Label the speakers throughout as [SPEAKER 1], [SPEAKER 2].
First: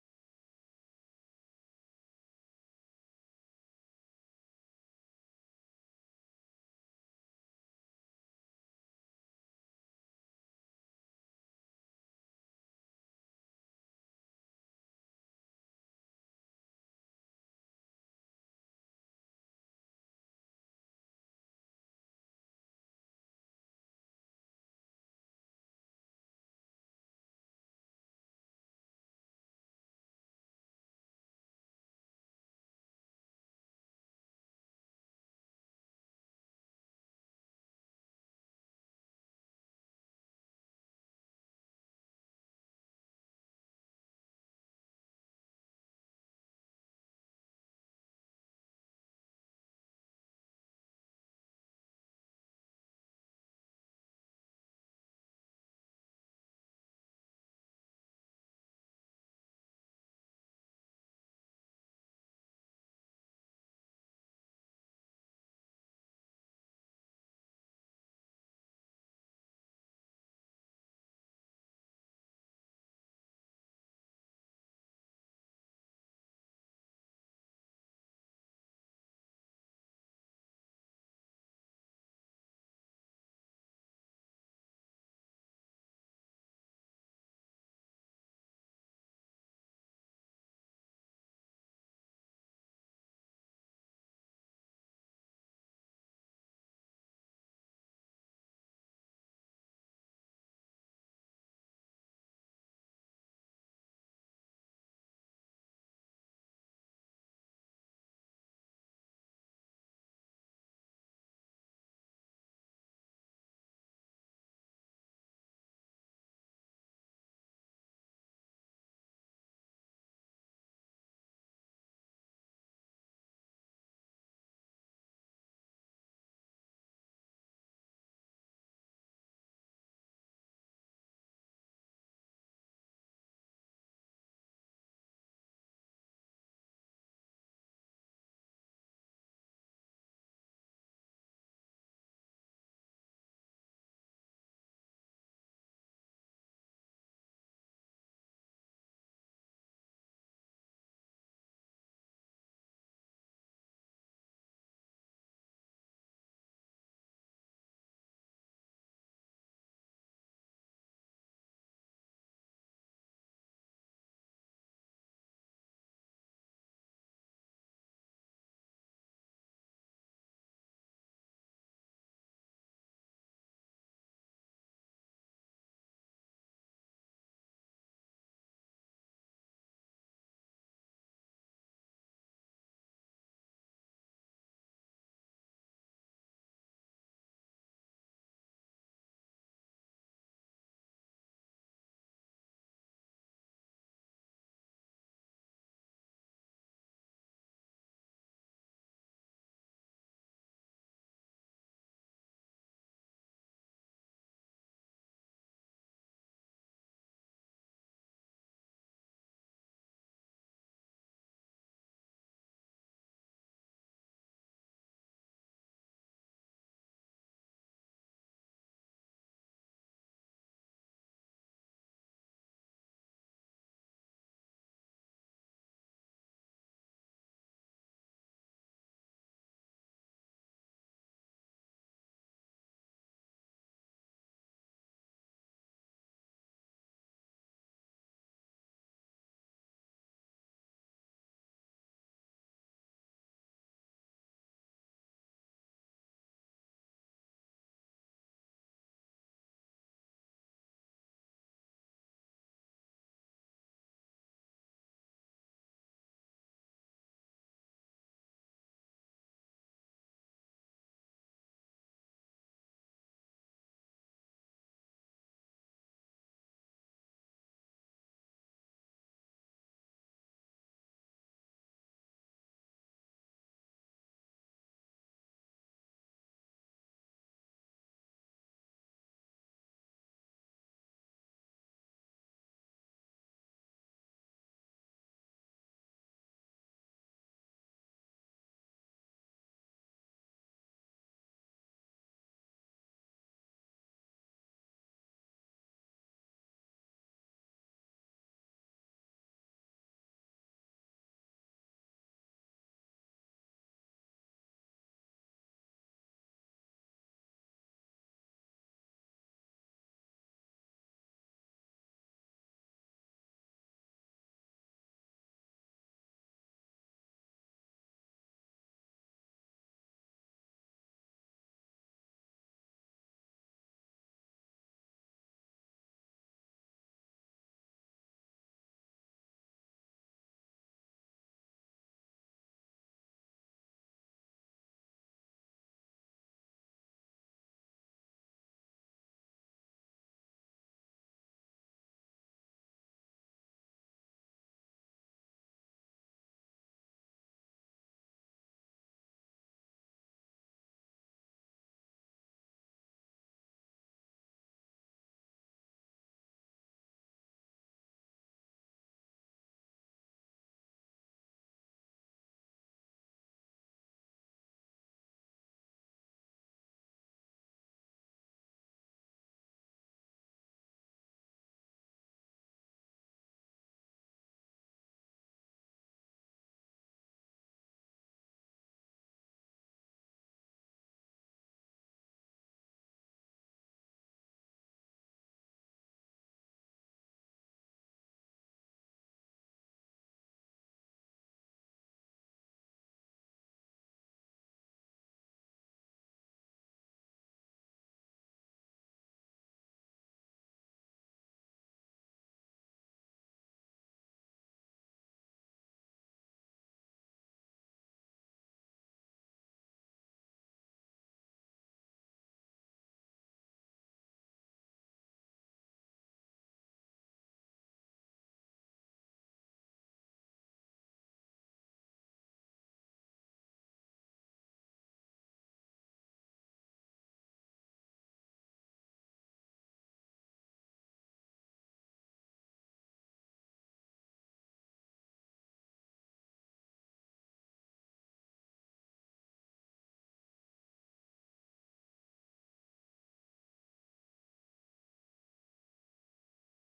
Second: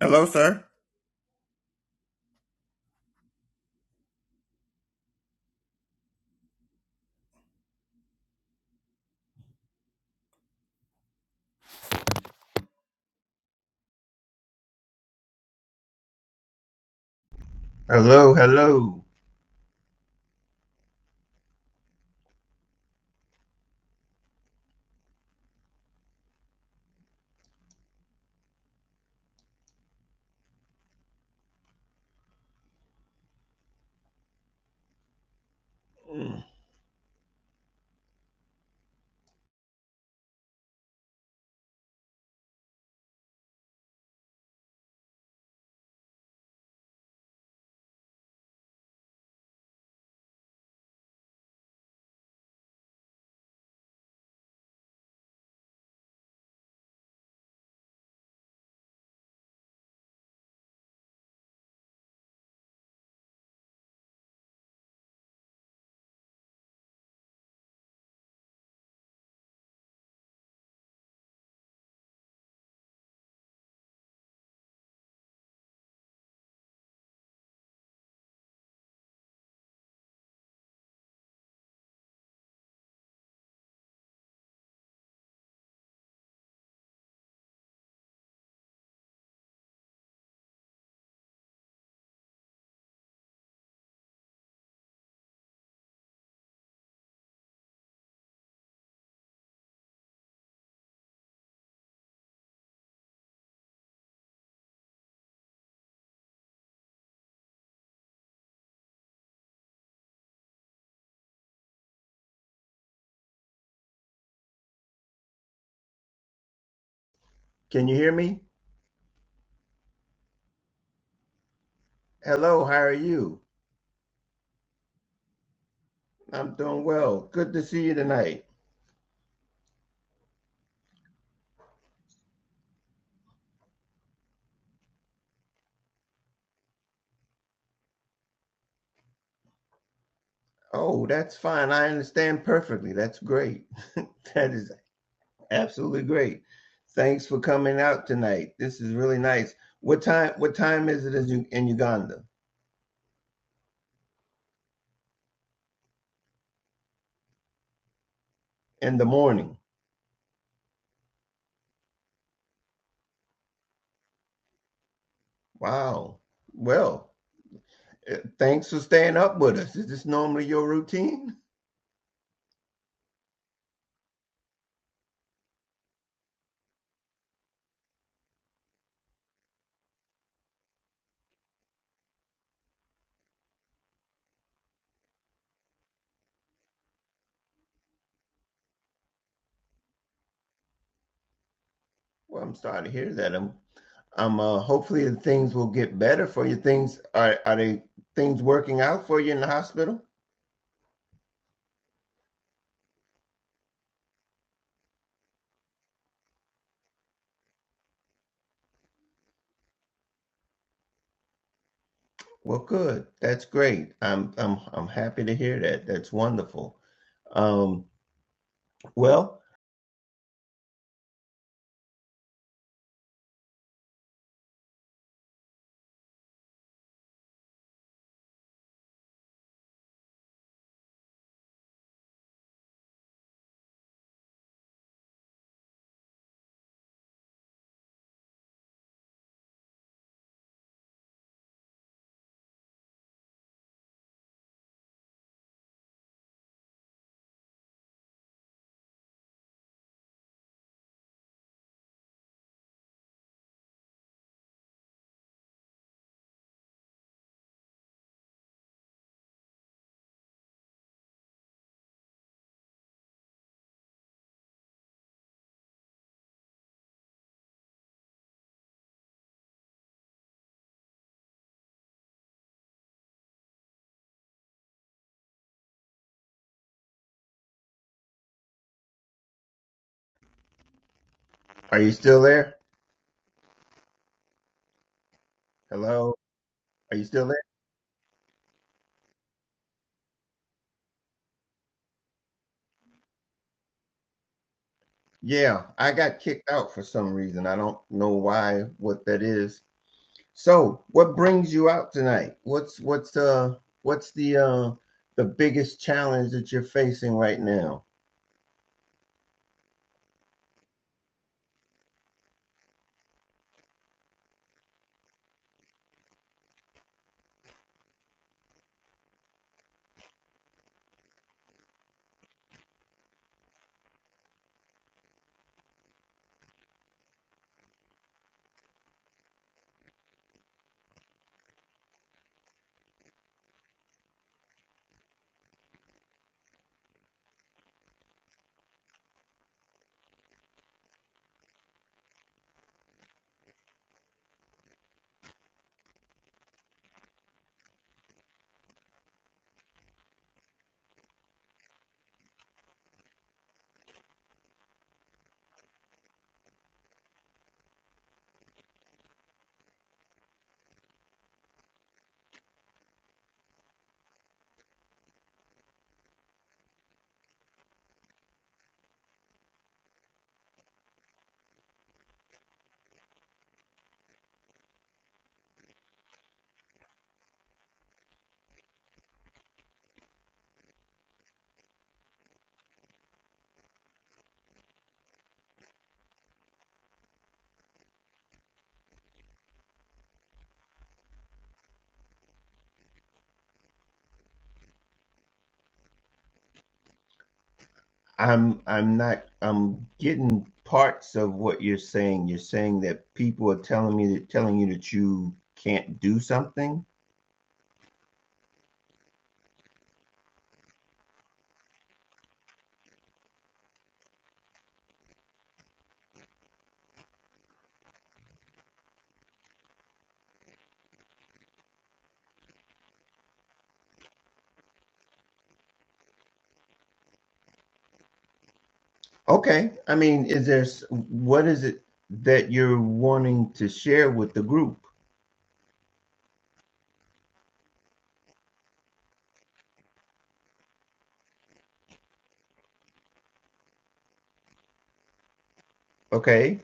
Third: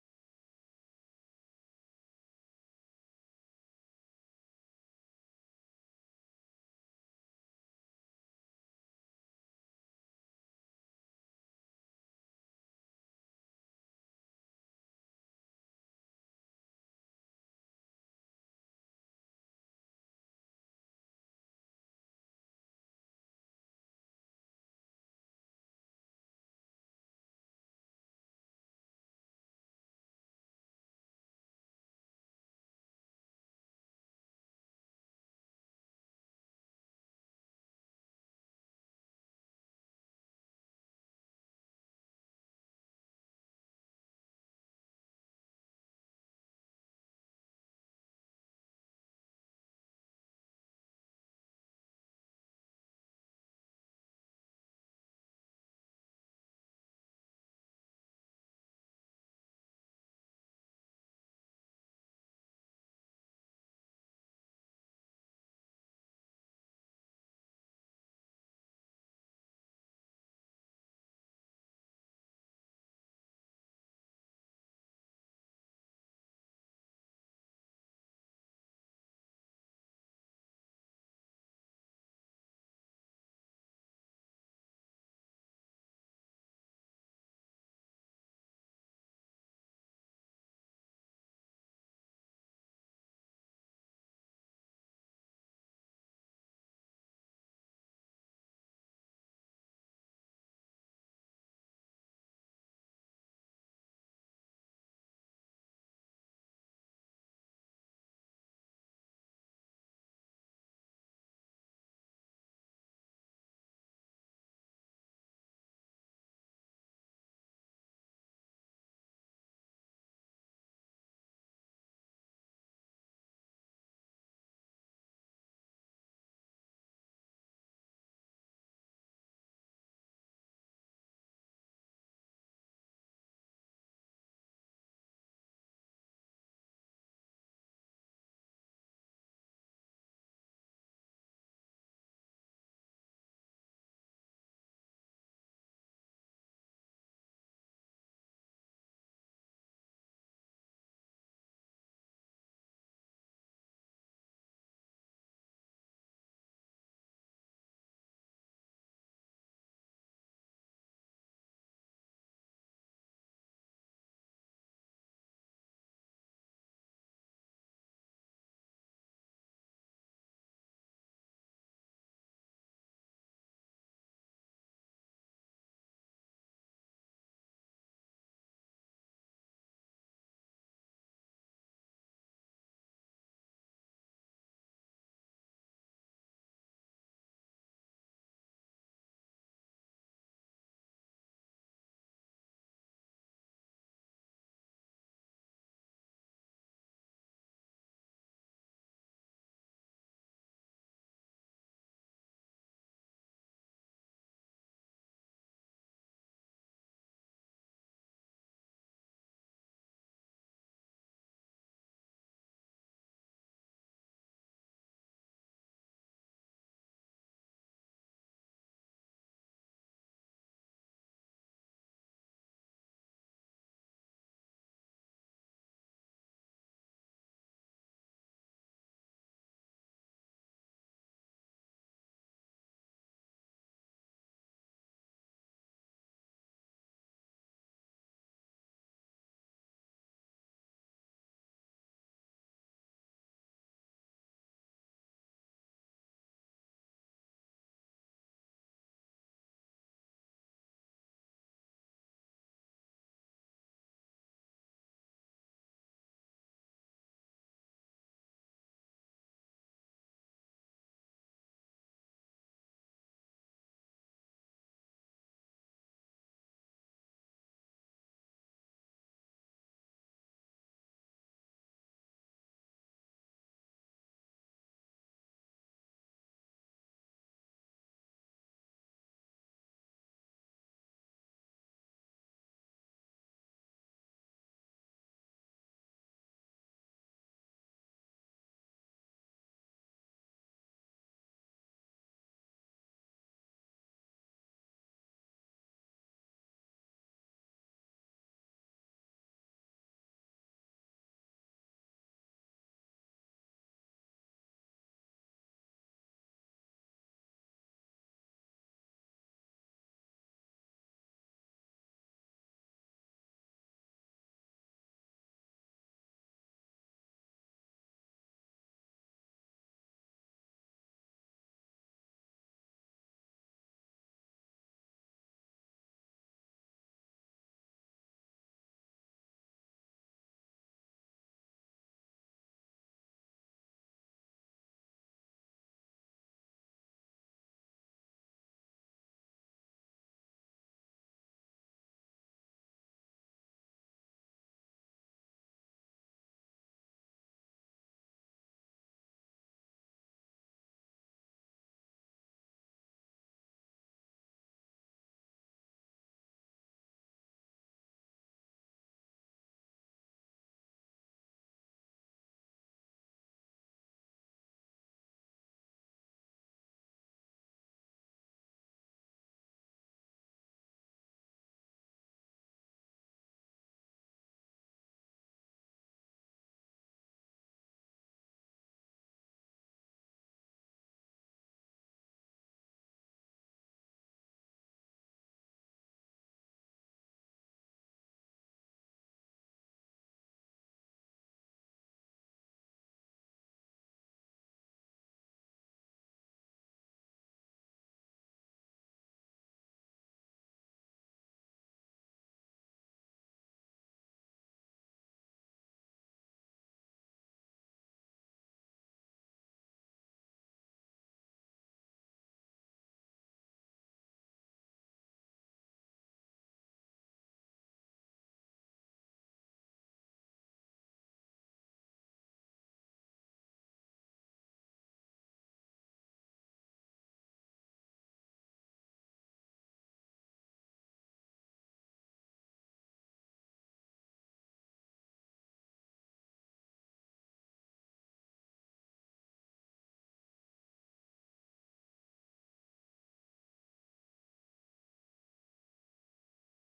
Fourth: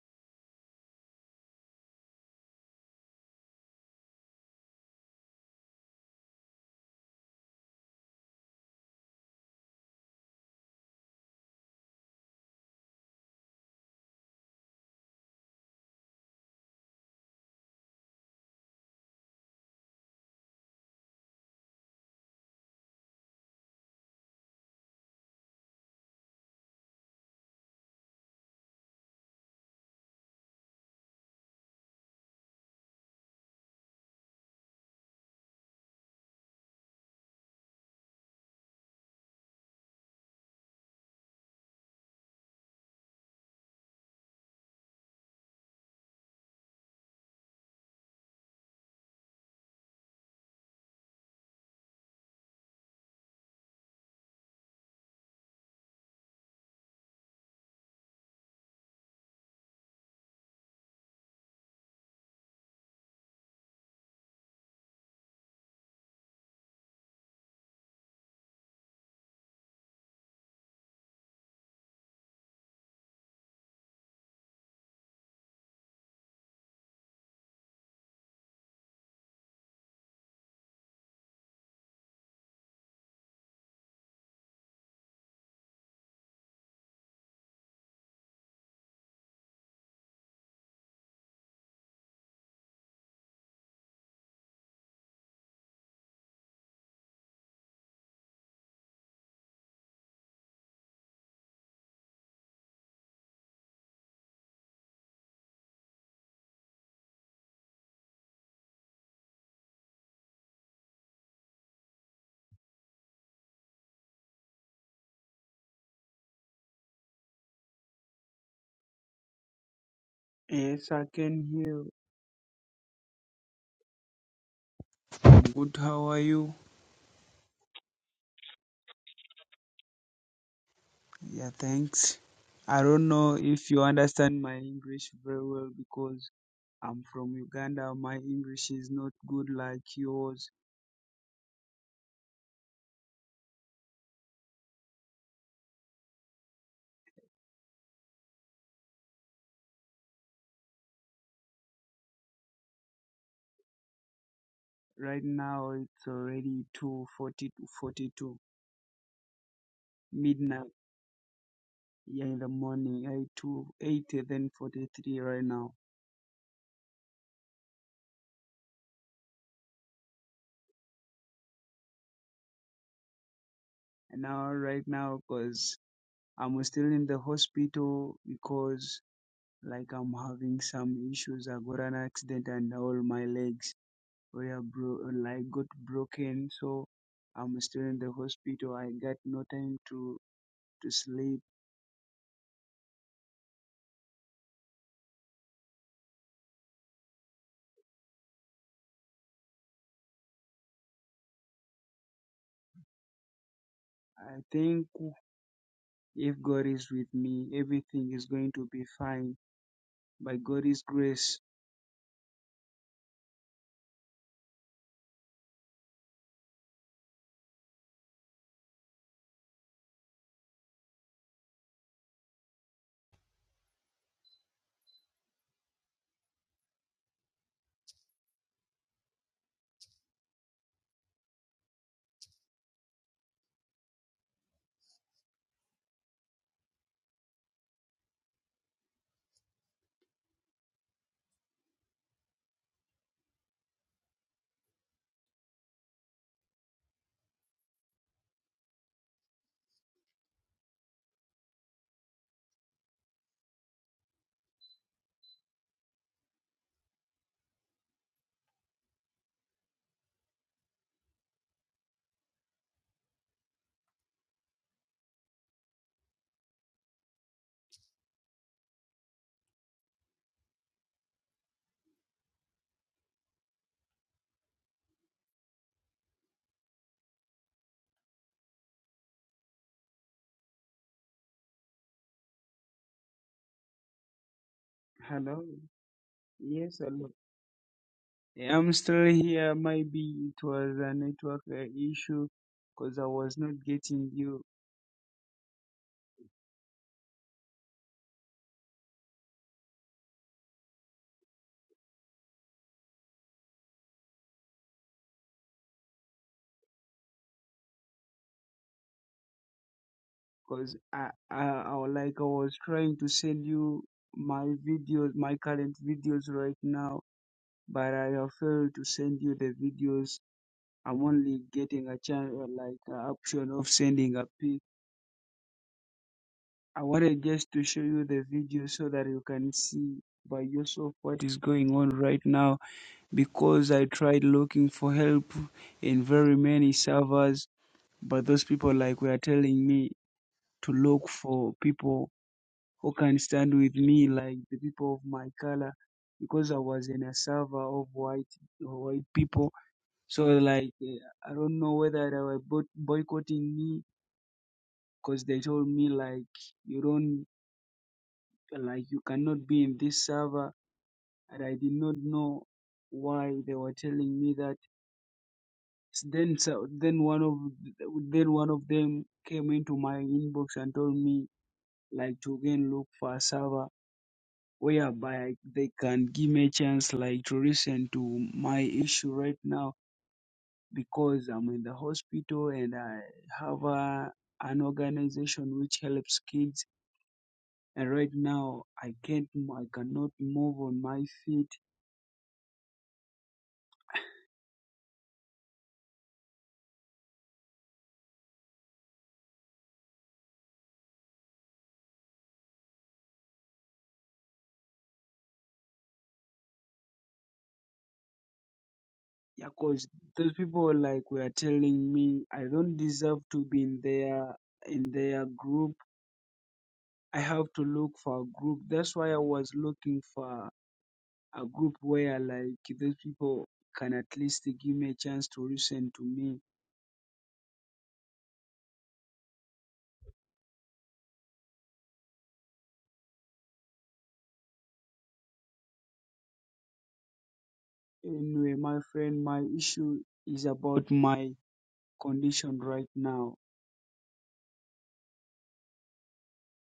[SPEAKER 1] Hello, sir. Hello, hello. Can you hear me?
[SPEAKER 2] Yes, I can hear.
[SPEAKER 1] Hello, how are you?
[SPEAKER 2] I'm Good, how are you?
[SPEAKER 1] I'm doing well. Good to see you tonight.
[SPEAKER 2] Yeah, thanks. I don't know if you understand my English very well because I'm from Uganda. My English is not good like yours.
[SPEAKER 1] Oh, that's fine. I understand perfectly. That's great. That is absolutely great. Thanks for coming out tonight. This is really nice. What time what time is it in Uganda?
[SPEAKER 2] Right now it's already 2:40 to 42
[SPEAKER 1] In the morning.
[SPEAKER 2] midnight. Yeah, in the morning, 8 to 8 then 43 right now.
[SPEAKER 1] Wow. Well, eh, thanks for staying up with us. Is this normally your routine?
[SPEAKER 2] And now right now because I'm still in the hospital because like I'm having some issues. I got an accident and all my legs. where bro- like got broken. So I'm still in the hospital. I got no time to to sleep.
[SPEAKER 1] Well, I'm starting to hear that. I'm I'm uh, hopefully the things will get better for you. Things are are they things working out for you in the hospital?
[SPEAKER 2] I think if God is with me, everything is going to be fine by God's grace.
[SPEAKER 1] Well, good. That's great. I'm I'm I'm happy to hear that. That's wonderful. Um, well, are you still there?
[SPEAKER 2] Hello.
[SPEAKER 1] Hello,
[SPEAKER 2] Yes,
[SPEAKER 1] are you
[SPEAKER 2] hello.
[SPEAKER 1] still there?
[SPEAKER 2] Yeah, I'm still here. Maybe it was a network uh, issue because I was not getting you.
[SPEAKER 1] Yeah, I got kicked out for some reason. I don't know why. What that is. So, what brings you out tonight? What's what's uh what's the uh the biggest challenge that you're facing right now?
[SPEAKER 2] Because I, I, I, was like I was trying to send you my videos, my current videos right now but I have failed to send you the videos. I'm only getting a chance, uh, like a option of sending a pic. I wanted just to show you the video so that you can see by yourself what is going on right now because I tried looking for help in very many servers, but those people like were telling me to look for people who can stand with me, like the people of my color, because I was in a server of white white people So like eh, I don't know whether they were boy- boycotting me because they told me like you don't like you cannot be in this server, and I did not know why they were telling me that. S- Then so then one of then one of them came into my inbox and told me like to again look for a server whereby they can give me a chance like to listen to my issue right now because I'm in the hospital and I have a, an organization which helps kids. And right now, I can't, mo- I cannot move on my feet.
[SPEAKER 1] I'm I'm not I'm getting parts of what you're saying. You're saying that people are telling me that telling you that you can't do something.
[SPEAKER 2] Yeah, cause those people like were telling me I don't deserve to be in their in their group. I have to look for a group. That's why I was looking for a group where like those people can at least give me a chance to listen to me.
[SPEAKER 1] Okay. I mean, is there s- what is it that you're wanting to share with the group?
[SPEAKER 2] Anyway, my friend, my issue is about my condition right now.
[SPEAKER 1] Okay.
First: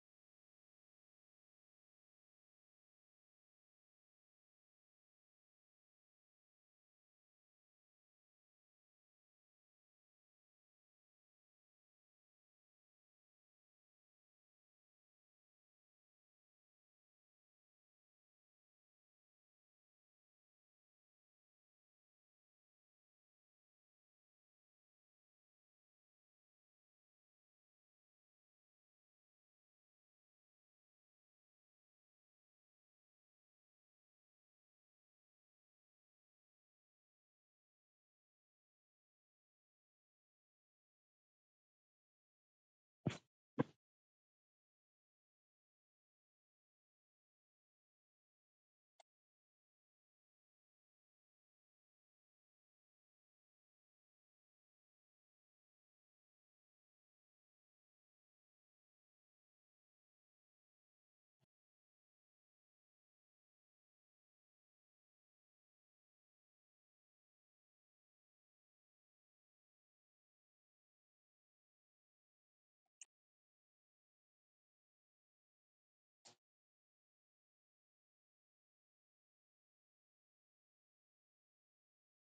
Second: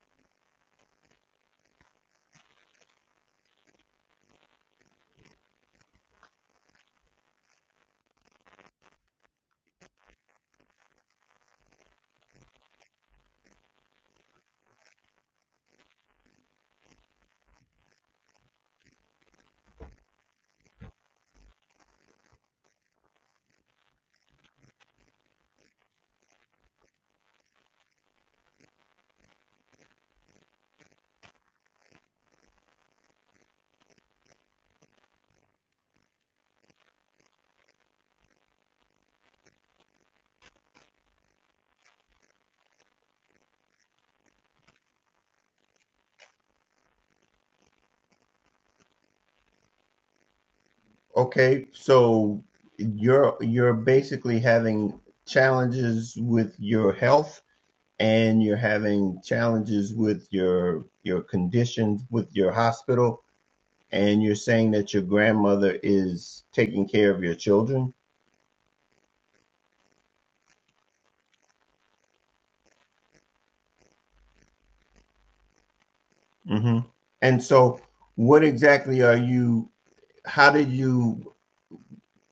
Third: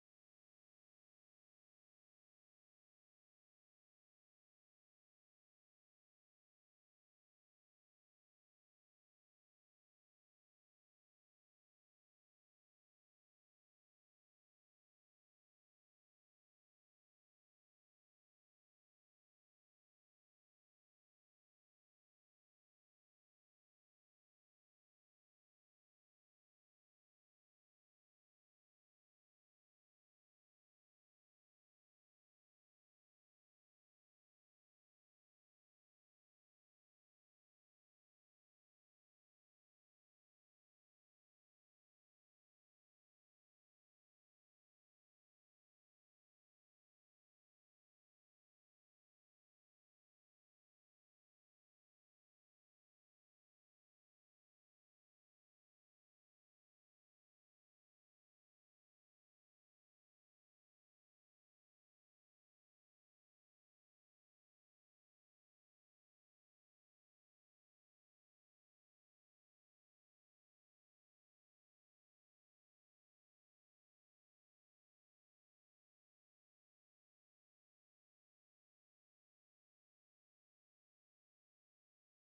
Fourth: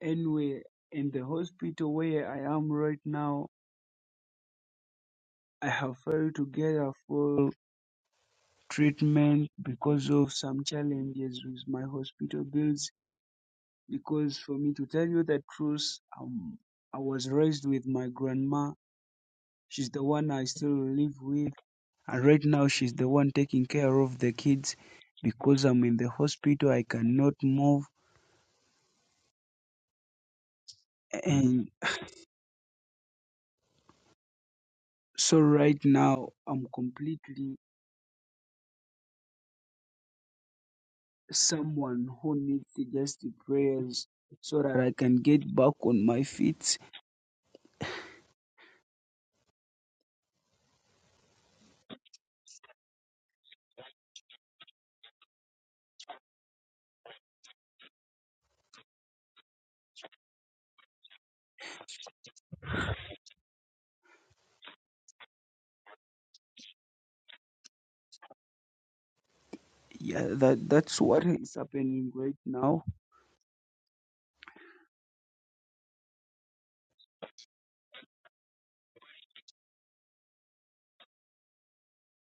[SPEAKER 2] Anyway, in the hospital where I am right now, I have failed to get a full treatment because of some challenges with my hospital bills. Because for me to tell you the truth, um, I was raised with my grandma. She's the one I still live with, and right now she's the one taking care of the kids. Because I'm in the hospital, I cannot move, and so right now I'm completely someone who needs suggested prayers so that I can get back on my feet.
[SPEAKER 1] Okay. So you're you're basically having challenges with your health and you're having challenges with your your conditions with your hospital and you're saying that your grandmother is taking care of your children.
[SPEAKER 2] Yeah, that that's what is happening right now.
[SPEAKER 1] hmm And so, what exactly are you? How did you?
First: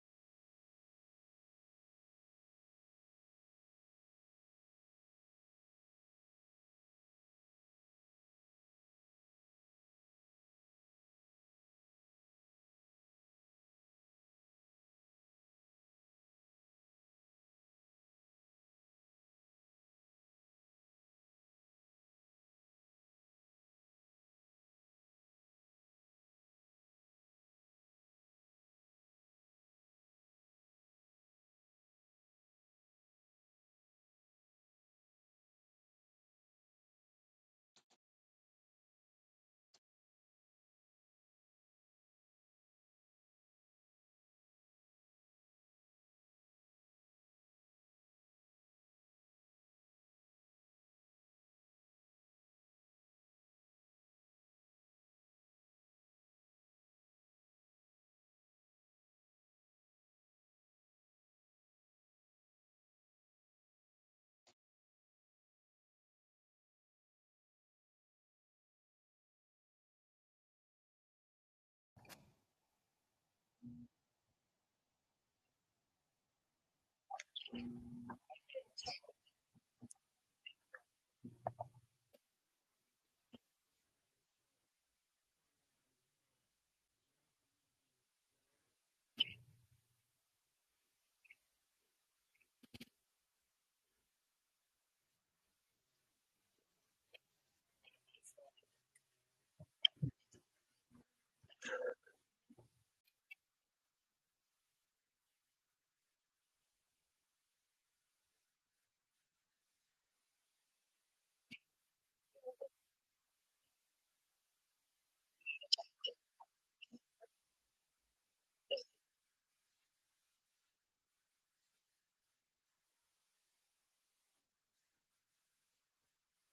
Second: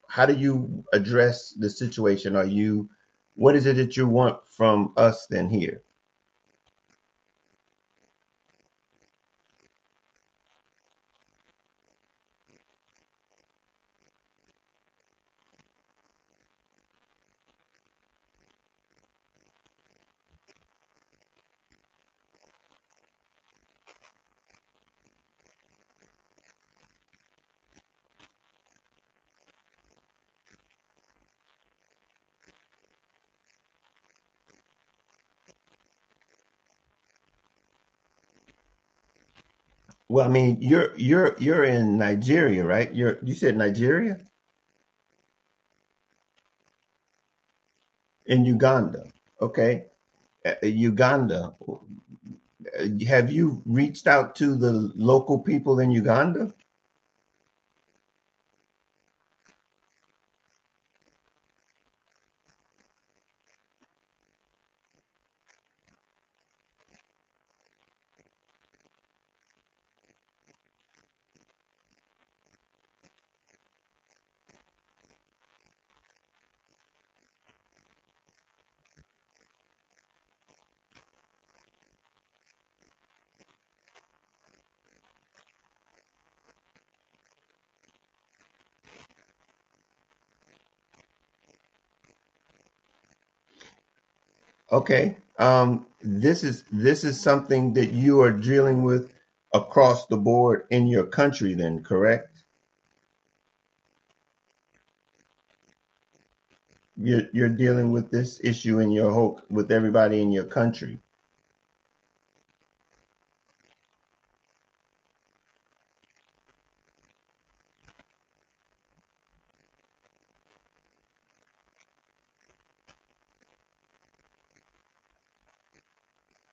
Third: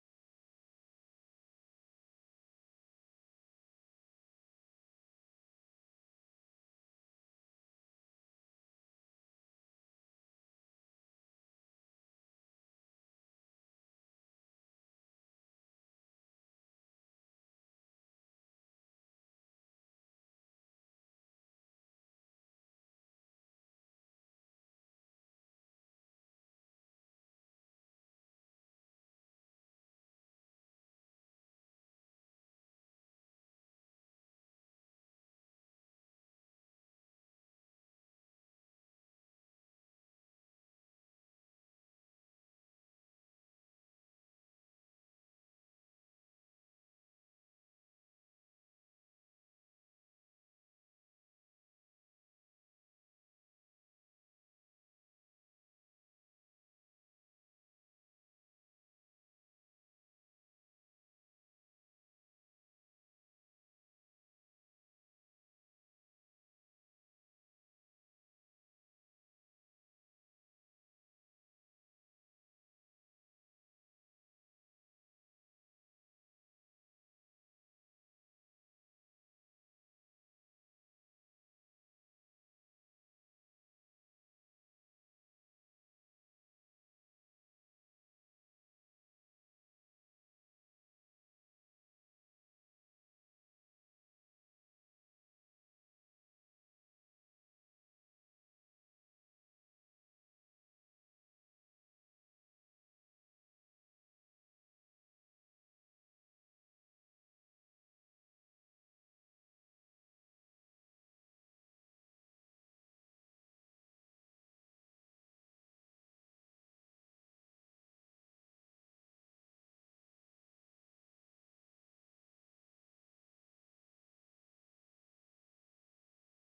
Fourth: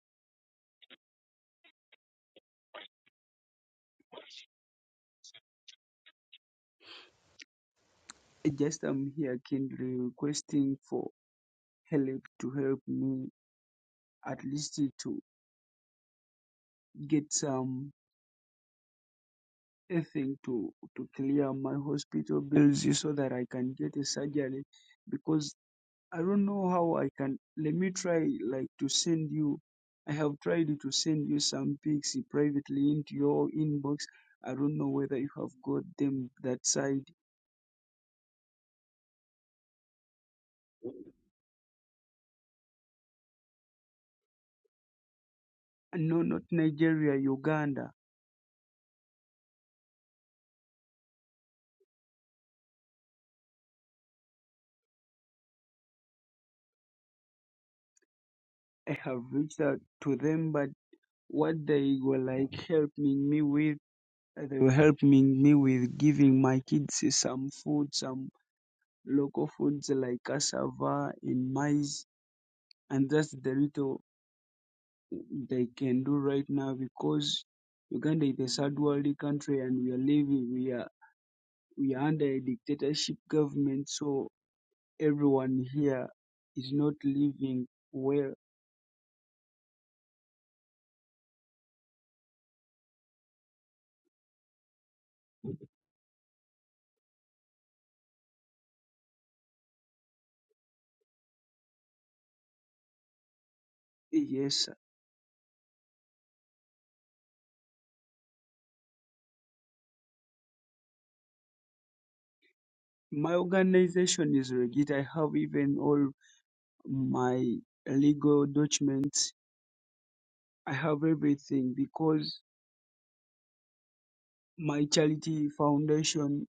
[SPEAKER 1] How do you address the situation? Are you? What is it that you want from us then here?
[SPEAKER 2] I Just am here kindly requesting for help to help me at least to get some a thing to to clear my hospital bills so that I can get a surgery because I don't know how I can. Let me try like to send you. I have tried to send you some pics privately into your inbox. I don't know whether you have got them that side.
[SPEAKER 1] Well, I mean, you're you're you're in Nigeria, right? You're you said Nigeria
[SPEAKER 2] And No, not Nigeria, Uganda.
[SPEAKER 1] in Uganda, okay? Uh, Uganda. Uh, Have you reached out to the local people in Uganda?
[SPEAKER 2] I have reached out to them, but what they were like helping me with, uh, they were helping me with giving my kids some food, some local foods like cassava and maize, and that's the little they can do right now because Uganda is a third world country and we are living we are we are under a dictatorship government so everyone here is not living well.
[SPEAKER 1] Okay. Um, this is this is something that you are dealing with across the board in your country, then, correct?
[SPEAKER 2] Yes.
[SPEAKER 1] You're you're dealing with this issue in your whole with everybody in your country.
[SPEAKER 2] My organization is legit. I have even all my legal documents. I have everything because my charity foundation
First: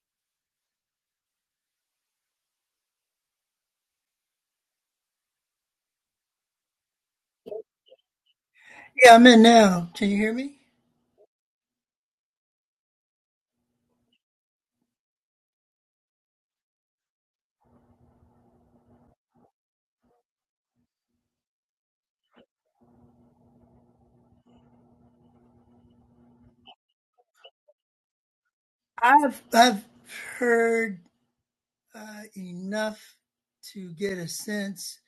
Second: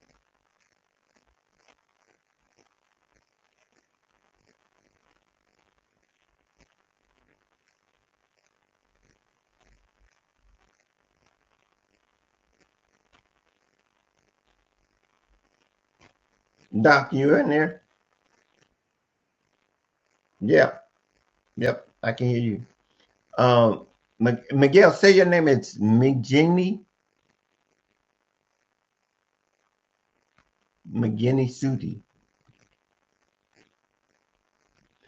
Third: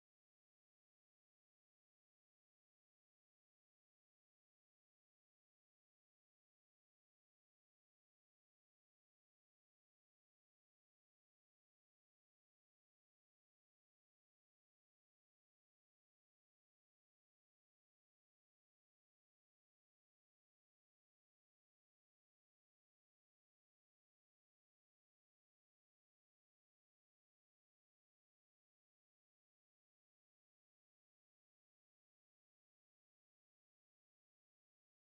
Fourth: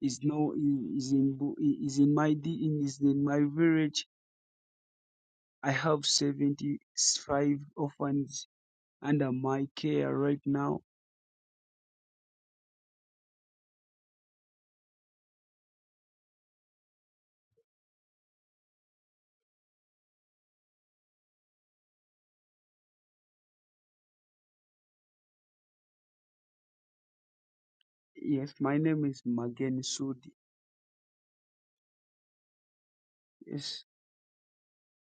[SPEAKER 2] is now is in Bu- is in my D- is in my village I have 75 orphans
[SPEAKER 3] Yeah, I'm
[SPEAKER 2] under
[SPEAKER 3] in
[SPEAKER 2] my
[SPEAKER 3] now. Can you
[SPEAKER 2] care
[SPEAKER 3] hear
[SPEAKER 2] right
[SPEAKER 3] me?
[SPEAKER 2] now.
[SPEAKER 1] Doc, you in there? Yep, yep, I can hear you. Um, M- Miguel, say your name. It's McGinney
[SPEAKER 2] Yes, my name is
[SPEAKER 3] I've
[SPEAKER 2] Magen
[SPEAKER 3] I've
[SPEAKER 2] Sudi.
[SPEAKER 3] heard
[SPEAKER 1] McGinney Sudi.
[SPEAKER 3] uh, enough
[SPEAKER 2] Yes,
[SPEAKER 3] to get a sense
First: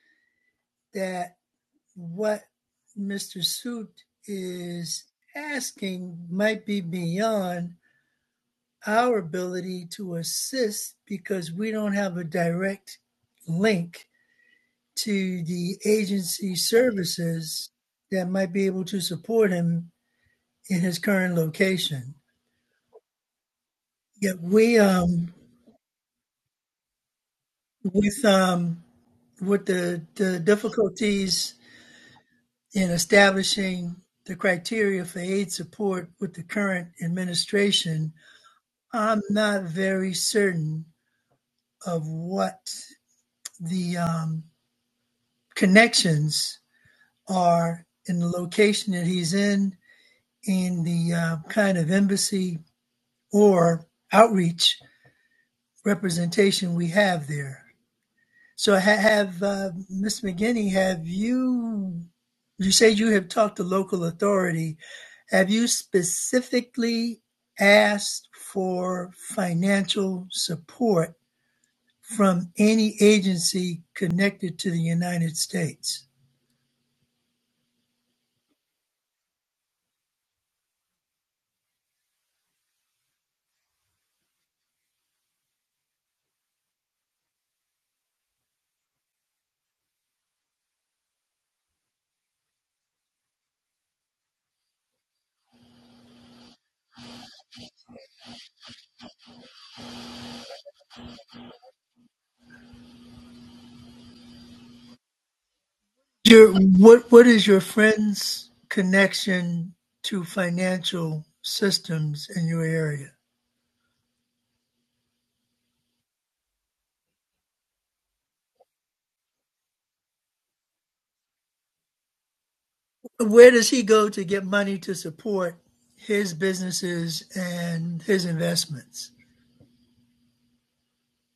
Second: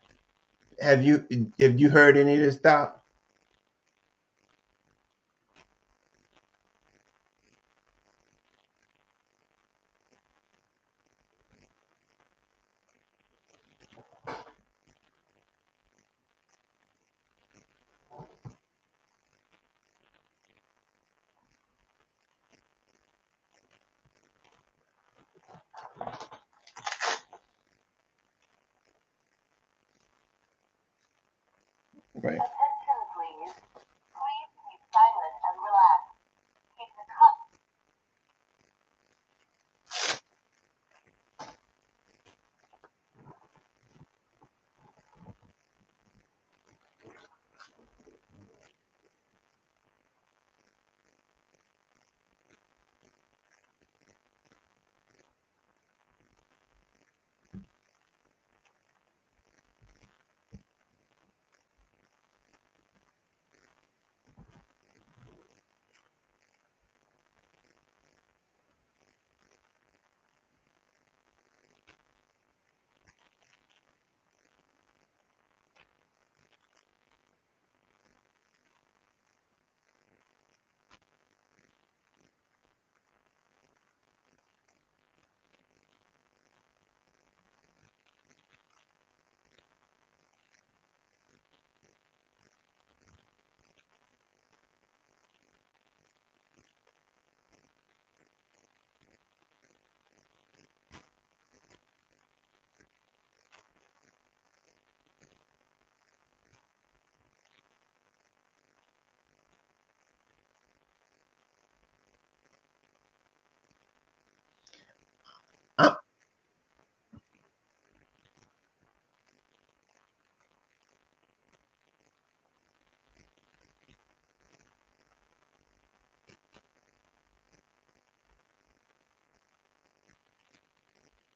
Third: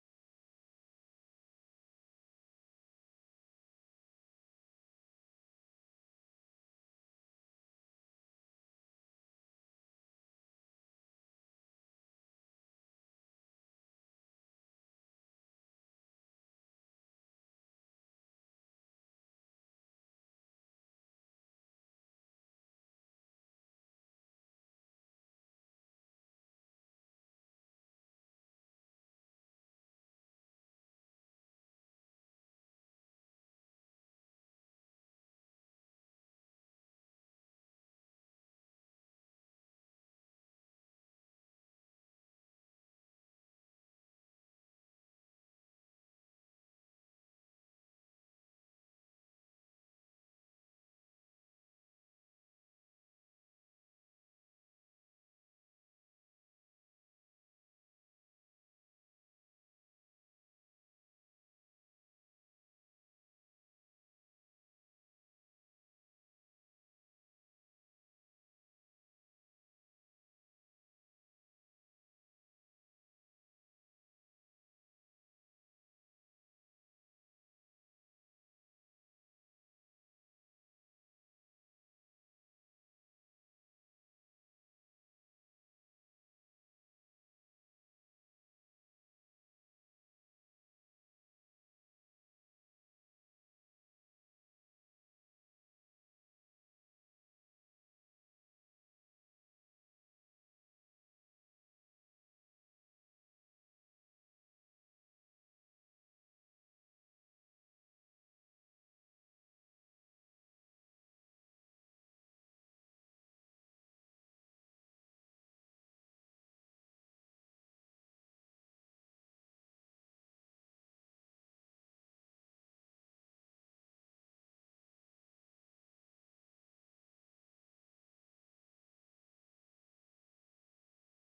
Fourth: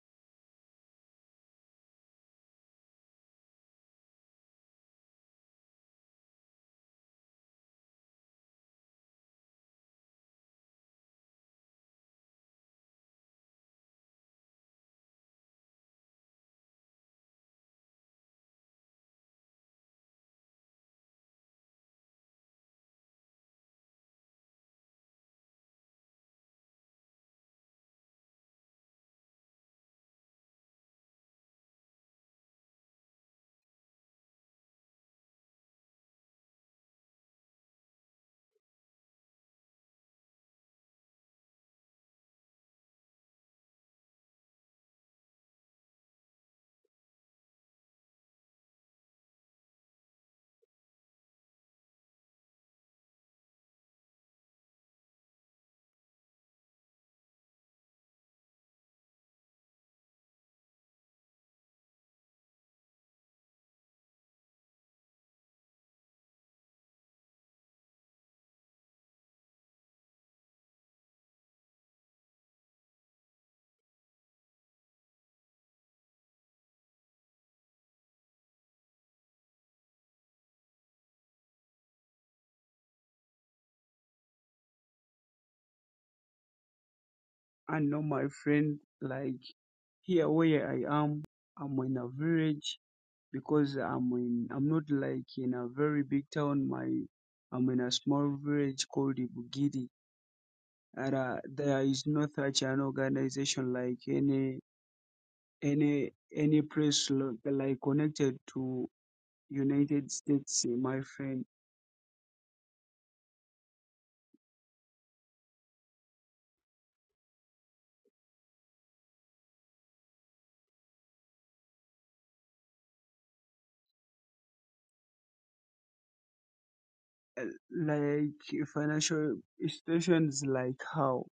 [SPEAKER 1] Have you
[SPEAKER 3] that
[SPEAKER 1] have you heard any of
[SPEAKER 3] what
[SPEAKER 1] this, Doc?
[SPEAKER 3] Mr. Suit is asking might be beyond our ability to assist because we don't have a direct link to the agency services that might be able to support him in his current location. Yet we um with um with the, the difficulties
[SPEAKER 1] Right.
[SPEAKER 3] in establishing the criteria for aid support with the current administration, I'm not very certain of what the um, connections are in the location that he's in, in the uh, kind of embassy or outreach representation we have there. So ha- have uh, Ms. McGinney, have you, you said you have talked to local authority. Have you specifically asked for financial support from any agency connected to the United States?
[SPEAKER 2] I know my friend, like here where I am, I'm in a village because I'm in, I'm not like in a very big town. My, I'm in a small village called Ibugidi. And uh, there is no such an organization like any, any,
[SPEAKER 3] Your,
[SPEAKER 2] any
[SPEAKER 3] what,
[SPEAKER 2] place
[SPEAKER 3] what
[SPEAKER 2] lo-
[SPEAKER 3] is your
[SPEAKER 2] like connected
[SPEAKER 3] friend's
[SPEAKER 2] to
[SPEAKER 3] connection
[SPEAKER 2] United
[SPEAKER 3] to
[SPEAKER 2] States, my
[SPEAKER 3] financial
[SPEAKER 2] friend.
[SPEAKER 3] systems in your area?
[SPEAKER 1] Uh,
[SPEAKER 3] Where does he go to get money to support his businesses
[SPEAKER 2] uh,
[SPEAKER 3] and his
[SPEAKER 2] like
[SPEAKER 3] investments?
[SPEAKER 2] financial institutions like how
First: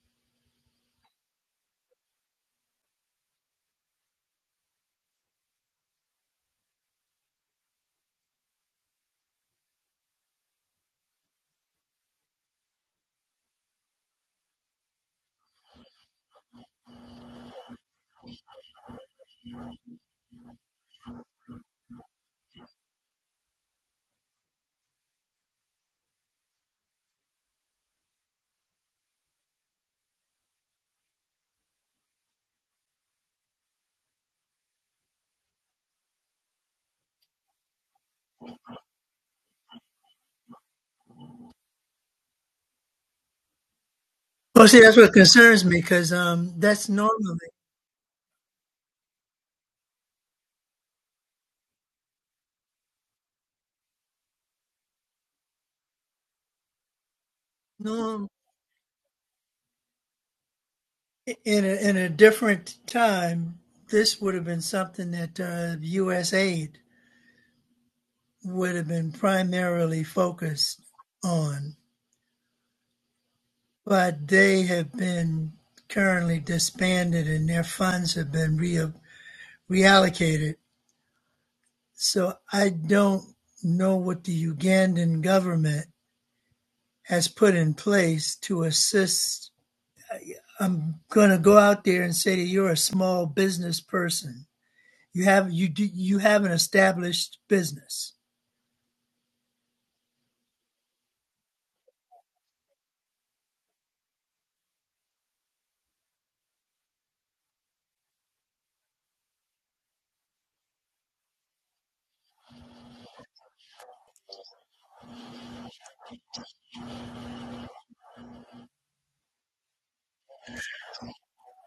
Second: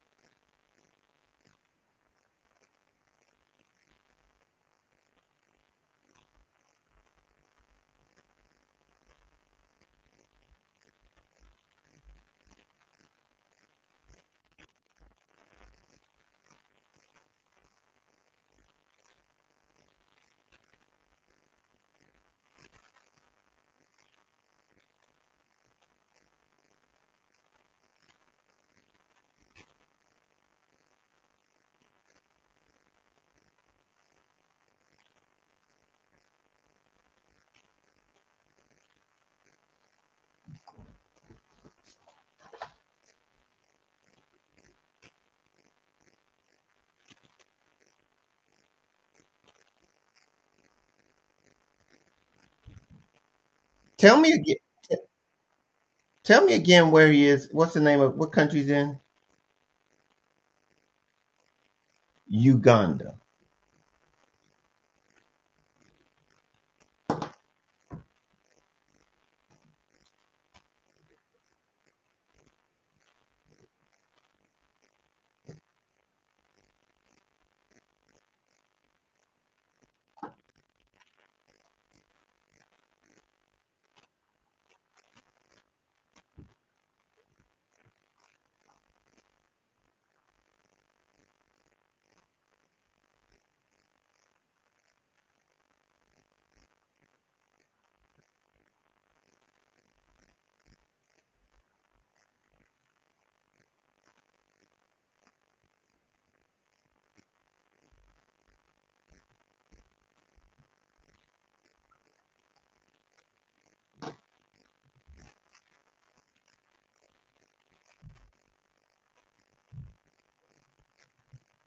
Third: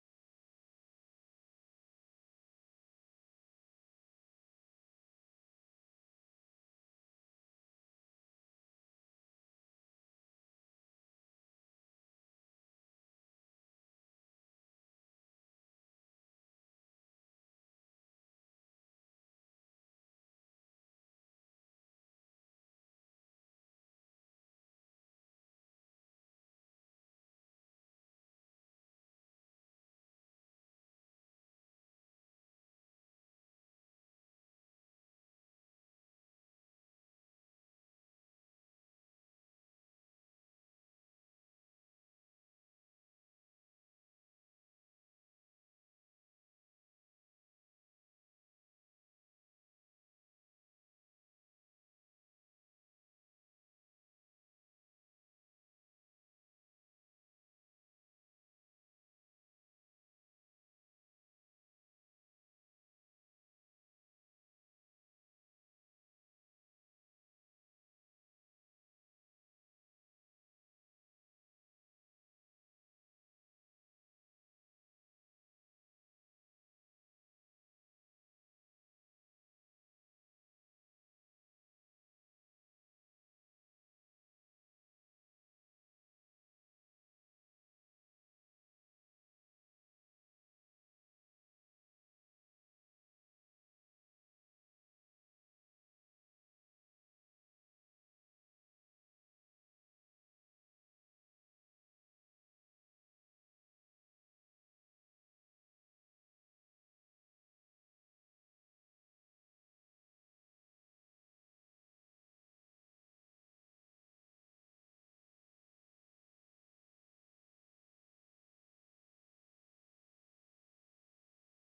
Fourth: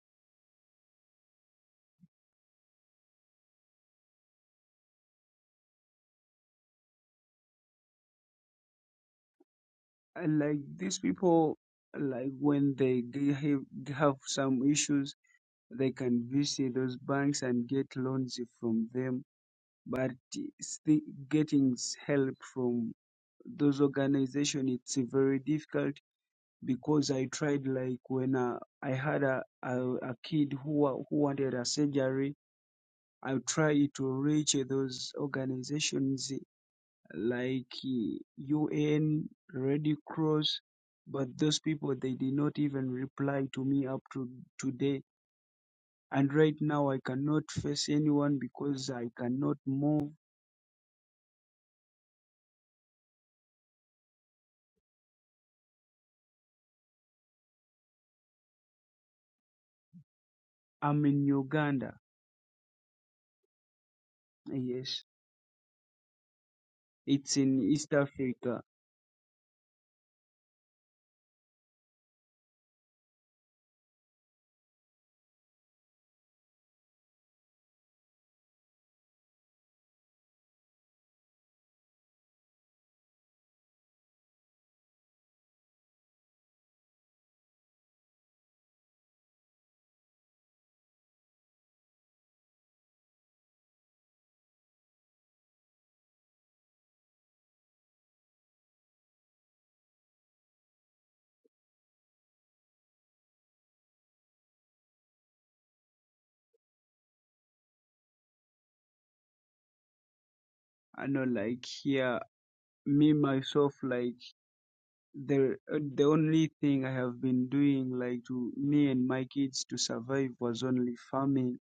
[SPEAKER 2] Uh, like these people like when they they have, they have some issues they can visit those banks and get loans from them but still getting s- help from those organizations it's very difficult because i tried like when uh, i had a, a a kid who wa- who wanted a surgery i tried to reach those organizations like eh, UN, Red Cross, but those people they did not even reply to me up to
[SPEAKER 3] Well, see, that's
[SPEAKER 2] today.
[SPEAKER 3] what concerns me because
[SPEAKER 2] And
[SPEAKER 3] um,
[SPEAKER 2] right
[SPEAKER 3] that's
[SPEAKER 2] now I
[SPEAKER 3] normally
[SPEAKER 2] cannot face anyone because I cannot move.
[SPEAKER 1] tell me again. Tell me again where he is. What's the name of
[SPEAKER 3] norm
[SPEAKER 1] what country's in?
[SPEAKER 2] I'm in
[SPEAKER 3] in a,
[SPEAKER 2] Uganda.
[SPEAKER 3] in a different
[SPEAKER 1] Uganda.
[SPEAKER 3] time. This would have been
[SPEAKER 2] Yes,
[SPEAKER 3] something that uh, U.S. aid
[SPEAKER 2] it's in East Africa.
[SPEAKER 3] would have been primarily focused on, but they have been currently disbanded and their funds have been re- reallocated So I don't know what the Ugandan government has put in place to assist. I'm going to go out there and say that you're a small business person. You have you do, you have an established business,
[SPEAKER 2] I know, like here, me myself, like the uh, the only thing I have been doing, like to me and my kids to survive was only farming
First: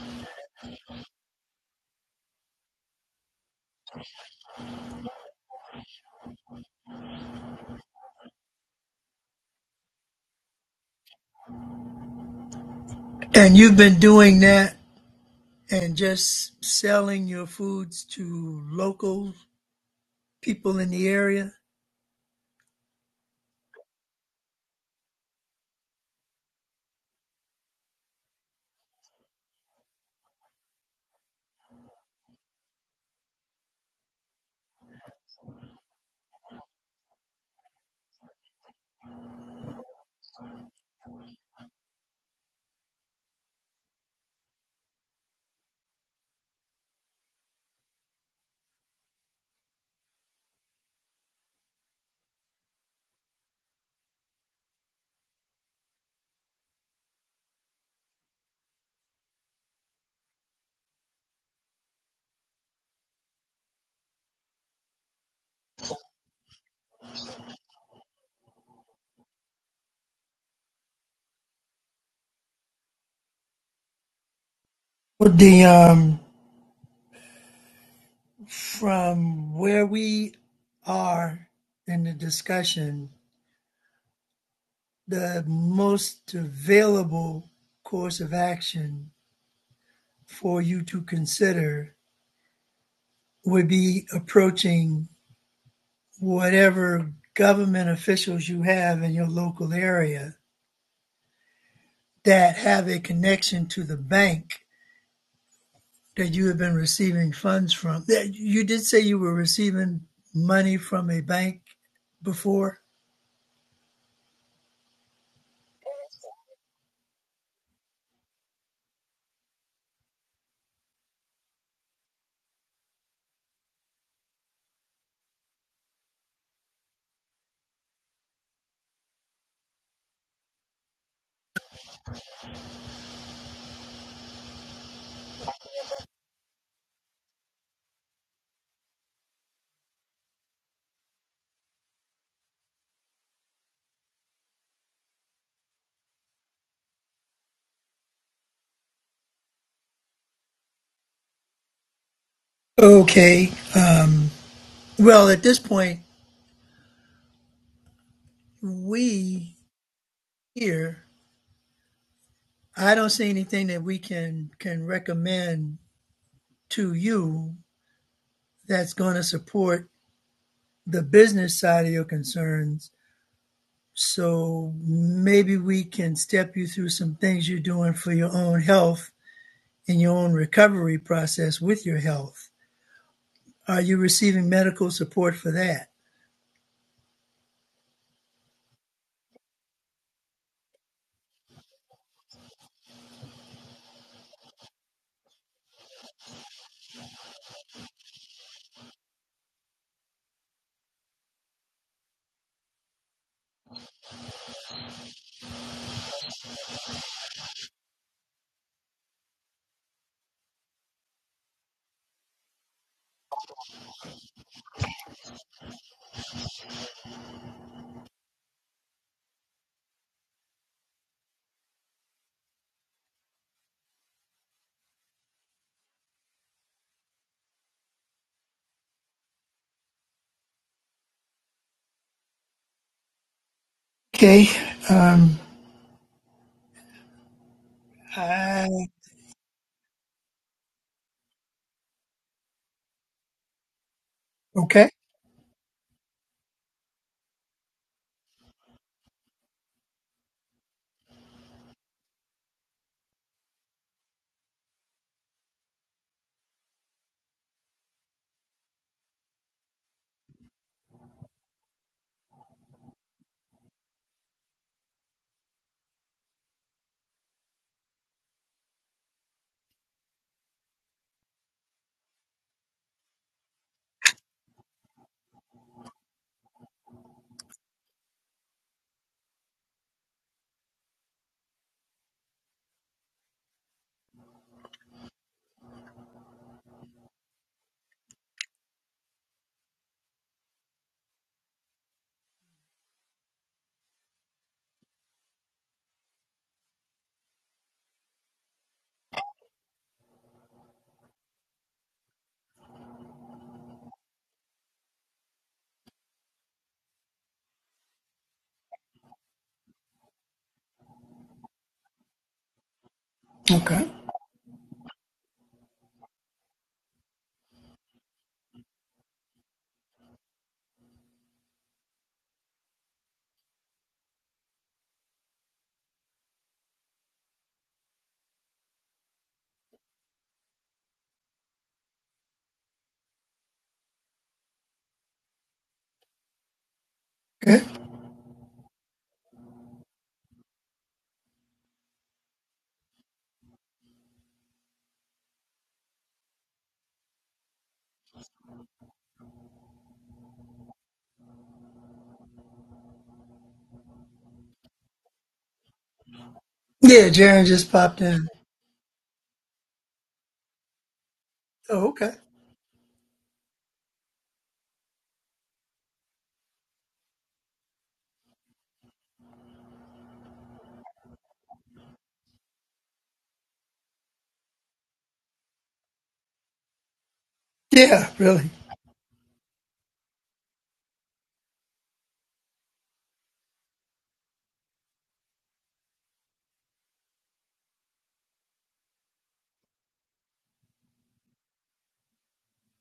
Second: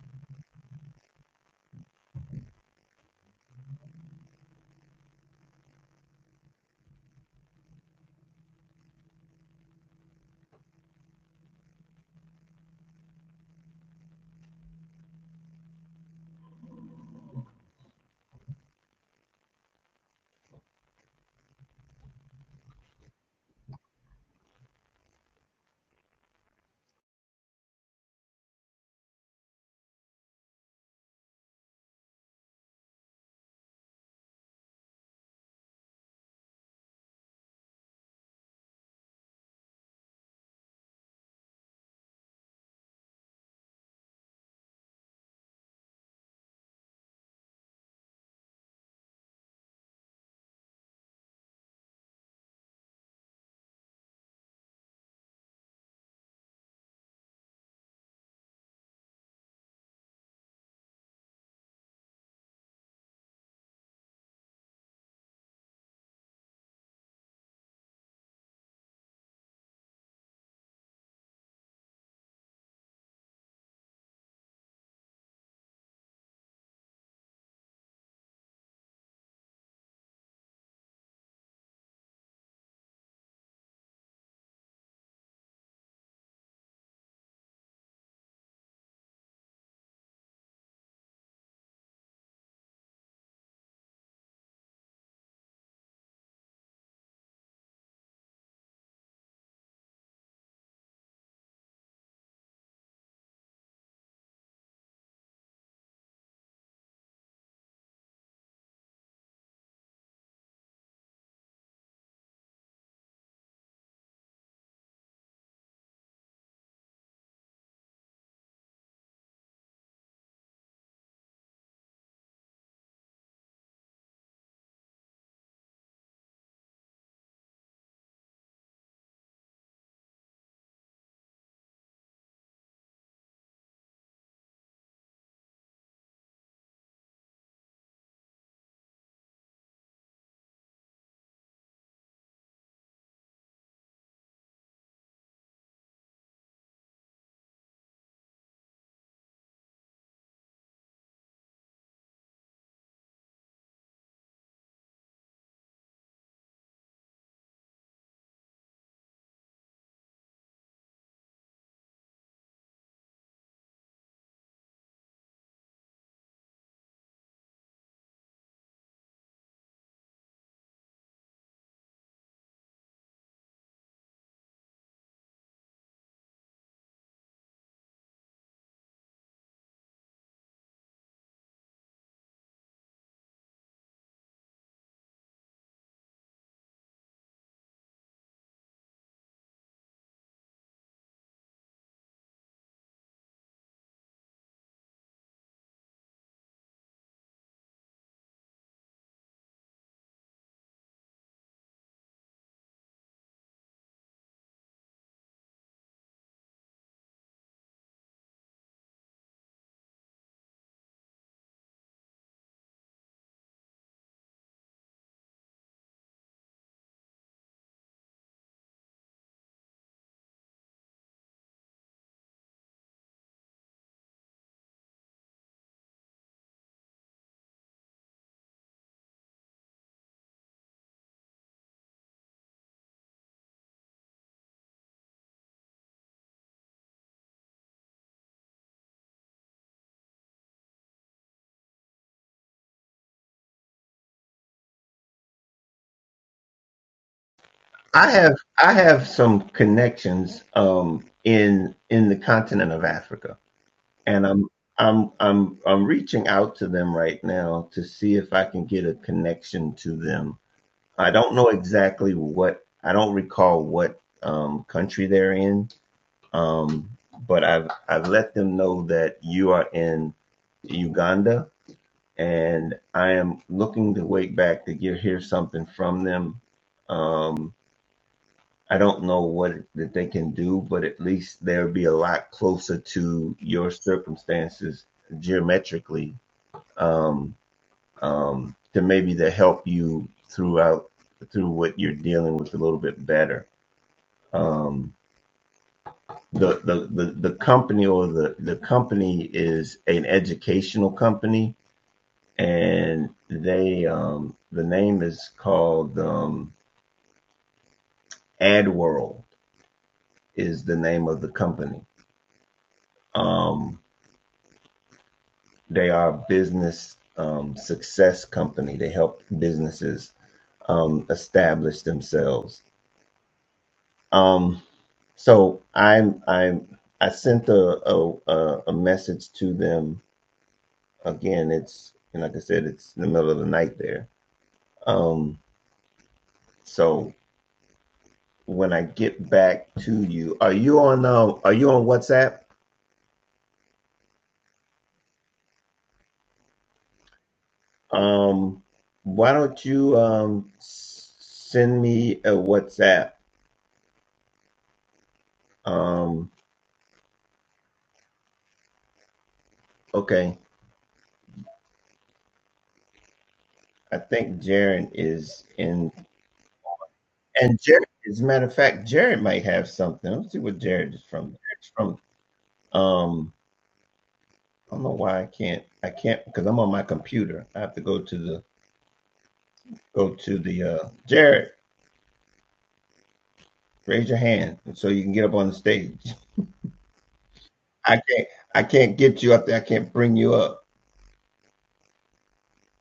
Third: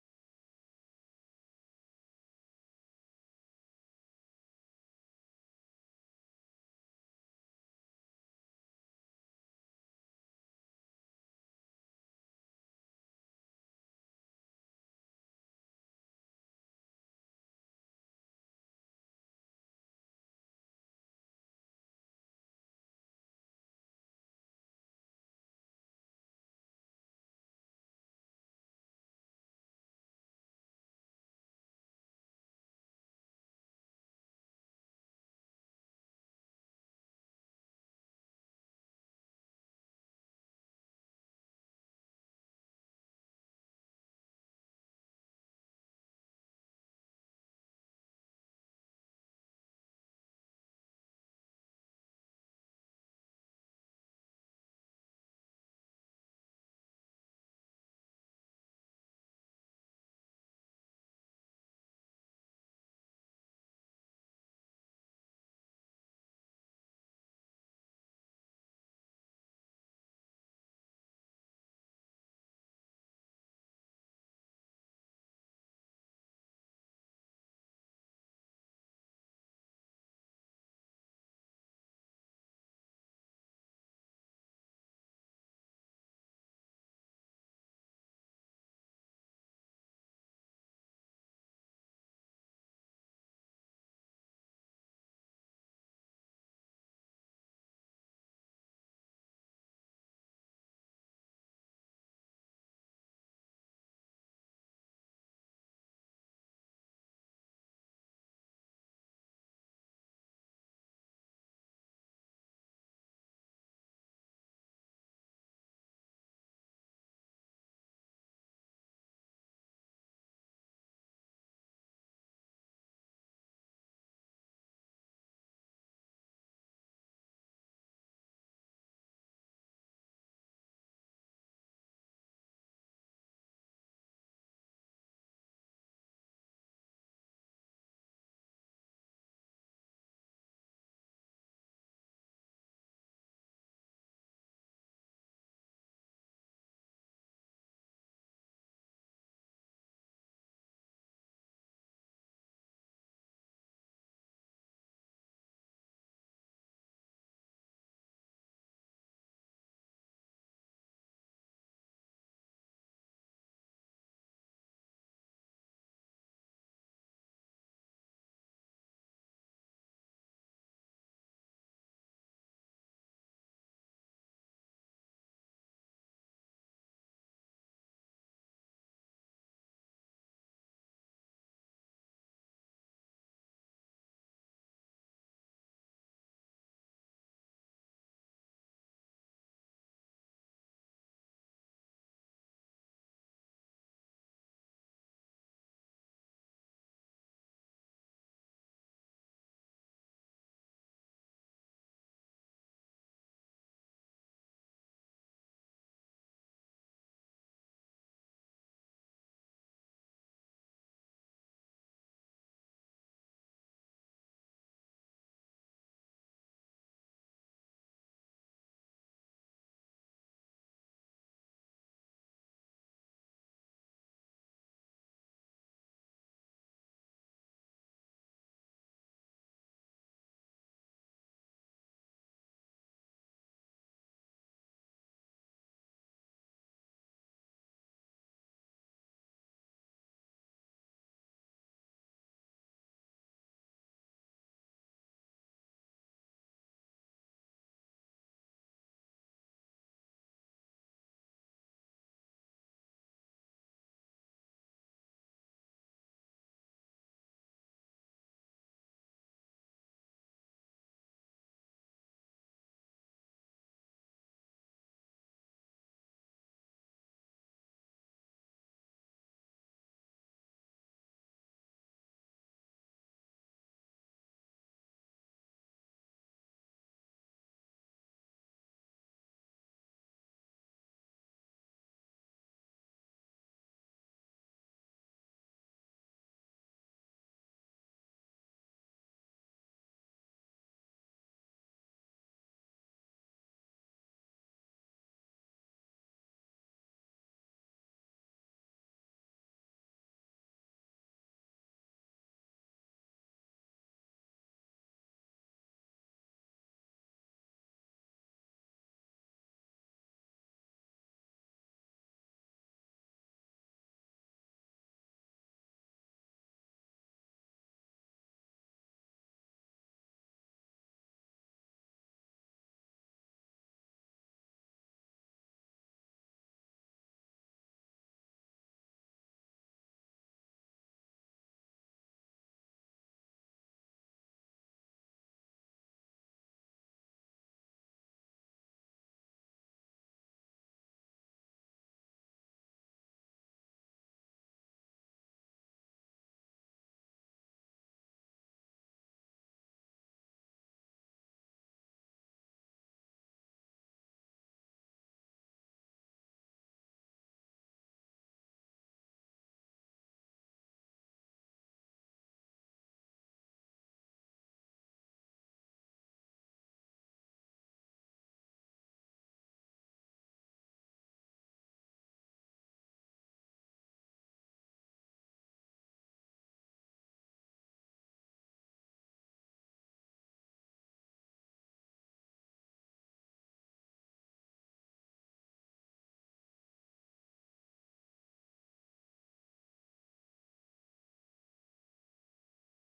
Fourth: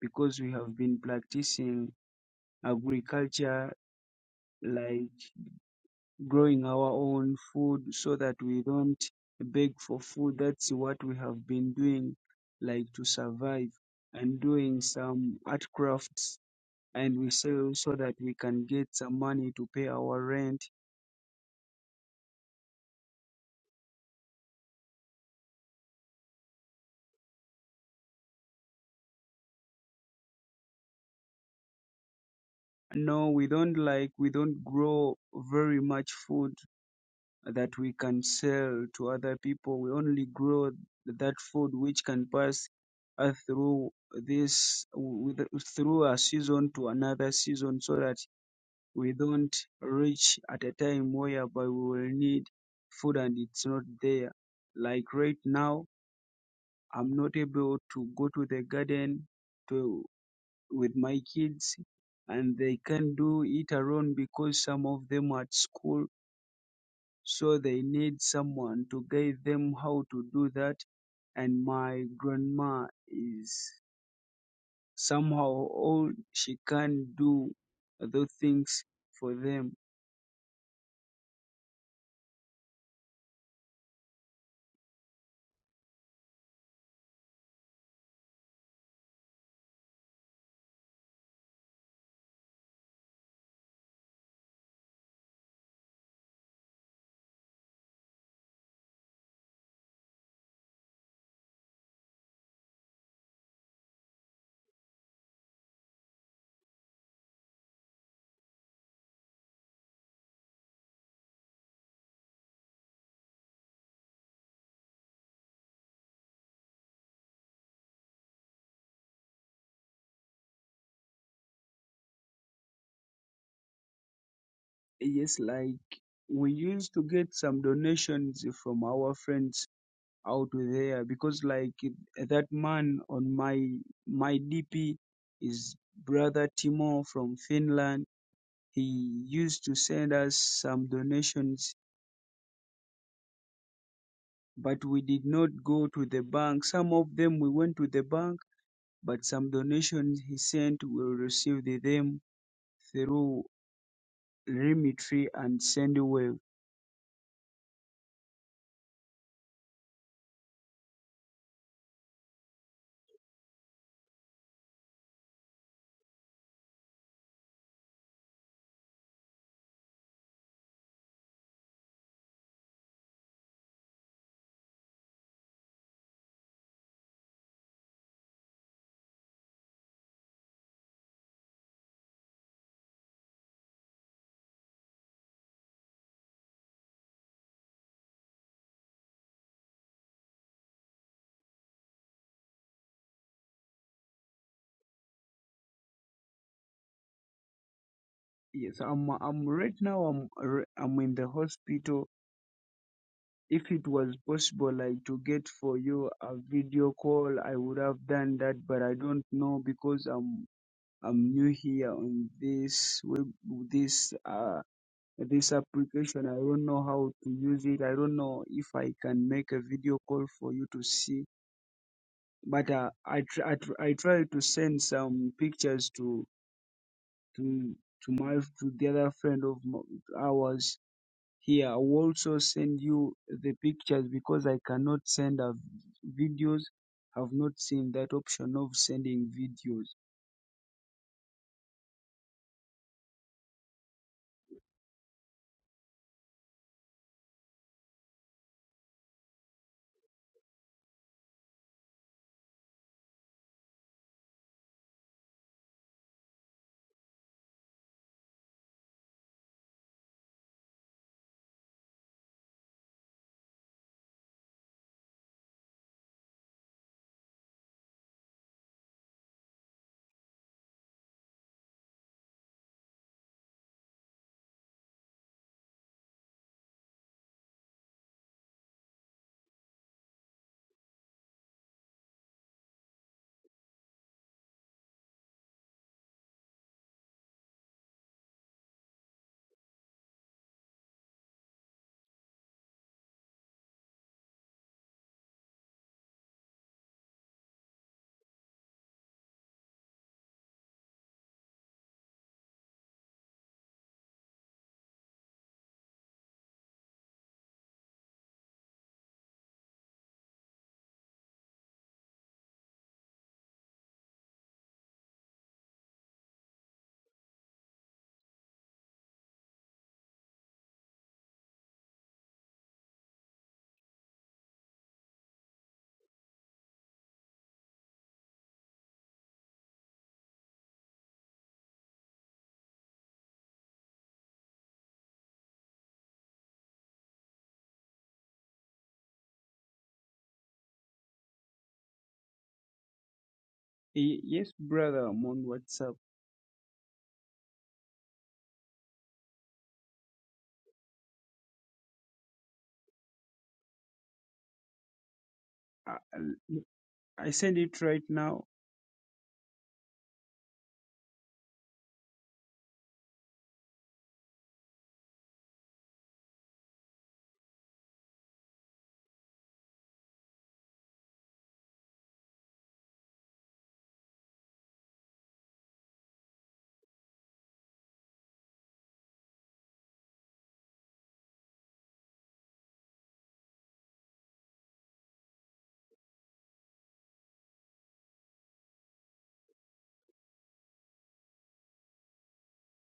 [SPEAKER 2] because we have been practicing agriculture like growing our own food so that we don't beg for food. That's what we have been doing, like to
[SPEAKER 3] and
[SPEAKER 2] survive
[SPEAKER 3] you've been doing
[SPEAKER 2] and
[SPEAKER 3] that
[SPEAKER 2] doing some art
[SPEAKER 3] and
[SPEAKER 2] crafts
[SPEAKER 3] just
[SPEAKER 2] and
[SPEAKER 3] selling
[SPEAKER 2] we
[SPEAKER 3] your
[SPEAKER 2] sell so
[SPEAKER 3] foods
[SPEAKER 2] that we
[SPEAKER 3] to
[SPEAKER 2] can get some
[SPEAKER 3] local
[SPEAKER 2] money to pay our rent.
[SPEAKER 3] people in the area.
[SPEAKER 2] No, we don't like, we don't grow very much food that we can sell to other people. We only grow that food which can pass uh, through this with, through a season to another season, so that we don't reach at a time whereby we will need food and it's not there. Like right now, I'm not able to go to the garden to with my kids, and they can do it alone because some of them are at school so they need someone to guide them how to do that. And my grandma is somehow
[SPEAKER 3] The
[SPEAKER 2] old.
[SPEAKER 3] um,
[SPEAKER 2] She can't do those things for
[SPEAKER 3] from
[SPEAKER 2] them.
[SPEAKER 3] where we are in the discussion, the most available course of action for you to consider would be approaching whatever government officials you have in your local area that have a connection to the bank that you have been receiving funds from. You did say you were receiving money from a bank before?
[SPEAKER 2] Yes, like we used to get some donations from our friends out there because like that man on my my DP is brother Timo from Finland. He used to send us some donations but we did not go to the bank. Some of them we went to the bank, but some donations he sent we received them through
[SPEAKER 3] Okay. Um, well,
[SPEAKER 2] Remitry
[SPEAKER 3] at this
[SPEAKER 2] and
[SPEAKER 3] point,
[SPEAKER 2] Sendwave.
[SPEAKER 3] we here I don't see anything that we can can recommend to you that's going to support the business side of your concerns. So maybe we can step you through some things you're doing for your own health and your own recovery process with your health. Are you receiving medical support for that?
[SPEAKER 2] Yes, I'm I'm right now I'm r- I'm in the hospital. If it was possible like to get for you a video call, I would have done that, but I don't know because I'm I'm new here on this web, this uh this application. I don't know how to use it. I don't know if I can make a video call for you to see. But uh, I tr- I, tr- I try to send some pictures to to to my to the other friend of m- ours here. I will also send you the pictures because
[SPEAKER 3] Okay.
[SPEAKER 2] I cannot
[SPEAKER 3] Um,
[SPEAKER 2] send a v- videos. I've not seen that option
[SPEAKER 3] I,
[SPEAKER 2] of sending videos.
[SPEAKER 3] okay.
[SPEAKER 1] I have I have some connections um, in in the continent of Africa, and I'm I'm I'm I'm reaching out to them right now to see if I can get a connection to them. I don't know exactly what I don't recall what um, country they're in, um, but I've I've let them know that you are in Uganda, and I am looking to wait back to get hear something from them. Um, I don't know what it, that they can do, but at least they'll be a lot closer to your circumstances geometrically um, um, to maybe to help you throughout through what you're dealing with a little bit better. Um, the, the the the company or the the company is an educational company, and they um, the name is called um, AdWorld is the name of the company. Um,
[SPEAKER 3] Okay.
[SPEAKER 1] They are a business um, success company. They help businesses um, establish themselves. Um, so I'm I'm I sent a, a a message to them again. It's and like I said, it's in the middle of the night there. Um, so
[SPEAKER 3] Good.
[SPEAKER 1] when I get back to you, are you on um are you on WhatsApp?
[SPEAKER 2] Y- yes, brother, I'm on WhatsApp.
[SPEAKER 1] Um, why don't you um send me a WhatsApp?
[SPEAKER 2] I,
[SPEAKER 1] Um,
[SPEAKER 3] Yeah,
[SPEAKER 2] I
[SPEAKER 3] Jaron
[SPEAKER 2] send
[SPEAKER 3] just
[SPEAKER 2] it
[SPEAKER 3] popped
[SPEAKER 2] right
[SPEAKER 3] in.
[SPEAKER 2] now.
[SPEAKER 1] okay.
[SPEAKER 3] Oh, okay.
[SPEAKER 1] I think Jared is in, and Jared, as a matter of fact, Jared might have something. Let's see what Jared is from. Jared's from, um, I don't know why I can't, I can't, because I'm on my computer. I have to go
[SPEAKER 3] Yeah,
[SPEAKER 1] to the,
[SPEAKER 3] really.
[SPEAKER 1] go to the, uh, Jared, raise your hand so you can get up on the stage. I can't, I can't get you up there. I can't bring you up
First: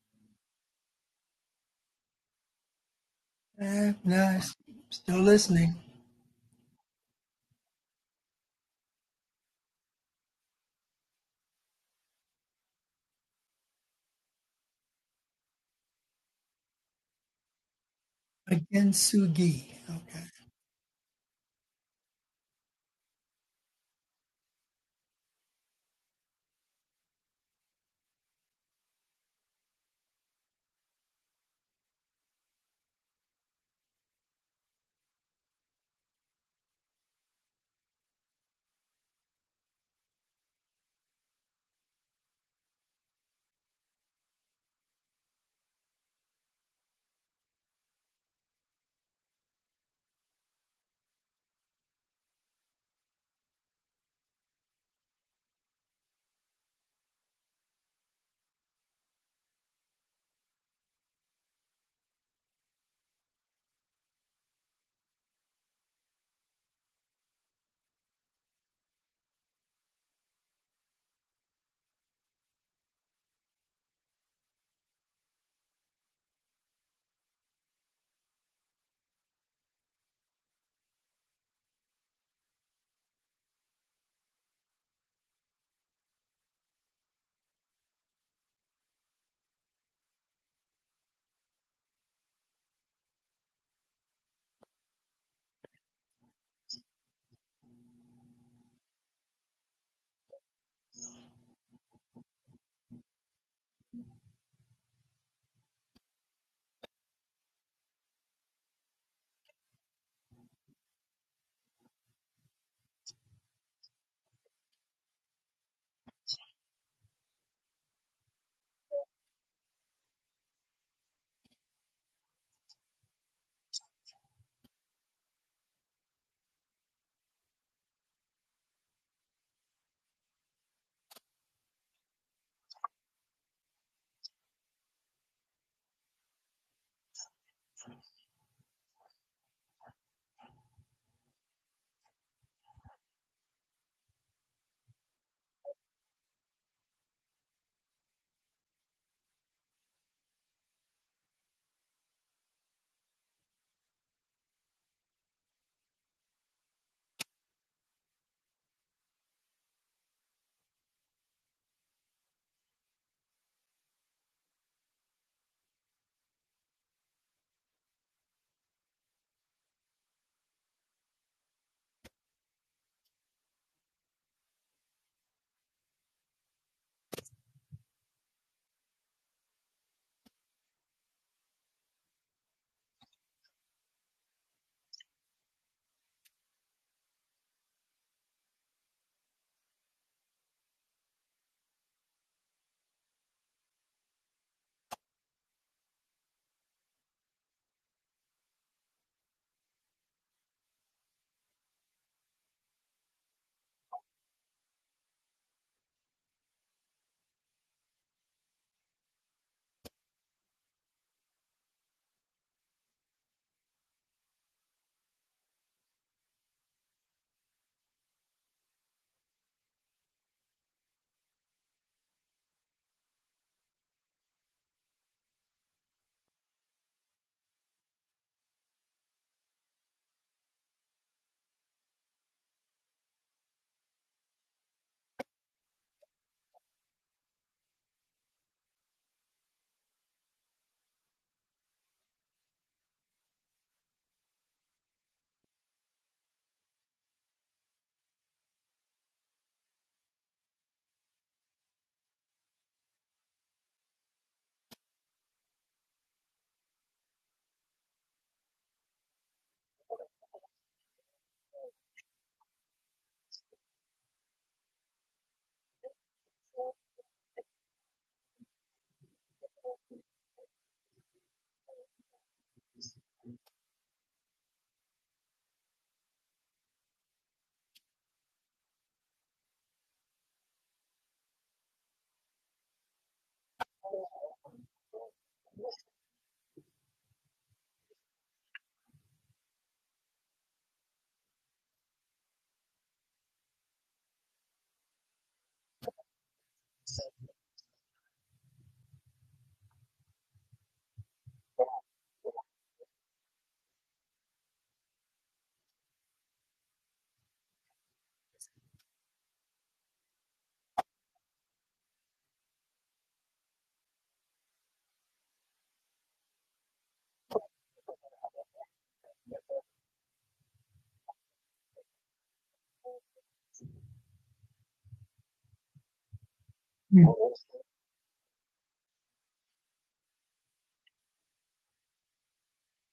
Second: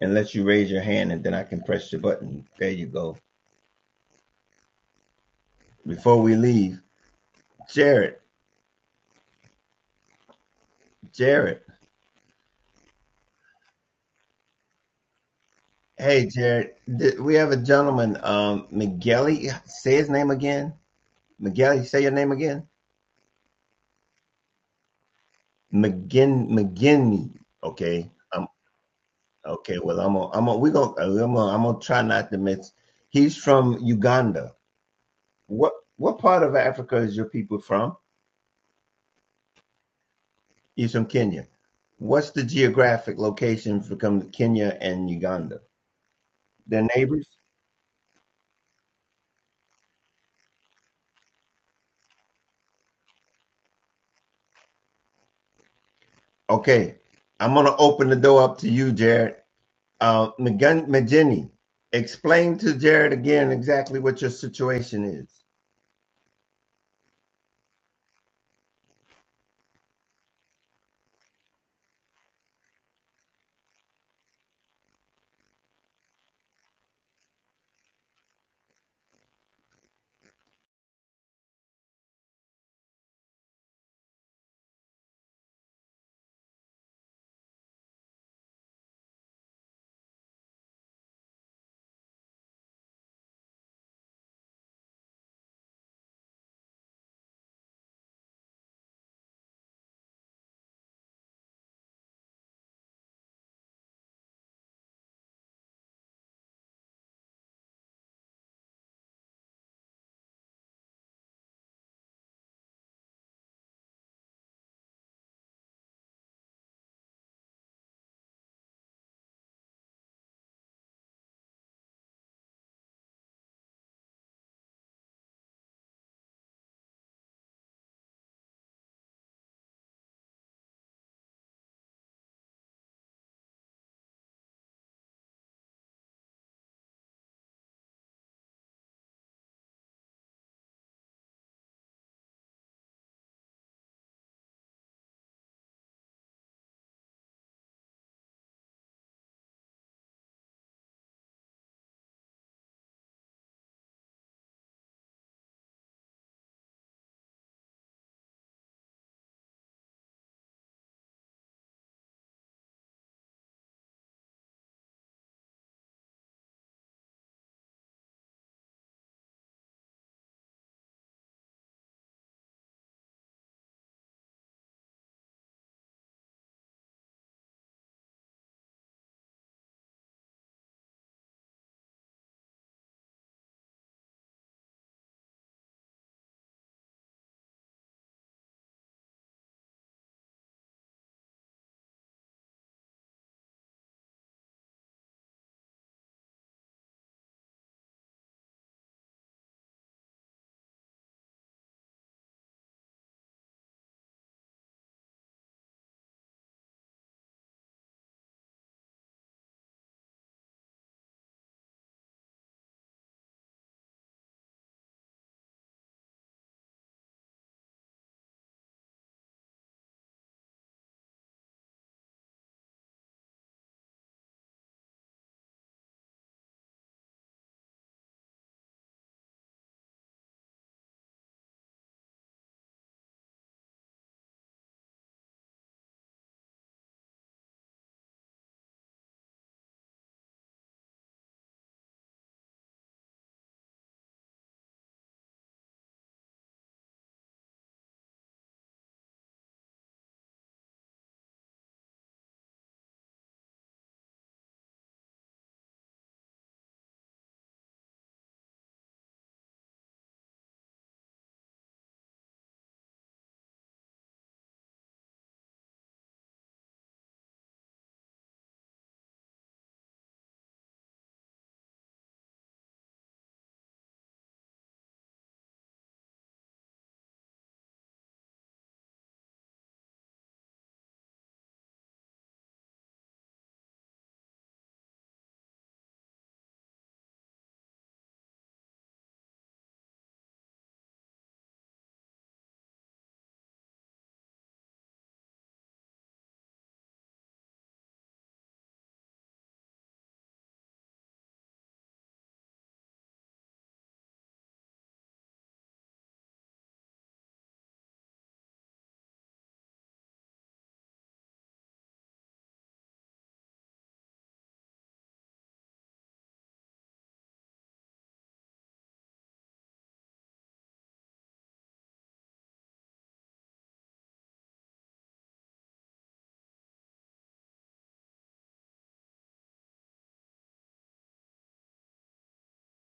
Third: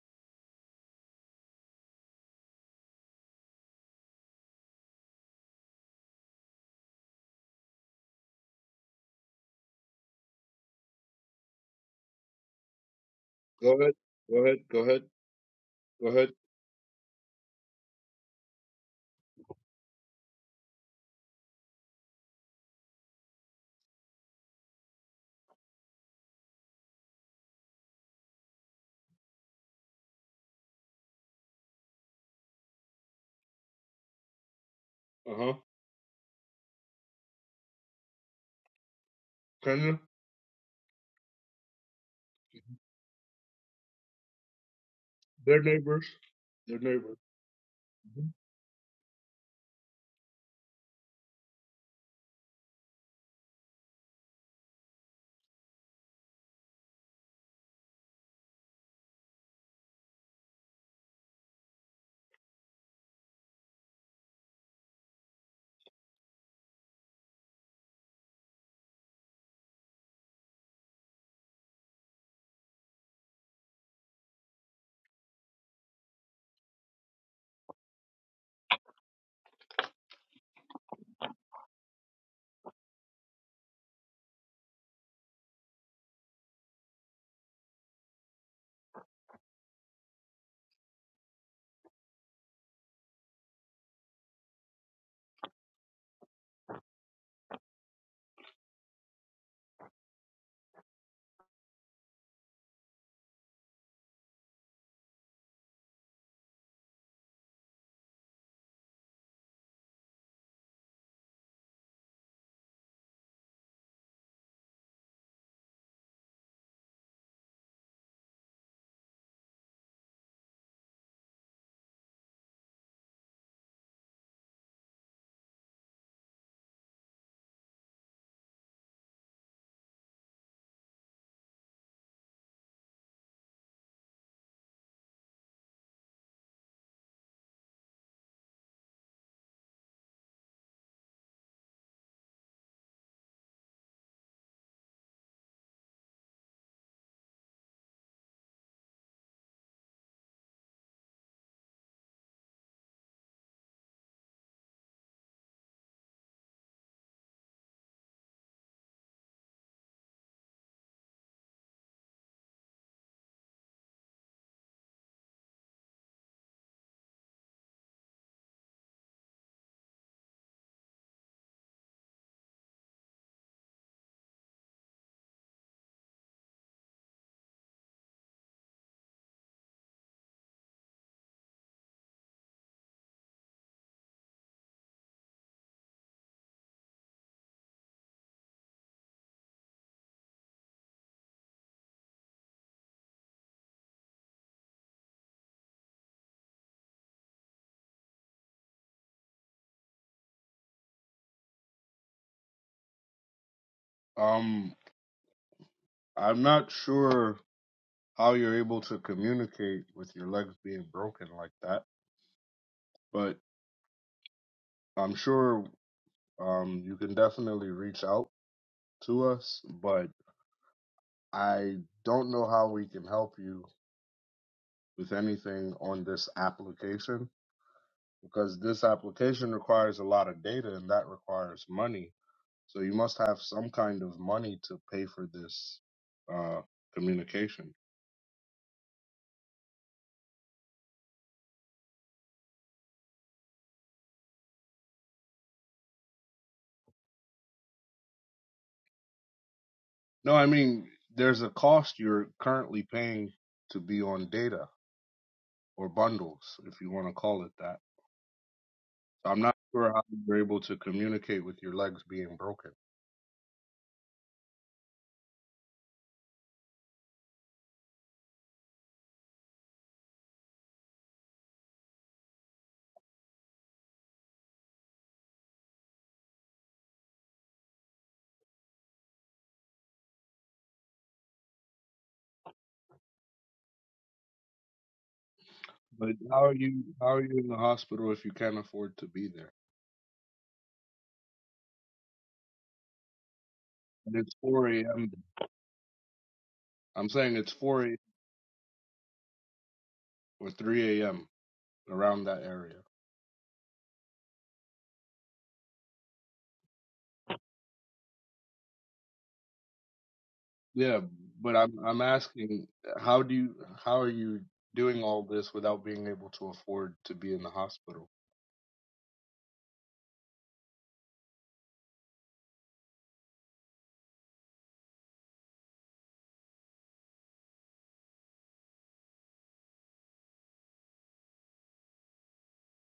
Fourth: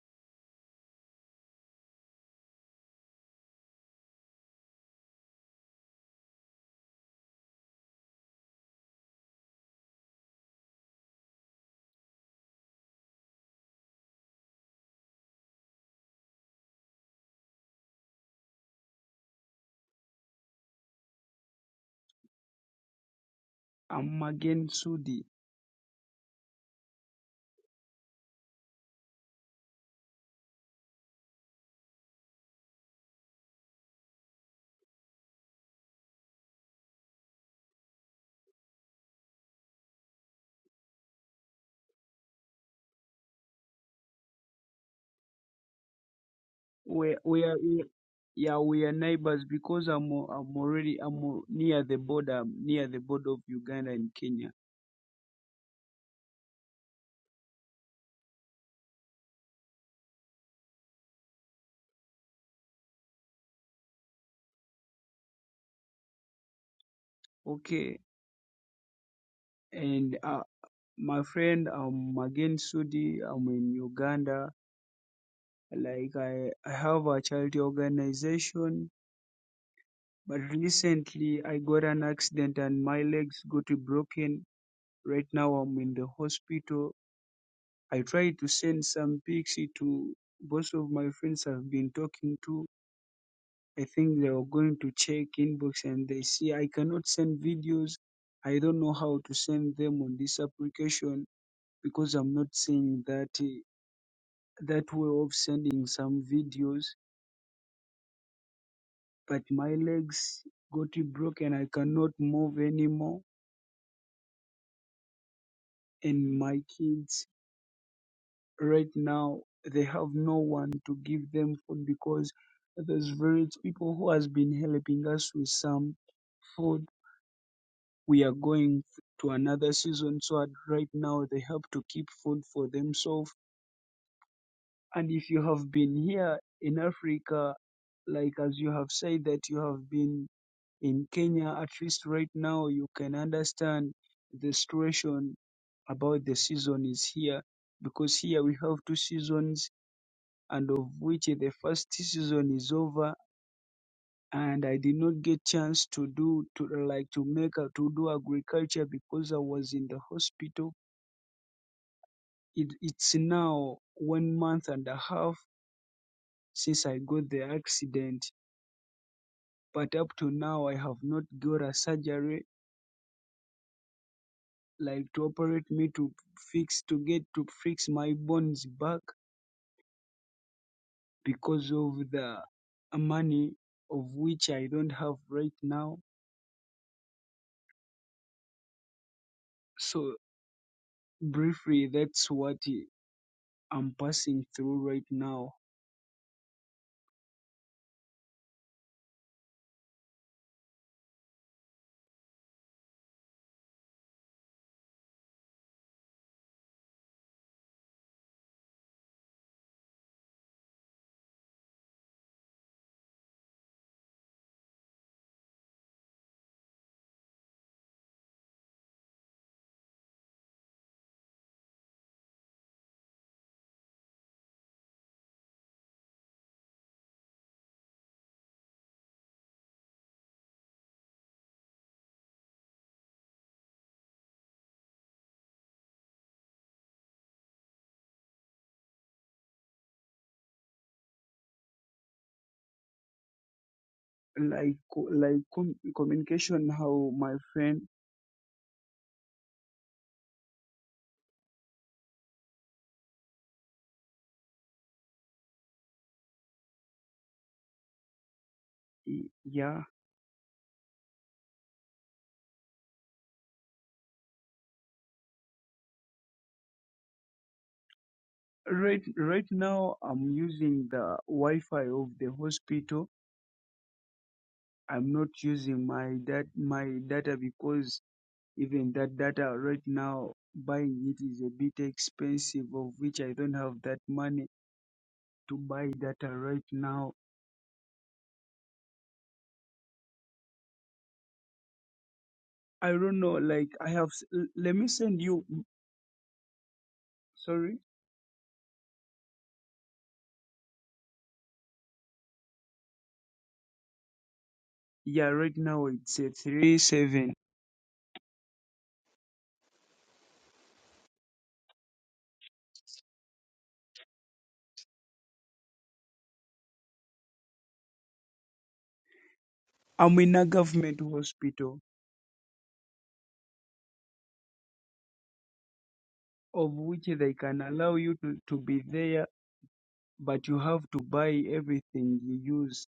[SPEAKER 1] unless you raise your hand and then I can press your button. There you go.
[SPEAKER 3] Eh, nice. Still listening.
[SPEAKER 1] Before we leave, Jared, Jared.
[SPEAKER 4] Go ahead. Go ahead. Go ahead. Go
[SPEAKER 1] Hey,
[SPEAKER 4] ahead.
[SPEAKER 1] Jared, th- we have a gentleman, um,
[SPEAKER 3] Against
[SPEAKER 1] McGelly.
[SPEAKER 3] Sugi.
[SPEAKER 1] Say his name
[SPEAKER 3] Okay.
[SPEAKER 1] again. McGelly, say your name again.
[SPEAKER 2] I'm again Sudi.
[SPEAKER 1] McGin McGinney. Okay. Um. Okay. Well, I'm. Gonna, I'm. Gonna, we gonna. I'm. Gonna, I'm gonna try not to miss. He's from Uganda.
[SPEAKER 4] Uh huh.
[SPEAKER 1] What What part of Africa is your people from?
[SPEAKER 4] Canada.
[SPEAKER 1] He's from Kenya. What's the geographic location for come Kenya and Uganda?
[SPEAKER 4] They're neighbors. They're
[SPEAKER 1] They're
[SPEAKER 2] We
[SPEAKER 4] neighbors.
[SPEAKER 1] neighbors.
[SPEAKER 2] we are we-
[SPEAKER 4] Mhm.
[SPEAKER 2] yeah we are neighbors because I'm al- I'm already I'm al- near the border I'm near the border of Uganda and Kenya.
[SPEAKER 1] Okay. I'm gonna open the door up to you, Jared. Uh, McGinney, explain to Jared again exactly what your situation is.
[SPEAKER 2] Okay, and uh, my friend I'm again Sudi. I'm in Uganda. Like I I have a charity organization, but recently I got an accident and my legs got broken. Right now I'm in the hospital. I tried to send some pics to both of my friends I've been talking to I think they were going to check inbox and they see I cannot send videos. I don't know how to send them on this application because I'm not seeing that eh, that way of sending some videos. But my legs got broken. I cannot move anymore. And my kids right now they have no one to give them food because there's various people who has been helping us with some food we are going to another season so at right now they have to keep food for themselves and if you have been here in africa like as you have said that you have been in kenya at least right now you can understand the situation about the season is here because here we have two seasons and of which the first season is over and I did not get chance to do to like to make a, to do agriculture because I was in the hospital It, it's now one month and a half since I got the accident, but up to now I have not got a surgery like to operate me to fix to get to fix my bones back because of the money of which I don't have right now. So briefly, that's what I'm passing through right now.
[SPEAKER 4] Um, I'm not sure how you're able to communicate with your legs being broken like that, but I'm sure um you can definitely reach out to us. But I don't know how we can help you with anything on this application because this application requires a lot of data and that requires money So you must have some kind of money to pay for this uh, communication.
[SPEAKER 2] Like co- like com- communication, how my friend,
[SPEAKER 4] No, I mean, there's a cost you're currently paying to be on data or bundles, if you want to call it that. So I'm not
[SPEAKER 2] yeah.
[SPEAKER 4] sure how you're able to communicate with your legs being broken.
[SPEAKER 2] Right, right now I'm using the Wi-Fi of the hospital. I'm not using my dat my data because even that data right now buying it is a bit expensive, of which I don't have that money to buy
[SPEAKER 4] But
[SPEAKER 2] data
[SPEAKER 4] how are
[SPEAKER 2] right
[SPEAKER 4] you?
[SPEAKER 2] now.
[SPEAKER 4] How are you in the hospital if you can't afford to be there?
[SPEAKER 2] I don't know, like I have.
[SPEAKER 4] And
[SPEAKER 2] s-
[SPEAKER 4] it's
[SPEAKER 2] l-
[SPEAKER 4] 4
[SPEAKER 2] Let me
[SPEAKER 4] a.m.
[SPEAKER 2] send you.
[SPEAKER 4] I'm saying it's
[SPEAKER 2] Sorry.
[SPEAKER 4] 4 a.m. or 3 a.m. around that area.
[SPEAKER 2] Yeah, right now it's a three seven.
[SPEAKER 4] Yeah, but I'm I'm asking how do you how are you doing all this without being able to afford to be in the hospital?
[SPEAKER 2] I'm in a government hospital of which they can allow you to, to be there but you have to buy everything you use.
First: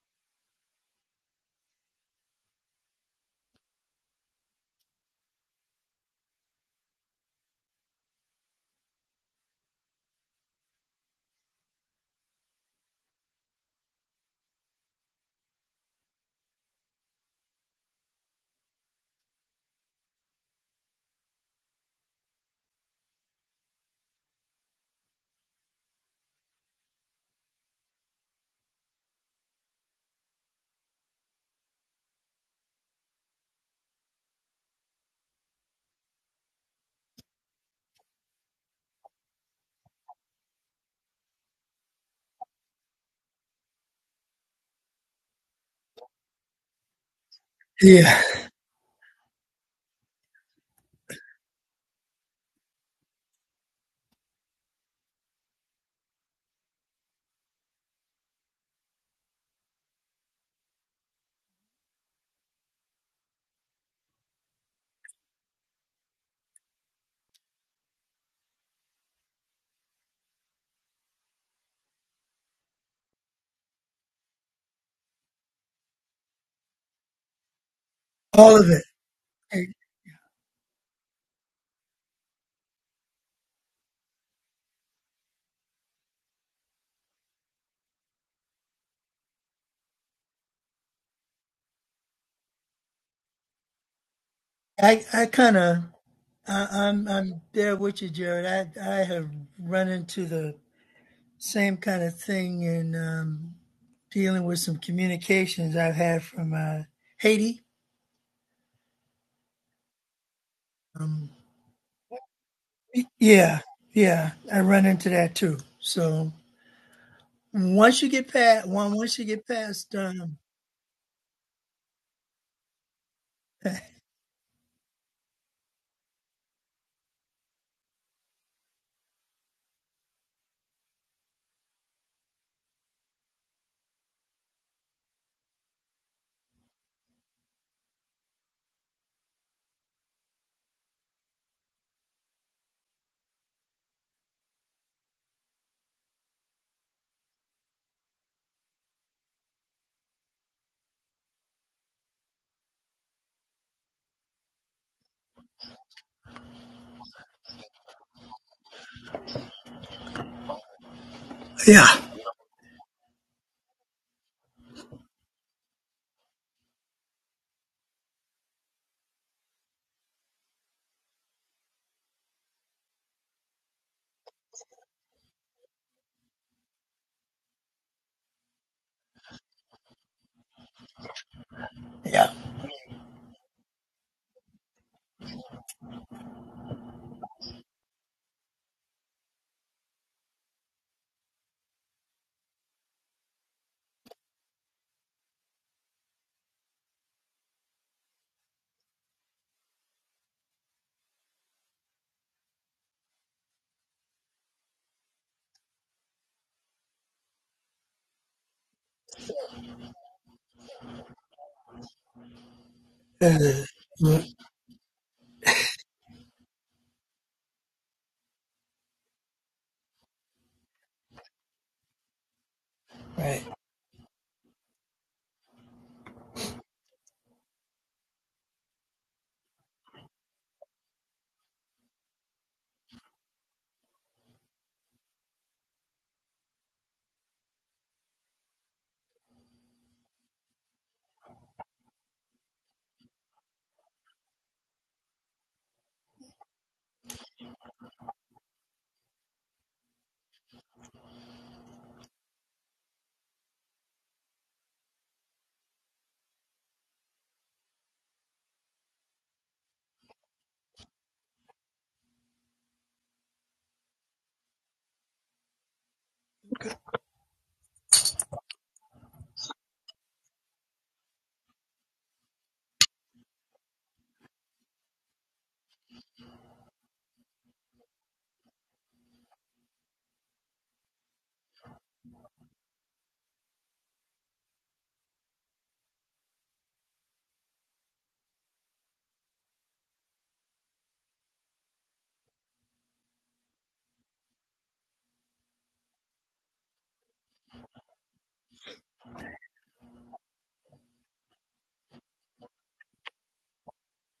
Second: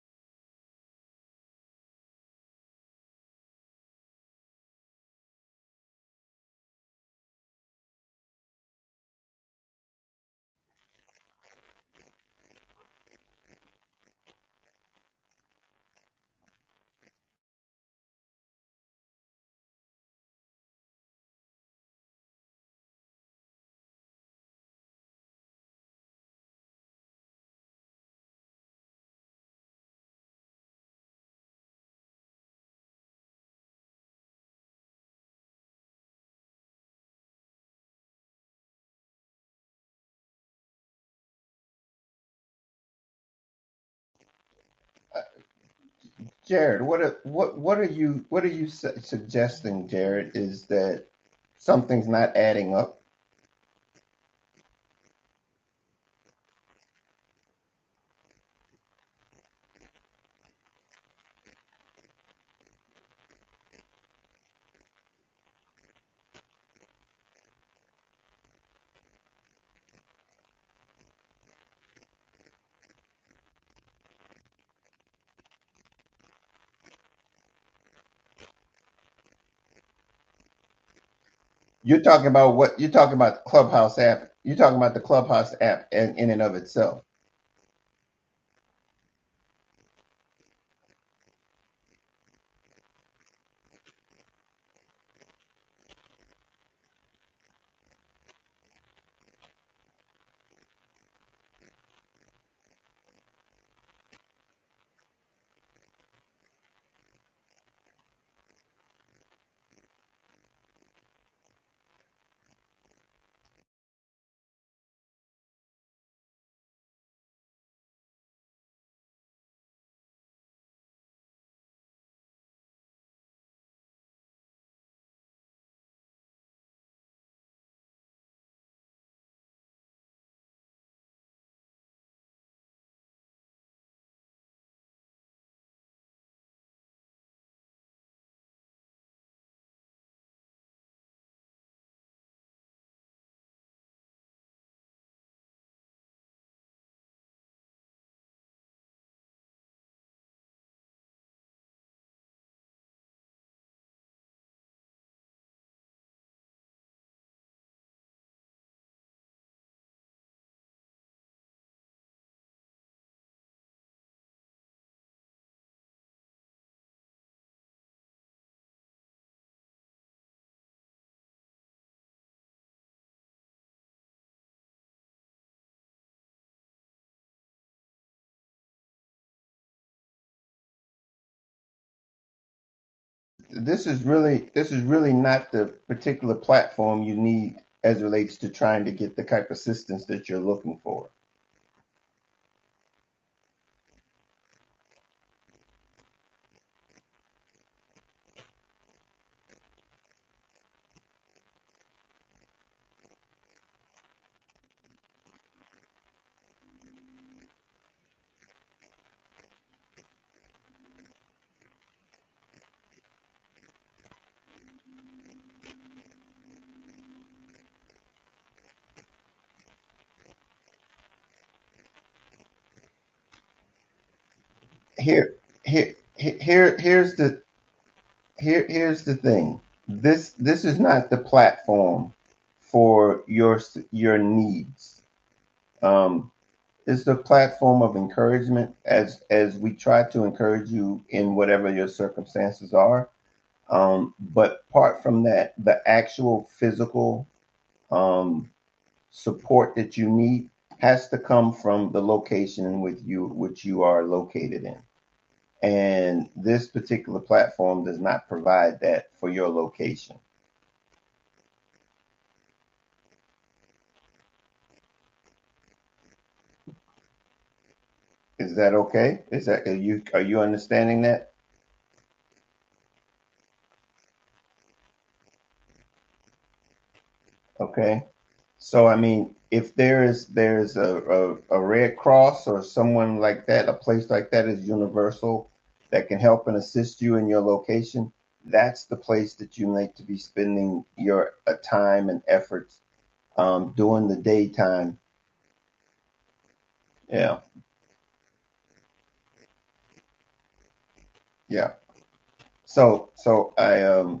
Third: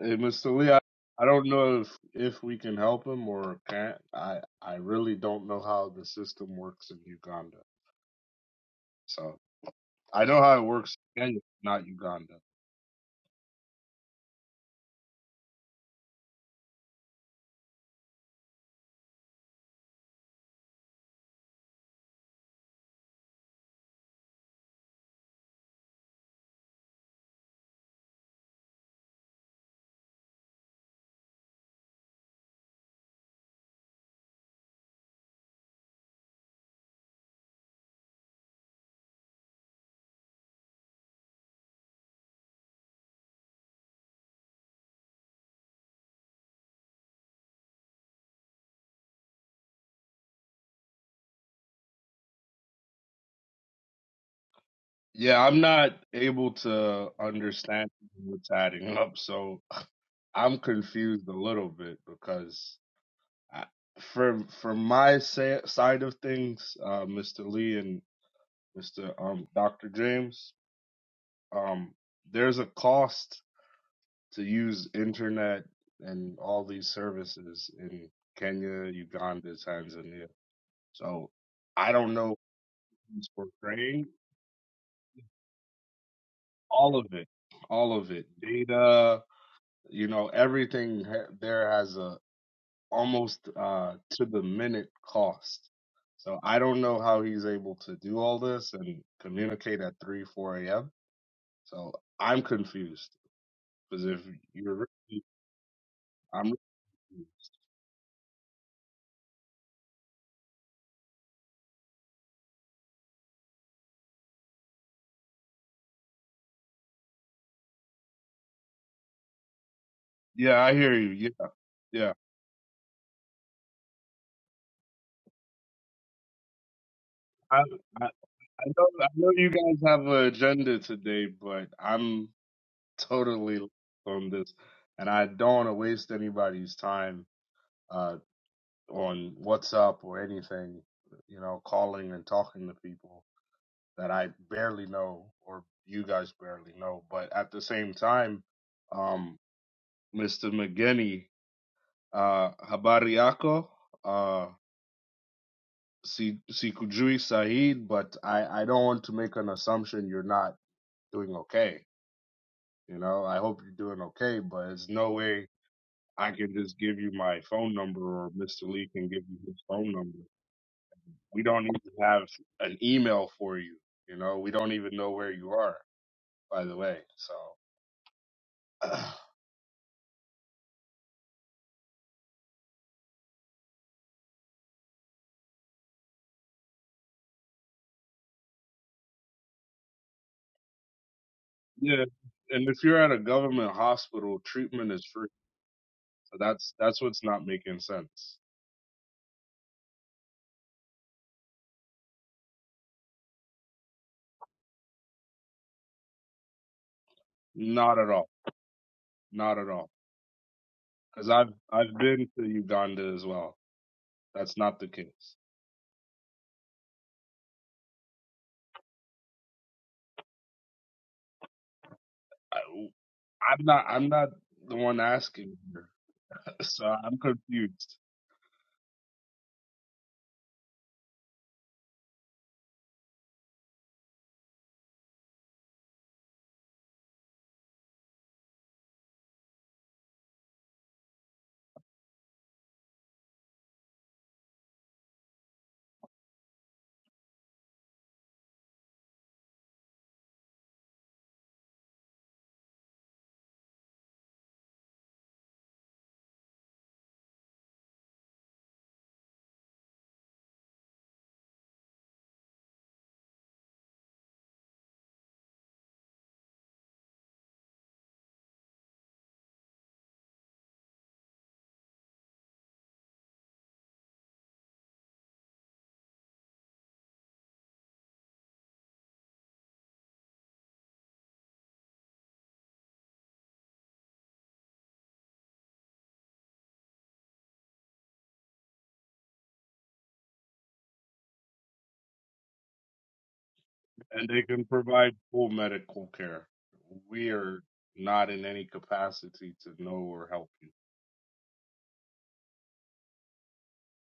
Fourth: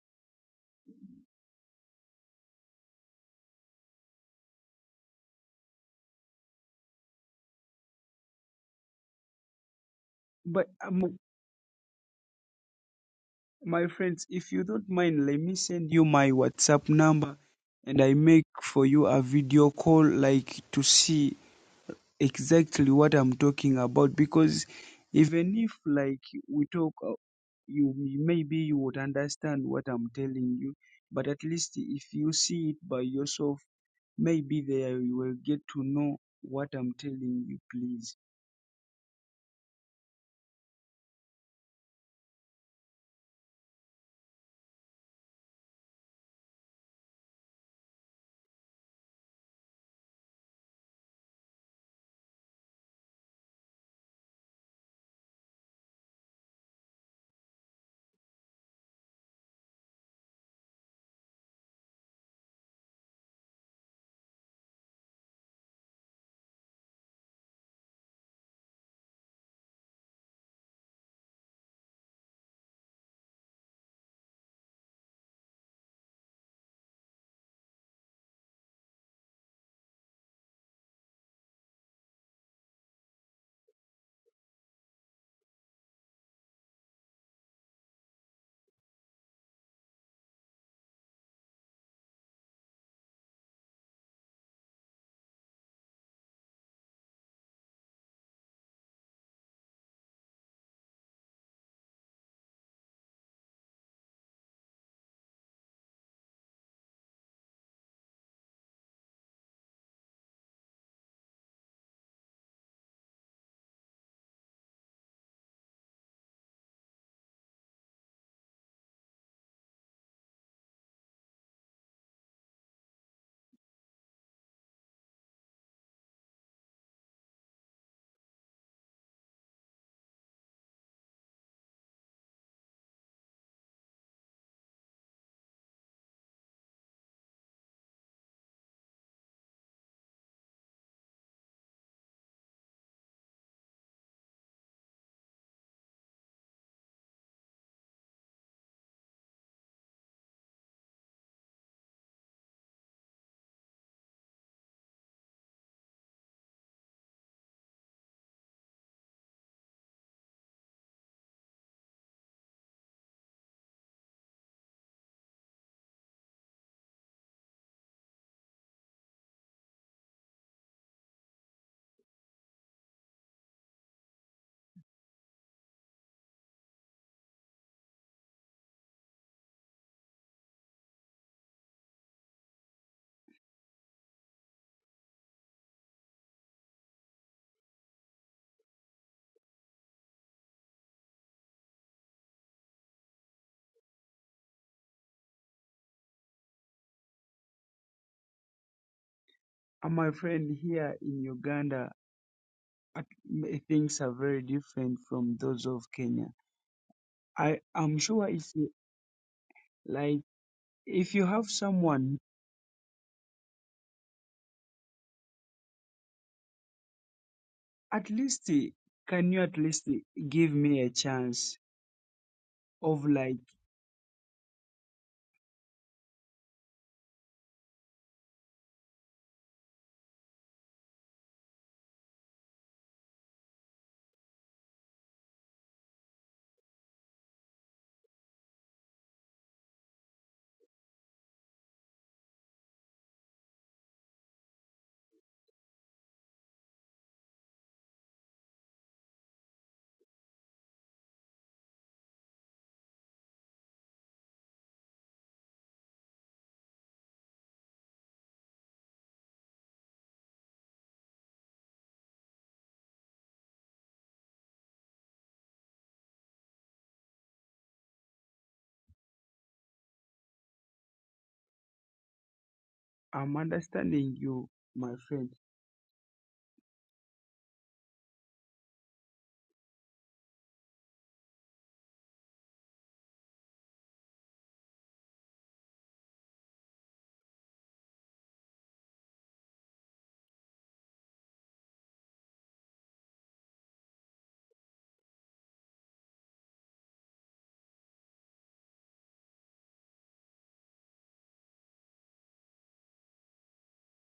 [SPEAKER 4] Hey, Mr. Lee, I, I don't know if if we can help him or can't. I I really don't know how the system works in Uganda. So I know how it
[SPEAKER 2] But
[SPEAKER 4] works
[SPEAKER 2] um,
[SPEAKER 4] in Kenya, not Uganda.
[SPEAKER 2] my friends, if you don't mind, let me send you my WhatsApp number and I make for you a video call like to see exactly what I'm talking about because even if like we talk uh, you maybe you would understand what I'm telling you, but at least if you see it by yourself, maybe there you will get to know what I'm telling you, please.
[SPEAKER 1] Uh, Jared, what are, what what are
[SPEAKER 3] Yeah.
[SPEAKER 1] you what are you su- suggesting? Jared is that something's not adding up.
[SPEAKER 4] Yeah, I'm not able to understand what's adding up, so I'm confused a little bit because I- for for my sa- side of things, uh, Mr. Lee and Mr. Um, Dr. James, um, there's a cost to use internet and all these services in
[SPEAKER 3] All of
[SPEAKER 4] Kenya, Uganda,
[SPEAKER 3] it.
[SPEAKER 4] Tanzania. So I
[SPEAKER 1] You're
[SPEAKER 4] don't
[SPEAKER 1] talking
[SPEAKER 4] know
[SPEAKER 1] about what you're talking
[SPEAKER 4] who's
[SPEAKER 1] about the Clubhouse
[SPEAKER 4] portraying
[SPEAKER 1] app. You're talking about the Clubhouse app in, in and of
[SPEAKER 4] all
[SPEAKER 1] itself.
[SPEAKER 4] of it, all of it, data, you know, everything ha- there has a almost uh, to the minute
[SPEAKER 3] I, I kind
[SPEAKER 4] cost.
[SPEAKER 3] of,
[SPEAKER 4] So I don't know
[SPEAKER 3] I'm,
[SPEAKER 4] how
[SPEAKER 3] I'm
[SPEAKER 4] he's
[SPEAKER 3] there
[SPEAKER 4] able to
[SPEAKER 3] with you,
[SPEAKER 4] do all
[SPEAKER 3] Jared.
[SPEAKER 4] this
[SPEAKER 3] I,
[SPEAKER 4] and
[SPEAKER 3] I have
[SPEAKER 4] communicate
[SPEAKER 3] run
[SPEAKER 4] at 3,
[SPEAKER 3] into the
[SPEAKER 4] 4 a.m.
[SPEAKER 3] same
[SPEAKER 4] So
[SPEAKER 3] kind of
[SPEAKER 4] I'm
[SPEAKER 3] thing in
[SPEAKER 4] confused
[SPEAKER 3] um,
[SPEAKER 4] because if
[SPEAKER 3] dealing with
[SPEAKER 4] you're
[SPEAKER 3] some
[SPEAKER 4] really,
[SPEAKER 3] communications I've had
[SPEAKER 4] I'm,
[SPEAKER 3] from uh, Haiti. Um, yeah, yeah, I run into that too. So once you get past, once you get past, um,
[SPEAKER 4] yeah, I hear you. Yeah, yeah. I, I, I know, I know you guys have an agenda today, but I'm totally lost on this and I don't want to waste anybody's time, uh, on WhatsApp or anything, you know, calling and talking to people. that I barely know or you guys barely know. But at the same time, um, Mr. McGinney, uh, habari uh, si- sikujui Saeed, but I, I don't want to make an assumption you're not doing okay.
[SPEAKER 3] yeah,
[SPEAKER 4] You know, I hope you're doing okay, but it's no way I can just give you my phone number or Mr. Lee can give you his phone number. We don't even have an email for you. You know, we don't even know where you are, by the way. So
[SPEAKER 3] yeah,
[SPEAKER 1] This is really this is really not the particular platform you need as it relates to trying to get the type of assistance that you're looking for.
[SPEAKER 4] Yeah, and if you're at a government hospital, treatment is free. So that's that's what's not making sense.
[SPEAKER 2] Uh, My friend, here in Uganda, at- m- things are very different from those of Kenya. I
[SPEAKER 4] Not
[SPEAKER 2] am
[SPEAKER 4] at all.
[SPEAKER 2] sure if you,
[SPEAKER 4] Not at all.
[SPEAKER 2] like if you
[SPEAKER 4] Because
[SPEAKER 2] have
[SPEAKER 4] I've I've
[SPEAKER 2] someone,
[SPEAKER 4] been to Uganda as well.
[SPEAKER 3] uh,
[SPEAKER 4] That's not the case.
[SPEAKER 2] at least eh, can you at least eh, give me a chance
[SPEAKER 4] I,
[SPEAKER 2] of like
[SPEAKER 3] right,
[SPEAKER 4] I'm not I'm not the one
[SPEAKER 1] Here,
[SPEAKER 4] asking here,
[SPEAKER 1] here, here,
[SPEAKER 4] so
[SPEAKER 1] here's
[SPEAKER 4] I'm
[SPEAKER 1] the
[SPEAKER 4] confused.
[SPEAKER 1] here here's the thing this this is not the platform for your your needs um it's the platform of encouragement as as we try to encourage you in whatever your circumstances are um but apart from that the actual physical um support that you need has to come from the location with you which you are located in and this particular platform does not provide that for your location Is that okay? Is that, are you, are you understanding that?
[SPEAKER 2] I'm understanding you, my friend.
[SPEAKER 1] Okay. So, I mean, if there is, there's a, a, a Red Cross or someone like that, a place like that is universal that can help and assist you in your location, that's the place that you need to be spending your uh, time and efforts um, during the
[SPEAKER 4] And they can
[SPEAKER 1] daytime.
[SPEAKER 4] provide full medical care. We
[SPEAKER 1] Yeah.
[SPEAKER 4] are not in any capacity to know or help you.
[SPEAKER 1] Yeah. So, so I, um,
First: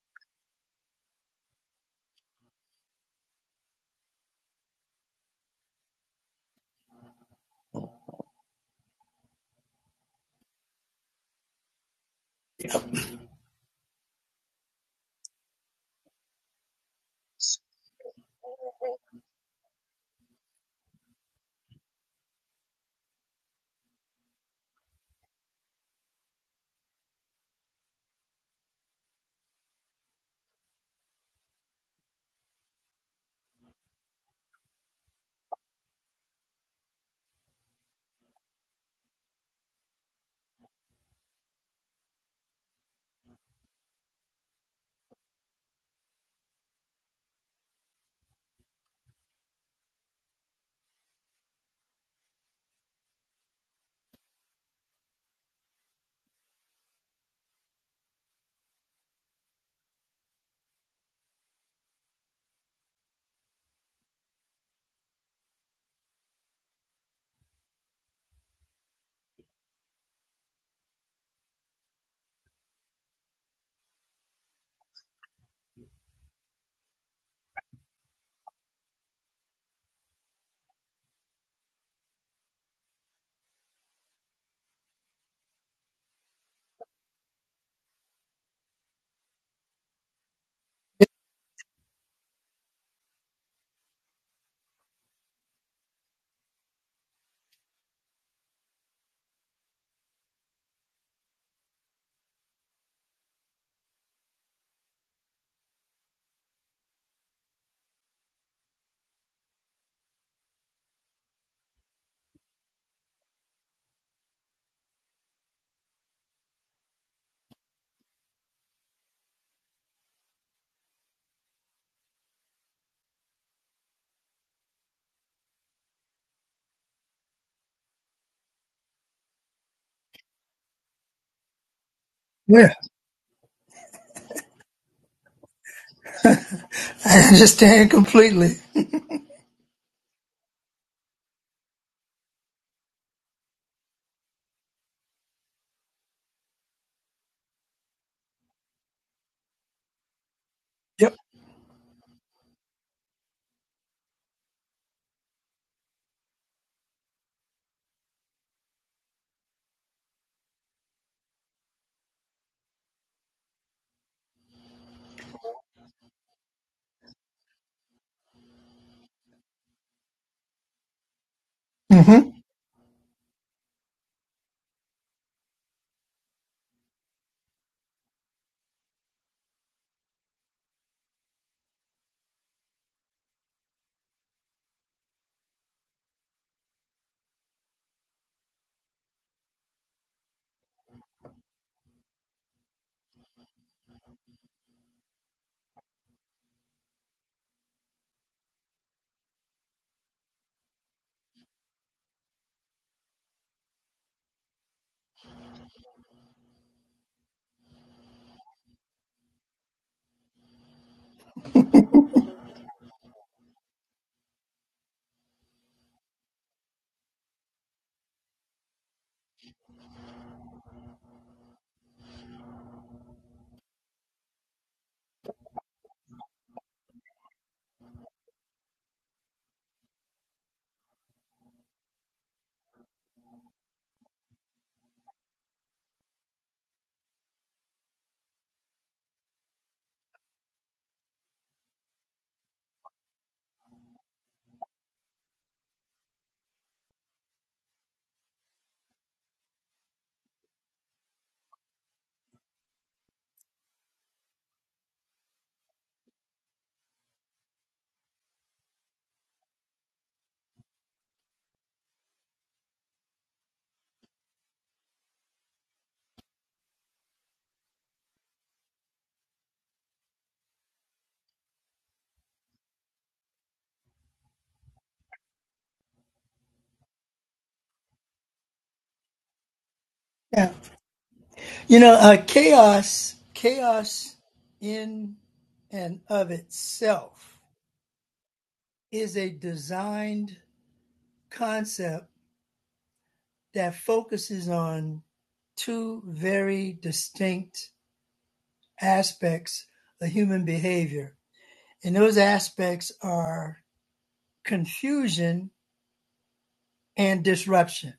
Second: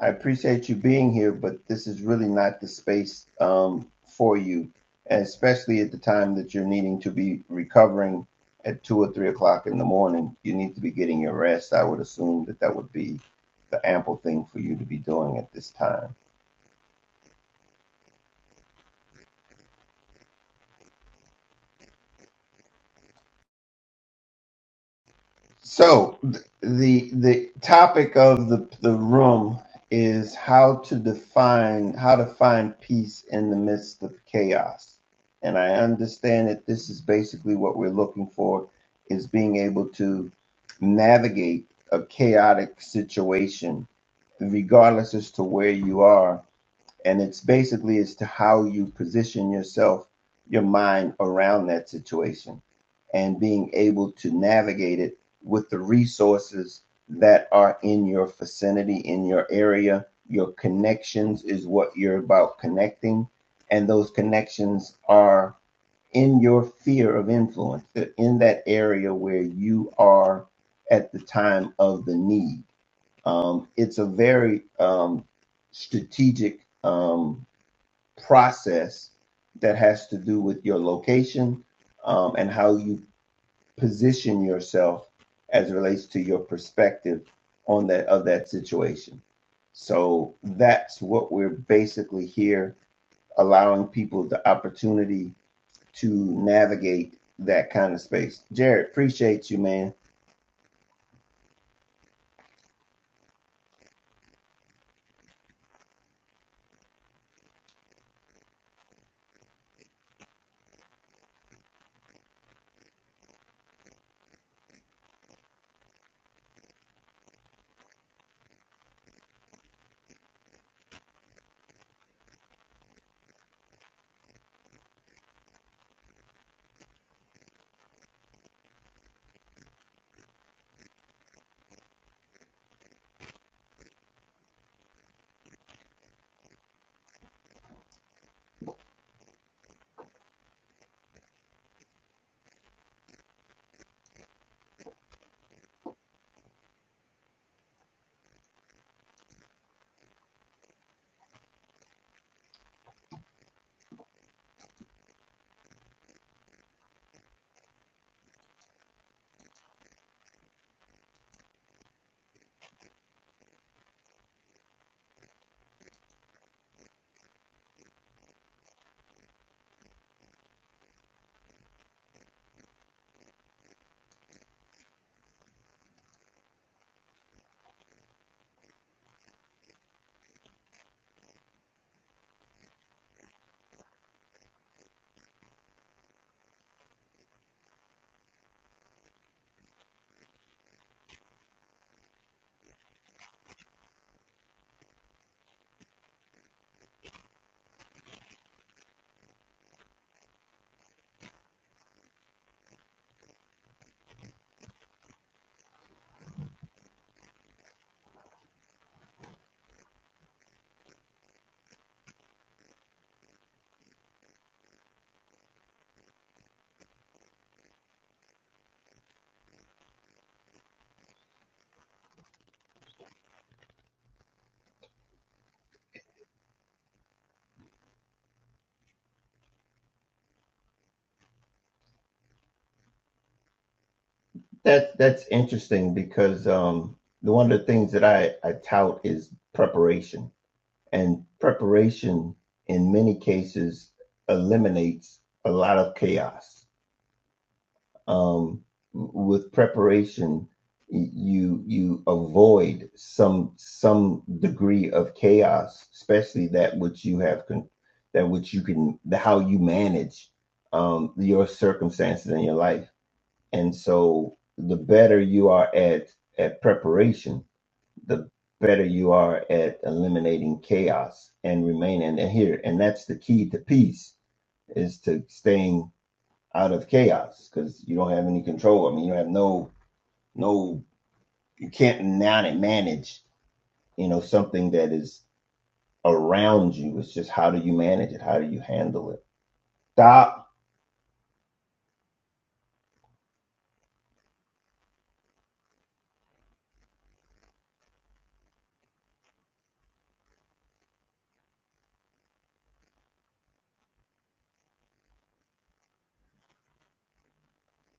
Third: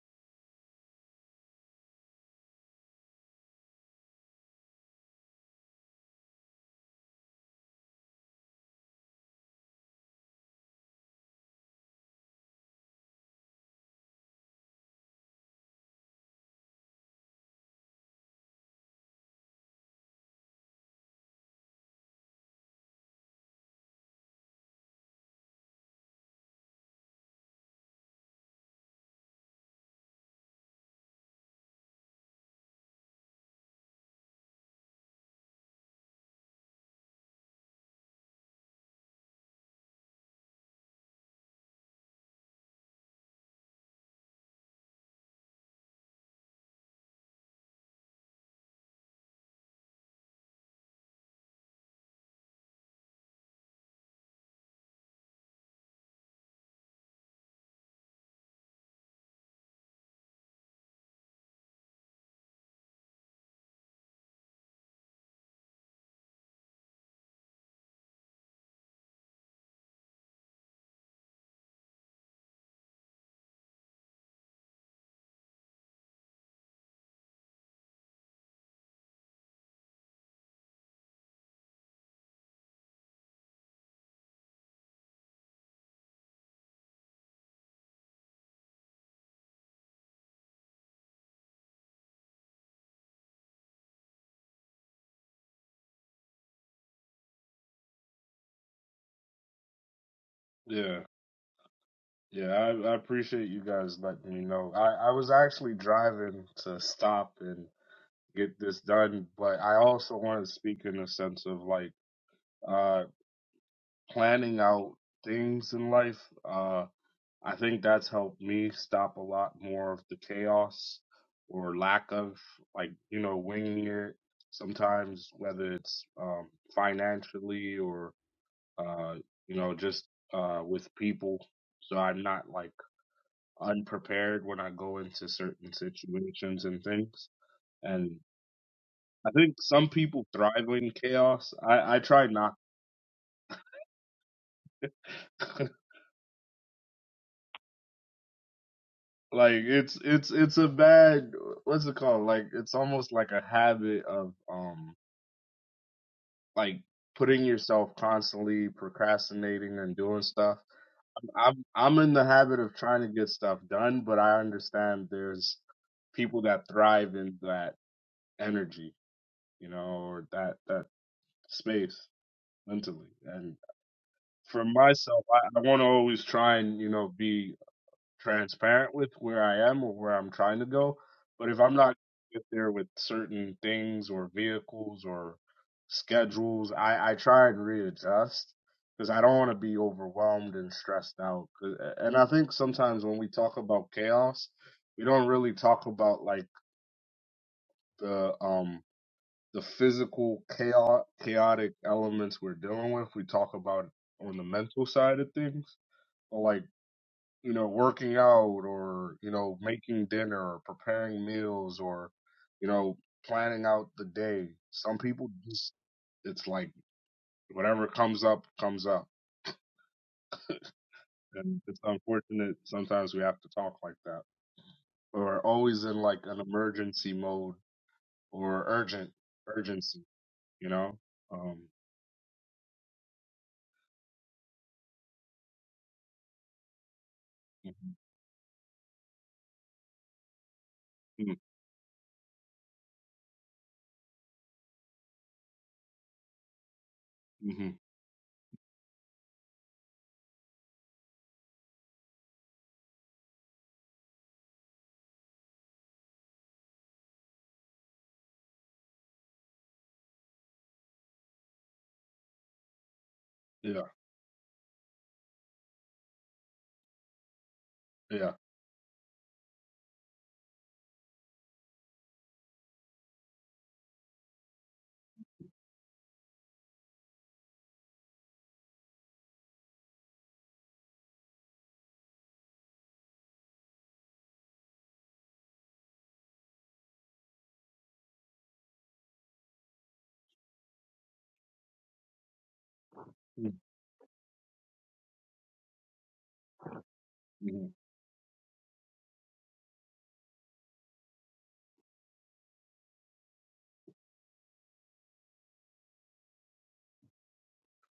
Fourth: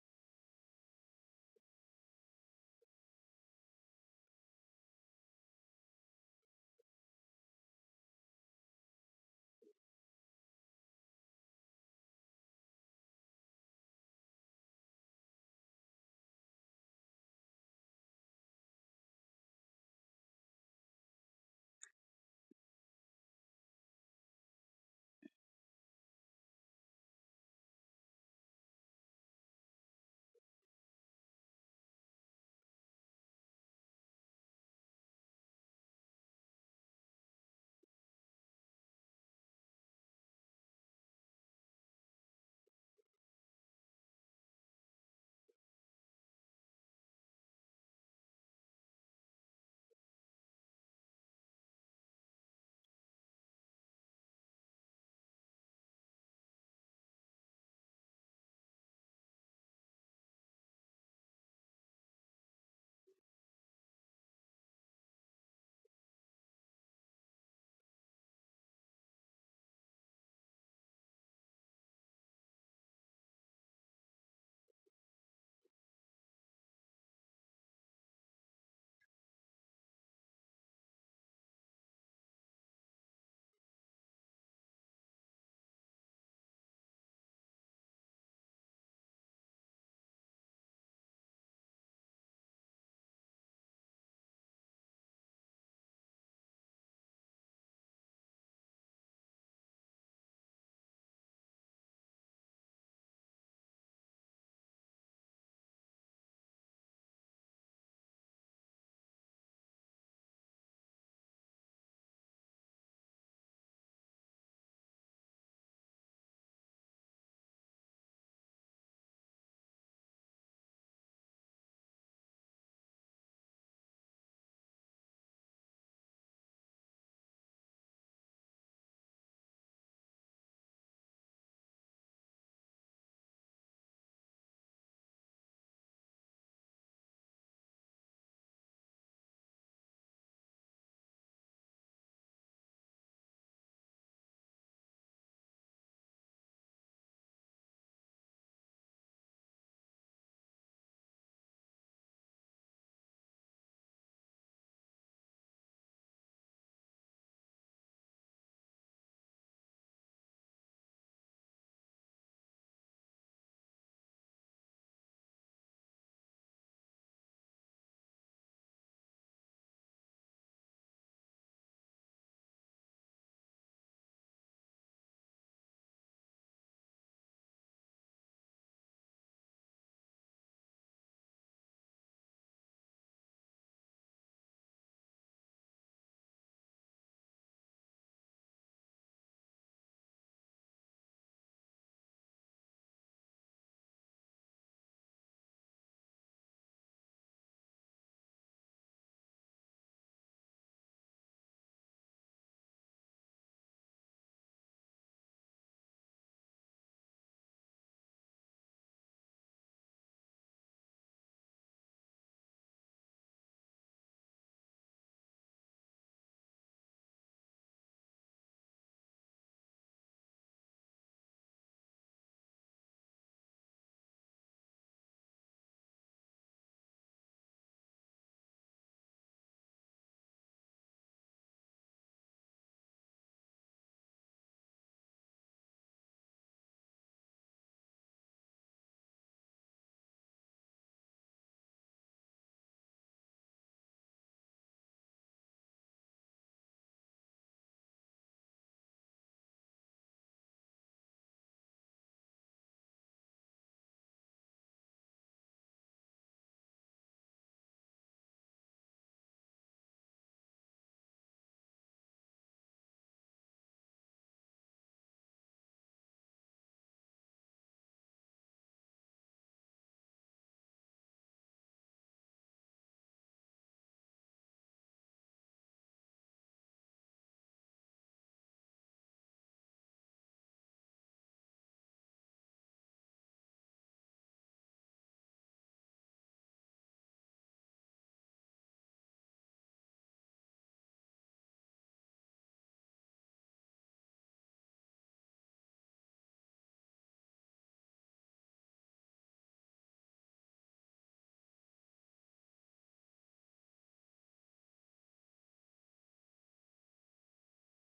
[SPEAKER 1] I appreciate you being here, but this is really not the space um, for you, and especially at the time that you're needing to be recovering at two or three o'clock in the morning. You need to be getting your rest. I would assume that that would be the ample thing for you to be doing at this time. So the the topic of the the room is how to define how to find peace in the midst of chaos. And I understand that this is basically what we're looking for is being able to navigate a chaotic situation regardless as to where you are and it's basically as to how you position yourself your mind around that situation and being able to navigate it with the resources that are in your vicinity in your area your connections is what you're about connecting and those connections are in your fear of influence they're in that area where you are at the time of the need um, it's a very um, strategic um, process that has to do with your location um, and how you position yourself as it relates to your perspective on that of that situation. So that's what we're basically here allowing people the opportunity to navigate that kind of space. Jared, appreciate you, man.
[SPEAKER 4] Yeah. Yeah, I, I appreciate you guys letting me know. I, I was actually driving to stop and get this done. But I also want to speak in a sense of like uh, planning out things in life. Uh, I think that's helped me stop a lot more of the chaos or lack of like you know winging it sometimes, whether it's um, financially or uh, you know just uh, with people. So I'm not like
[SPEAKER 3] yeah,
[SPEAKER 4] unprepared when I go into certain situations and
[SPEAKER 3] I
[SPEAKER 4] things.
[SPEAKER 3] understand
[SPEAKER 4] and.
[SPEAKER 3] completely.
[SPEAKER 4] I think some people thrive in chaos. I I try not. like it's it's it's a
[SPEAKER 3] Yep.
[SPEAKER 4] bad what's it called? Like it's almost like a habit of um like putting yourself constantly procrastinating and doing stuff. I'm I'm in the habit of trying to get stuff done, but I understand there's people that thrive in that energy, you know, or that that space
[SPEAKER 3] hmm
[SPEAKER 4] mentally. And for myself, I, I want to always try and you know be transparent with where I am or where I'm trying to go. But if I'm not get there with certain things or vehicles or schedules, I, I try and readjust because I don't want to be overwhelmed and stressed out. 'Cause- And I think sometimes when we talk about chaos, we don't really talk about like the um the physical chaos chaotic elements we're dealing with. We talk about it on the mental side of things. But, like you know, working out or, you know, making dinner or preparing meals or, you know, planning out the day. Some people just, it's like whatever comes up, comes up. And it's unfortunate sometimes we have to talk like that. Or always in like an emergency mode or urgent, urgency, you know? Um,
[SPEAKER 1] That that's interesting because um, the one of the things that I, I tout is preparation and
[SPEAKER 4] hmm
[SPEAKER 1] preparation in many cases eliminates a lot of chaos.
[SPEAKER 4] hmm
[SPEAKER 1] Um, with preparation, you you avoid some some degree of chaos, especially that which you have con- that which you can the how you manage um, your circumstances in your life. And
[SPEAKER 4] yeah,
[SPEAKER 1] so, the better you are at at preparation, the
[SPEAKER 4] yeah.
[SPEAKER 1] better you are at eliminating chaos and remaining here. And that's the key to peace is to staying out of chaos because you don't have any control. I mean, you don't have no,
[SPEAKER 3] Yeah.
[SPEAKER 1] no, you
[SPEAKER 3] You know,
[SPEAKER 1] can't
[SPEAKER 3] uh,
[SPEAKER 1] not
[SPEAKER 3] chaos,
[SPEAKER 1] manage, you
[SPEAKER 3] chaos
[SPEAKER 1] know, something that
[SPEAKER 3] in
[SPEAKER 1] is
[SPEAKER 3] and of
[SPEAKER 1] around you. It's just
[SPEAKER 3] itself
[SPEAKER 1] how do you manage it? How do you handle
[SPEAKER 3] is
[SPEAKER 1] it?
[SPEAKER 3] a designed
[SPEAKER 1] Doc,
[SPEAKER 3] concept that focuses on two very
[SPEAKER 4] Mm-hmm.
[SPEAKER 3] distinct aspects of human behavior. And those aspects are confusion and disruption.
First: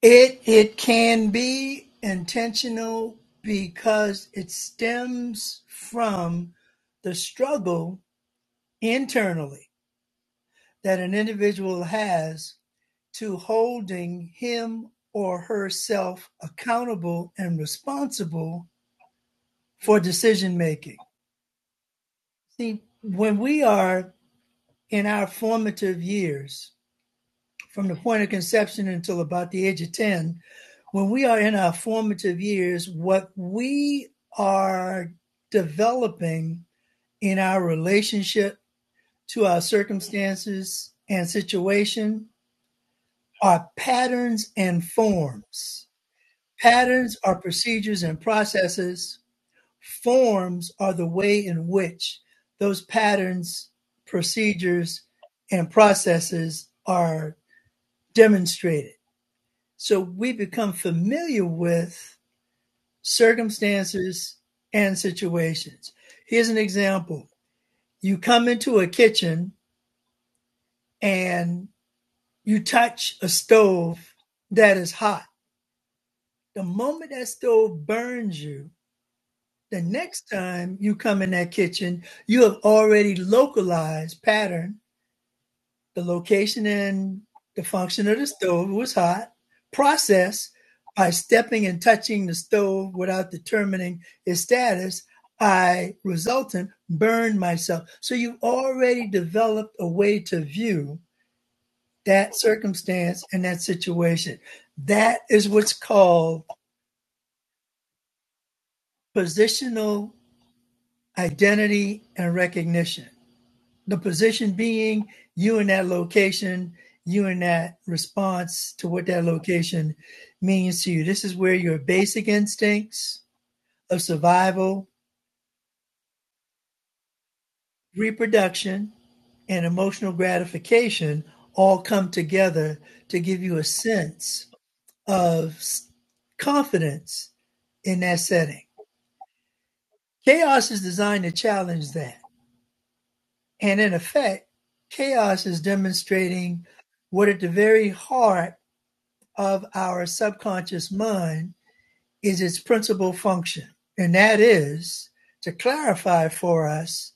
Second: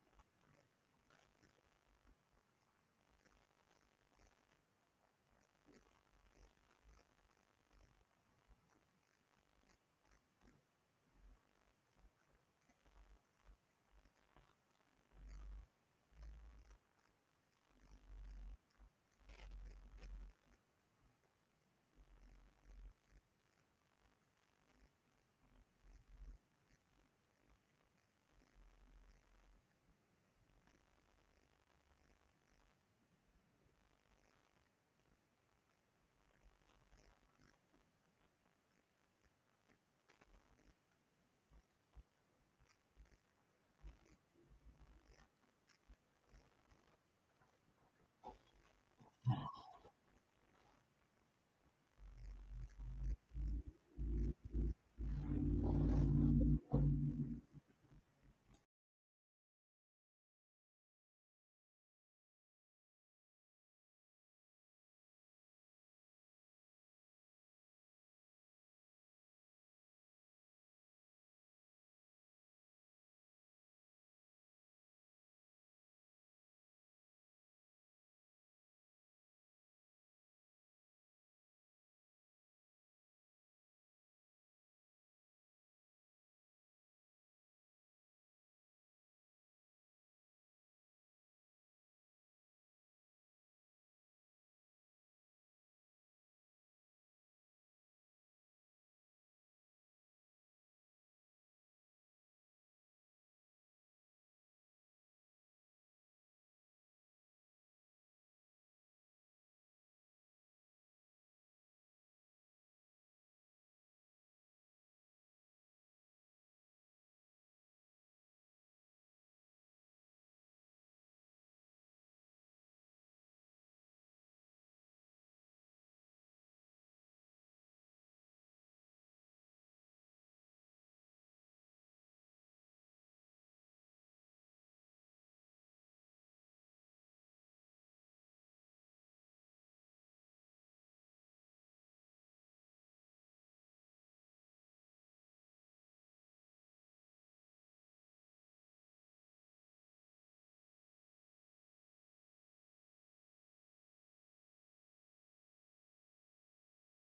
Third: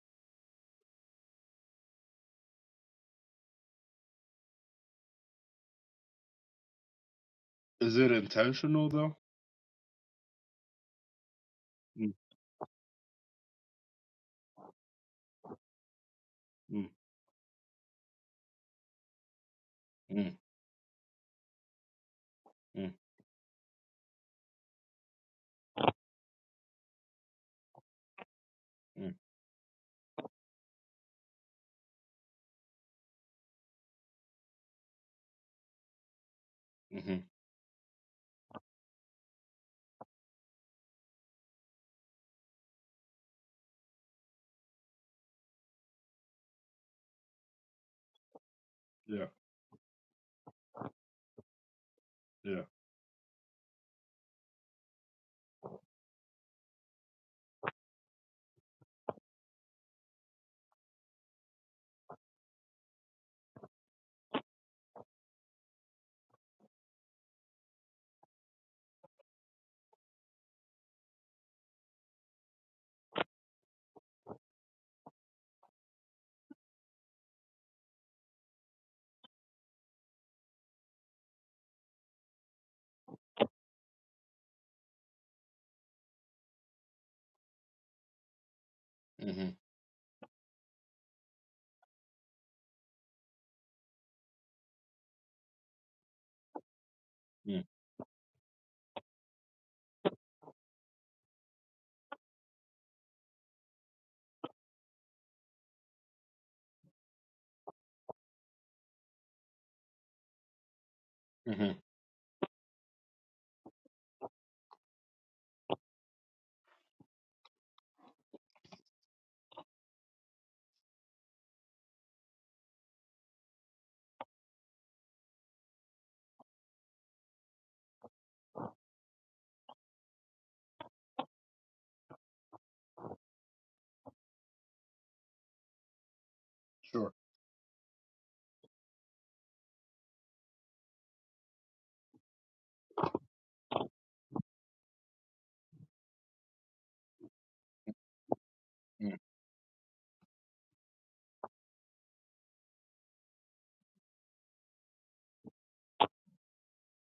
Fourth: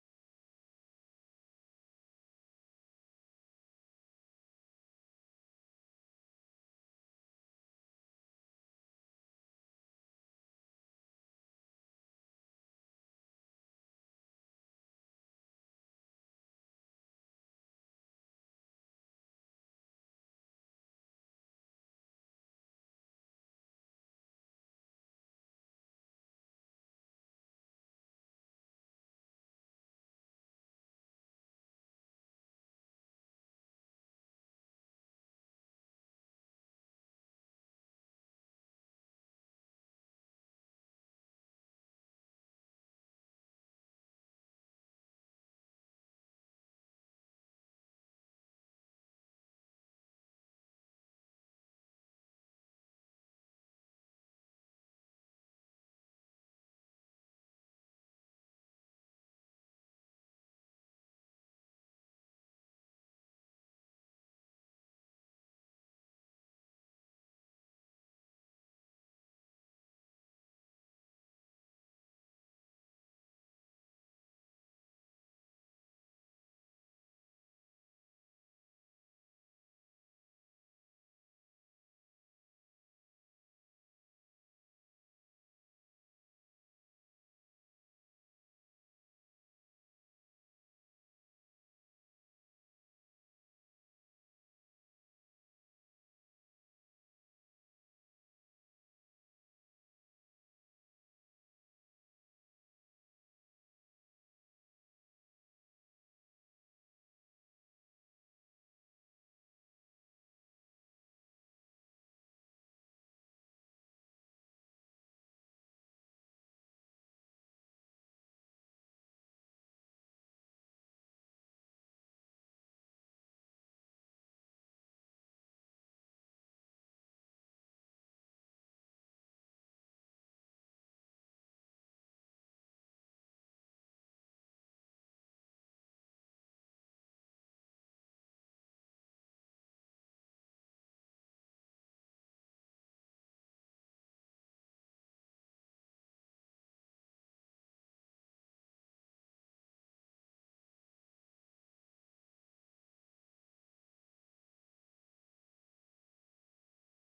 [SPEAKER 3] It it can be intentional because it stems from the
[SPEAKER 4] Is
[SPEAKER 3] struggle
[SPEAKER 4] it intentional though?
[SPEAKER 3] internally that an individual
[SPEAKER 4] Mm-hmm.
[SPEAKER 3] has to holding him or herself
[SPEAKER 4] Mm-hmm.
[SPEAKER 3] accountable and responsible for decision making. See,
[SPEAKER 4] Mm-hmm.
[SPEAKER 3] when we are in our formative years, from the point of conception until about the age of 10, when we are in our formative years, what we are developing
[SPEAKER 4] mm-hmm.
[SPEAKER 3] in our relationship to our circumstances and situation are patterns and forms. Patterns are procedures and processes.
[SPEAKER 4] Yeah,
[SPEAKER 3] Forms are the way in which
[SPEAKER 4] yeah.
[SPEAKER 3] those patterns, procedures, and processes are demonstrated. So we become familiar with circumstances and situations. Here's an example you come into a kitchen and you touch a stove that is hot. The moment that stove burns you, the next time you come in that kitchen, you have already localized pattern the location and the function of the stove was hot.
[SPEAKER 4] mhm.
[SPEAKER 3] Process by stepping and touching the stove without determining its status, I resultant burned
[SPEAKER 4] Mm,
[SPEAKER 3] myself. So you already developed a way to view that circumstance and that situation. That is what's called positional
[SPEAKER 4] mhm,
[SPEAKER 3] identity and recognition. The position being you in that location, you in that response to what that location means to you. This is where your basic instincts of survival, reproduction, and emotional gratification all come together to give you a sense of
[SPEAKER 4] Sure.
[SPEAKER 3] confidence in that setting. Chaos is designed to challenge that. And in effect, chaos is demonstrating what at the very heart
[SPEAKER 4] mm,
[SPEAKER 3] of our subconscious mind is its principal function, and that is to clarify for us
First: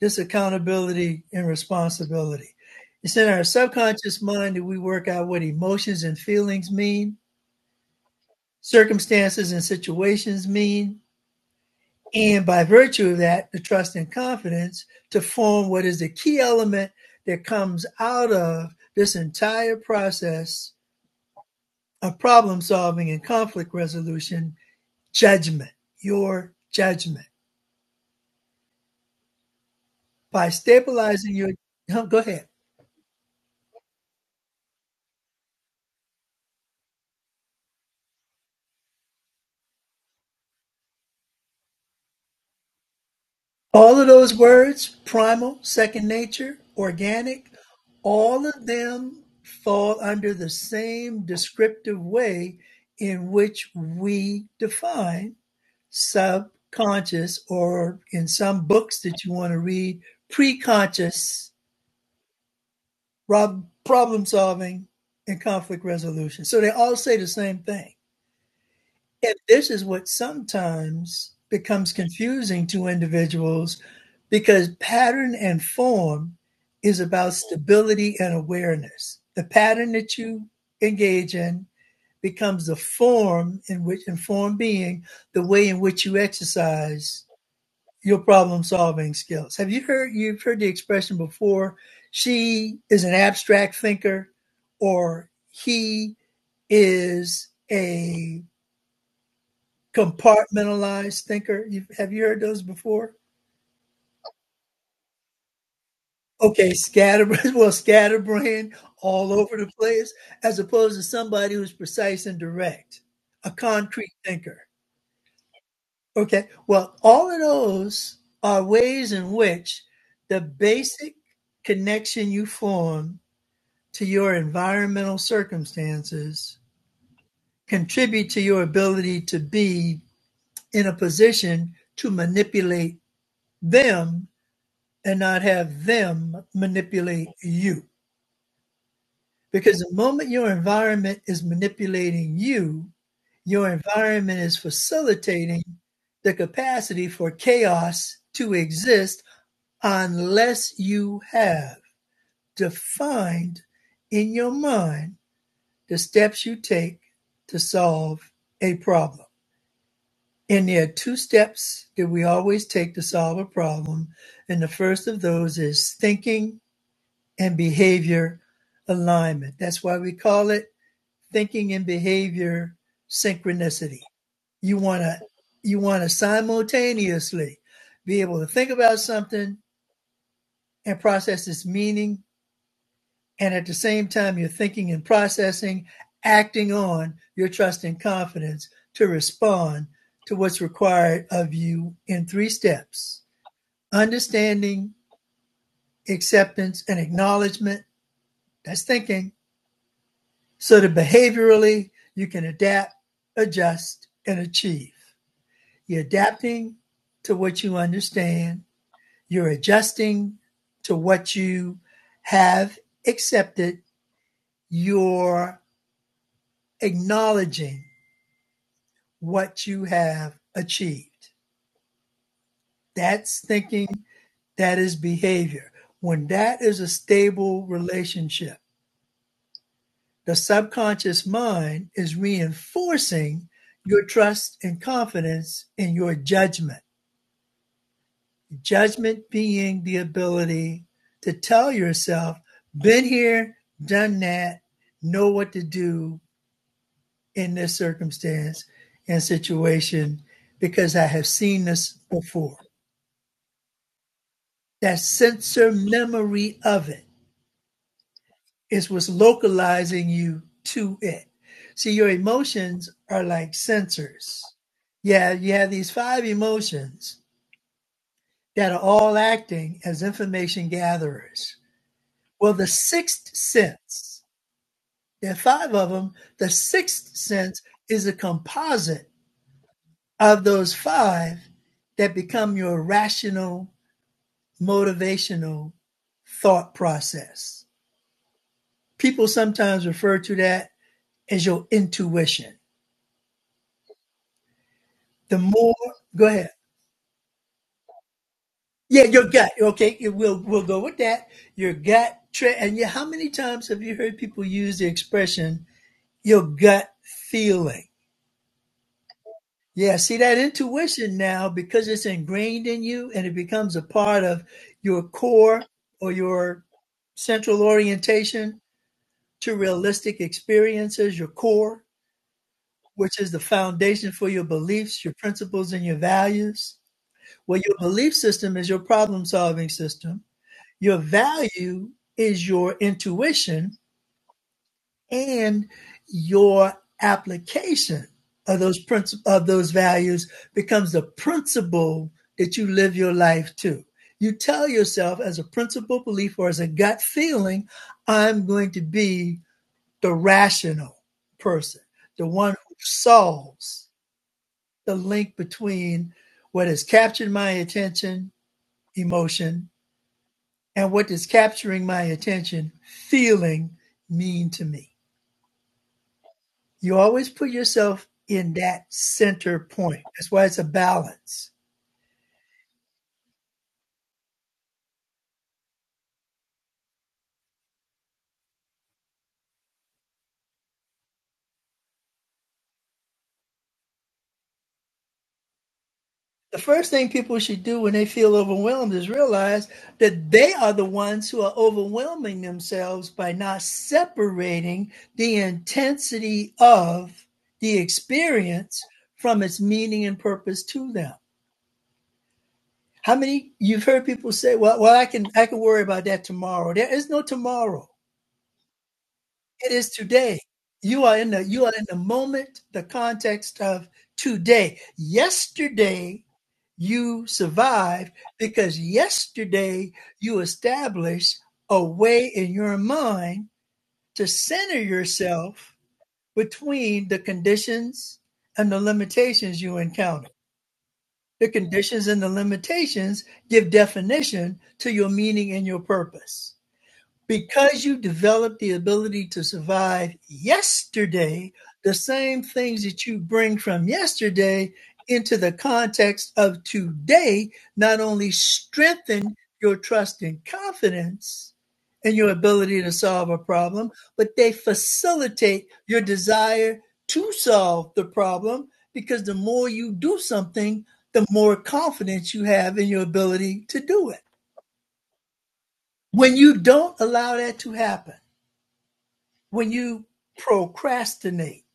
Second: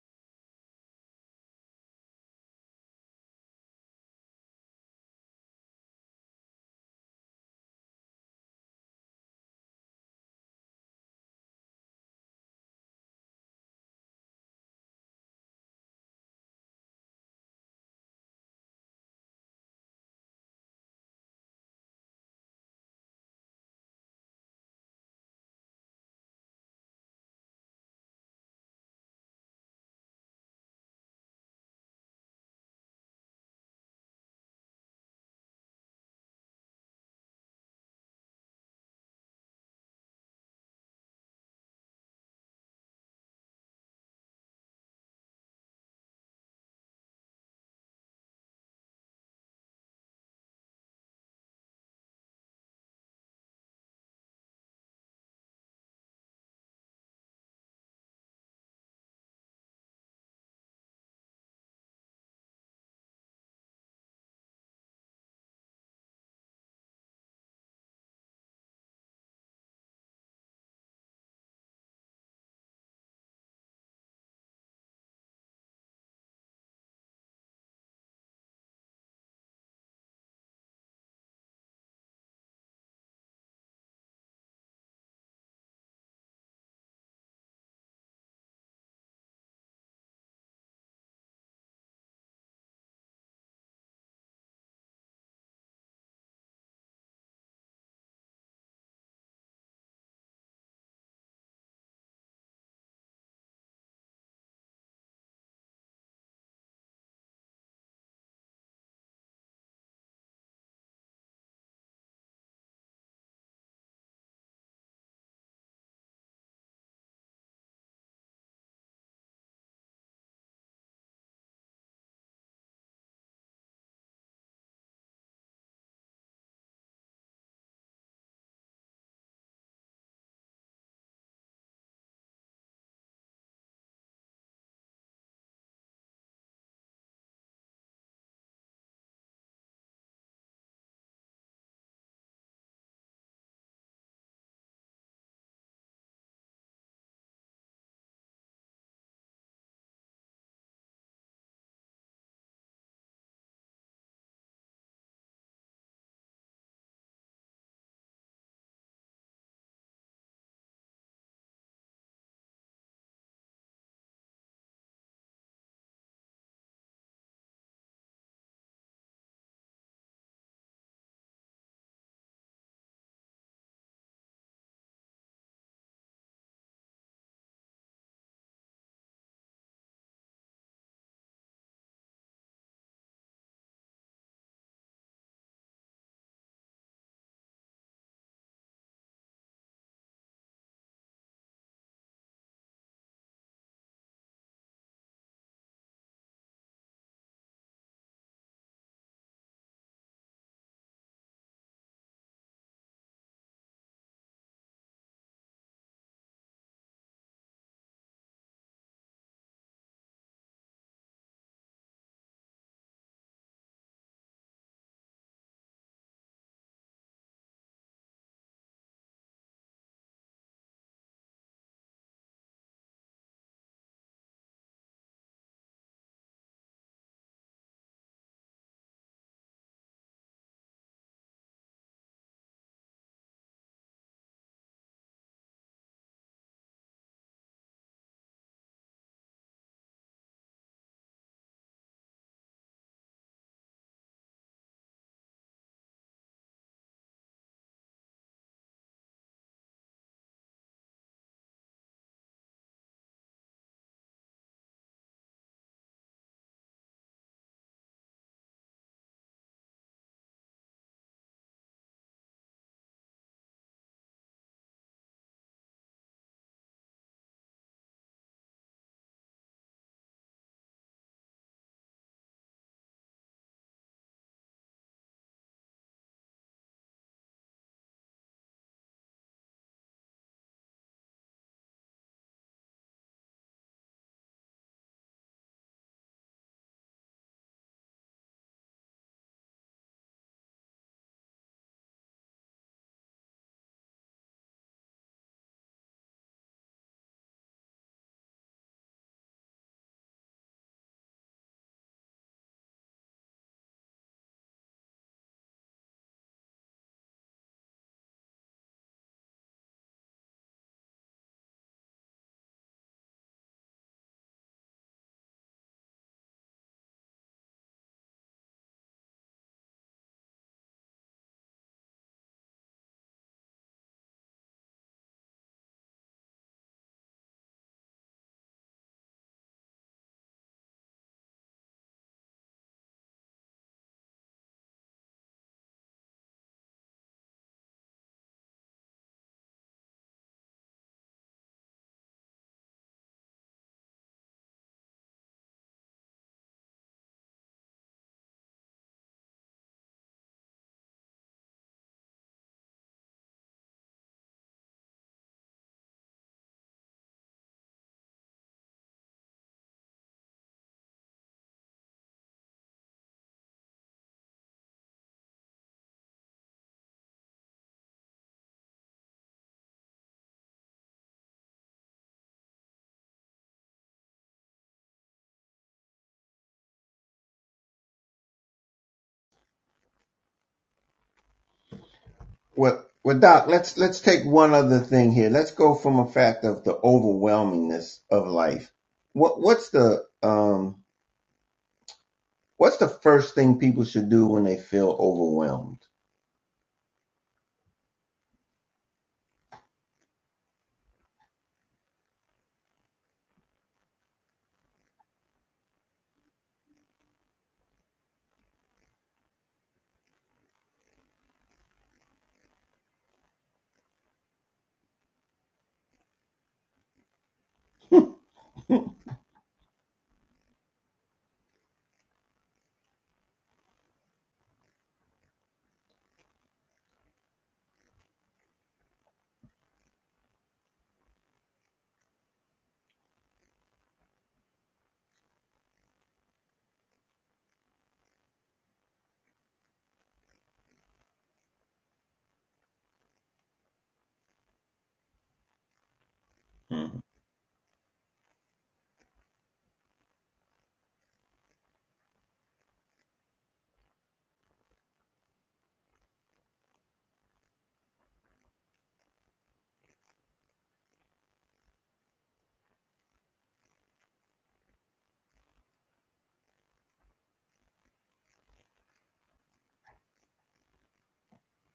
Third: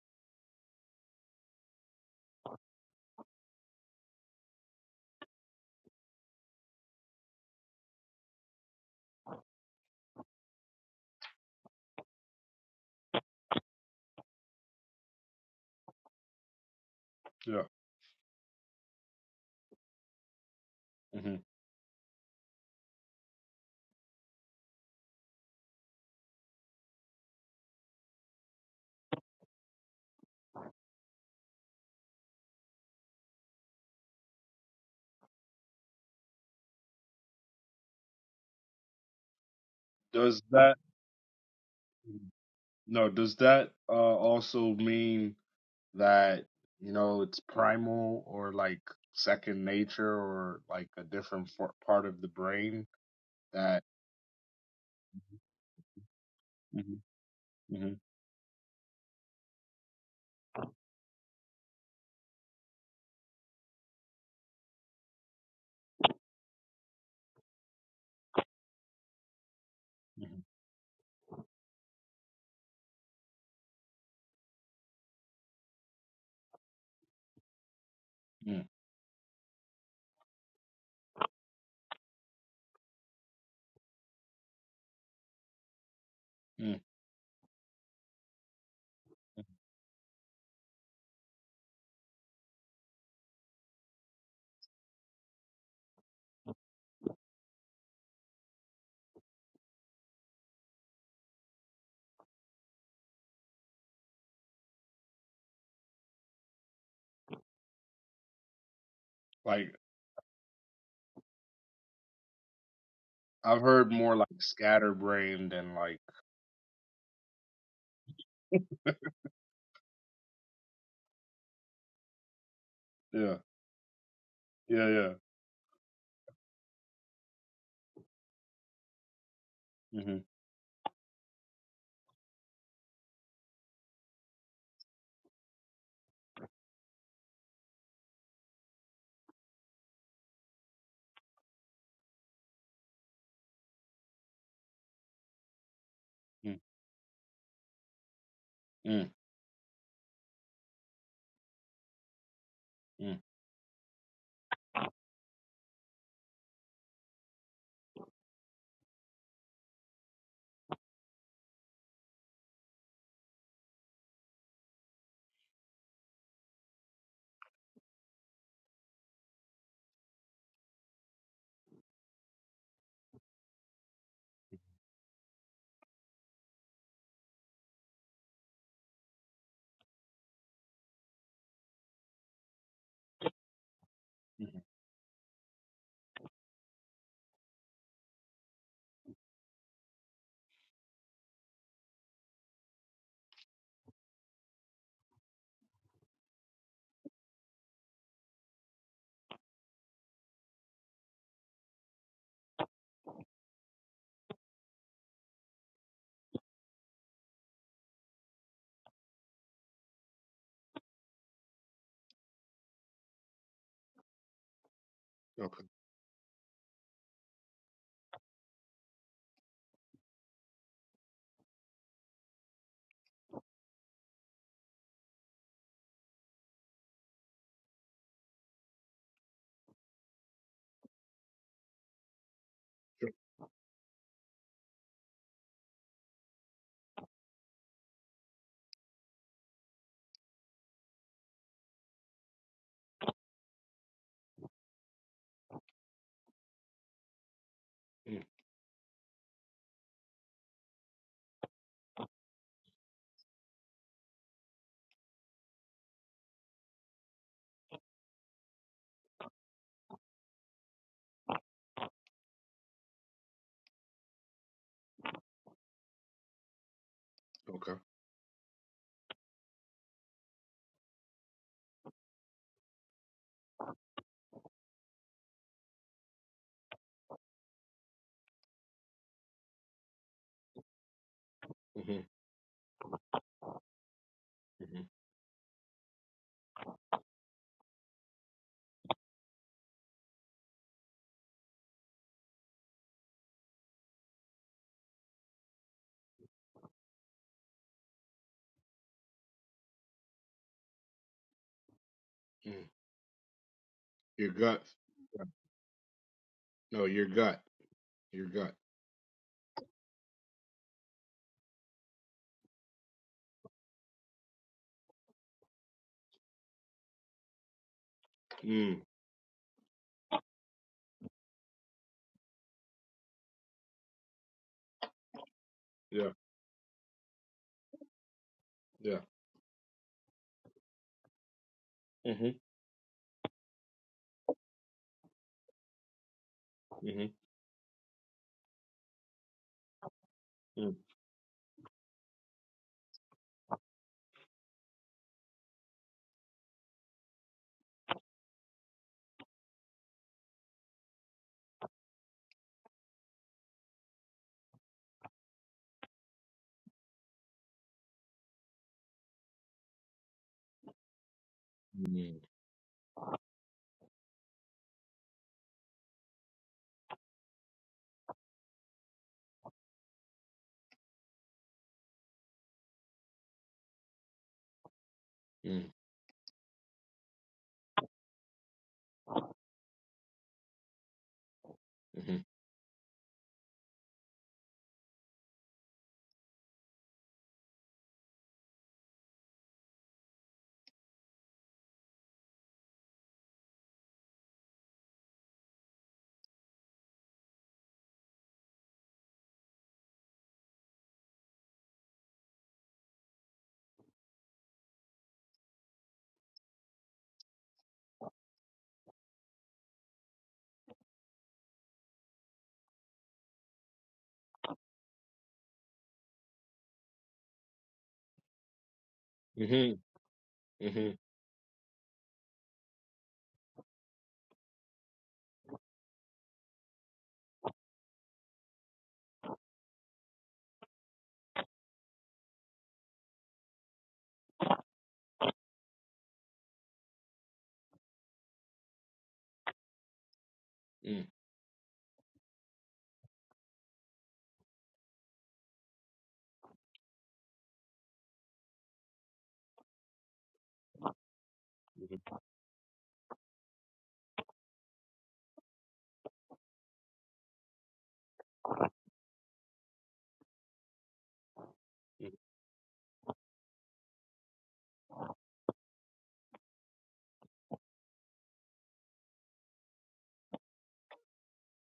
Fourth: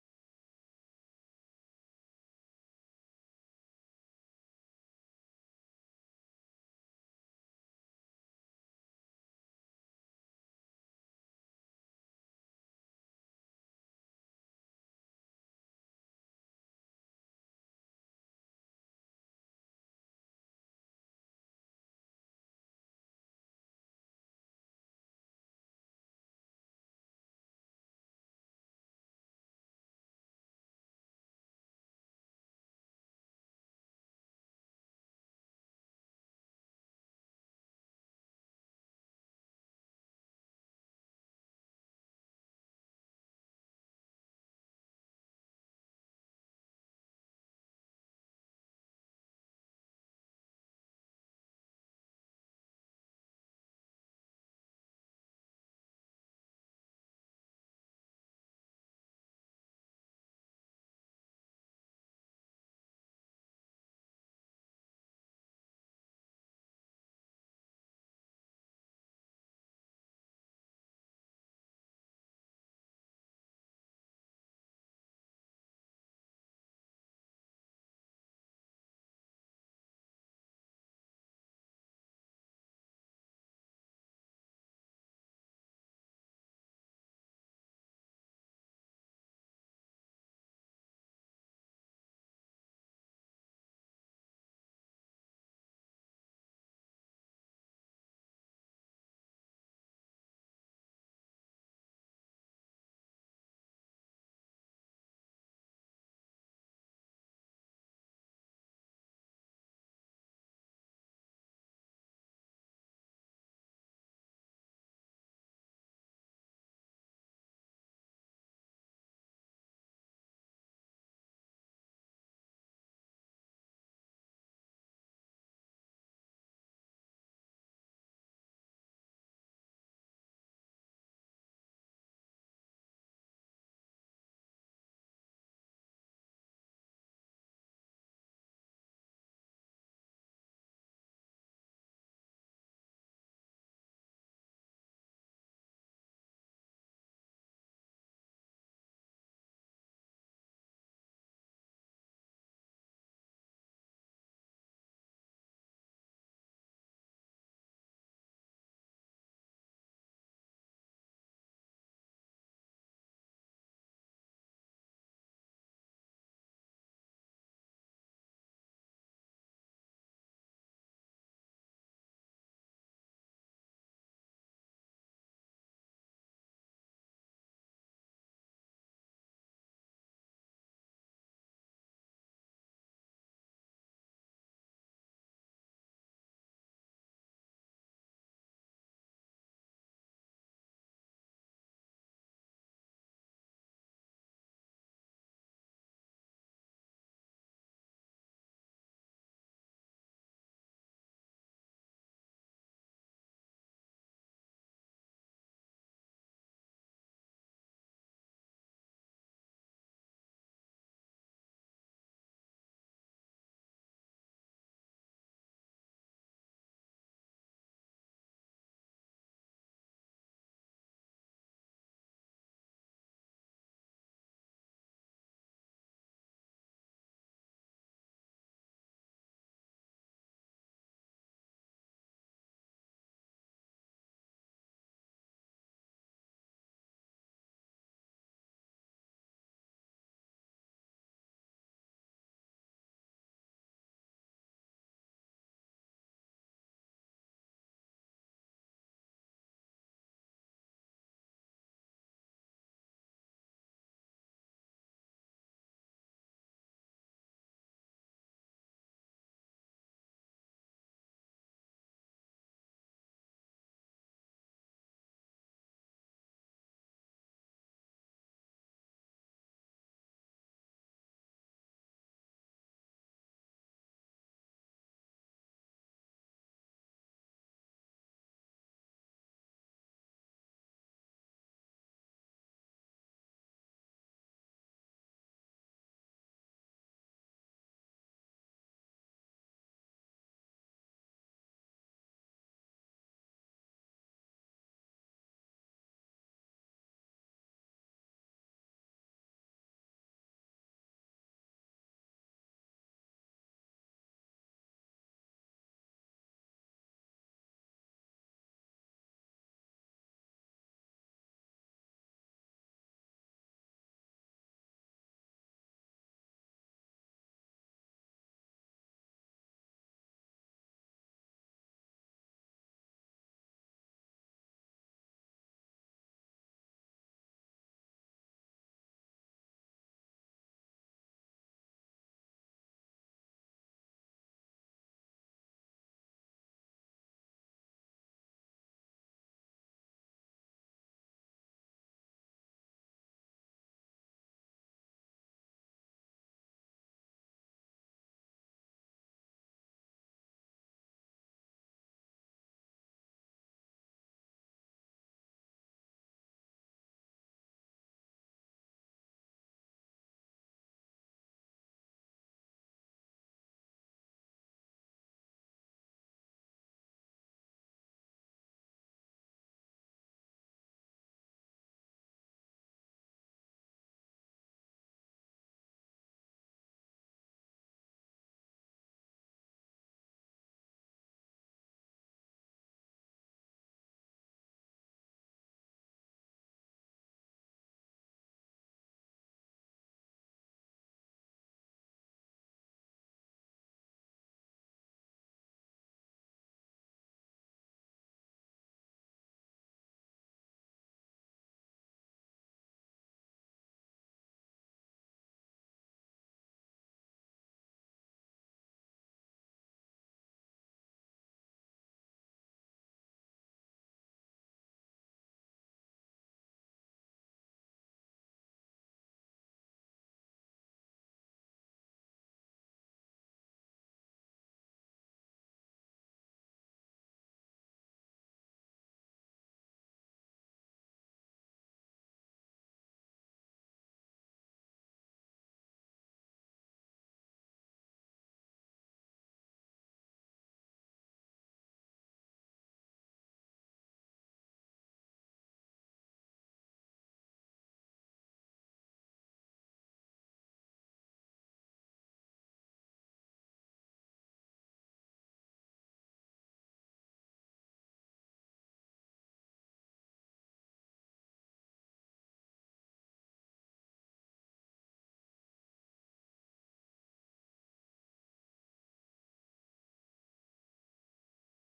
[SPEAKER 3] this accountability and responsibility. It's in our subconscious mind that we work out what emotions and feelings mean, circumstances and situations mean, and by virtue of that, the trust and confidence to form what is the key element that
[SPEAKER 4] Yeah.
[SPEAKER 3] comes out of this entire process
[SPEAKER 4] mhm.
[SPEAKER 3] of problem solving and conflict resolution judgment, your judgment. By stabilizing your, huh, go ahead.
[SPEAKER 4] Does that no, does that uh
[SPEAKER 3] All of those
[SPEAKER 4] also
[SPEAKER 3] words,
[SPEAKER 4] mean
[SPEAKER 3] primal, second
[SPEAKER 4] that,
[SPEAKER 3] nature,
[SPEAKER 4] you know, it's
[SPEAKER 3] organic,
[SPEAKER 4] primal
[SPEAKER 3] all
[SPEAKER 4] or
[SPEAKER 3] of
[SPEAKER 4] like
[SPEAKER 3] them
[SPEAKER 4] second
[SPEAKER 3] fall
[SPEAKER 4] nature
[SPEAKER 3] under the
[SPEAKER 4] or like a
[SPEAKER 3] same
[SPEAKER 4] different for-
[SPEAKER 3] descriptive
[SPEAKER 4] part of the
[SPEAKER 3] way
[SPEAKER 4] brain
[SPEAKER 3] in which
[SPEAKER 4] that
[SPEAKER 3] we define
[SPEAKER 4] Mhm,
[SPEAKER 3] subconscious,
[SPEAKER 4] mhm,
[SPEAKER 3] or in some books that you want to read, preconscious rob- problem solving and conflict resolution. So they all say the same thing. And this is what
[SPEAKER 4] mhm,
[SPEAKER 3] sometimes becomes confusing to individuals because pattern and form is about stability and
[SPEAKER 4] mm,
[SPEAKER 3] awareness. The pattern that you engage in becomes the form in which, and form being the way in which you
[SPEAKER 4] mm,
[SPEAKER 3] exercise your problem solving skills. Have you heard, you've heard the expression before, she is an abstract thinker or he is a compartmentalized thinker. You, have you heard those before? Okay, scatterbrain, well, scatterbrain all over the
[SPEAKER 4] like
[SPEAKER 3] place, as opposed to somebody who's precise and direct, a
[SPEAKER 4] I've heard
[SPEAKER 3] concrete
[SPEAKER 4] more like
[SPEAKER 3] thinker.
[SPEAKER 4] scatterbrained than like
[SPEAKER 3] Okay, well, all of those are ways in which the basic connection you form
[SPEAKER 4] yeah,
[SPEAKER 3] to your
[SPEAKER 4] yeah, yeah.
[SPEAKER 3] environmental circumstances contribute to your ability to be
[SPEAKER 4] mhm,
[SPEAKER 3] in a position to manipulate them and not have them manipulate you. Because the moment your environment is manipulating you, your environment is facilitating the
[SPEAKER 4] mm,
[SPEAKER 3] capacity for chaos to
[SPEAKER 4] mm,
[SPEAKER 3] exist unless you have
[SPEAKER 4] mm,
[SPEAKER 3] defined in your mind the steps you take to solve a problem. And there are two steps that we always take to solve a problem. And the first of those is thinking and behavior alignment. That's why we call it thinking and behavior synchronicity. You want to you want to simultaneously be able to think about something and process its meaning and at the same time you're
[SPEAKER 4] mhm,
[SPEAKER 3] thinking and processing acting on your trust and confidence to respond to what's required of you in three steps. Understanding, acceptance and acknowledgement, that's thinking So that behaviorally, you can adapt, adjust, and achieve. You're adapting to what you understand, you're adjusting to what you have accepted, you're
[SPEAKER 4] Okay.
[SPEAKER 3] acknowledging what you have achieved. That's thinking, that is behavior. When that is a stable relationship, The subconscious mind is
[SPEAKER 4] Sure.
[SPEAKER 3] reinforcing your trust and confidence in your judgment. Judgment being the ability to tell yourself, been here, done that, know what to do in this
[SPEAKER 4] mm.
[SPEAKER 3] circumstance and situation because I have seen this before. That sensor memory of it It was localizing you to it. See, your emotions are like sensors. Yeah, you have these five emotions
[SPEAKER 4] Okay.
[SPEAKER 3] that are all acting as information gatherers. Well, the sixth sense, there are five of them. The sixth sense is a composite of those five
[SPEAKER 4] hmm
[SPEAKER 3] that become your rational,
[SPEAKER 4] hmm
[SPEAKER 3] motivational thought process. People sometimes refer to that as your intuition. the more go ahead yeah your gut okay it- we'll we'll go with that your gut tra-
[SPEAKER 4] hmm
[SPEAKER 3] and yeah how many times have you heard
[SPEAKER 4] Your
[SPEAKER 3] people
[SPEAKER 4] gut.
[SPEAKER 3] use the expression your
[SPEAKER 4] No,
[SPEAKER 3] gut
[SPEAKER 4] your gut.
[SPEAKER 3] feeling
[SPEAKER 4] Your gut.
[SPEAKER 3] yeah see that intuition now because it's ingrained in you and it becomes a part of your core or your central orientation
[SPEAKER 4] Mm.
[SPEAKER 3] to realistic experiences your core which is the foundation for your beliefs your principles and your
[SPEAKER 4] Yeah.
[SPEAKER 3] values well your belief system is your
[SPEAKER 4] Yeah.
[SPEAKER 3] problem solving system Your value
[SPEAKER 4] Mm-hmm.
[SPEAKER 3] is your intuition and your
[SPEAKER 4] Mm-hmm.
[SPEAKER 3] application of those princi- of those values
[SPEAKER 4] Mm.
[SPEAKER 3] becomes the principle that you live your life to. You tell yourself as a principle belief or as a gut feeling, I'm going to be the rational person, the one who solves the link between what has captured my attention, emotion, and what does capturing my
[SPEAKER 4] Mm.
[SPEAKER 3] attention, feeling mean to me? You always put yourself in that center point. That's why it's a balance.
[SPEAKER 4] Mm. Mm-hmm.
[SPEAKER 1] well, well, Doc, let's let's take one other thing here. Let's go from a fact
[SPEAKER 3] The
[SPEAKER 1] of the
[SPEAKER 3] first thing people should do when
[SPEAKER 1] overwhelmingness
[SPEAKER 3] they
[SPEAKER 1] of
[SPEAKER 3] feel
[SPEAKER 1] life.
[SPEAKER 3] overwhelmed is
[SPEAKER 1] What
[SPEAKER 3] realize
[SPEAKER 1] what's the
[SPEAKER 3] that they are
[SPEAKER 1] um
[SPEAKER 3] the ones who are overwhelming
[SPEAKER 1] What's the
[SPEAKER 3] themselves by
[SPEAKER 1] first thing
[SPEAKER 3] not
[SPEAKER 1] people should do when they feel
[SPEAKER 3] separating the
[SPEAKER 1] overwhelmed?
[SPEAKER 3] intensity of the experience from its meaning and purpose to them. How many you've heard people say, "Well, well, I can I can worry about that tomorrow." There is no tomorrow. it is today. You are in the you are in the moment, the context of today. Yesterday you survived because
[SPEAKER 4] Mm-hmm.
[SPEAKER 3] yesterday you
[SPEAKER 4] Mm-hmm.
[SPEAKER 3] established a way in your mind to center yourself between the conditions and the limitations you encounter. The conditions and the limitations give definition to your meaning and your purpose. Because you developed the ability to survive
[SPEAKER 4] Mm.
[SPEAKER 3] yesterday, the same things that you bring from yesterday into the context of today not only strengthen your trust and confidence
[SPEAKER 4] Mm-hmm.
[SPEAKER 3] and your ability to solve a problem, but they facilitate your desire to solve the problem because the more you do something, the more confidence you have in your ability to do it. When you don't allow that to happen, when you procrastinate,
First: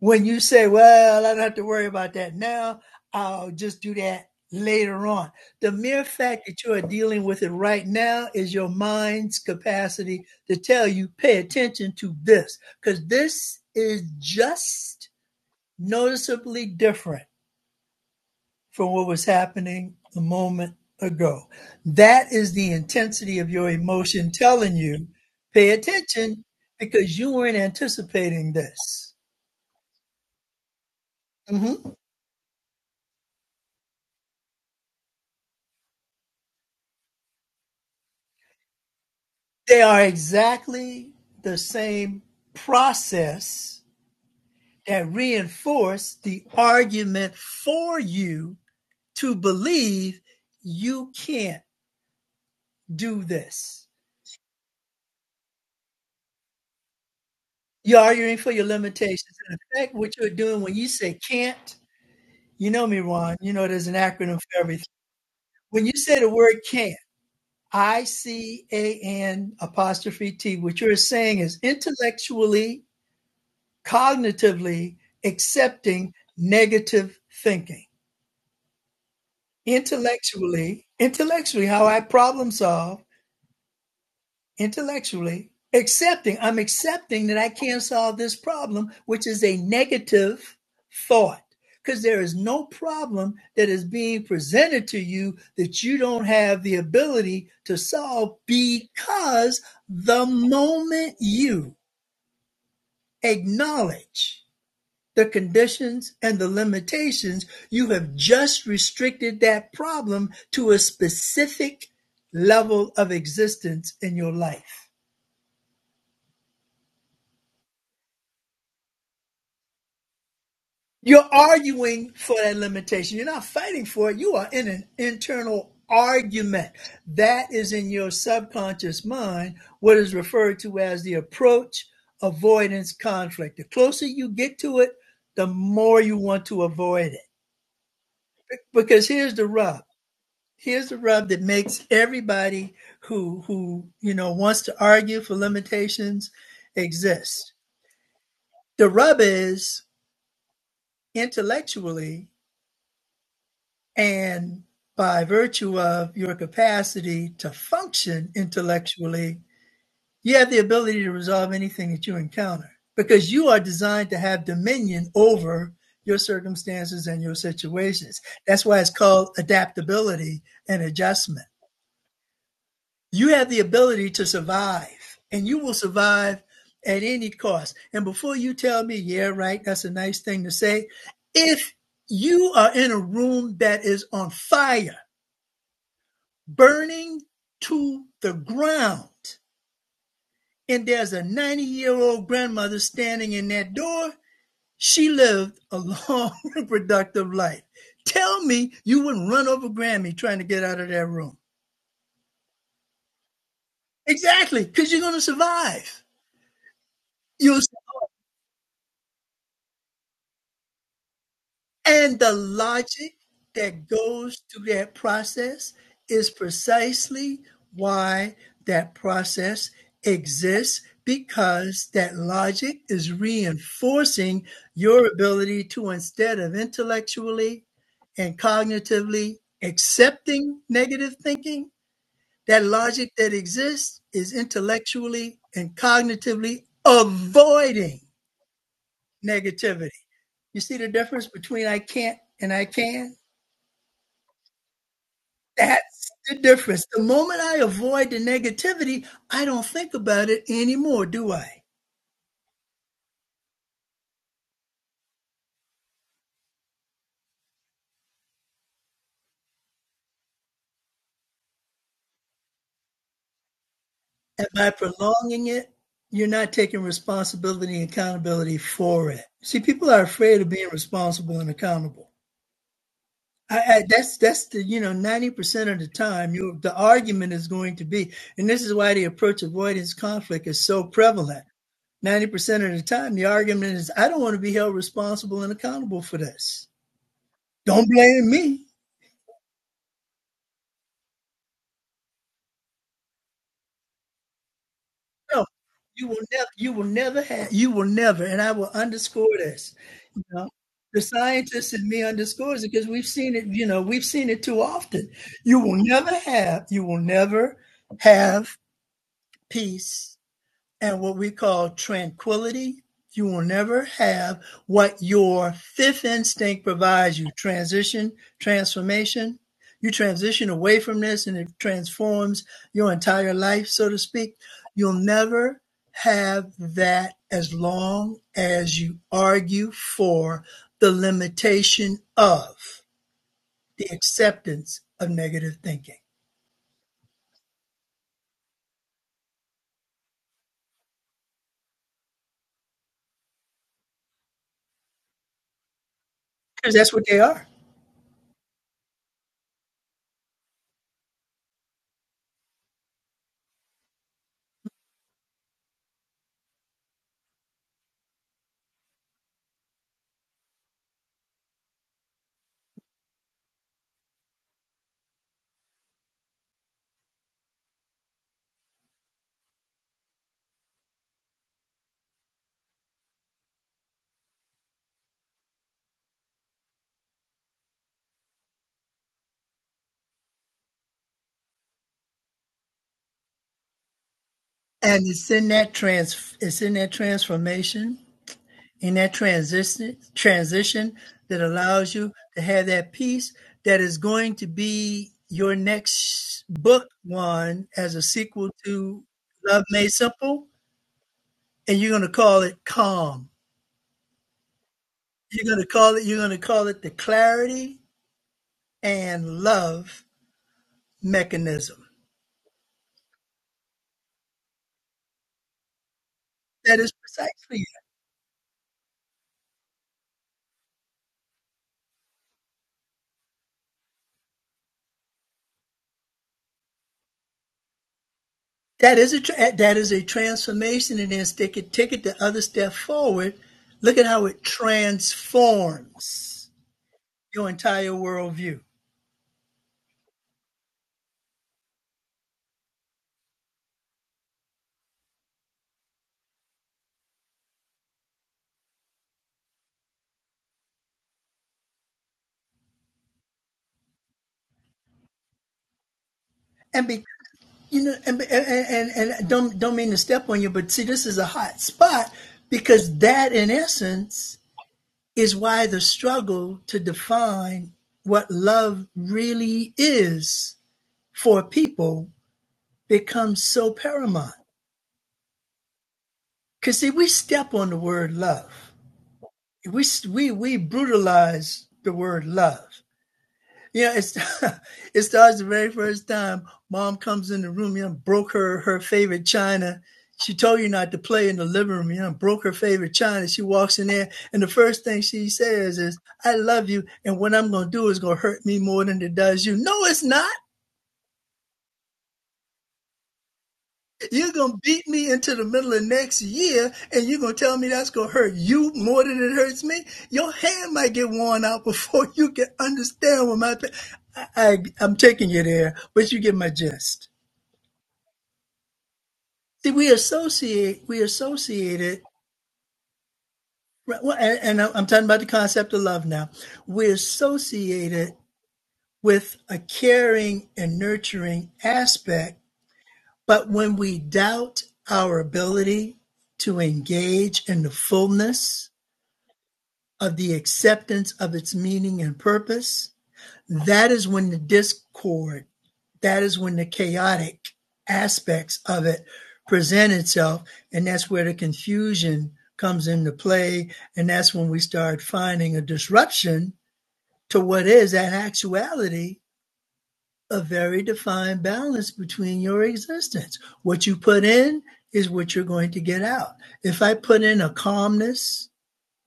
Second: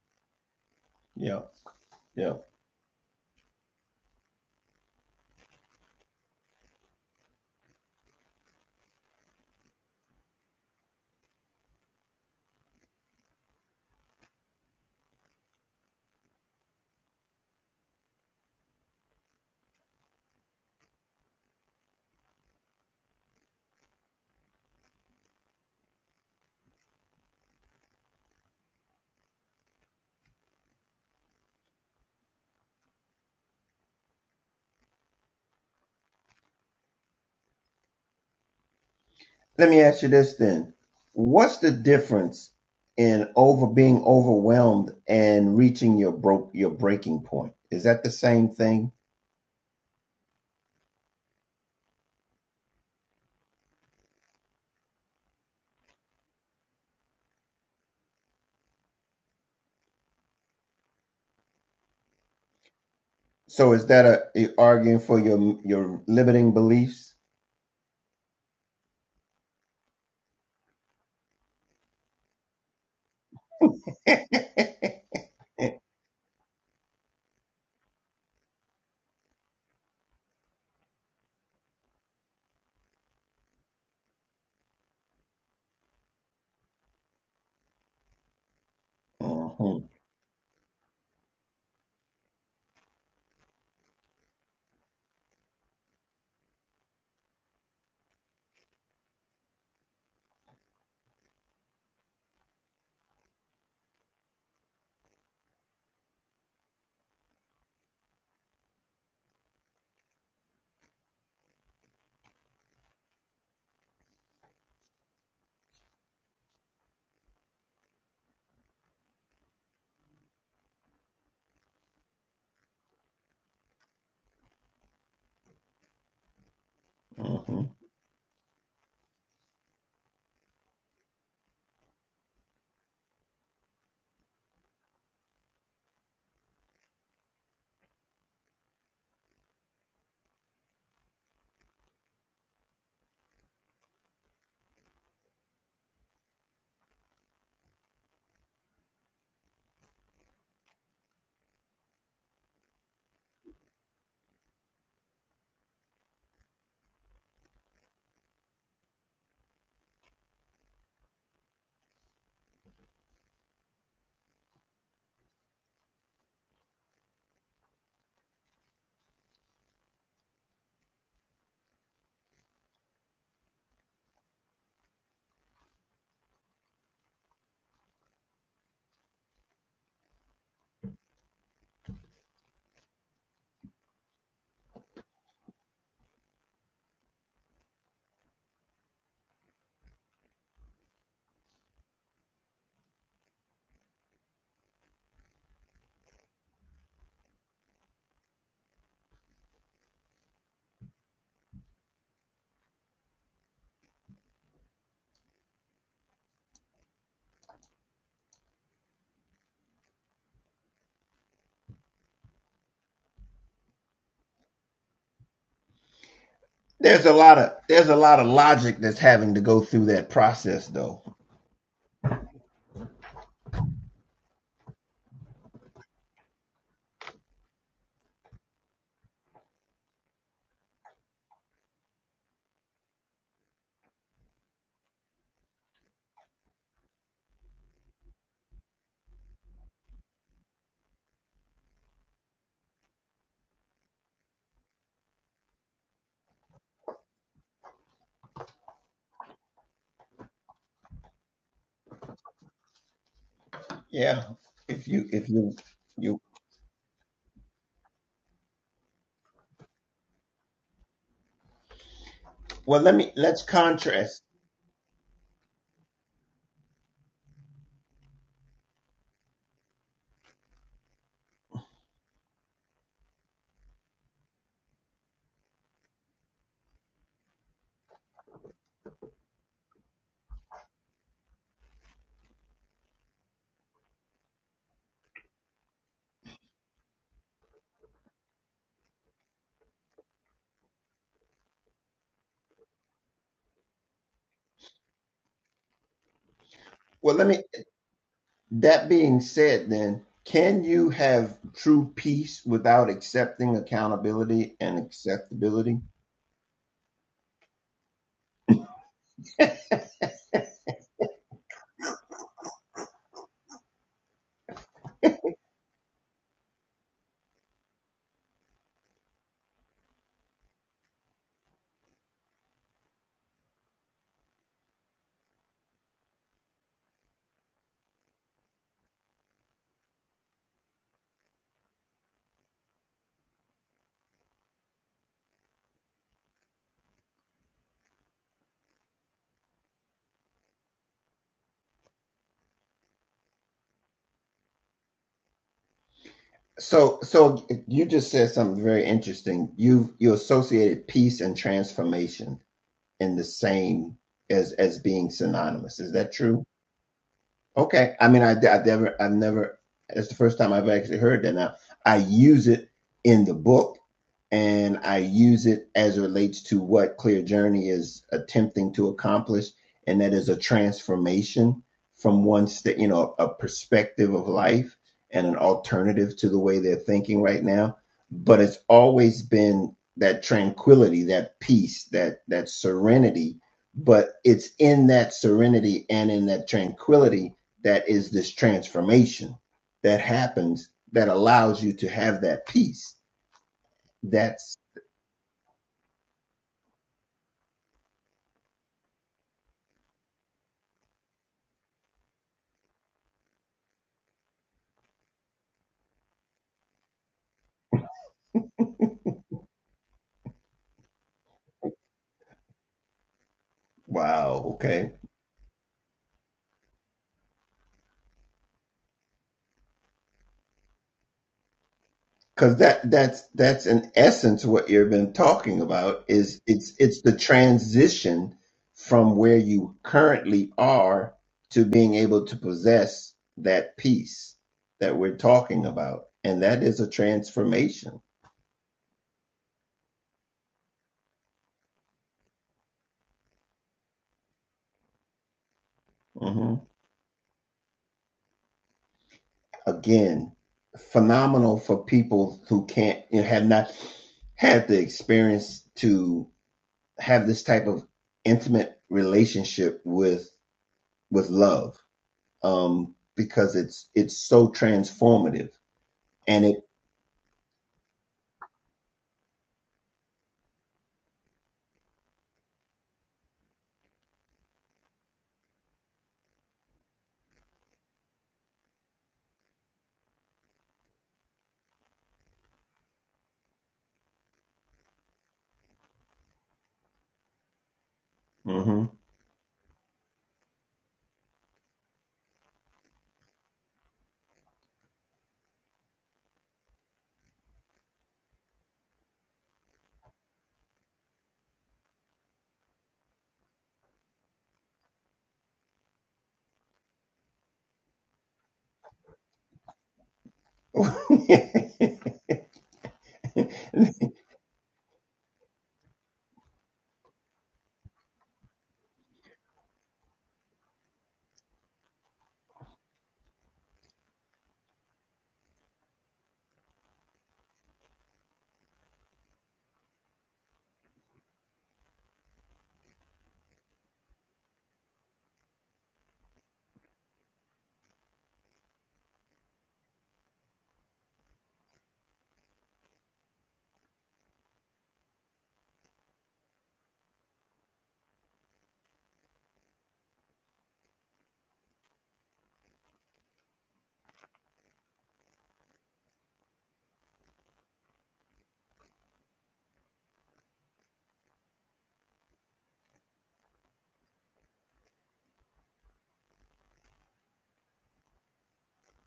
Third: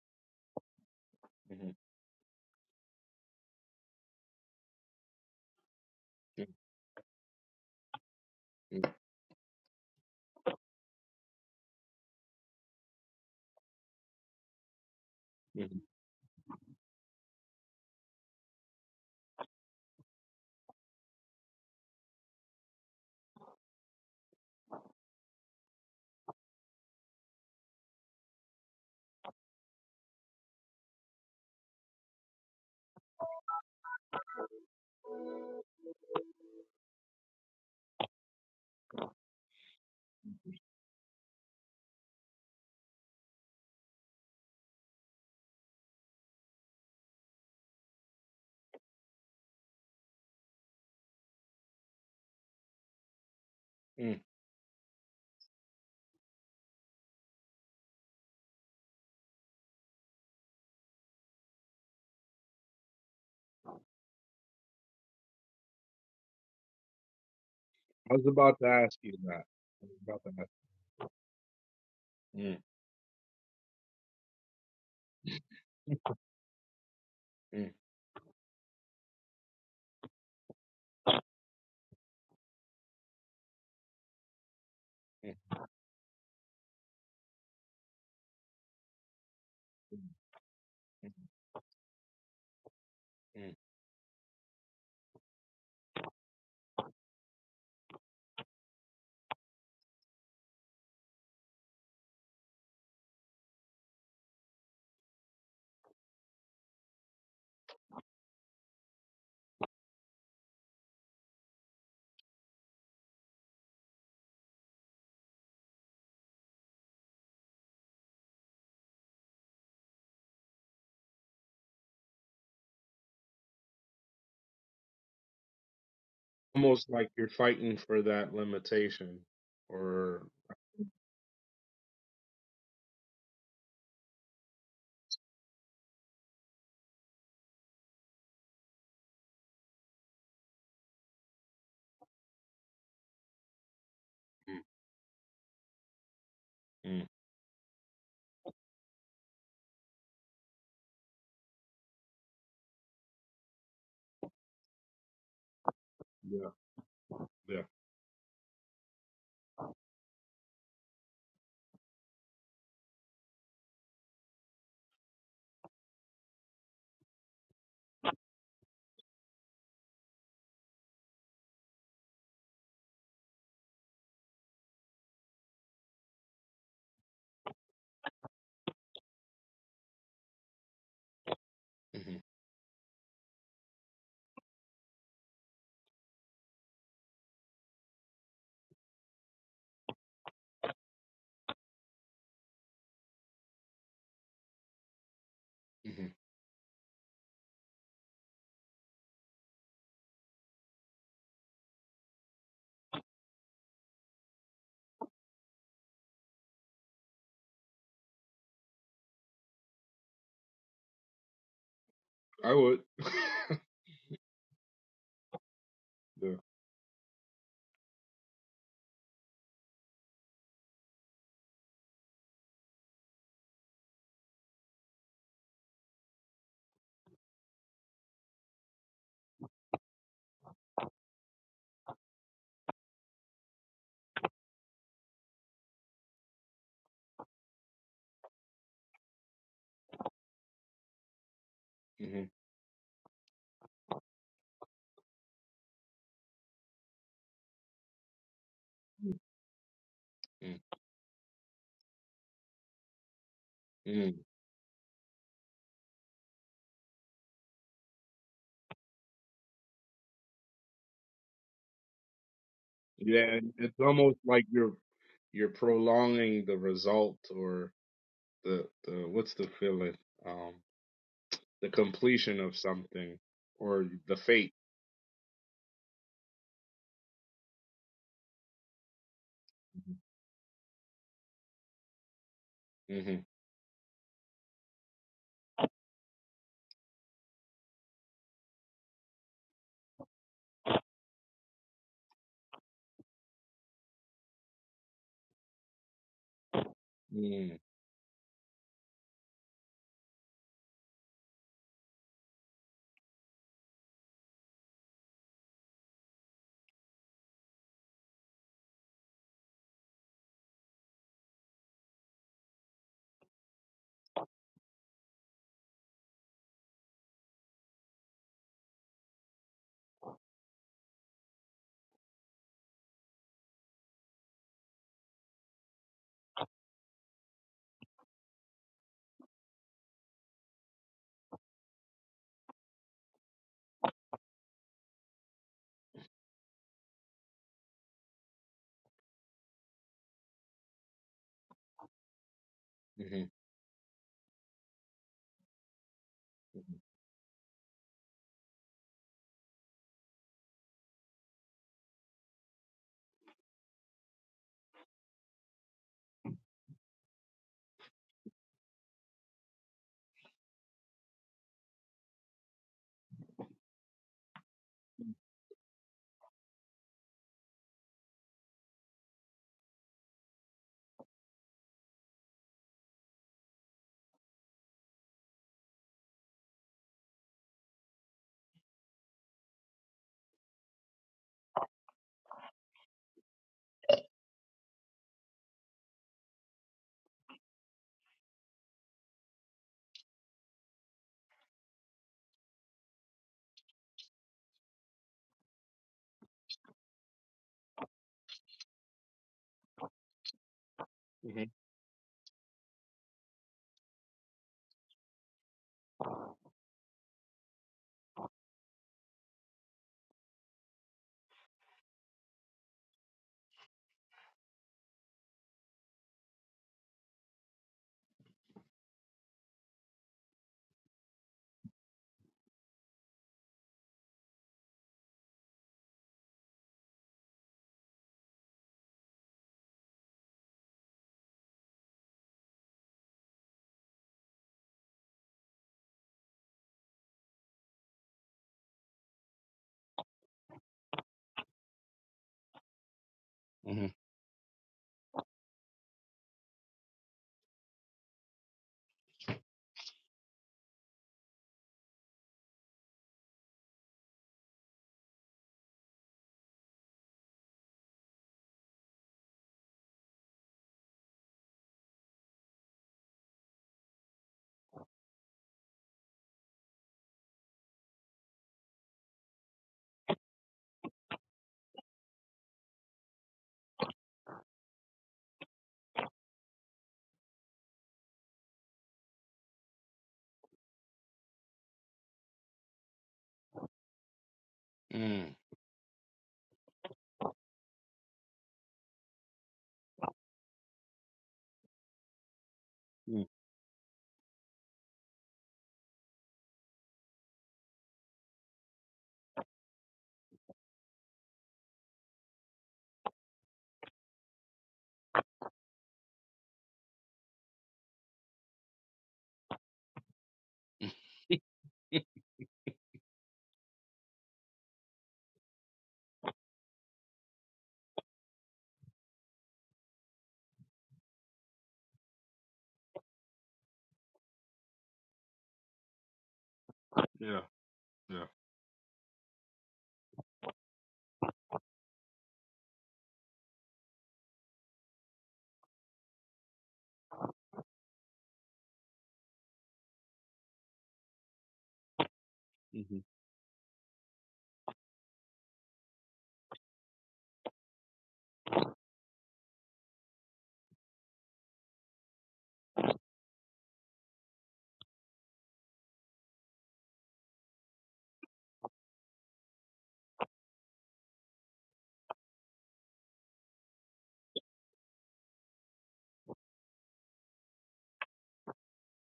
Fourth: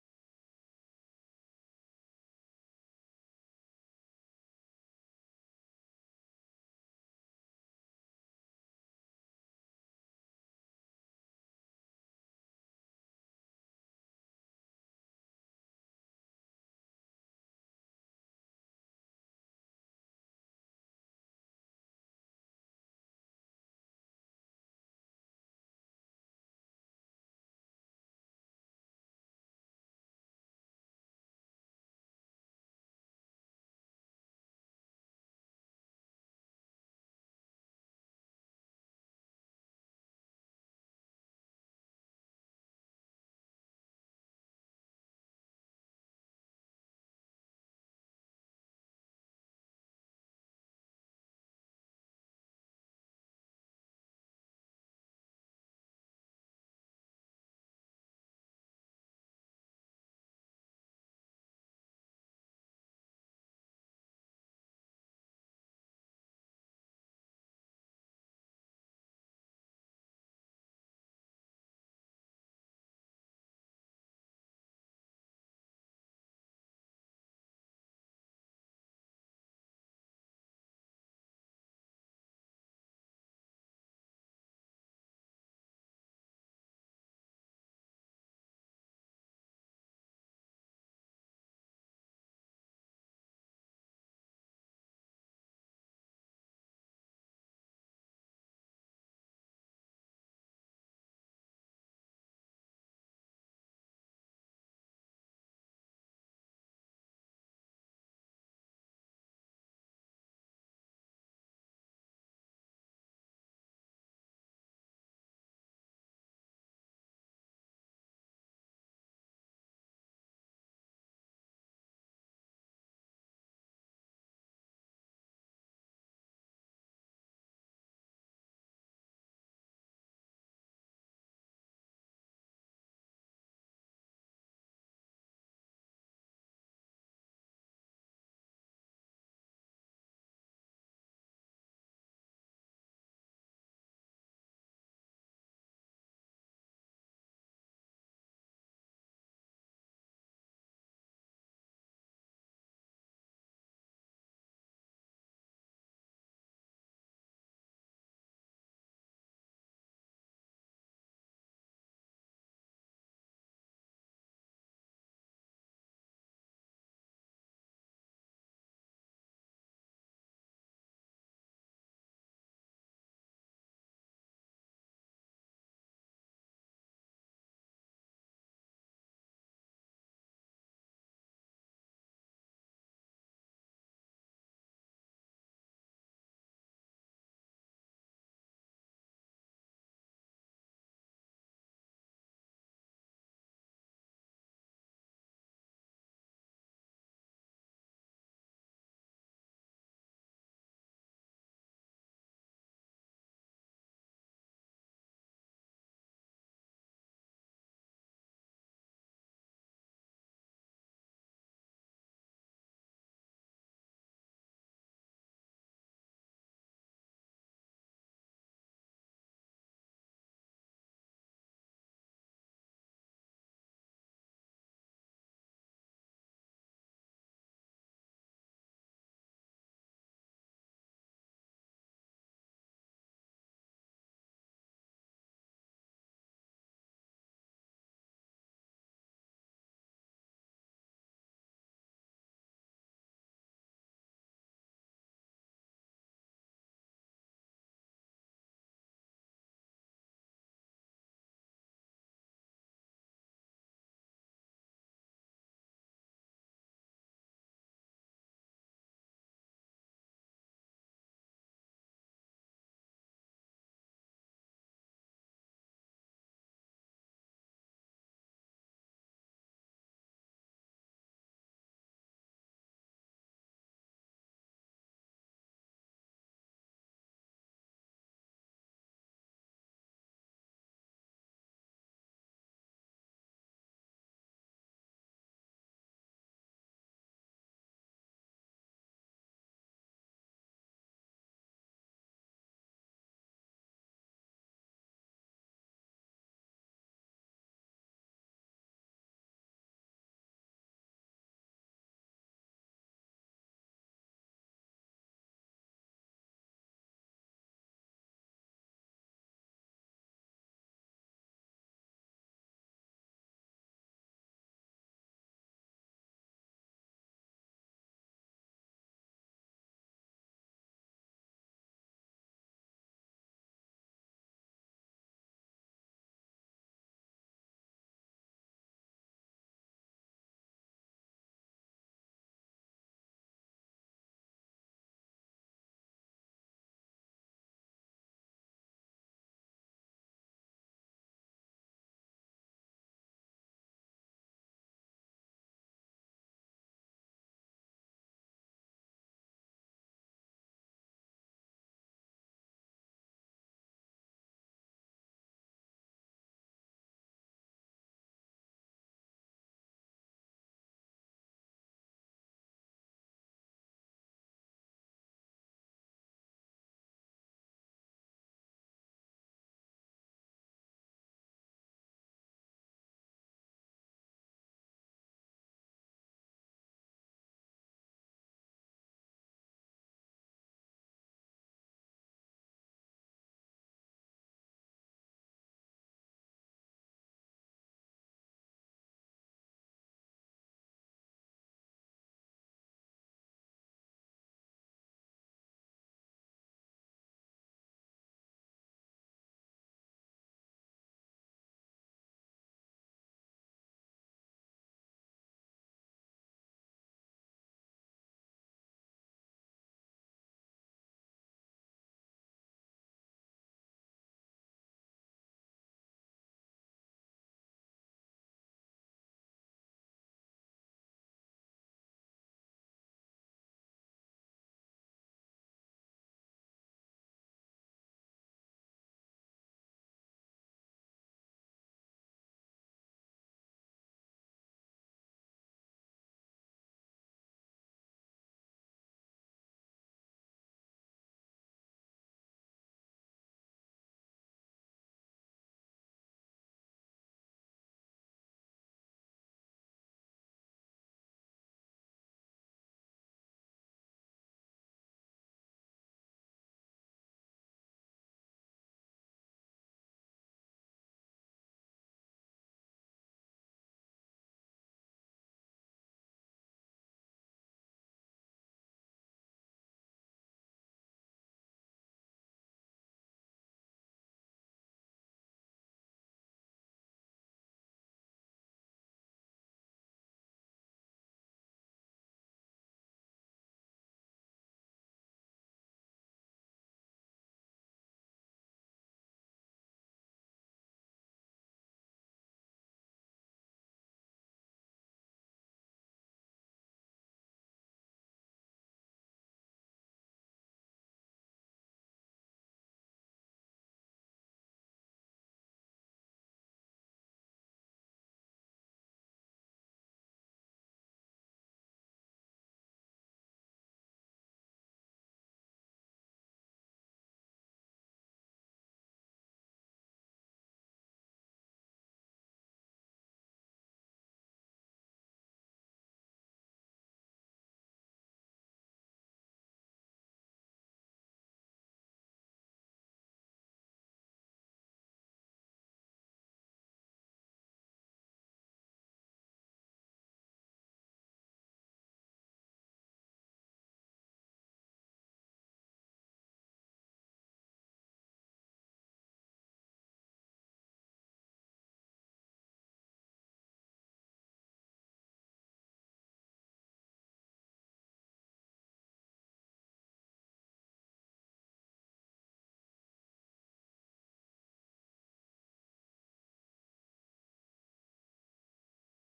[SPEAKER 3] when you say, Well, I
[SPEAKER 1] yeah,
[SPEAKER 3] don't have to
[SPEAKER 4] Mm-hmm.
[SPEAKER 3] worry about
[SPEAKER 1] yeah.
[SPEAKER 3] that now, I'll just do that later on. The mere fact that you are dealing with it right now is your
[SPEAKER 4] Mm.
[SPEAKER 3] mind's capacity to tell you, Pay attention to this, because this is just
[SPEAKER 4] Mm.
[SPEAKER 3] noticeably different from what was happening a moment ago. That is the intensity of your emotion telling you, pay attention because you weren't anticipating this. Mhm.
[SPEAKER 1] Let me
[SPEAKER 3] They
[SPEAKER 1] ask
[SPEAKER 3] are
[SPEAKER 1] you this then.
[SPEAKER 3] exactly
[SPEAKER 1] What's
[SPEAKER 3] the
[SPEAKER 1] the
[SPEAKER 3] same
[SPEAKER 1] difference in over
[SPEAKER 3] process
[SPEAKER 1] being overwhelmed
[SPEAKER 3] that
[SPEAKER 1] and reaching your
[SPEAKER 3] reinforce the
[SPEAKER 1] broke your breaking
[SPEAKER 3] argument
[SPEAKER 1] point? Is
[SPEAKER 3] for
[SPEAKER 1] that the same
[SPEAKER 3] you
[SPEAKER 1] thing?
[SPEAKER 3] to believe you can't do this.
[SPEAKER 4] Mm.
[SPEAKER 3] You're arguing for your limitations. In effect, what you're doing when you say can't You know me, Ron. You know
[SPEAKER 1] So
[SPEAKER 3] there's
[SPEAKER 1] is
[SPEAKER 3] an
[SPEAKER 1] that a
[SPEAKER 3] acronym
[SPEAKER 1] you
[SPEAKER 3] for everything.
[SPEAKER 1] arguing for your
[SPEAKER 3] When you
[SPEAKER 1] your
[SPEAKER 3] say the
[SPEAKER 1] limiting
[SPEAKER 3] word can,
[SPEAKER 1] beliefs?
[SPEAKER 3] I
[SPEAKER 4] I was about
[SPEAKER 3] C
[SPEAKER 4] to ask
[SPEAKER 3] A
[SPEAKER 4] you that.
[SPEAKER 3] N
[SPEAKER 4] I was about to
[SPEAKER 3] apostrophe
[SPEAKER 4] ask.
[SPEAKER 3] T, what you're saying is
[SPEAKER 4] Mm.
[SPEAKER 3] intellectually,
[SPEAKER 1] hmm
[SPEAKER 3] cognitively accepting negative
[SPEAKER 4] Mm.
[SPEAKER 3] thinking. Intellectually, intellectually, how I problem solve
[SPEAKER 4] Mm.
[SPEAKER 3] intellectually accepting i'm accepting that i can't solve this problem which is a negative
[SPEAKER 4] Mm.
[SPEAKER 3] thought because there is no problem
[SPEAKER 4] Mm.
[SPEAKER 3] that is being presented to you that you don't have the ability to solve because the moment you acknowledge the conditions and the limitations you have just restricted that problem to a specific level of existence in your life You're arguing for that limitation. You're not fighting for it. You are in an internal argument.
[SPEAKER 4] Almost like you're
[SPEAKER 3] That
[SPEAKER 1] hmm
[SPEAKER 3] is
[SPEAKER 4] fighting
[SPEAKER 3] in
[SPEAKER 4] for
[SPEAKER 3] your
[SPEAKER 4] that
[SPEAKER 3] subconscious
[SPEAKER 4] limitation,
[SPEAKER 3] mind, what is
[SPEAKER 4] or
[SPEAKER 3] referred to as the approach avoidance conflict. The closer you get to it, the more you want to avoid it. Because here's the rub. Here's the rub that makes everybody who who you know wants
[SPEAKER 4] mm.
[SPEAKER 3] to argue for limitations
[SPEAKER 4] Mm.
[SPEAKER 3] exist. The rub is intellectually And by virtue of your
[SPEAKER 4] yeah,
[SPEAKER 3] capacity to
[SPEAKER 4] yeah.
[SPEAKER 3] function intellectually, you have the ability to resolve anything that you encounter because you are designed to have dominion over your circumstances and your situations. That's why it's called adaptability and adjustment. You have the ability to survive, and you will survive at any cost. And before you tell me, yeah, right, that's a nice thing to say, if
[SPEAKER 4] Mm-hmm.
[SPEAKER 3] you are in a room that is on fire, burning to the ground. And there's a 90 year old grandmother standing in that door. She lived a
[SPEAKER 4] Mm-hmm.
[SPEAKER 3] long, reproductive life. Tell me you wouldn't run over Grammy trying to get out of that room. Exactly, because you're going to survive. You'll And the
[SPEAKER 4] I would.
[SPEAKER 3] logic that goes through that process is
[SPEAKER 4] yeah.
[SPEAKER 1] There's a lot
[SPEAKER 3] precisely
[SPEAKER 1] of there's a lot of
[SPEAKER 3] why
[SPEAKER 1] logic
[SPEAKER 3] that
[SPEAKER 1] that's having to go
[SPEAKER 3] process
[SPEAKER 1] through that process
[SPEAKER 3] exists
[SPEAKER 1] though.
[SPEAKER 3] because that logic is reinforcing your ability to, instead of intellectually and cognitively accepting negative thinking, that logic that exists is intellectually and cognitively avoiding negativity. You see the difference between I can't
[SPEAKER 4] Mm-hmm.
[SPEAKER 3] and I can? That's the difference. The moment I avoid the negativity, I don't think about it
[SPEAKER 4] Mm.
[SPEAKER 3] anymore, do I?
[SPEAKER 4] Mm.
[SPEAKER 1] Yeah. If you if you you well let me
[SPEAKER 4] Yeah,
[SPEAKER 1] let's
[SPEAKER 4] and it's almost
[SPEAKER 1] contrast.
[SPEAKER 4] like
[SPEAKER 3] And by
[SPEAKER 4] you're
[SPEAKER 3] prolonging
[SPEAKER 4] you're
[SPEAKER 3] it, you're
[SPEAKER 4] prolonging
[SPEAKER 3] not
[SPEAKER 4] the
[SPEAKER 3] taking
[SPEAKER 4] result, or.
[SPEAKER 3] responsibility and accountability
[SPEAKER 4] the the
[SPEAKER 3] for it.
[SPEAKER 4] what's the
[SPEAKER 3] See, people
[SPEAKER 4] feeling?
[SPEAKER 3] are afraid of
[SPEAKER 4] Um,
[SPEAKER 3] being responsible and
[SPEAKER 4] the
[SPEAKER 3] accountable.
[SPEAKER 4] completion of something
[SPEAKER 3] I, I,
[SPEAKER 4] or the
[SPEAKER 3] that's that's
[SPEAKER 4] fate.
[SPEAKER 3] the you know ninety percent of the time you the argument is going to be, and this is why the approach avoidance
[SPEAKER 4] hmm
[SPEAKER 3] conflict is so prevalent 90% of the time,
[SPEAKER 4] hmm
[SPEAKER 3] the argument is, I don't want to be held responsible and accountable for this. Don't blame me. No, you will never, you will
[SPEAKER 1] Well
[SPEAKER 3] never
[SPEAKER 1] let me
[SPEAKER 3] have,
[SPEAKER 4] hmm
[SPEAKER 3] you will never, and I will
[SPEAKER 1] That being
[SPEAKER 3] underscore
[SPEAKER 1] said,
[SPEAKER 3] this.
[SPEAKER 1] then,
[SPEAKER 3] You know,
[SPEAKER 1] can you
[SPEAKER 3] the
[SPEAKER 1] have
[SPEAKER 3] scientist in
[SPEAKER 1] true
[SPEAKER 3] me
[SPEAKER 1] peace
[SPEAKER 3] underscores it because
[SPEAKER 1] without
[SPEAKER 3] we've seen it,
[SPEAKER 1] accepting
[SPEAKER 3] you know, we've seen it
[SPEAKER 1] accountability
[SPEAKER 3] too
[SPEAKER 1] and
[SPEAKER 3] often. You will
[SPEAKER 1] acceptability?
[SPEAKER 3] never have, you will never have peace and what we call tranquility. You will never have what your fifth instinct provides you transition, transformation. You transition away from this and it transforms your entire life, so to speak. You'll never have that as long as you argue for the limitation of the acceptance of negative thinking because that's
[SPEAKER 1] So,
[SPEAKER 3] what they are
[SPEAKER 1] so you just said something very interesting. You you associated peace and transformation in the same as as being synonymous. Is that true? Okay. I mean, I, I never, I've never, It's the first time I've actually heard that. Now, I use it in the book and I use it as it relates to what Clear Journey is attempting to accomplish. And that is a transformation from one state, you know, a perspective of life and an alternative to the way they're thinking right now. But it's always been that tranquility, that peace, that, that serenity but it's in
[SPEAKER 3] and
[SPEAKER 1] that
[SPEAKER 3] it's in that
[SPEAKER 1] serenity and in
[SPEAKER 3] trans
[SPEAKER 1] that
[SPEAKER 3] it's in that
[SPEAKER 1] tranquility that
[SPEAKER 3] transformation
[SPEAKER 1] is this
[SPEAKER 3] in that
[SPEAKER 1] transformation
[SPEAKER 3] transition
[SPEAKER 1] that happens
[SPEAKER 3] transition
[SPEAKER 1] that
[SPEAKER 3] that
[SPEAKER 1] allows you to
[SPEAKER 3] allows you
[SPEAKER 1] have
[SPEAKER 3] to
[SPEAKER 1] that
[SPEAKER 3] have that
[SPEAKER 1] peace
[SPEAKER 3] peace that is going to
[SPEAKER 1] that's
[SPEAKER 3] be your next book one as a sequel to Love Made Simple
[SPEAKER 4] hmm
[SPEAKER 3] and you're going to call it calm you're going to call it you're going to call it the clarity and love mechanism
[SPEAKER 1] wow okay
[SPEAKER 3] that is precisely it.
[SPEAKER 1] because that that's that's in essence what you've been talking about is it's it's the transition
[SPEAKER 3] that is
[SPEAKER 1] from
[SPEAKER 3] a
[SPEAKER 1] where you
[SPEAKER 3] that is a
[SPEAKER 1] currently
[SPEAKER 3] transformation and
[SPEAKER 1] are
[SPEAKER 3] then stick
[SPEAKER 1] to
[SPEAKER 3] it take
[SPEAKER 1] being
[SPEAKER 3] it the
[SPEAKER 1] able to
[SPEAKER 3] other step
[SPEAKER 1] possess
[SPEAKER 3] forward
[SPEAKER 1] that
[SPEAKER 3] look at how
[SPEAKER 1] peace
[SPEAKER 3] it
[SPEAKER 1] that we're talking about
[SPEAKER 3] transforms
[SPEAKER 1] and that is a
[SPEAKER 3] your entire
[SPEAKER 1] transformation
[SPEAKER 3] worldview.
[SPEAKER 4] hmm
[SPEAKER 1] Mm-hmm. again phenomenal for people who can't you know, have not had the experience to
[SPEAKER 3] And be
[SPEAKER 1] have this type
[SPEAKER 3] you
[SPEAKER 1] of
[SPEAKER 3] know, and
[SPEAKER 1] intimate
[SPEAKER 3] and, and, and don't don't
[SPEAKER 1] relationship
[SPEAKER 3] mean to step
[SPEAKER 1] with
[SPEAKER 3] on you, but see, this is a
[SPEAKER 1] with
[SPEAKER 3] hot
[SPEAKER 1] love
[SPEAKER 3] spot
[SPEAKER 1] um
[SPEAKER 3] because that, in
[SPEAKER 1] because it's it's
[SPEAKER 3] essence,
[SPEAKER 1] so
[SPEAKER 3] is
[SPEAKER 1] transformative
[SPEAKER 3] why the
[SPEAKER 1] and
[SPEAKER 3] struggle
[SPEAKER 1] it
[SPEAKER 3] to define what love really is for people becomes so paramount. Because see, we step on the word love. We we we brutalize the word love. Yeah, it's it
[SPEAKER 4] mm
[SPEAKER 3] starts the very first time mom comes in the room, you know, broke her her
[SPEAKER 1] Mhm.
[SPEAKER 3] favorite china. She told you not to play in the living room, you know, broke her favorite china.
[SPEAKER 4] mm
[SPEAKER 3] She walks in there and the first thing she says is, I love you, and what I'm gonna do is gonna hurt me more than it does you. No, it's not. You're gonna beat me into the middle of next year, and you're gonna tell me that's gonna hurt you more than it hurts me. Your hand might get worn out before you can understand what my. I, I I'm taking you there, but you get my gist. See, we associate we associate it, right, well, and, and I'm I'm talking about the concept of love now. We
[SPEAKER 4] Yeah.
[SPEAKER 3] associate it
[SPEAKER 4] Yeah.
[SPEAKER 3] with a caring and nurturing aspect, but when we doubt our ability to engage in the fullness of the acceptance of its meaning and purpose,
[SPEAKER 4] Mm-hmm.
[SPEAKER 3] that is when the discord, that is when the chaotic aspects of it present itself. And that's where the confusion comes into play. And that's when we start finding a disruption to what is, in actuality, a very defined balance between your existence. What you put in is what you're going to get out. If I put in a calmness,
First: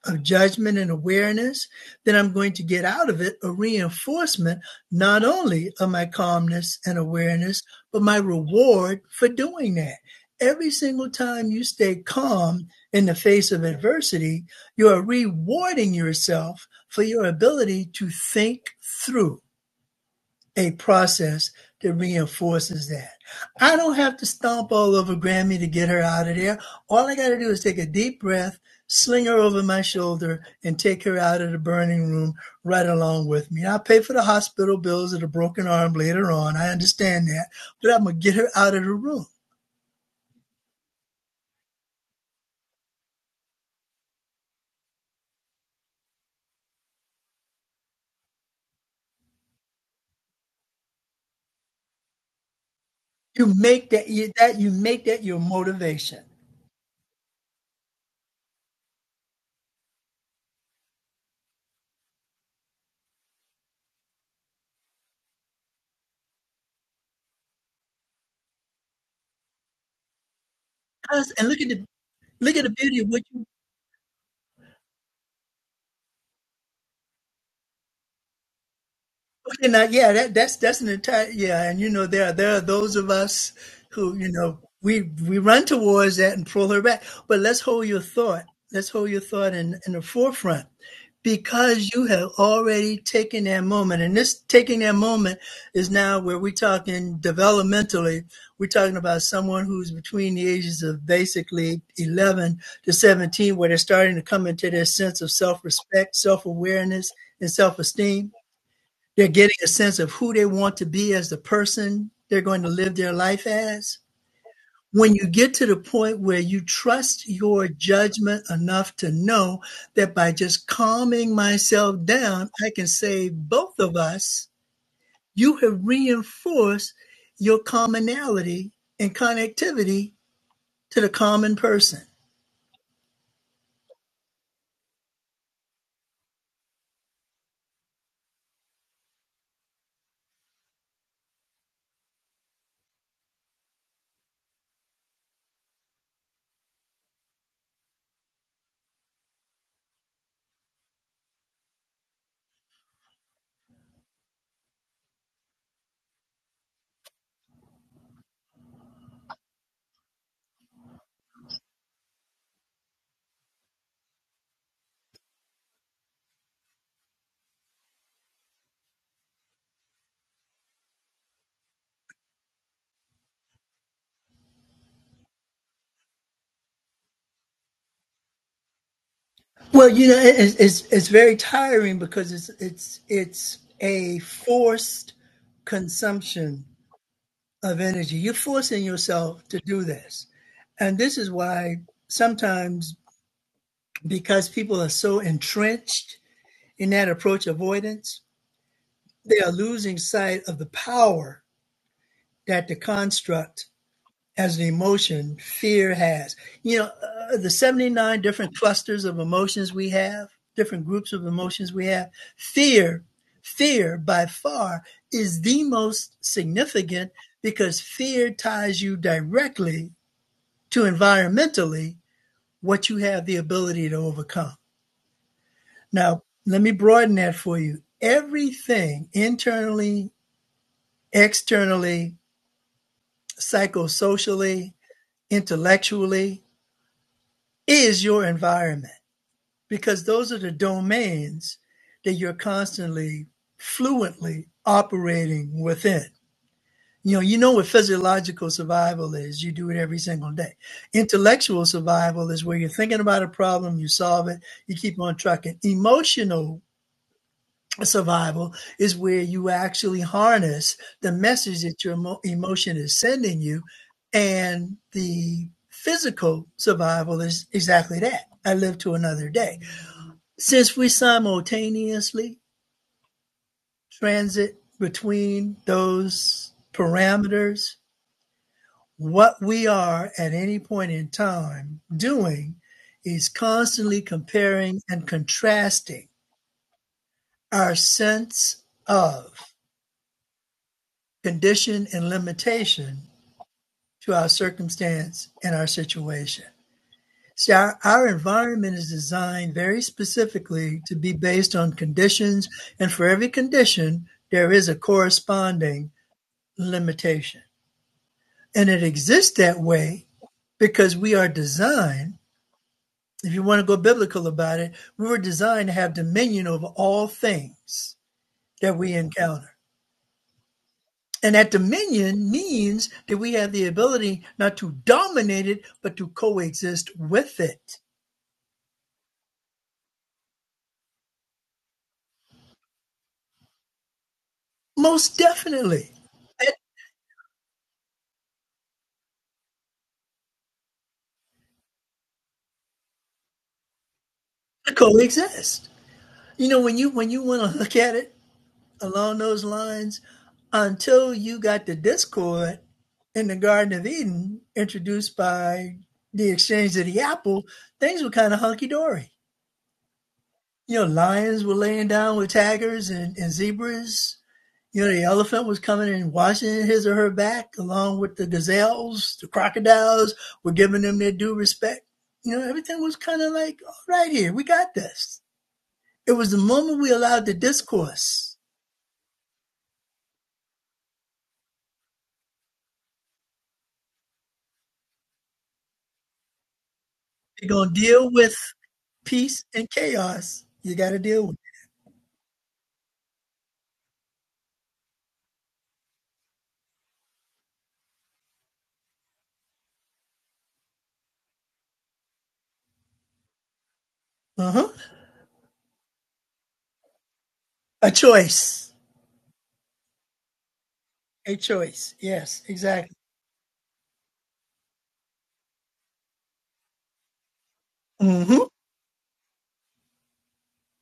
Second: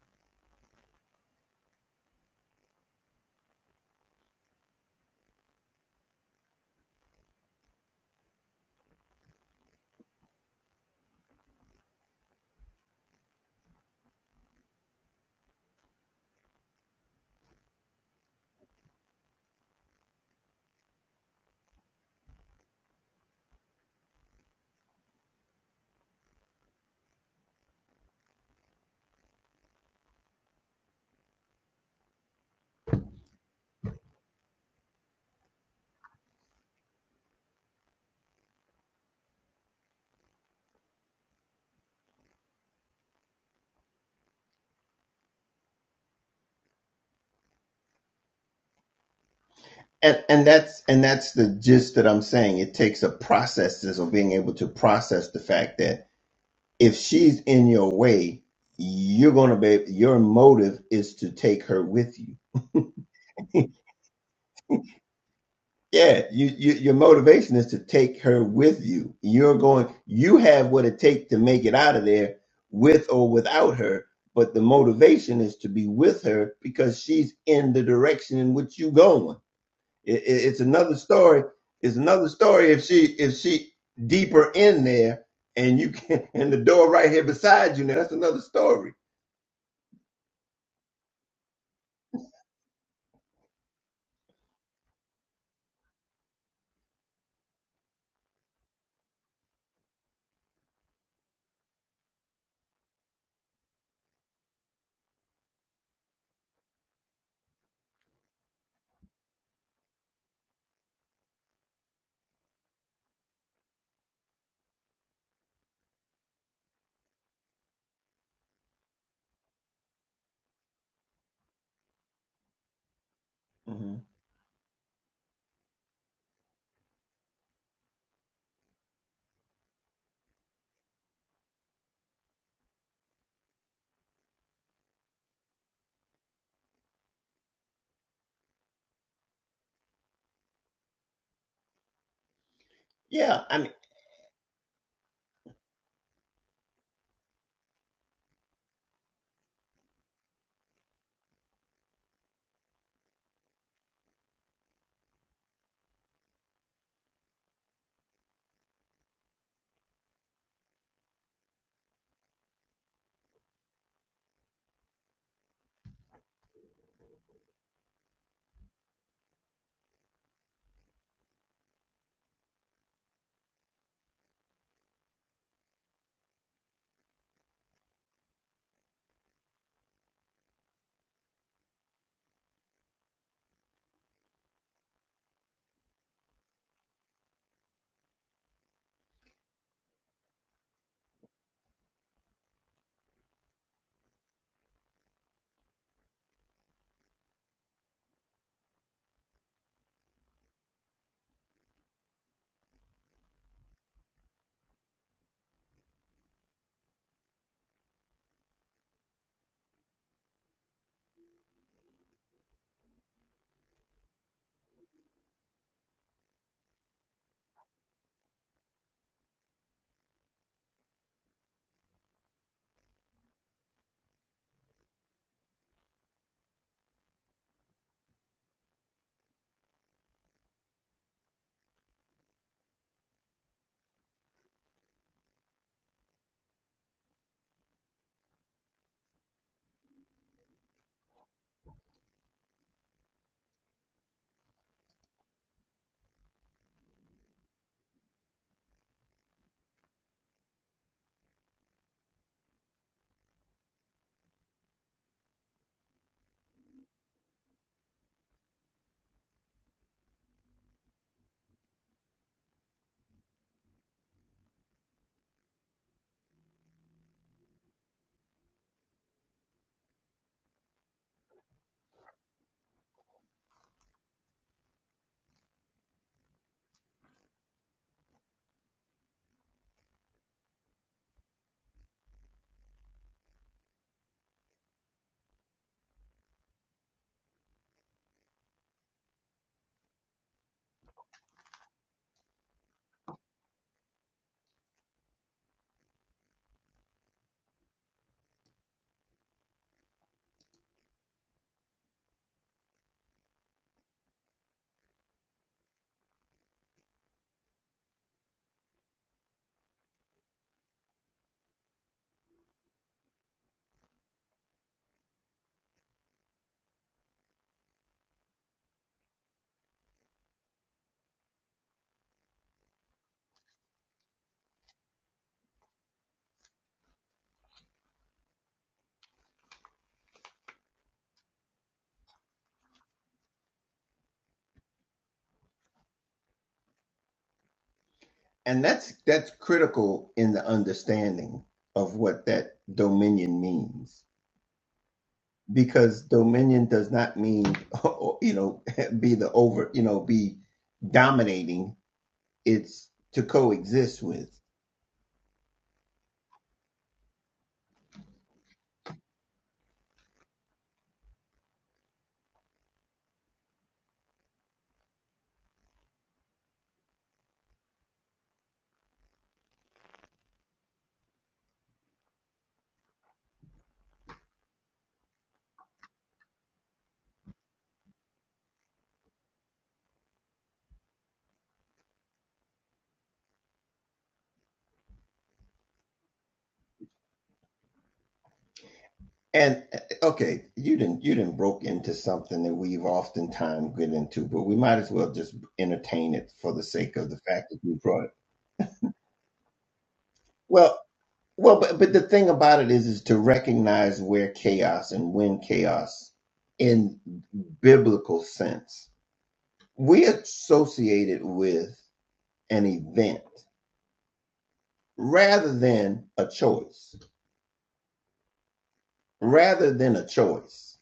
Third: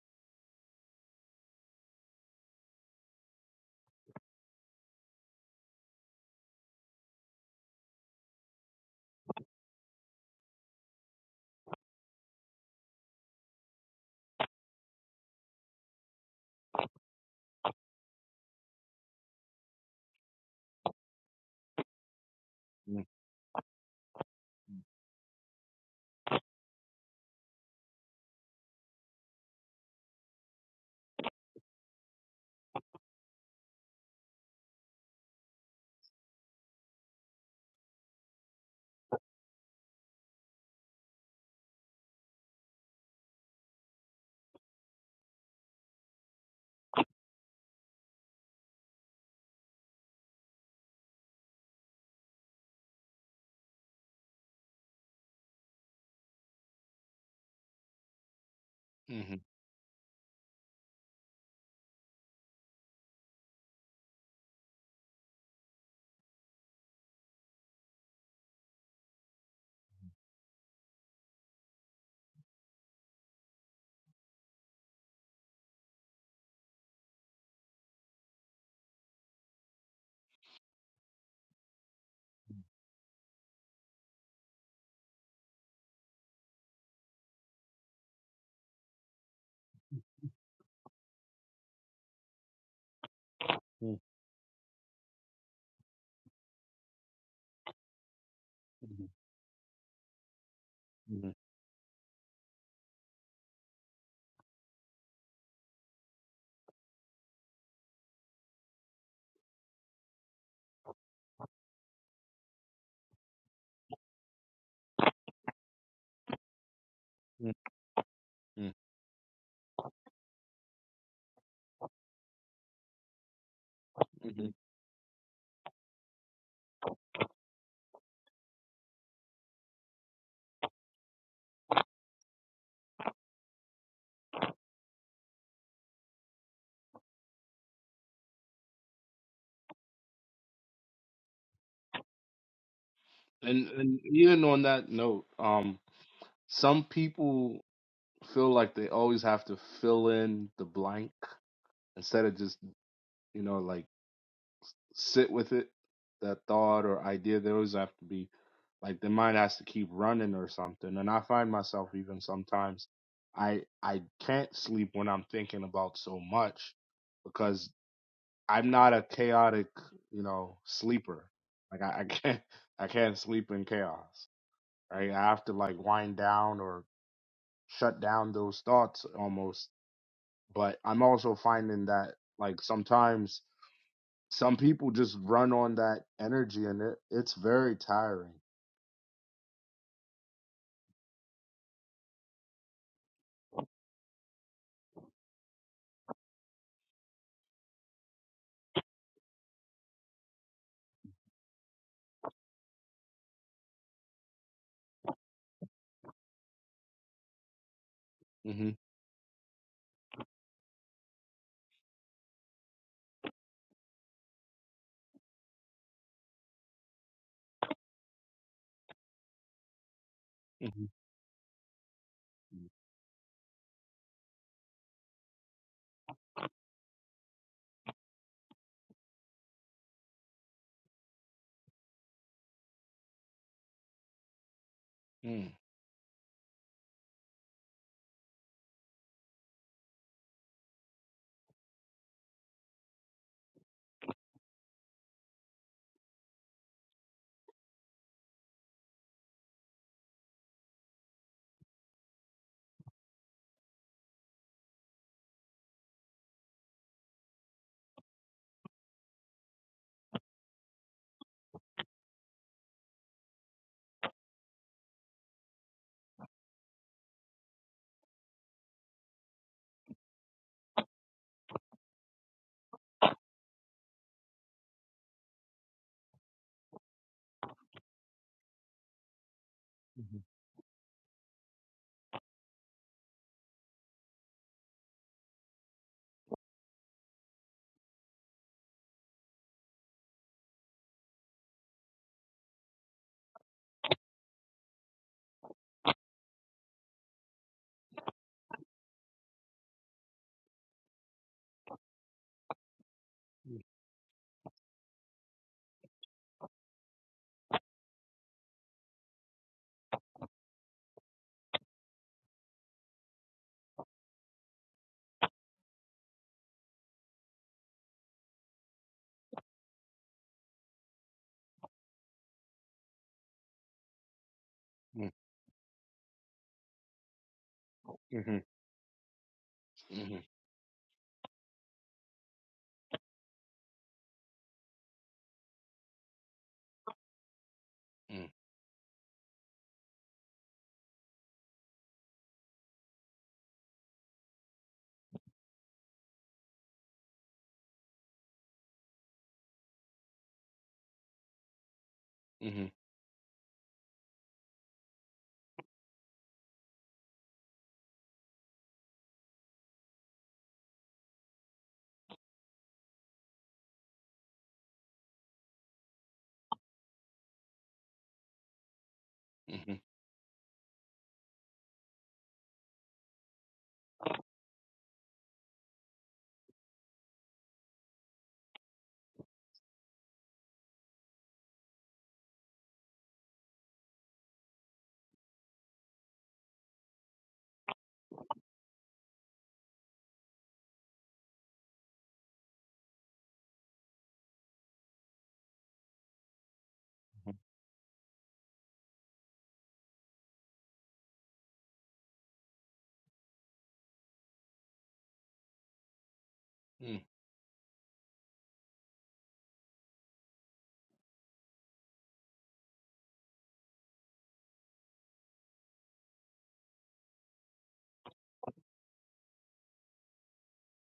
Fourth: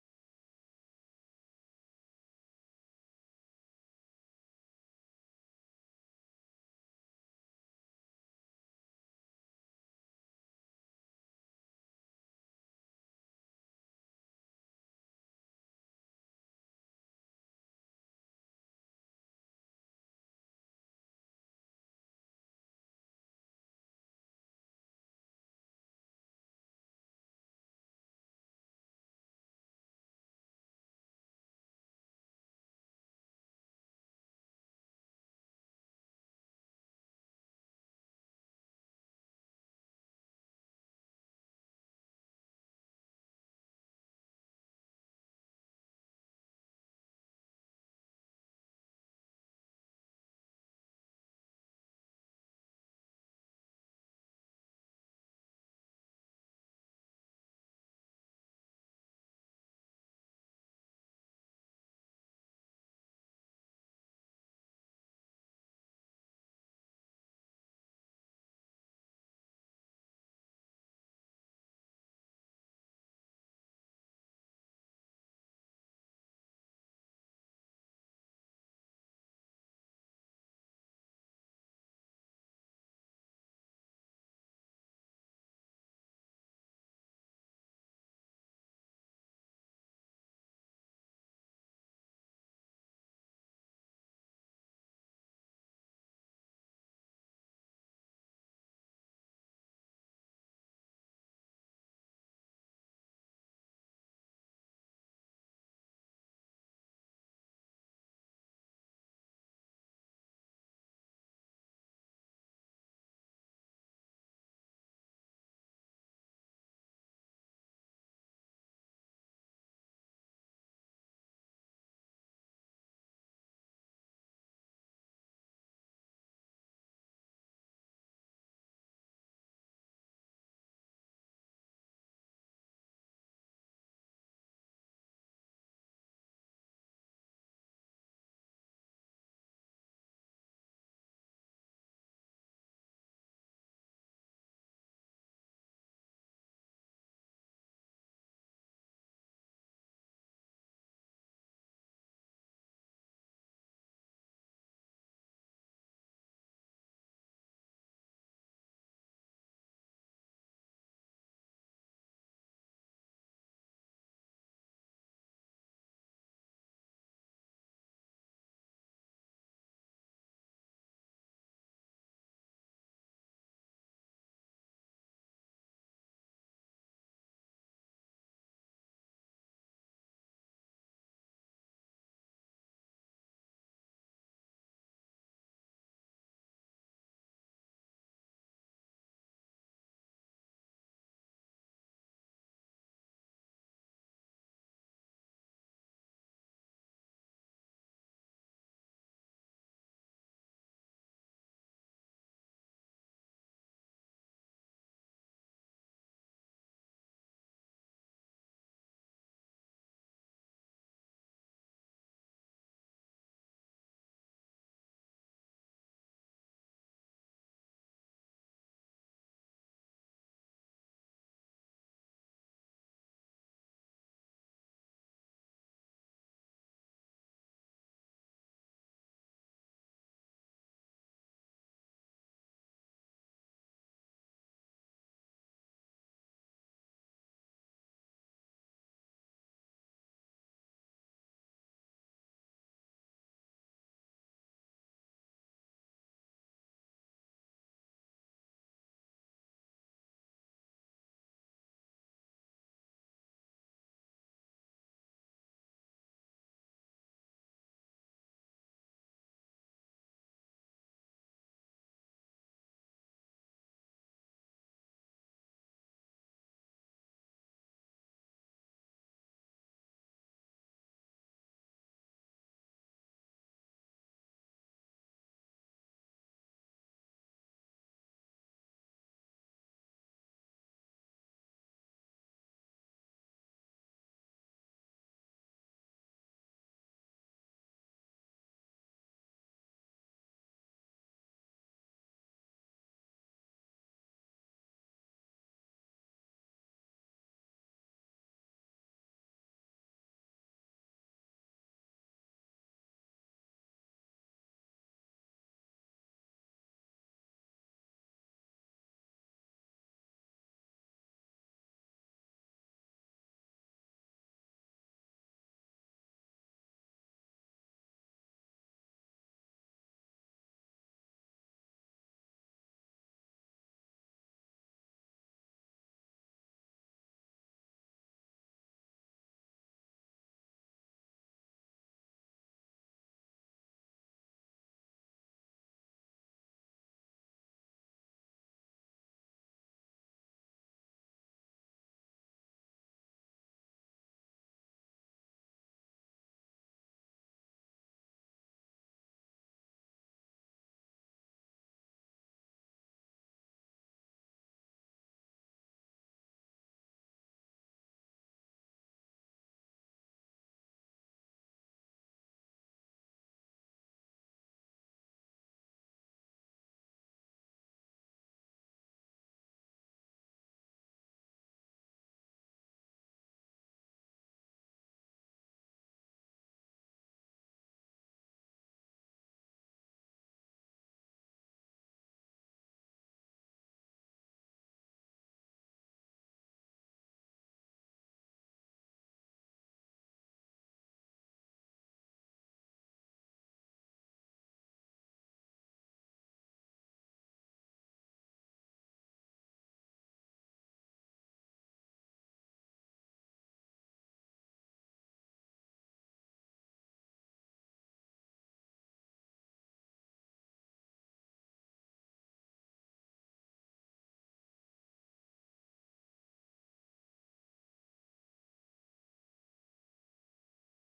[SPEAKER 3] of judgment and awareness, then I'm going to get out of it a reinforcement not only of my calmness and awareness, but my reward for doing that. Every single time you stay calm in the face of adversity, you are rewarding yourself for your ability to think through a process that reinforces that. I don't have to stomp all over Grammy to get her out of there. All I got to do is take a deep breath, sling her over my shoulder, and take her out of the burning room right along with me. I'll pay for the hospital bills of the broken arm later on. I understand that, but I'm gonna get her out of the room.
[SPEAKER 1] and and that's and that's the gist that I'm saying it takes a
[SPEAKER 3] You
[SPEAKER 1] process
[SPEAKER 3] make that
[SPEAKER 1] of
[SPEAKER 3] you,
[SPEAKER 1] being able
[SPEAKER 3] that
[SPEAKER 1] to
[SPEAKER 3] you make that
[SPEAKER 1] process the
[SPEAKER 3] your
[SPEAKER 1] fact that
[SPEAKER 3] motivation.
[SPEAKER 1] if she's in your way,
[SPEAKER 4] Mm-hmm.
[SPEAKER 1] you're
[SPEAKER 4] Mm-hmm.
[SPEAKER 1] gonna be your motive is to take her with you. Yeah, you, you your motivation is to take her with you. You're going you have what it takes to
[SPEAKER 3] And look
[SPEAKER 1] make
[SPEAKER 3] at
[SPEAKER 1] it
[SPEAKER 3] the
[SPEAKER 1] out of there
[SPEAKER 3] look at the beauty of
[SPEAKER 1] with
[SPEAKER 3] what
[SPEAKER 1] or
[SPEAKER 3] you
[SPEAKER 1] without her, but the motivation is to be with her because she's in the direction in which you are going.
[SPEAKER 3] And uh, yeah,
[SPEAKER 1] It,
[SPEAKER 3] that,
[SPEAKER 1] it-
[SPEAKER 3] that's
[SPEAKER 1] it's
[SPEAKER 3] that's an
[SPEAKER 1] another
[SPEAKER 3] entire
[SPEAKER 1] story.
[SPEAKER 3] yeah, and you
[SPEAKER 1] It's
[SPEAKER 3] know there
[SPEAKER 1] another
[SPEAKER 3] are, there are
[SPEAKER 1] story if
[SPEAKER 3] those
[SPEAKER 1] she
[SPEAKER 3] of
[SPEAKER 1] if
[SPEAKER 3] us
[SPEAKER 1] she
[SPEAKER 3] who you
[SPEAKER 1] deeper
[SPEAKER 3] know
[SPEAKER 1] in
[SPEAKER 3] we
[SPEAKER 1] there
[SPEAKER 3] we run
[SPEAKER 1] and you
[SPEAKER 3] towards
[SPEAKER 1] can
[SPEAKER 3] that and
[SPEAKER 1] and the
[SPEAKER 3] pull her
[SPEAKER 1] door
[SPEAKER 3] back.
[SPEAKER 1] right here
[SPEAKER 3] But let's
[SPEAKER 1] beside you
[SPEAKER 3] hold
[SPEAKER 1] now
[SPEAKER 3] your
[SPEAKER 1] that's another
[SPEAKER 3] thought.
[SPEAKER 1] story
[SPEAKER 3] Let's hold your thought in in the forefront because you have already taken that moment, and this taking that moment is now where we're talking developmentally. We're talking
[SPEAKER 4] Mm-hmm.
[SPEAKER 3] about someone who's between the ages of
[SPEAKER 4] Mm-hmm.
[SPEAKER 3] basically 11 to 17, where they're starting to come into their sense of self respect, self awareness, and self esteem they're getting a sense of who they want to be as the person they're going to live their life as. When you get to the point where you trust your judgment enough to know that by just calming myself down, I can save both of
[SPEAKER 1] Mhm.
[SPEAKER 4] Mm-hmm.
[SPEAKER 3] us, you have reinforced your commonality and connectivity to the common person.
[SPEAKER 1] Yeah, I
[SPEAKER 4] And
[SPEAKER 1] mean,
[SPEAKER 4] and even on that note, um, some people feel like they always have to fill in the blank instead of just you know like sit with it, that thought or idea. They always have to be like the mind has to keep running or something. And I find myself even sometimes I I can't sleep when I'm thinking about so much because I'm not a chaotic, you know, sleeper. Like I, I can't I can't sleep in chaos. Right? I have to like wind down or shut down those thoughts almost.
[SPEAKER 3] Well, you know, it's
[SPEAKER 4] But
[SPEAKER 3] it's,
[SPEAKER 4] I'm
[SPEAKER 3] it's
[SPEAKER 4] also
[SPEAKER 3] very
[SPEAKER 4] finding
[SPEAKER 3] tiring
[SPEAKER 4] that
[SPEAKER 3] because it's
[SPEAKER 4] like
[SPEAKER 3] it's
[SPEAKER 4] sometimes
[SPEAKER 3] it's a
[SPEAKER 4] some people
[SPEAKER 3] forced
[SPEAKER 4] just run on that
[SPEAKER 3] consumption
[SPEAKER 4] energy and it, it's very
[SPEAKER 3] of energy.
[SPEAKER 4] tiring.
[SPEAKER 3] You're forcing yourself to do this. And this is why sometimes, because people are so entrenched in that approach avoidance, they are losing sight of the power that the construct as an emotion fear has. You know, uh, the 79 different
[SPEAKER 4] hmm
[SPEAKER 3] clusters of emotions we have, different groups of emotions we have, fear, fear by far is the most significant because fear ties you directly to
[SPEAKER 4] hmm
[SPEAKER 3] environmentally what you have the ability to overcome. Now, let me broaden that for you. Everything internally, externally, psychosocially,
[SPEAKER 4] mm
[SPEAKER 3] intellectually is your environment because those are the domains that you're constantly fluently operating within. You know, you know what physiological survival is. You do it every single day. Intellectual survival is where you're thinking about a problem, you solve it, you keep on trucking. Emotional survival is where you actually harness the message that your emo- emotion is sending you. And the physical survival is exactly that. I live to another day. Since we simultaneously transit between those parameters, What we are
[SPEAKER 4] mhm,
[SPEAKER 3] at any point in time doing is constantly comparing and contrasting our sense of condition and limitation to our circumstance and our situation. See, our, our environment is designed very specifically to be based on conditions, and for every
[SPEAKER 4] mm,
[SPEAKER 3] condition, there is a corresponding limitation. And it exists that way because we are designed if you want to go biblical about it, we were designed to have dominion over all things that we encounter. And that dominion means that we have the ability not to dominate it, but to coexist with it.
[SPEAKER 4] mhm, mhm,
[SPEAKER 3] Most definitely.
[SPEAKER 4] mm,
[SPEAKER 1] and that's that's critical in the understanding of what that dominion means.
[SPEAKER 3] To coexist.
[SPEAKER 1] because
[SPEAKER 3] You know,
[SPEAKER 1] dominion
[SPEAKER 3] when you
[SPEAKER 1] does
[SPEAKER 3] when
[SPEAKER 1] not
[SPEAKER 3] you want
[SPEAKER 1] mean
[SPEAKER 3] to look at it
[SPEAKER 1] you know be
[SPEAKER 3] along
[SPEAKER 1] the
[SPEAKER 3] those
[SPEAKER 1] over you know
[SPEAKER 3] lines,
[SPEAKER 1] be
[SPEAKER 3] until you got
[SPEAKER 1] dominating
[SPEAKER 3] the discord
[SPEAKER 4] mhm,
[SPEAKER 1] it's to
[SPEAKER 3] in the Garden of
[SPEAKER 1] coexist with
[SPEAKER 3] Eden introduced by the exchange of the apple, things were kind of hunky dory You know, lions were laying down with tigers and, and zebras. You know, the elephant was coming and washing his or her back, along with the gazelles, the
[SPEAKER 4] mhm,
[SPEAKER 3] crocodiles were giving them their due respect. You know, everything was kind of like, all right, here, we got this. It was the moment we allowed the discourse. You're going to deal with peace
[SPEAKER 1] and
[SPEAKER 3] and
[SPEAKER 1] uh,
[SPEAKER 3] chaos.
[SPEAKER 1] okay
[SPEAKER 3] You
[SPEAKER 1] you
[SPEAKER 3] got to
[SPEAKER 1] didn't you
[SPEAKER 3] deal with
[SPEAKER 1] didn't broke into something that we've oftentimes get into but we might as well just entertain it for the sake of the fact that you brought it well well but, but the thing about it is is to recognize where
[SPEAKER 3] it. Uh-huh.
[SPEAKER 1] chaos and when chaos in
[SPEAKER 4] mm.
[SPEAKER 3] A
[SPEAKER 1] biblical
[SPEAKER 3] choice.
[SPEAKER 1] sense we associate it
[SPEAKER 3] A
[SPEAKER 1] with
[SPEAKER 3] choice. Yes,
[SPEAKER 1] an
[SPEAKER 3] exactly.
[SPEAKER 1] event rather than a choice,
[SPEAKER 3] Mm-hmm.
[SPEAKER 1] rather than a choice.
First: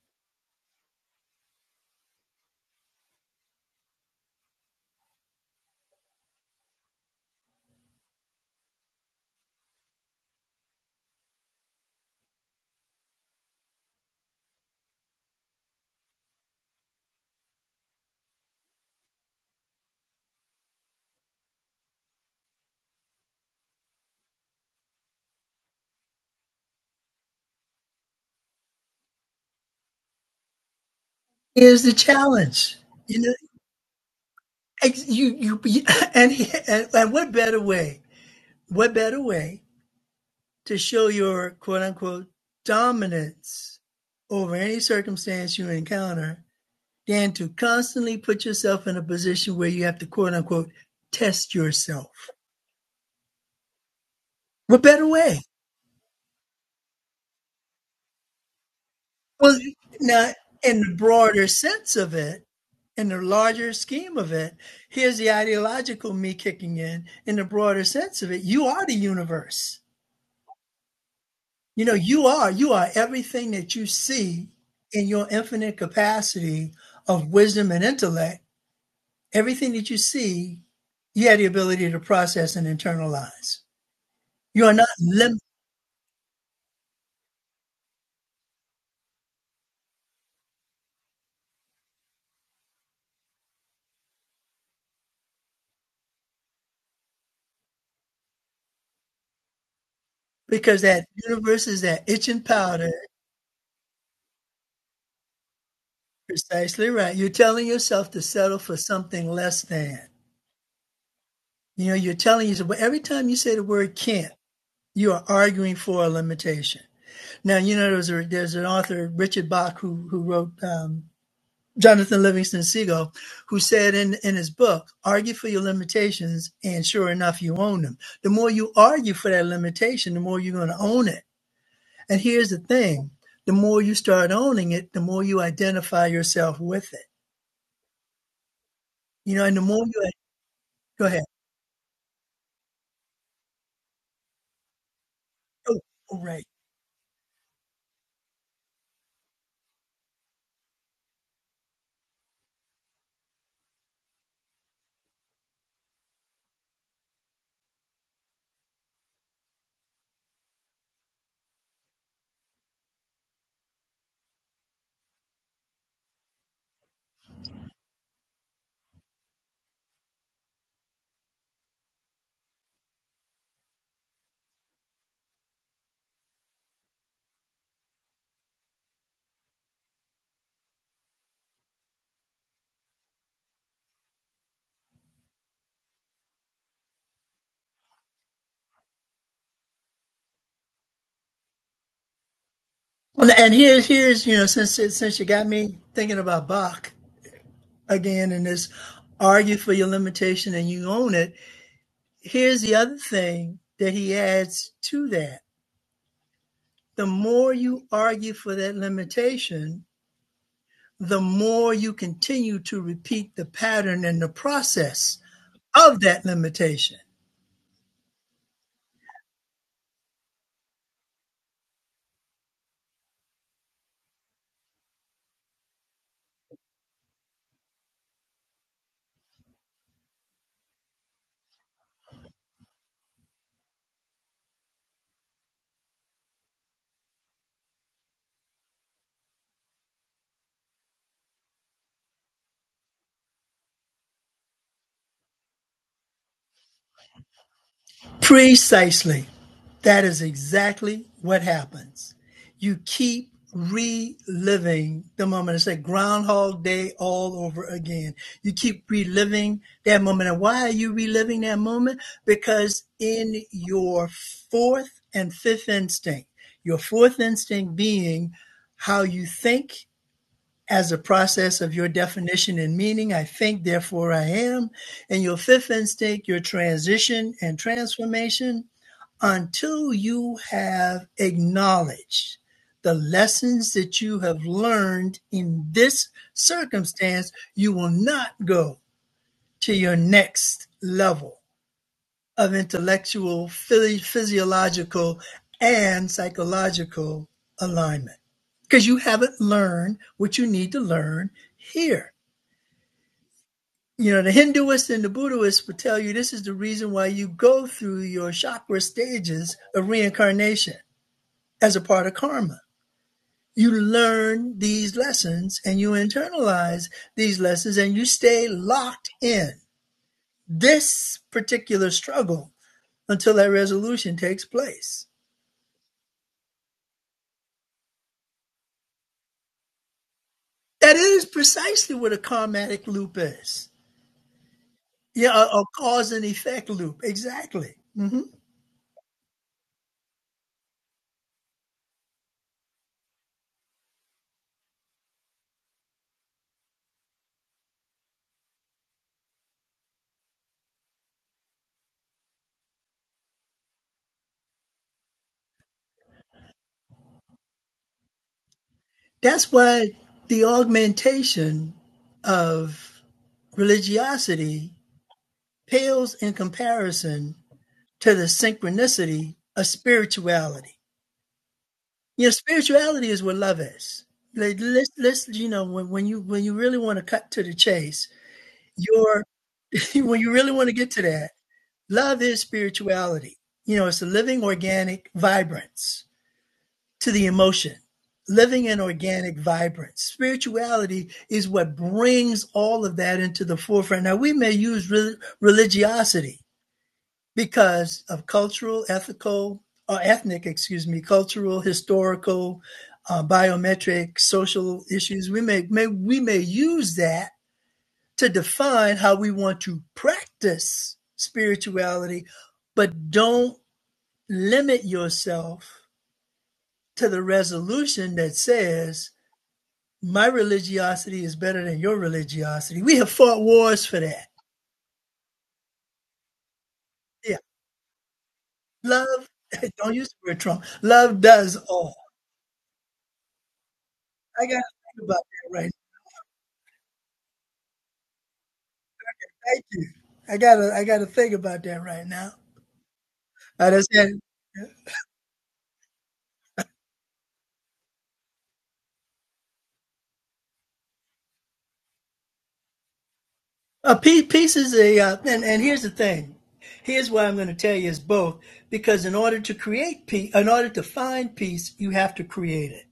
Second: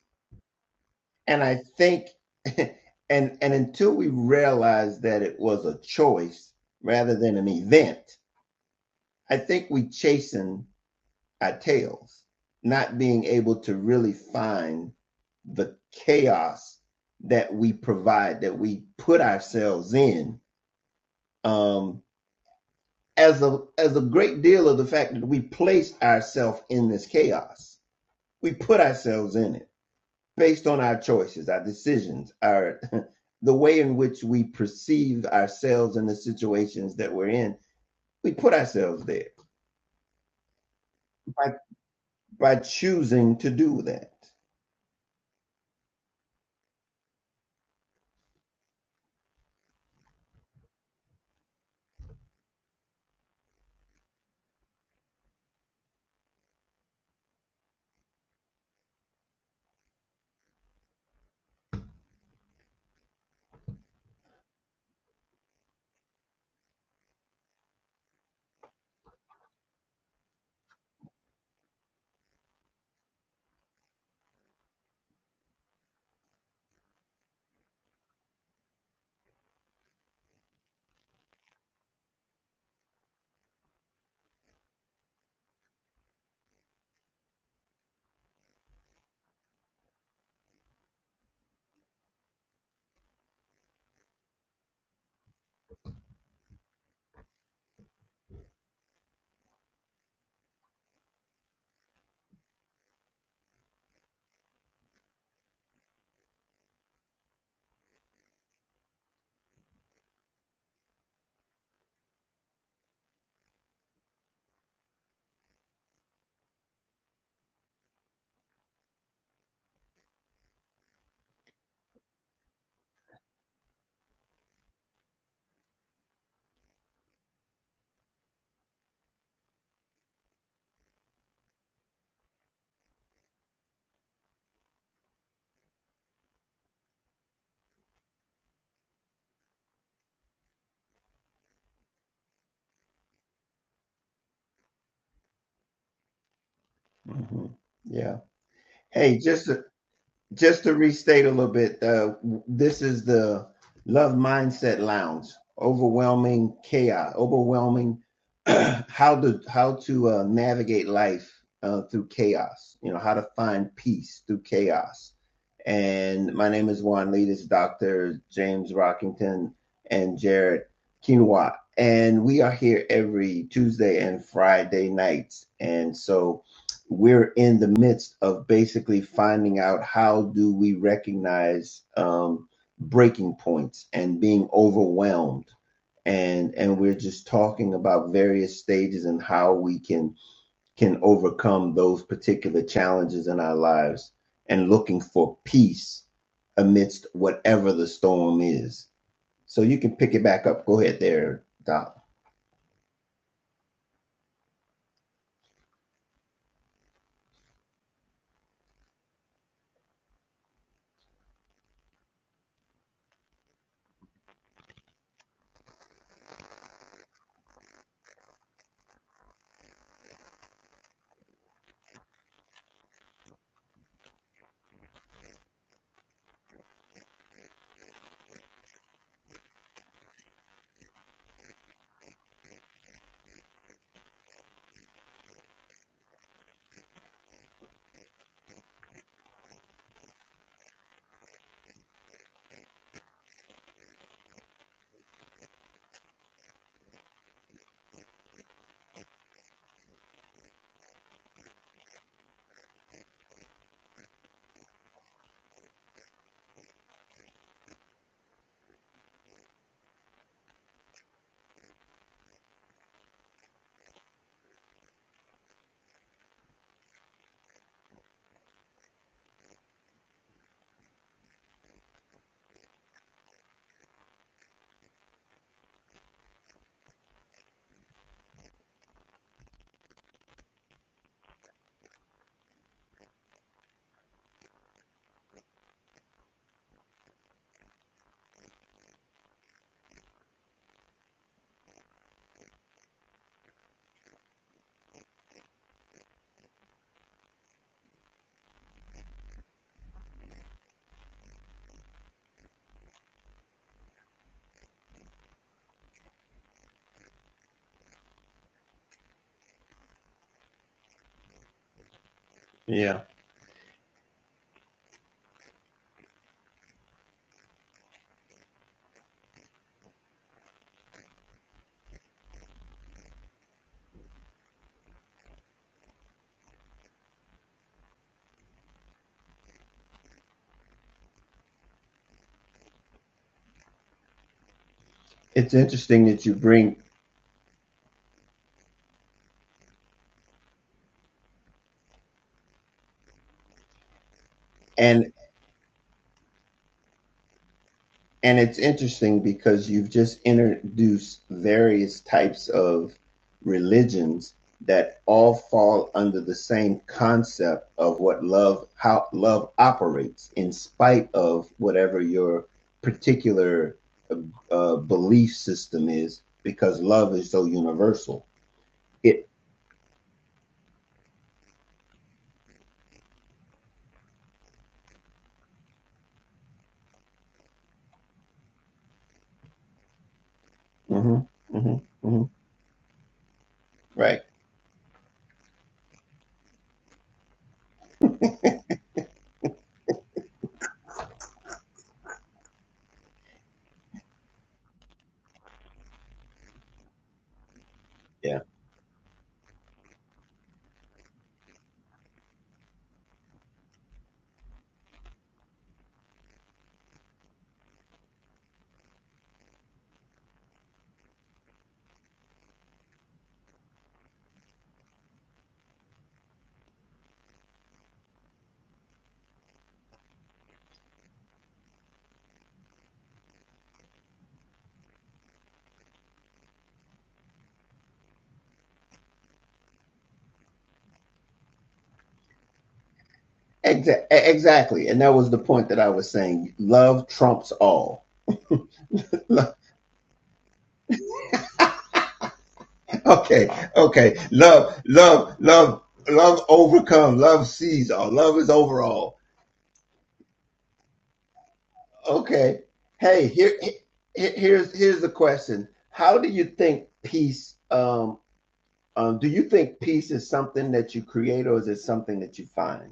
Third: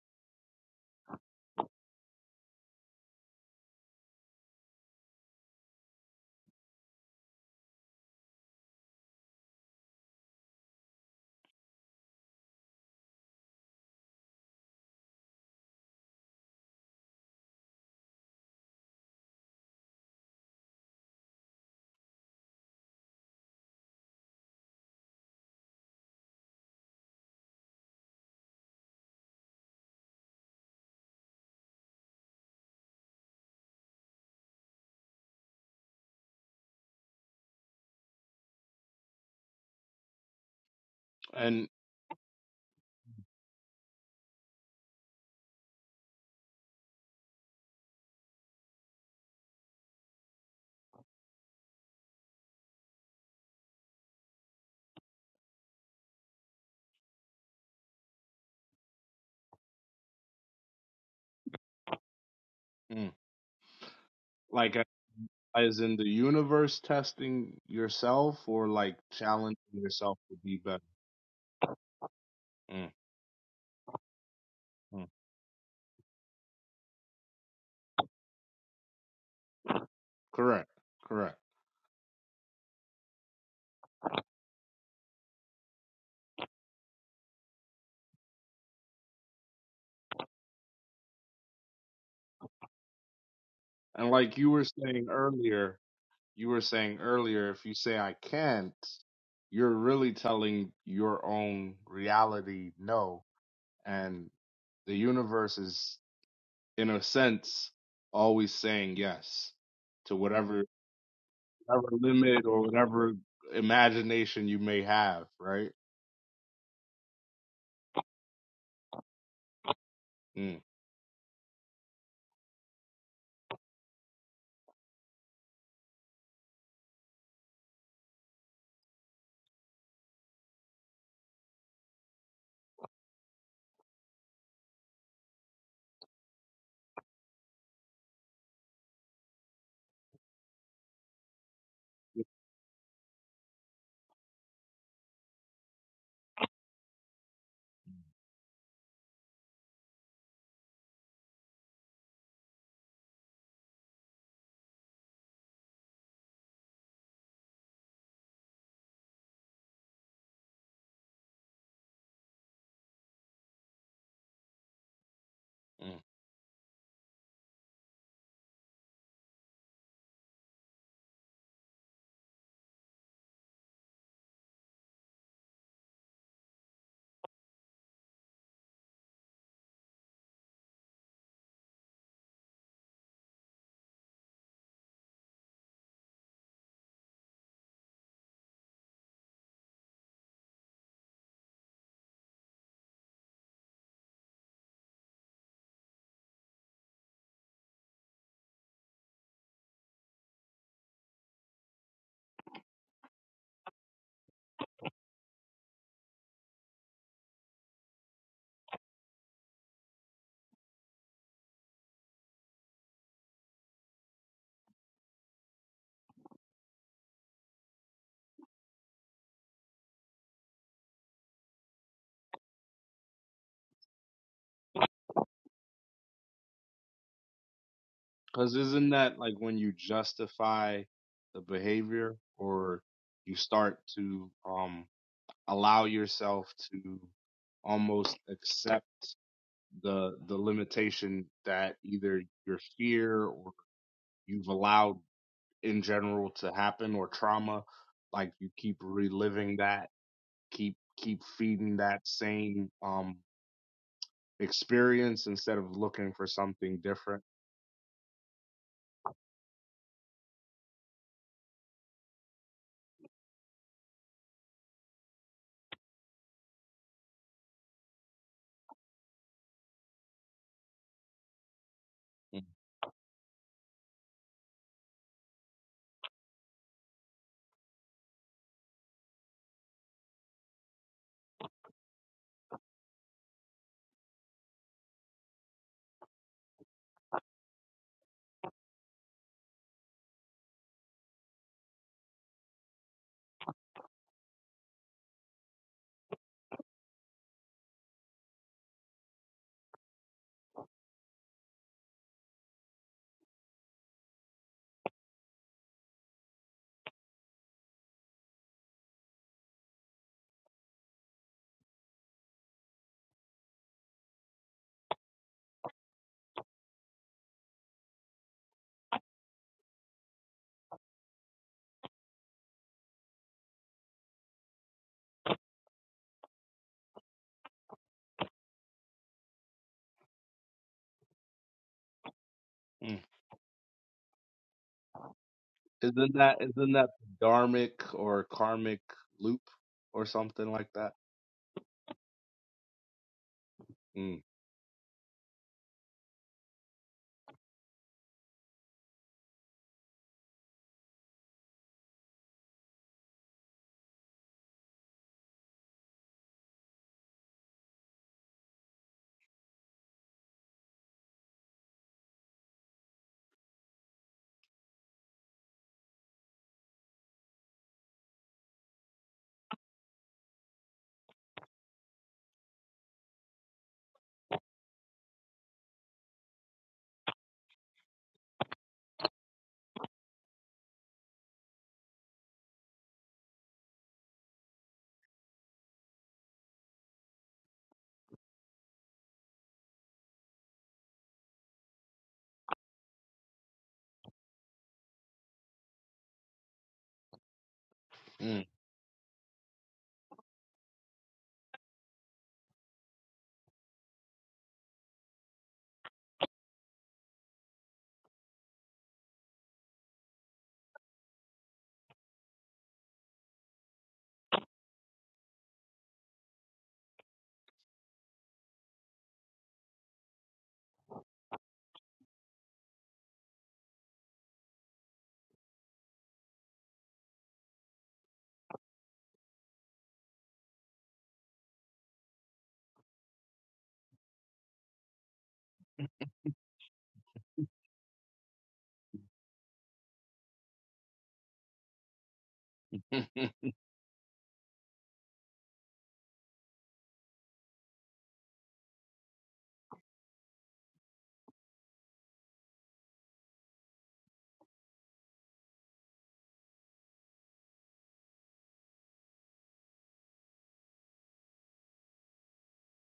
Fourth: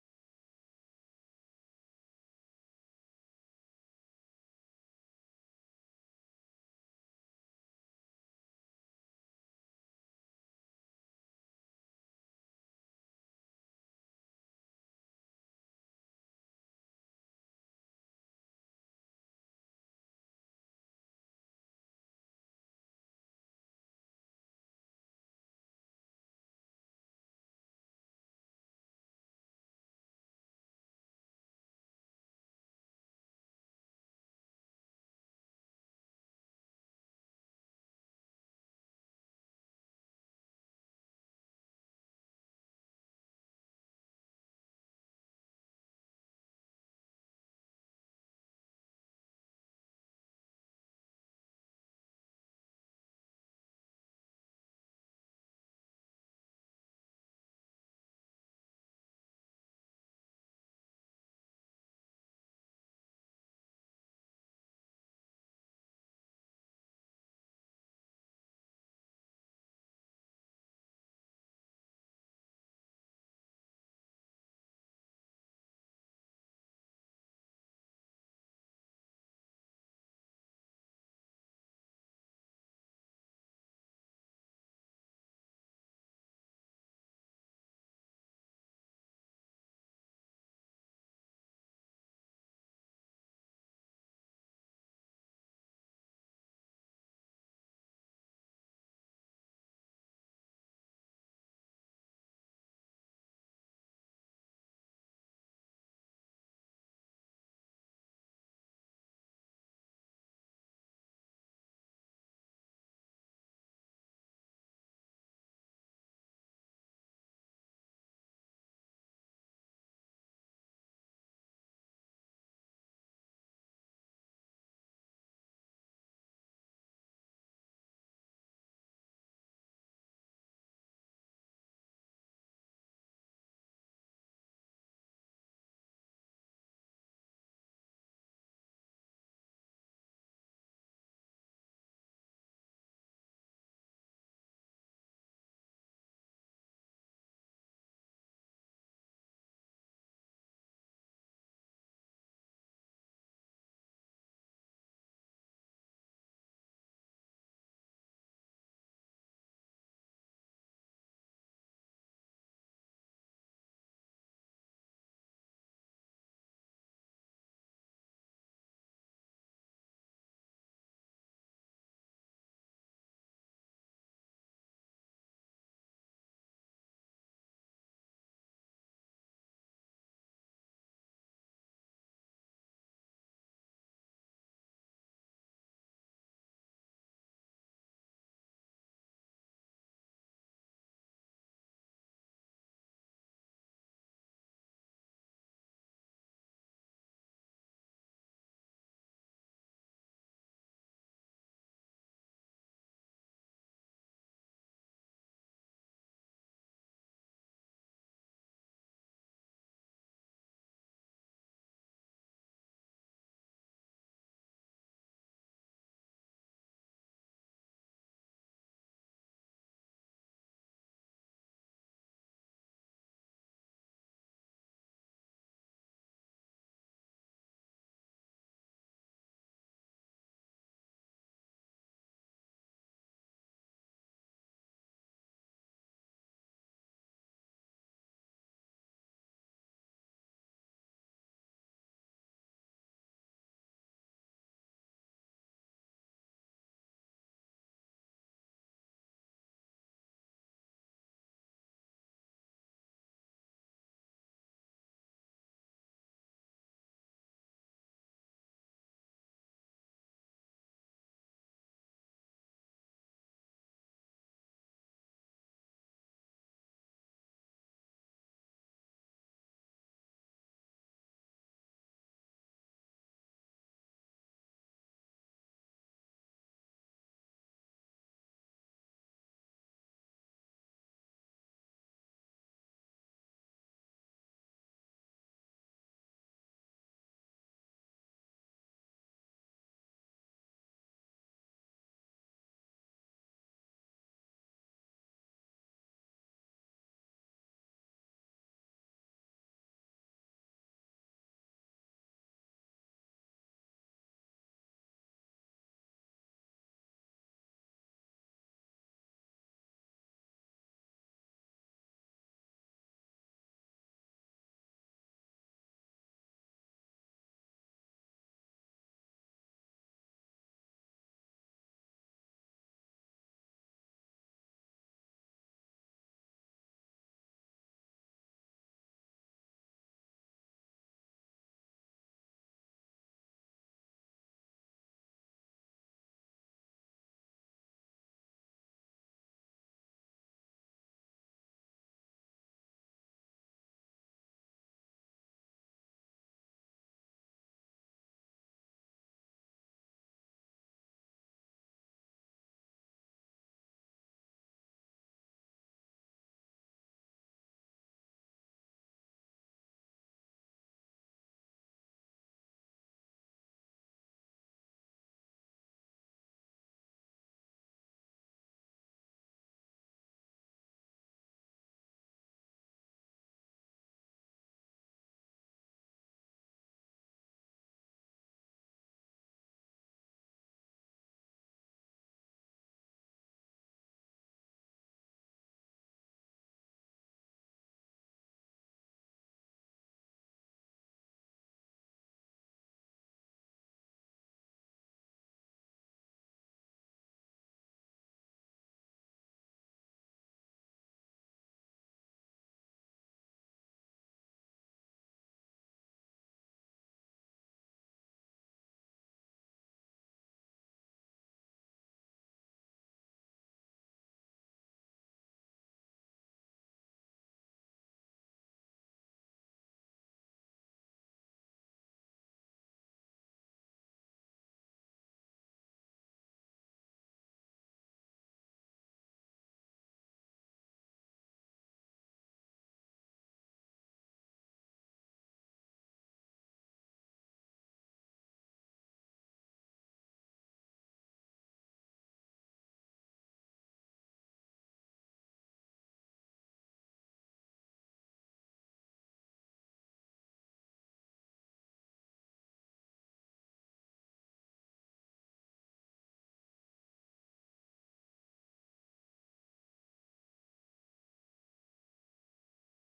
[SPEAKER 1] And I think, and and until we realize that it was a choice rather than an event, I think we chasing our tails, not being able to really find the chaos that we provide, that we put ourselves in. Um, as a as a great deal of the fact that we place ourselves in this chaos, we put ourselves in it based on our choices, our
[SPEAKER 3] Here's the
[SPEAKER 1] decisions,
[SPEAKER 3] challenge.
[SPEAKER 1] our
[SPEAKER 3] You know,
[SPEAKER 1] the way in which we perceive
[SPEAKER 3] you you you-
[SPEAKER 1] ourselves and the
[SPEAKER 3] and, he- and
[SPEAKER 1] situations
[SPEAKER 3] and
[SPEAKER 1] that we're
[SPEAKER 3] what
[SPEAKER 1] in,
[SPEAKER 3] better way
[SPEAKER 1] we put
[SPEAKER 3] what
[SPEAKER 1] ourselves
[SPEAKER 3] better
[SPEAKER 1] there
[SPEAKER 3] way to show your
[SPEAKER 1] by
[SPEAKER 4] And
[SPEAKER 3] quote unquote
[SPEAKER 1] by choosing to
[SPEAKER 3] dominance
[SPEAKER 1] do that.
[SPEAKER 3] over any circumstance you encounter than to constantly put yourself in a position where you have to quote unquote test yourself what better way well now in the broader sense of it in
[SPEAKER 4] mm,
[SPEAKER 3] the larger scheme of it
[SPEAKER 4] like a-
[SPEAKER 3] here's the
[SPEAKER 4] as in the
[SPEAKER 3] ideological me kicking
[SPEAKER 4] universe
[SPEAKER 3] in in the
[SPEAKER 4] testing
[SPEAKER 3] broader sense of
[SPEAKER 4] yourself
[SPEAKER 3] it you
[SPEAKER 4] or
[SPEAKER 3] are the
[SPEAKER 4] like challenging
[SPEAKER 3] universe
[SPEAKER 4] yourself to be better.
[SPEAKER 3] You know, you are. You are
[SPEAKER 4] Mm,
[SPEAKER 3] everything that you see
[SPEAKER 4] mm.
[SPEAKER 3] in your infinite capacity of wisdom and intellect. Everything that you see,
[SPEAKER 4] Correct.
[SPEAKER 3] you have
[SPEAKER 4] Correct.
[SPEAKER 3] the ability to process and internalize. You are not limited
[SPEAKER 4] And like you were saying earlier, you were saying earlier, if you say I can't, you're really telling
[SPEAKER 3] because that
[SPEAKER 4] your
[SPEAKER 3] universe
[SPEAKER 4] own
[SPEAKER 3] is that itching
[SPEAKER 4] reality
[SPEAKER 3] powder.
[SPEAKER 4] no and the universe is
[SPEAKER 3] Precisely
[SPEAKER 4] in a
[SPEAKER 3] right. You're telling
[SPEAKER 4] sense
[SPEAKER 3] yourself to
[SPEAKER 4] always
[SPEAKER 3] settle for
[SPEAKER 4] saying
[SPEAKER 3] something
[SPEAKER 4] yes
[SPEAKER 3] less than.
[SPEAKER 4] to whatever whatever
[SPEAKER 3] You know, you're
[SPEAKER 4] limit
[SPEAKER 3] telling
[SPEAKER 4] or
[SPEAKER 3] yourself, well, every
[SPEAKER 4] whatever
[SPEAKER 3] time you say the word can't,
[SPEAKER 4] imagination you may
[SPEAKER 3] you are
[SPEAKER 4] have right
[SPEAKER 3] arguing for a limitation. Now, you know, there's, a, there's an author, Richard Bach, who, who wrote
[SPEAKER 4] mm
[SPEAKER 3] um, Jonathan Livingston Seagull, who said in, in his book, argue for your limitations, and sure enough, you own them. The more you argue for that limitation, the more you're going to own it. And here's the thing the more you start owning it, the more you identify yourself with it. You know, and the more you go ahead. Oh, oh, right.
[SPEAKER 1] Mhm. Yeah. Hey, just just to restate a little bit, uh, this is the Love Mindset Lounge. Overwhelming chaos, overwhelming. how to how to uh, navigate life uh, through chaos. You know how to find peace through chaos.
[SPEAKER 4] mm.
[SPEAKER 1] And my name is Juan Lee. This is Dr. James Rockington and Jared Quinoa. And we are here every Tuesday and Friday nights. And so we're in the midst of basically finding out how do we recognize um, breaking points and being overwhelmed and and we're just talking about various stages and how we can can overcome those particular challenges
[SPEAKER 3] And
[SPEAKER 1] in
[SPEAKER 3] and
[SPEAKER 1] our
[SPEAKER 3] here's,
[SPEAKER 1] lives
[SPEAKER 3] here's you know,
[SPEAKER 1] and
[SPEAKER 3] since,
[SPEAKER 1] looking
[SPEAKER 3] since you
[SPEAKER 1] for
[SPEAKER 3] got me
[SPEAKER 1] peace
[SPEAKER 3] thinking about Bach
[SPEAKER 1] amidst whatever the
[SPEAKER 3] again
[SPEAKER 1] storm
[SPEAKER 3] and this
[SPEAKER 1] is
[SPEAKER 3] argue
[SPEAKER 1] so
[SPEAKER 3] for
[SPEAKER 1] you
[SPEAKER 3] your
[SPEAKER 1] can pick it back
[SPEAKER 3] limitation
[SPEAKER 1] up
[SPEAKER 3] and
[SPEAKER 1] go
[SPEAKER 3] you
[SPEAKER 1] ahead
[SPEAKER 3] own it,
[SPEAKER 1] there doc
[SPEAKER 3] here's the other thing that he adds to that the more you argue for that limitation, the more you continue to repeat the pattern and the process of that limitation.
[SPEAKER 4] cuz isn't that like when you justify the behavior or you start to um allow yourself to almost accept the the limitation that either your fear or you've allowed in general to happen or trauma like you keep
[SPEAKER 3] Precisely.
[SPEAKER 4] reliving that
[SPEAKER 3] That is
[SPEAKER 4] keep
[SPEAKER 3] exactly
[SPEAKER 4] keep
[SPEAKER 3] what
[SPEAKER 4] feeding that
[SPEAKER 3] happens.
[SPEAKER 4] same
[SPEAKER 3] You
[SPEAKER 4] um
[SPEAKER 3] keep reliving the
[SPEAKER 4] experience
[SPEAKER 3] moment.
[SPEAKER 4] instead
[SPEAKER 3] It's
[SPEAKER 4] of
[SPEAKER 3] like
[SPEAKER 4] looking for
[SPEAKER 3] Groundhog
[SPEAKER 4] something
[SPEAKER 3] Day
[SPEAKER 4] different
[SPEAKER 3] all over again. You keep reliving that moment. And why are you reliving that moment? Because in your fourth and fifth instinct, your fourth instinct being how you think as a process of your definition and meaning. I think, therefore, I am. And your fifth instinct, your transition and transformation, until you have acknowledged the lessons that you have learned in this circumstance, you will not go to your next level of intellectual, physiological, and psychological alignment. Because you haven't learned what you need to learn here. You know, the Hinduists and the Buddhists would tell you this is the reason why you go through your chakra stages of reincarnation as a part of karma.
[SPEAKER 1] yeah
[SPEAKER 3] You learn these lessons and you internalize these lessons and you stay locked in this particular struggle until that resolution takes place. That is precisely what a karmatic
[SPEAKER 4] Mm.
[SPEAKER 3] loop is. Yeah, a,
[SPEAKER 1] it's
[SPEAKER 3] a
[SPEAKER 1] interesting
[SPEAKER 3] cause
[SPEAKER 4] isn't
[SPEAKER 3] and
[SPEAKER 1] that you
[SPEAKER 4] that
[SPEAKER 3] effect
[SPEAKER 4] isn't
[SPEAKER 1] bring
[SPEAKER 4] that
[SPEAKER 3] loop.
[SPEAKER 4] dharmic
[SPEAKER 3] Exactly. hmm
[SPEAKER 4] or karmic loop or something like that mm,
[SPEAKER 1] and. And it's interesting because you've just introduced various types of religions that all fall under the same concept of what love how
[SPEAKER 3] That's
[SPEAKER 1] love
[SPEAKER 3] why
[SPEAKER 1] operates
[SPEAKER 3] the
[SPEAKER 1] in spite of
[SPEAKER 3] augmentation
[SPEAKER 1] whatever your
[SPEAKER 3] of
[SPEAKER 1] particular uh,
[SPEAKER 3] religiosity
[SPEAKER 1] uh, belief system
[SPEAKER 3] pales
[SPEAKER 1] is
[SPEAKER 3] in
[SPEAKER 1] because love is
[SPEAKER 3] comparison
[SPEAKER 1] so
[SPEAKER 3] to the
[SPEAKER 1] universal it
[SPEAKER 3] synchronicity of spirituality. You know, spirituality is what love is. Like, let's, let's, you know, when, when you when you really want to cut to the chase, your when you really want to get to
[SPEAKER 1] mm-hmm,
[SPEAKER 3] that,
[SPEAKER 1] mm-hmm,
[SPEAKER 3] Love
[SPEAKER 1] mm-hmm,
[SPEAKER 3] is spirituality. You know, it's a
[SPEAKER 1] right
[SPEAKER 3] living organic vibrance to the emotion, living and organic vibrance. Spirituality is what brings all of that into the forefront. Now, we may use re- religiosity because of
[SPEAKER 1] yeah
[SPEAKER 4] mm,
[SPEAKER 3] cultural, ethical, or ethnic, excuse me, cultural, historical, uh, biometric, social issues. We may, may we may use that to define how we want to practice spirituality, but don't limit yourself to the resolution that says, my religiosity is better than your religiosity. We have fought wars for that. Yeah. Love, don't use the word Trump. Love does all.
[SPEAKER 1] Exa- e-,
[SPEAKER 3] I gotta
[SPEAKER 1] exactly and
[SPEAKER 3] think
[SPEAKER 1] that
[SPEAKER 3] about
[SPEAKER 1] was the
[SPEAKER 3] that right
[SPEAKER 1] point that i was saying love trumps all
[SPEAKER 3] now. Thank you. I gotta I gotta think about that right now.
[SPEAKER 4] mm,
[SPEAKER 1] Okay,
[SPEAKER 3] I just said
[SPEAKER 1] okay. Love, love, love, love overcome. Love sees all. Love is overall. Okay. Hey, here, he-
[SPEAKER 3] a piece, piece
[SPEAKER 1] here's
[SPEAKER 3] is a
[SPEAKER 1] here's the
[SPEAKER 3] uh, and, and
[SPEAKER 1] question.
[SPEAKER 3] here's the
[SPEAKER 1] How do
[SPEAKER 3] thing.
[SPEAKER 1] you think
[SPEAKER 3] Here's why I'm gonna
[SPEAKER 1] peace?
[SPEAKER 3] tell you it's
[SPEAKER 1] Um,
[SPEAKER 3] both, because in
[SPEAKER 1] um, do
[SPEAKER 3] order
[SPEAKER 1] you
[SPEAKER 3] to
[SPEAKER 1] think
[SPEAKER 3] create
[SPEAKER 1] peace is
[SPEAKER 3] peace in order
[SPEAKER 1] something
[SPEAKER 3] to
[SPEAKER 1] that you
[SPEAKER 3] find
[SPEAKER 1] create, or is
[SPEAKER 3] peace,
[SPEAKER 1] it
[SPEAKER 3] you have
[SPEAKER 1] something
[SPEAKER 3] to
[SPEAKER 1] that you
[SPEAKER 3] create it.
[SPEAKER 1] find?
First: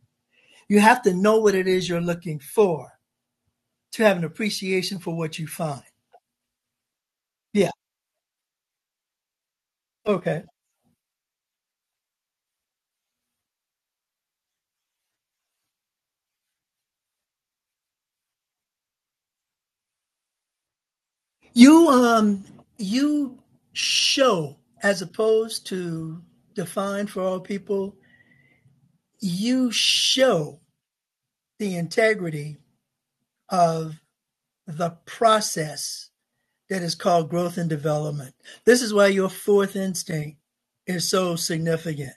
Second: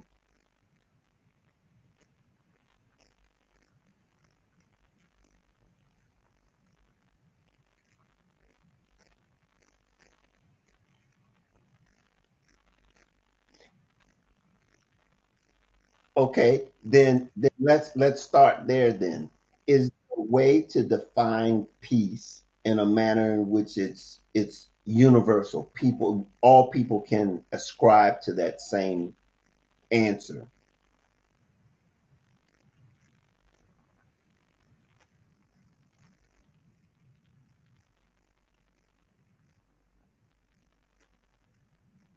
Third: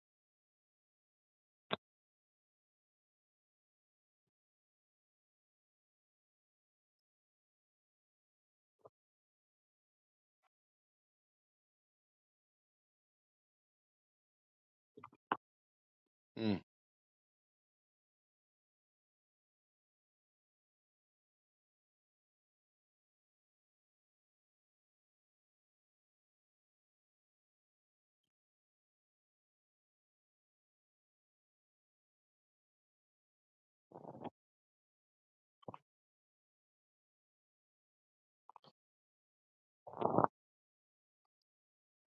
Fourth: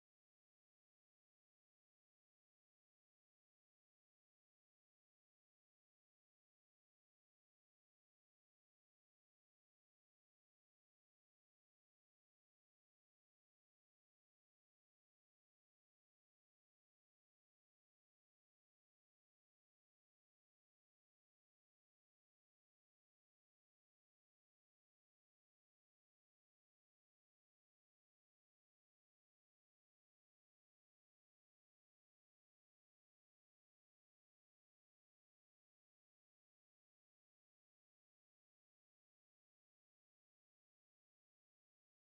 [SPEAKER 3] You have to know what it is you're looking for to have an appreciation for what you find. Yeah. Okay.
[SPEAKER 4] mm,
[SPEAKER 1] Okay, then, then let's let's start there then. Is there a way to define
[SPEAKER 3] You um
[SPEAKER 1] peace in a manner
[SPEAKER 3] you
[SPEAKER 1] in which it's
[SPEAKER 3] show
[SPEAKER 1] it's
[SPEAKER 3] as opposed
[SPEAKER 1] universal.
[SPEAKER 3] to
[SPEAKER 1] People all people
[SPEAKER 3] define for all
[SPEAKER 1] can
[SPEAKER 3] people,
[SPEAKER 1] ascribe to that same
[SPEAKER 3] you
[SPEAKER 1] answer.
[SPEAKER 3] show the integrity of the process that is called growth and development. This is why your fourth instinct is so significant.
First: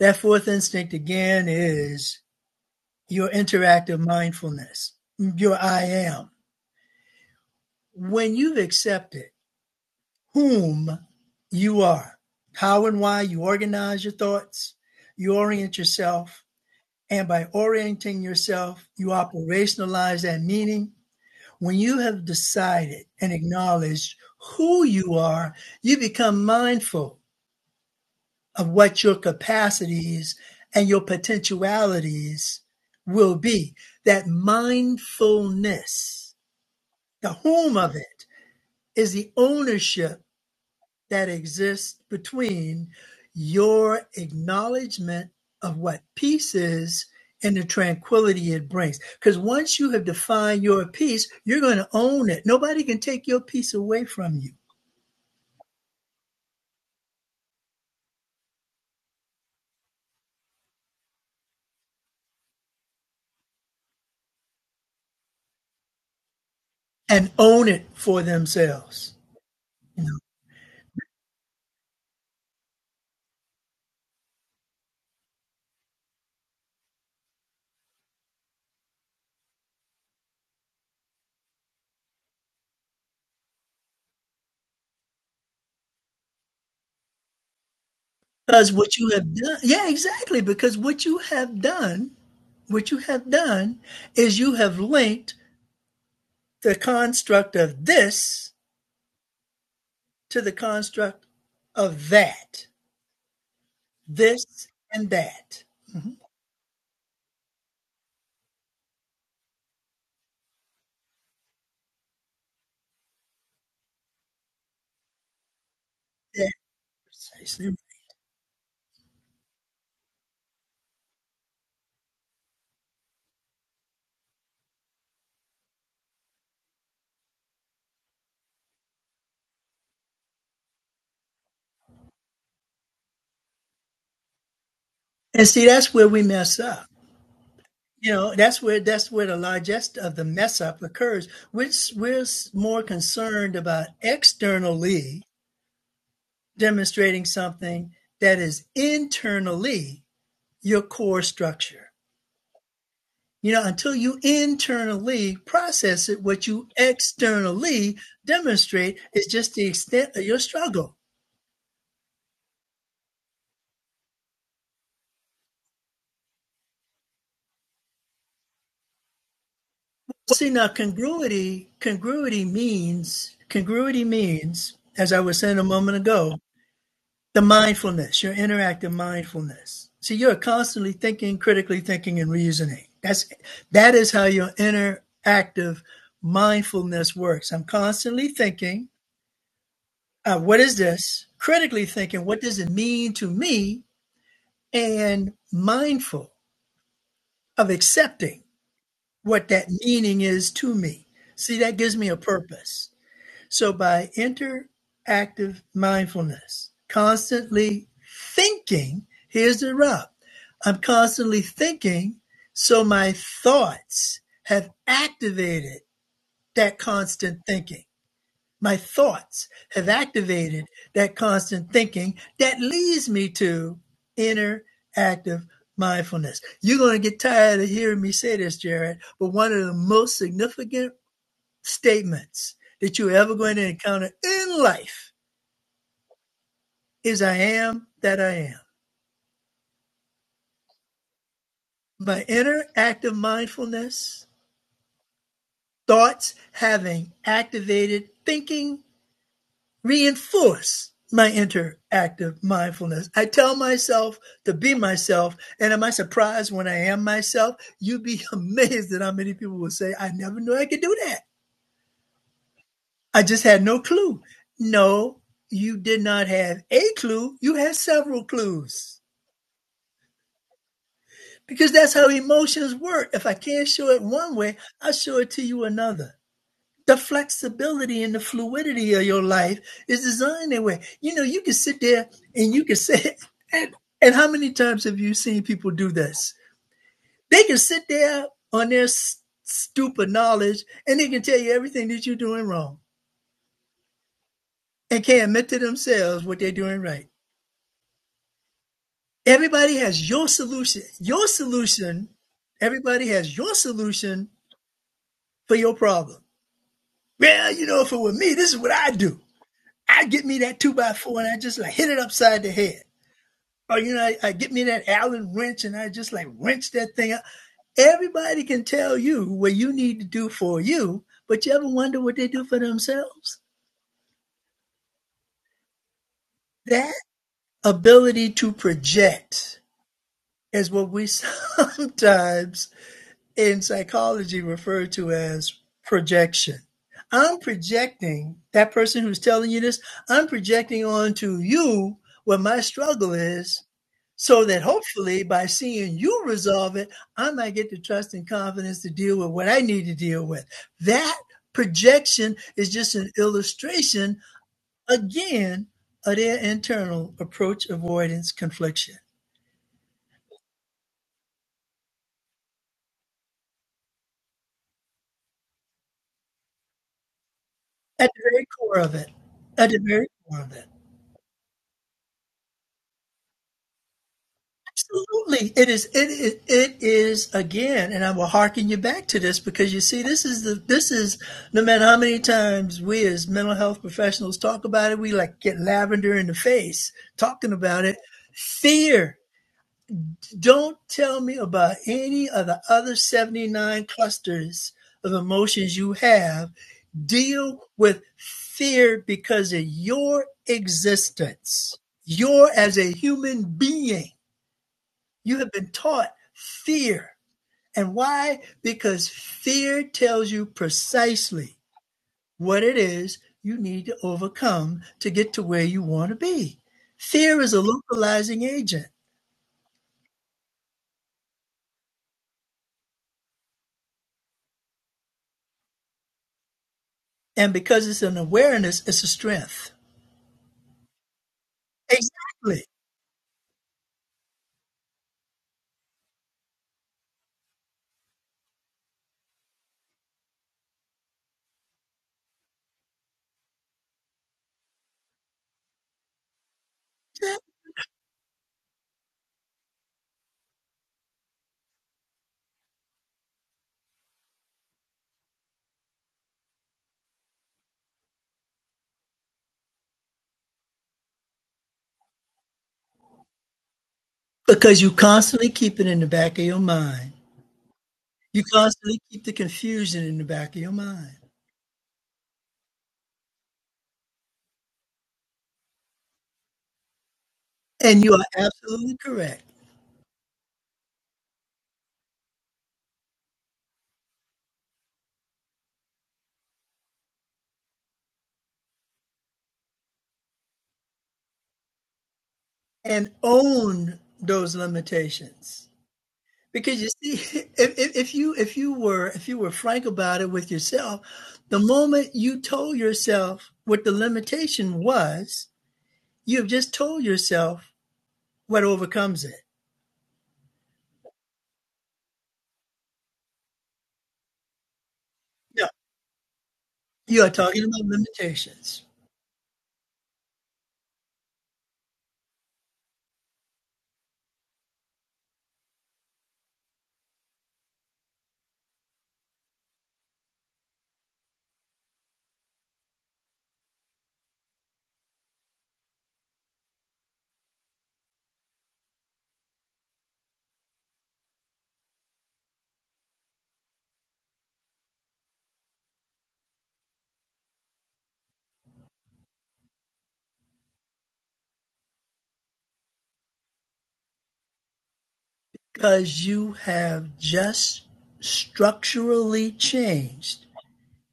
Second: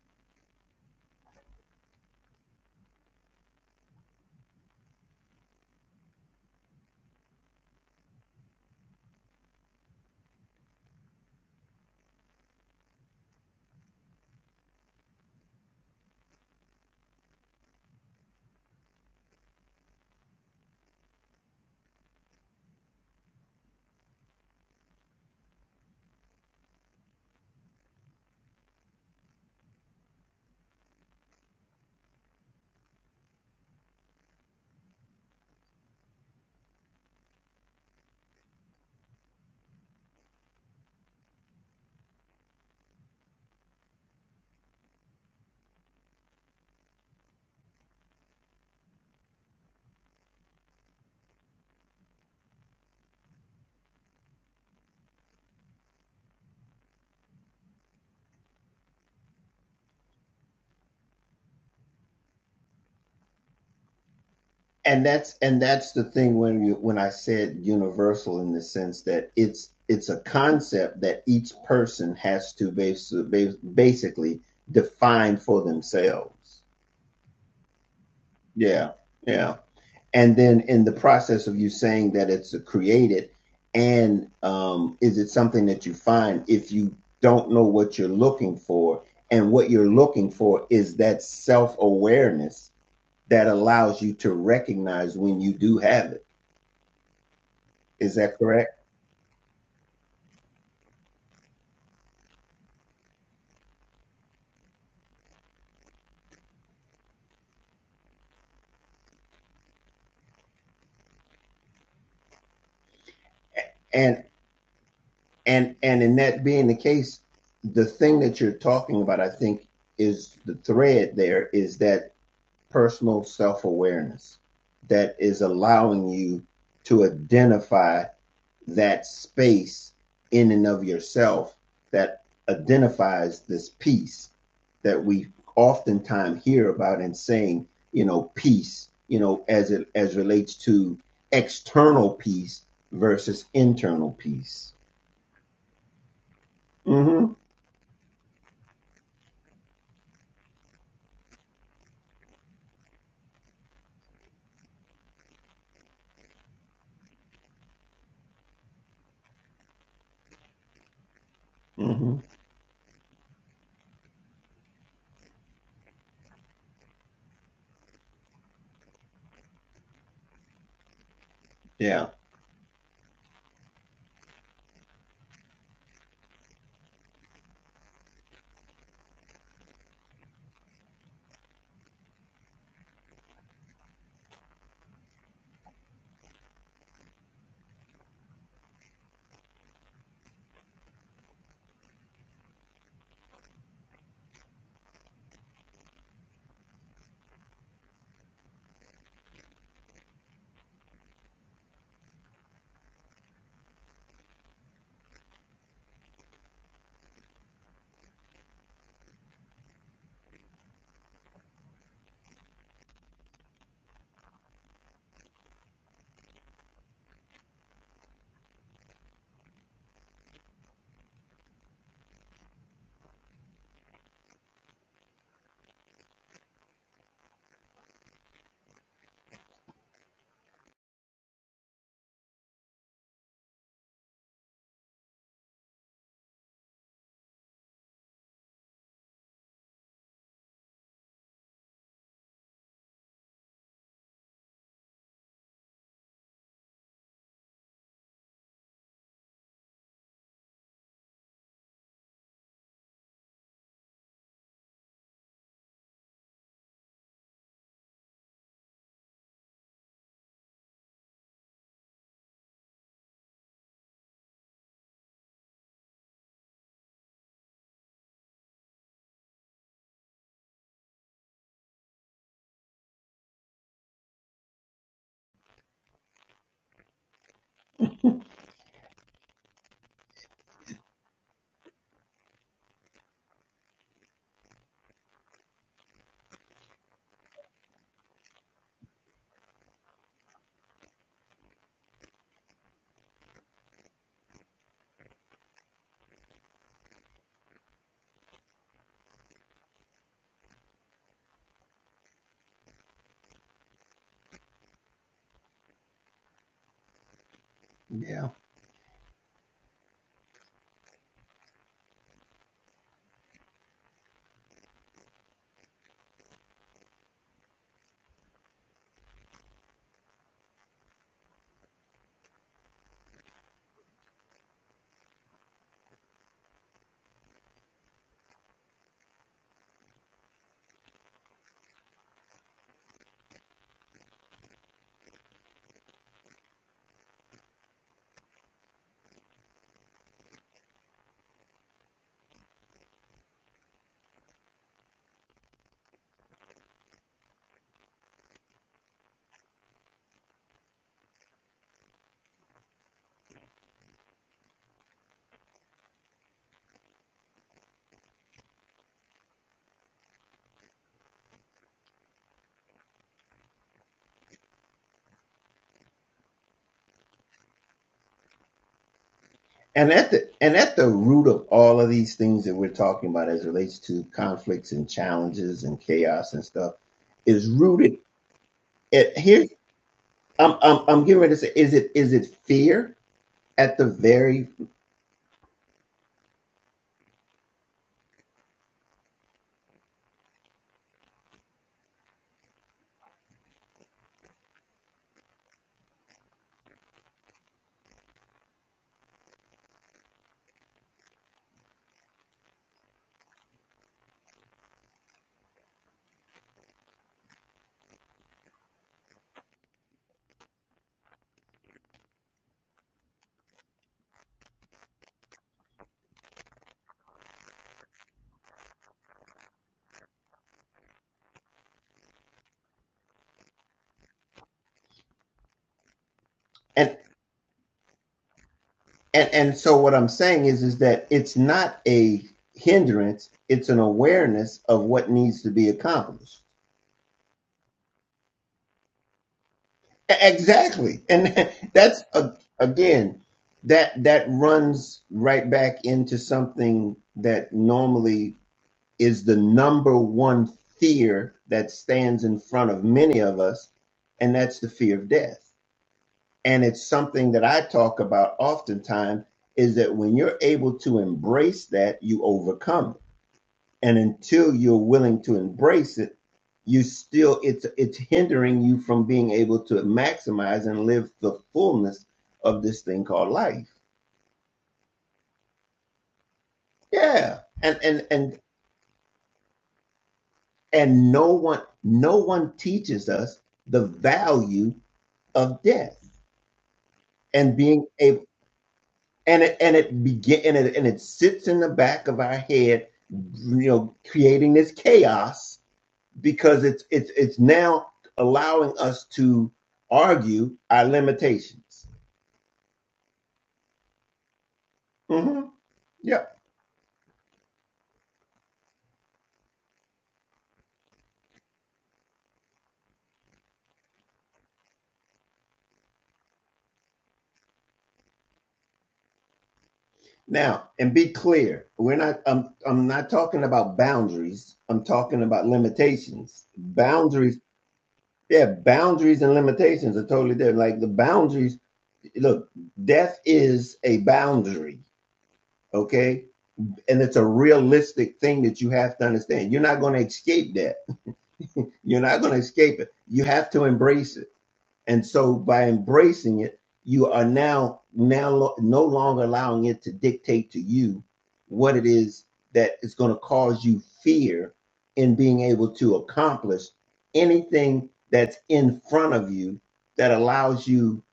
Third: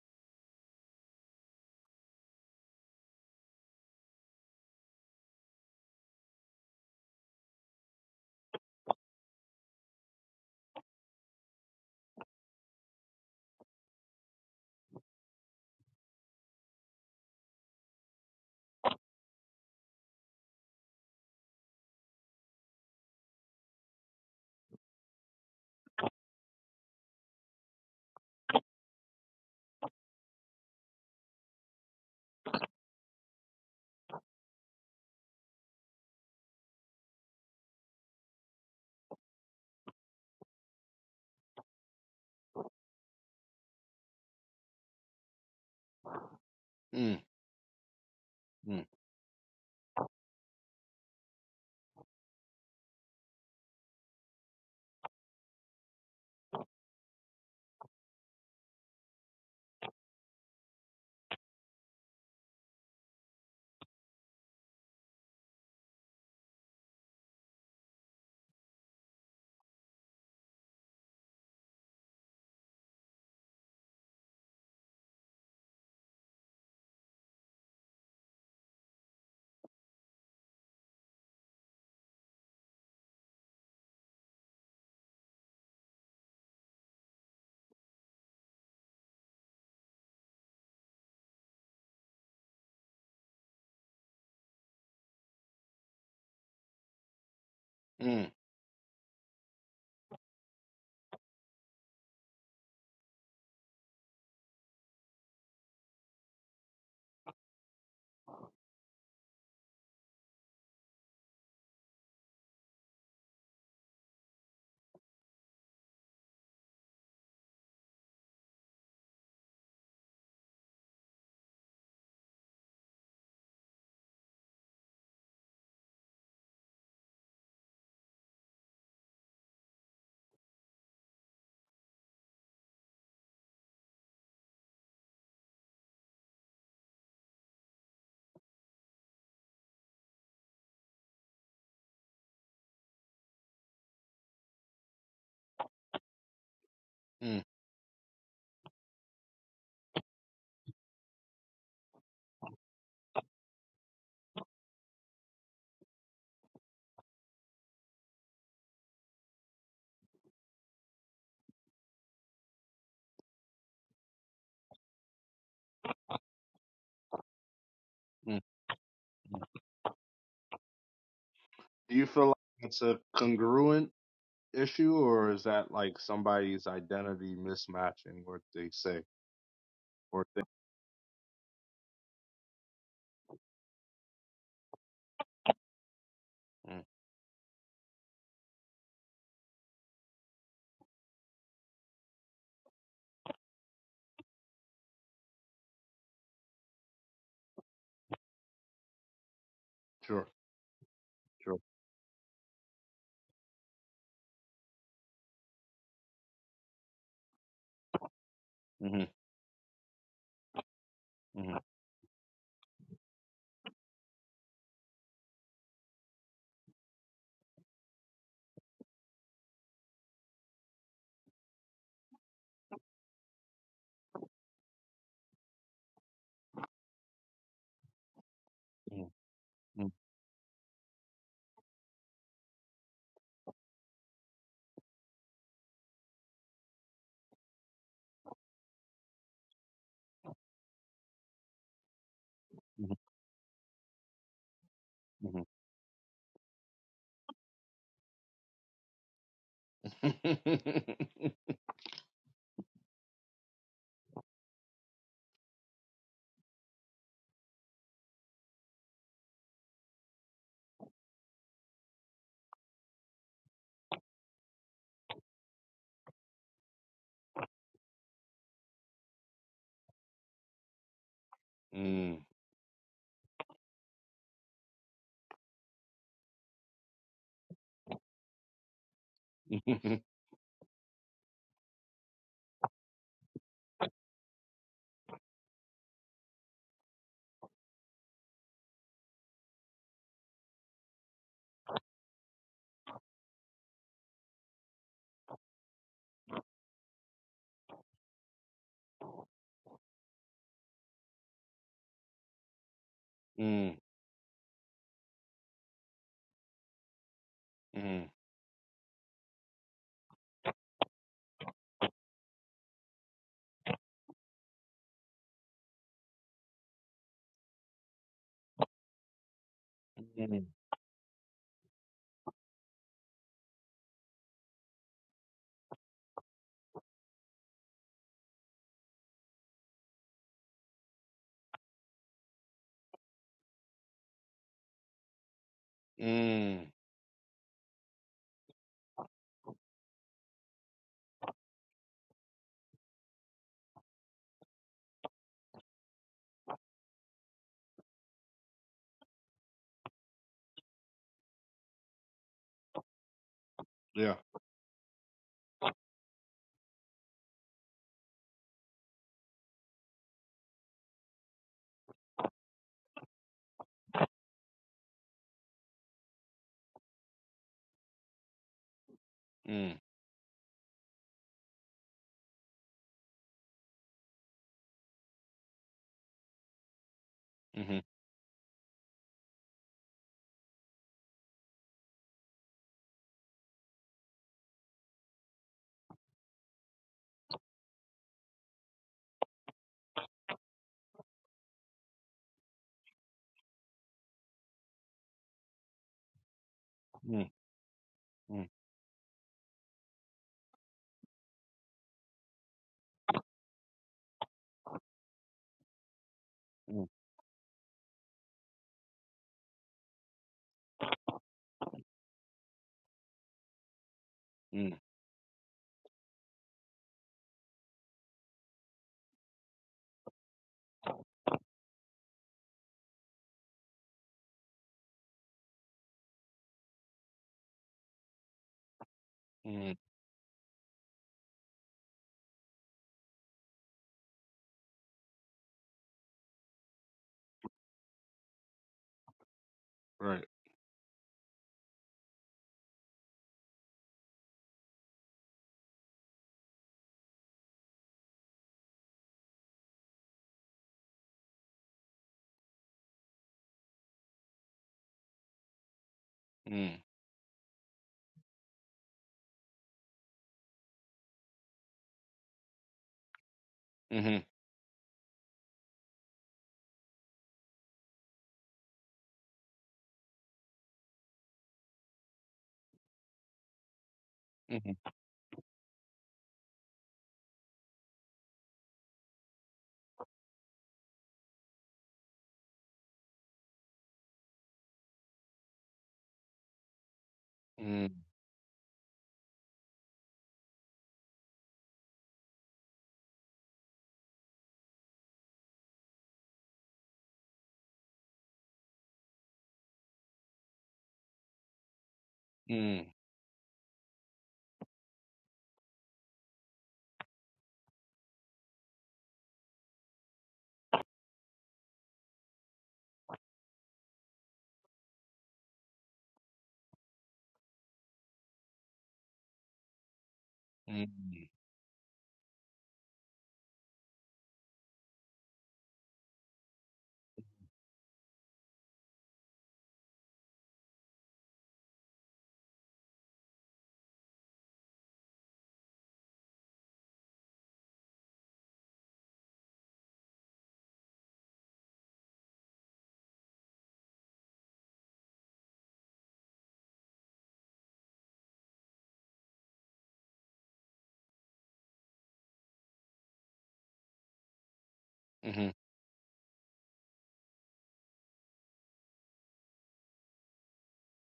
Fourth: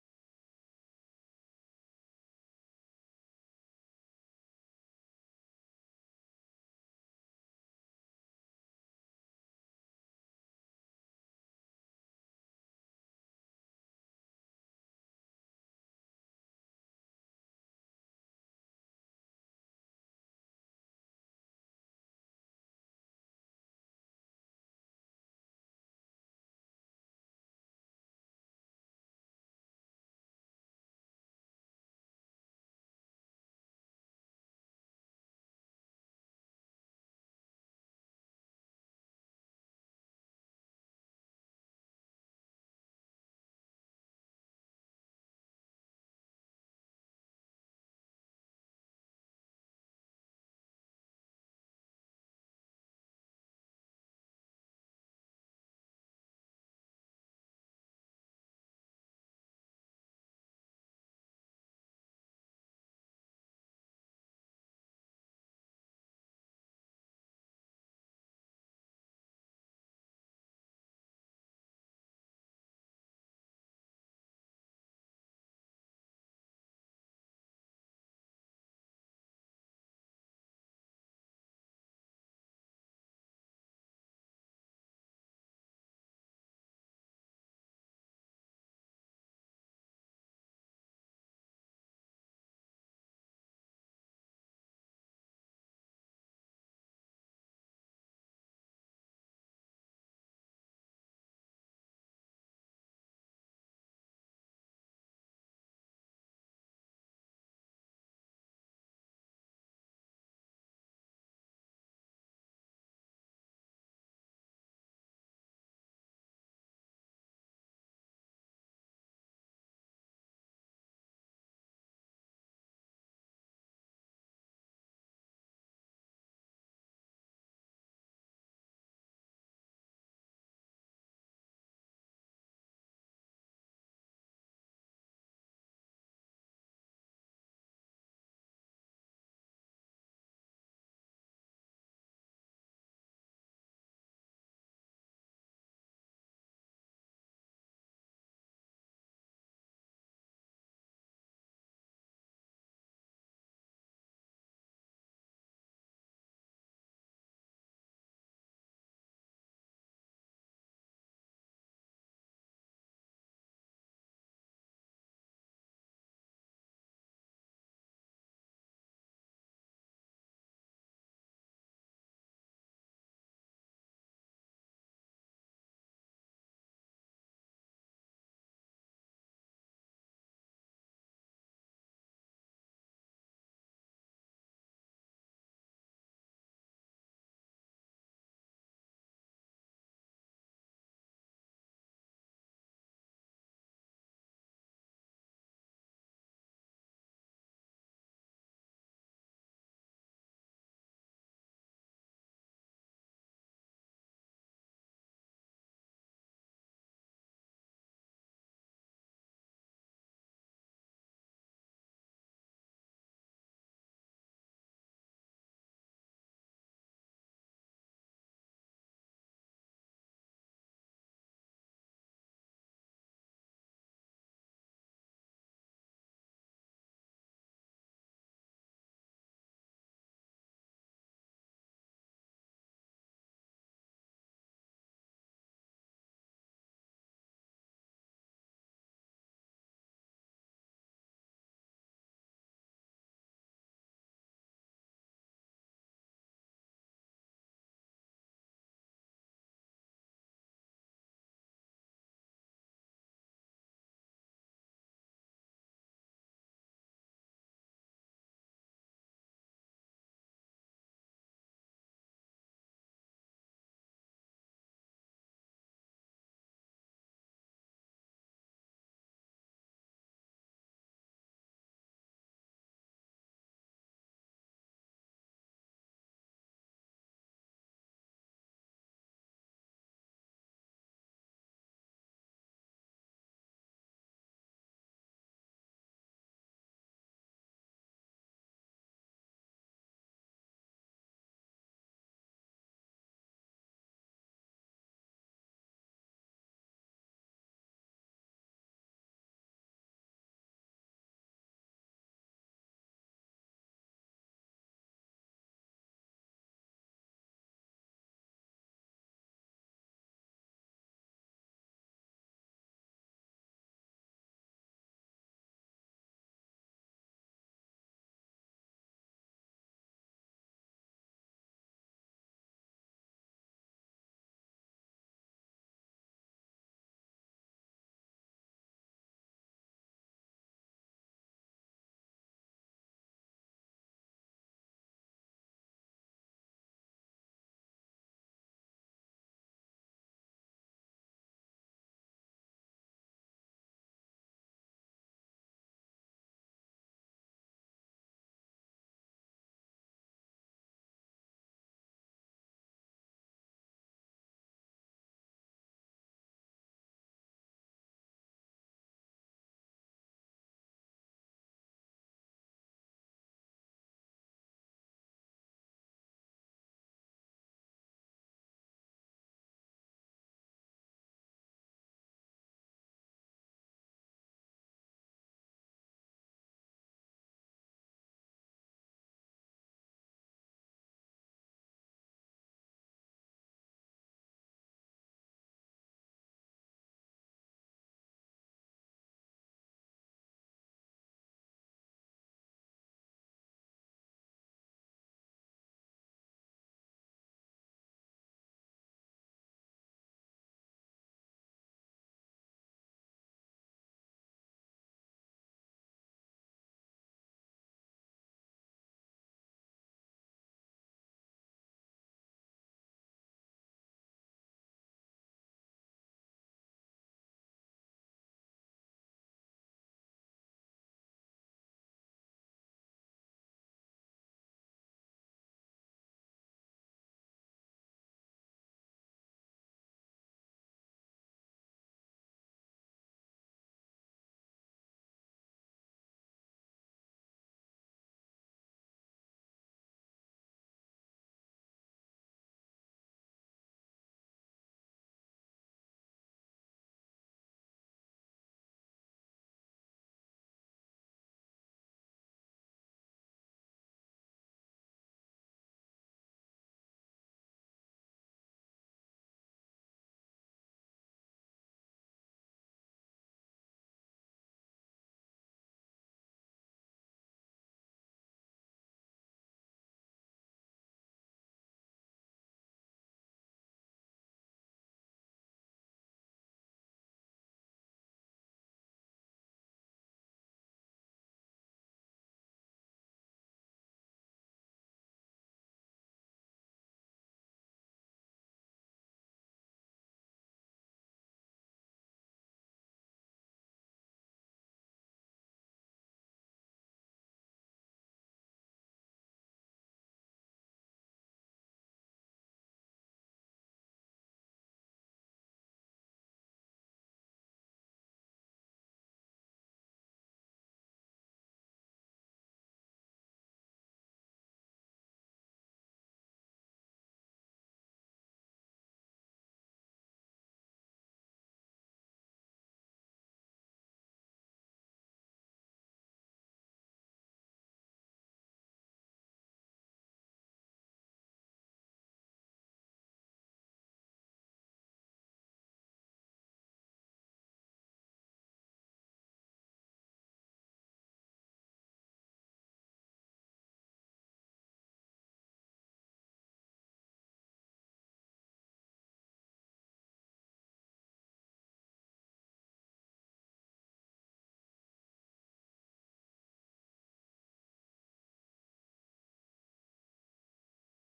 [SPEAKER 3] That fourth instinct again is your interactive mindfulness, your I am. When you've accepted whom you are, how and why you organize your thoughts, you orient yourself, and by orienting yourself, you operationalize that meaning. When you have decided and acknowledged who you are, you become mindful of what your capacities and your potentialities will be. That mindfulness the home of it is the ownership that exists between your acknowledgement of what peace is
[SPEAKER 4] mm,
[SPEAKER 3] and the tranquility it
[SPEAKER 4] mm,
[SPEAKER 3] brings. Because once you have defined your peace, you're going to own it. Nobody can take your peace away from you
[SPEAKER 1] And that's and that's the thing when you when I
[SPEAKER 3] and
[SPEAKER 1] said
[SPEAKER 3] own it for
[SPEAKER 1] universal in the sense
[SPEAKER 3] themselves.
[SPEAKER 1] that it's
[SPEAKER 3] You
[SPEAKER 1] it's
[SPEAKER 3] know?
[SPEAKER 1] a concept that each person has to bas- basically define for themselves. Yeah. Yeah. And then in the process of you saying that it's created, and um, is it something that you find if you don't know what you're looking
[SPEAKER 3] Because what
[SPEAKER 1] for?
[SPEAKER 3] you have
[SPEAKER 1] And
[SPEAKER 3] done,
[SPEAKER 1] what you're
[SPEAKER 3] yeah,
[SPEAKER 1] looking
[SPEAKER 3] exactly.
[SPEAKER 1] for
[SPEAKER 3] Because
[SPEAKER 1] is
[SPEAKER 3] what you
[SPEAKER 1] that
[SPEAKER 3] have
[SPEAKER 1] self
[SPEAKER 3] done,
[SPEAKER 1] awareness
[SPEAKER 3] what you have
[SPEAKER 1] that
[SPEAKER 3] done
[SPEAKER 1] allows you to
[SPEAKER 3] is you have
[SPEAKER 1] recognize
[SPEAKER 3] linked
[SPEAKER 1] when you do have it.
[SPEAKER 3] the construct of
[SPEAKER 1] Is
[SPEAKER 4] mm,
[SPEAKER 1] that
[SPEAKER 3] this
[SPEAKER 1] correct?
[SPEAKER 3] to the construct of that, this, and that.
[SPEAKER 1] And and and in that
[SPEAKER 3] Yeah,
[SPEAKER 1] being the case, the thing that you're talking about, I think, is the thread there is that personal self awareness that is allowing you to identify that space in and of yourself that identifies this peace that we
[SPEAKER 3] And see, that's where we
[SPEAKER 1] oftentimes
[SPEAKER 3] mess
[SPEAKER 1] hear
[SPEAKER 3] up.
[SPEAKER 1] about and saying, you
[SPEAKER 3] You
[SPEAKER 1] know,
[SPEAKER 3] know, that's where
[SPEAKER 1] peace,
[SPEAKER 3] that's
[SPEAKER 1] you
[SPEAKER 3] where the
[SPEAKER 1] know, as it
[SPEAKER 3] largest of
[SPEAKER 1] as
[SPEAKER 3] the
[SPEAKER 1] relates
[SPEAKER 3] mess up
[SPEAKER 1] to
[SPEAKER 3] occurs. We're,
[SPEAKER 1] external
[SPEAKER 3] we're
[SPEAKER 1] peace
[SPEAKER 3] more
[SPEAKER 1] versus
[SPEAKER 3] concerned about
[SPEAKER 1] internal peace.
[SPEAKER 3] externally demonstrating
[SPEAKER 1] Mm-hmm.
[SPEAKER 4] mm,
[SPEAKER 3] something that is internally your core structure. You know, until you internally process it, what you externally demonstrate is just the extent of your struggle
[SPEAKER 1] Mm-hmm.
[SPEAKER 4] mm.
[SPEAKER 3] Well, see now congruity
[SPEAKER 4] do you
[SPEAKER 1] Yeah.
[SPEAKER 4] feel like
[SPEAKER 3] congruity
[SPEAKER 4] it's a
[SPEAKER 3] means
[SPEAKER 4] congruent
[SPEAKER 3] congruity means,
[SPEAKER 4] issue
[SPEAKER 3] as I
[SPEAKER 4] or
[SPEAKER 3] was
[SPEAKER 4] is
[SPEAKER 3] saying a
[SPEAKER 4] that
[SPEAKER 3] moment
[SPEAKER 4] like
[SPEAKER 3] ago,
[SPEAKER 4] somebody's identity
[SPEAKER 3] the mindfulness,
[SPEAKER 4] mismatching
[SPEAKER 3] your
[SPEAKER 4] what they
[SPEAKER 3] interactive
[SPEAKER 4] say
[SPEAKER 3] mindfulness. So
[SPEAKER 4] or
[SPEAKER 3] you're
[SPEAKER 4] think?
[SPEAKER 3] constantly thinking, critically thinking, and reasoning. That's that is how your interactive
[SPEAKER 4] Mm,
[SPEAKER 3] mindfulness works. I'm constantly thinking, uh, what is this? Critically thinking, what does it mean to me? And mindful of accepting what that meaning
[SPEAKER 4] sure.
[SPEAKER 3] is to me. See,
[SPEAKER 4] True.
[SPEAKER 3] that gives me a purpose. So by interactive mindfulness, constantly
[SPEAKER 4] Mhm.
[SPEAKER 3] thinking, here's the rub. I'm constantly
[SPEAKER 4] Mhm.
[SPEAKER 3] thinking, so my thoughts have activated that constant thinking. My thoughts have activated that constant thinking that leads me to interactive mindfulness. You're going to get tired of hearing me say this, Jared,
[SPEAKER 4] Mhm.
[SPEAKER 3] but one of the
[SPEAKER 4] Mhm.
[SPEAKER 3] most significant statements that you're ever going to encounter in life is I am that I am. My inner
[SPEAKER 4] Mhm.
[SPEAKER 3] active mindfulness,
[SPEAKER 4] Mhm.
[SPEAKER 3] thoughts having activated thinking, reinforce my interactive mindfulness. I tell myself to be myself. And am I surprised when I am myself? You'd be amazed at how many people will say, I never knew I could do that. I just had no clue. No, you did not have a clue. You had several clues. Because that's how
[SPEAKER 4] Mm.
[SPEAKER 3] emotions work. If I can't show it one way, I'll show it to you another. The flexibility and the fluidity of your life is designed that way. You know, you can sit there and you can say, and, and how many times have you seen people do this? They can sit there on their s- stupid knowledge and they can tell you everything that you're doing wrong and can't admit to themselves what they're doing right. Everybody has your solution. Your solution, everybody has your
[SPEAKER 4] Mm.
[SPEAKER 3] solution for your problem Well, you know, if it
[SPEAKER 4] Mm.
[SPEAKER 3] were
[SPEAKER 1] Yeah.
[SPEAKER 3] me, this is what I do. I get me that two by four and I just like hit it upside the head. Or you know, I, I get me that Allen wrench and I just like wrench that thing up. Everybody can tell you what you need to do
[SPEAKER 4] Mm.
[SPEAKER 3] for you, but you ever wonder what they do for themselves? That ability to project is what we sometimes in psychology referred to as projection.
[SPEAKER 4] Mm.
[SPEAKER 3] I'm projecting that person who's telling you this, I'm projecting onto you what my struggle is, so that hopefully by seeing you resolve it, I might get the trust and confidence to deal with what I need to deal with. That projection is just an
[SPEAKER 4] Yeah.
[SPEAKER 3] illustration, again, of their internal approach avoidance confliction at the very core of it. At the
[SPEAKER 4] Mm.
[SPEAKER 1] And
[SPEAKER 3] very
[SPEAKER 1] at the
[SPEAKER 3] core of
[SPEAKER 1] and
[SPEAKER 3] it.
[SPEAKER 1] at the root of all of these things that we're talking about as it relates to conflicts and
[SPEAKER 3] Absolutely.
[SPEAKER 1] challenges
[SPEAKER 3] It
[SPEAKER 1] and
[SPEAKER 3] is it,
[SPEAKER 1] chaos
[SPEAKER 3] is,
[SPEAKER 1] and stuff
[SPEAKER 3] it is
[SPEAKER 1] is
[SPEAKER 4] Mhm.
[SPEAKER 3] again,
[SPEAKER 1] rooted
[SPEAKER 3] and I will hearken you back
[SPEAKER 1] at
[SPEAKER 3] to this
[SPEAKER 1] here
[SPEAKER 3] because you see this is the
[SPEAKER 1] I'm I'm
[SPEAKER 3] this
[SPEAKER 1] I'm
[SPEAKER 3] is
[SPEAKER 1] getting ready to say
[SPEAKER 3] no
[SPEAKER 1] is
[SPEAKER 3] matter
[SPEAKER 1] it
[SPEAKER 3] how
[SPEAKER 1] is
[SPEAKER 3] many
[SPEAKER 1] it
[SPEAKER 3] times
[SPEAKER 1] fear
[SPEAKER 3] we as mental
[SPEAKER 1] at
[SPEAKER 3] health
[SPEAKER 1] the
[SPEAKER 3] professionals
[SPEAKER 1] very
[SPEAKER 3] talk about it, we like get lavender in the face talking about it. Fear. Don't tell me about any of the other 79 clusters of emotions you have.
[SPEAKER 4] Mm.
[SPEAKER 3] Deal with
[SPEAKER 4] Mm.
[SPEAKER 3] fear because of your existence. You're as a human being you have been taught
[SPEAKER 4] Mm.
[SPEAKER 3] fear. And why? Because fear tells you precisely what it is you need to
[SPEAKER 4] Mm.
[SPEAKER 3] overcome to get to where you want to be. Fear is a localizing agent.
[SPEAKER 1] and
[SPEAKER 3] And because it's an awareness, it's a
[SPEAKER 1] and and
[SPEAKER 3] strength.
[SPEAKER 4] Mm.
[SPEAKER 1] so what I'm saying is is that it's not a
[SPEAKER 3] Exactly.
[SPEAKER 1] hindrance, it's an awareness of what needs to be accomplished. E-
[SPEAKER 4] Right.
[SPEAKER 1] Exactly. And that's a, again that that runs right back into something that normally is the number one fear that stands in front of many of us, and that's the fear of death. And
[SPEAKER 4] Mm.
[SPEAKER 1] it's something that I talk about oftentimes is that when you're able to embrace that, you overcome it. And
[SPEAKER 4] Mhm.
[SPEAKER 1] until you're
[SPEAKER 3] Because you
[SPEAKER 1] willing to
[SPEAKER 3] constantly keep it
[SPEAKER 1] embrace
[SPEAKER 3] in the
[SPEAKER 1] it,
[SPEAKER 3] back of your
[SPEAKER 1] you
[SPEAKER 3] mind.
[SPEAKER 1] still it's it's
[SPEAKER 3] You
[SPEAKER 1] hindering you
[SPEAKER 3] constantly
[SPEAKER 1] from
[SPEAKER 3] keep
[SPEAKER 1] being
[SPEAKER 3] the
[SPEAKER 1] able to
[SPEAKER 3] confusion in the back of
[SPEAKER 1] maximize
[SPEAKER 3] your
[SPEAKER 1] and live
[SPEAKER 3] mind.
[SPEAKER 1] the fullness of this thing called life.
[SPEAKER 4] Mhm.
[SPEAKER 1] Yeah. And
[SPEAKER 3] And
[SPEAKER 1] and
[SPEAKER 3] you are
[SPEAKER 1] and
[SPEAKER 3] absolutely correct.
[SPEAKER 1] and no one no one teaches us the value of death and being
[SPEAKER 4] Mm.
[SPEAKER 1] able and it and it begin and it, and it sits in the back of our head
[SPEAKER 3] And
[SPEAKER 1] you know
[SPEAKER 3] own
[SPEAKER 1] creating
[SPEAKER 3] those
[SPEAKER 1] this chaos
[SPEAKER 3] limitations
[SPEAKER 1] because
[SPEAKER 3] Because
[SPEAKER 1] it's
[SPEAKER 3] you
[SPEAKER 1] it's it's
[SPEAKER 3] see, if,
[SPEAKER 1] now
[SPEAKER 3] if, if you if
[SPEAKER 1] allowing
[SPEAKER 3] you
[SPEAKER 1] us
[SPEAKER 3] were if you were
[SPEAKER 1] to
[SPEAKER 3] frank about it with
[SPEAKER 1] argue our
[SPEAKER 3] yourself, the
[SPEAKER 1] limitations
[SPEAKER 3] moment you told
[SPEAKER 4] Hmm.
[SPEAKER 3] yourself what the limitation
[SPEAKER 1] hmm
[SPEAKER 3] was,
[SPEAKER 1] yep
[SPEAKER 3] you have just told yourself what overcomes it. No, you are talking about limitations
[SPEAKER 1] now and be
[SPEAKER 4] Mm.
[SPEAKER 1] clear we're not I'm, I'm not talking about boundaries i'm talking about limitations boundaries yeah boundaries and limitations are totally different like the boundaries look death is a boundary Okay. And it's a realistic thing that you have to understand. You're not going to escape that. You're not going to escape it. You have to embrace it. And so by embracing it, you are now now no longer allowing it to dictate to you what it is that is going to cause you fear in being
[SPEAKER 4] Mhm.
[SPEAKER 1] able to
[SPEAKER 3] because you
[SPEAKER 1] accomplish
[SPEAKER 3] have just
[SPEAKER 1] anything that's in front of
[SPEAKER 3] structurally
[SPEAKER 1] you that
[SPEAKER 3] changed
[SPEAKER 1] allows you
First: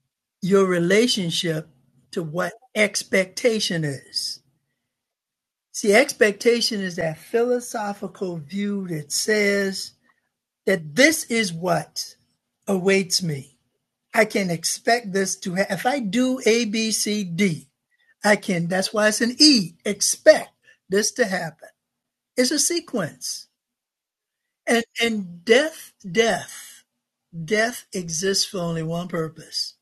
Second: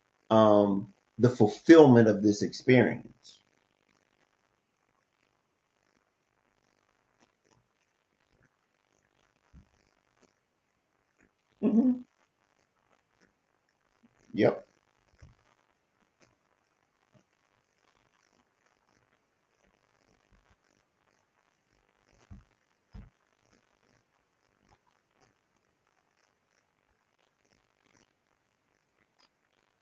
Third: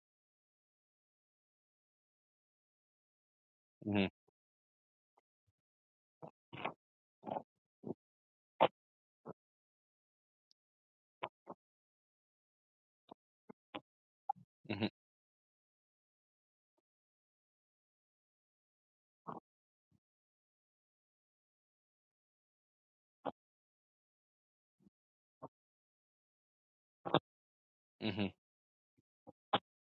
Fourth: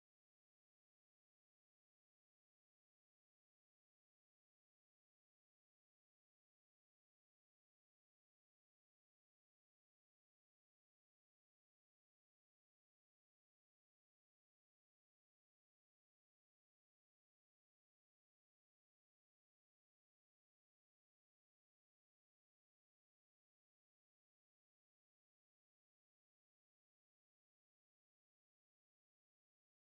[SPEAKER 3] your
[SPEAKER 1] um, the
[SPEAKER 3] relationship
[SPEAKER 1] fulfillment of
[SPEAKER 3] to
[SPEAKER 1] this
[SPEAKER 3] what
[SPEAKER 1] experience.
[SPEAKER 3] expectation
[SPEAKER 4] Mhm.
[SPEAKER 3] is. See, expectation is that philosophical view that says that this is what awaits me. I can
[SPEAKER 1] Yep.
[SPEAKER 4] Mhm.
[SPEAKER 3] expect this to happen. If I do A, B, C, D, I can, that's why it's an E, expect this to happen. It's a sequence. And, and death, death, death
[SPEAKER 4] Mhm.
[SPEAKER 3] exists for only one purpose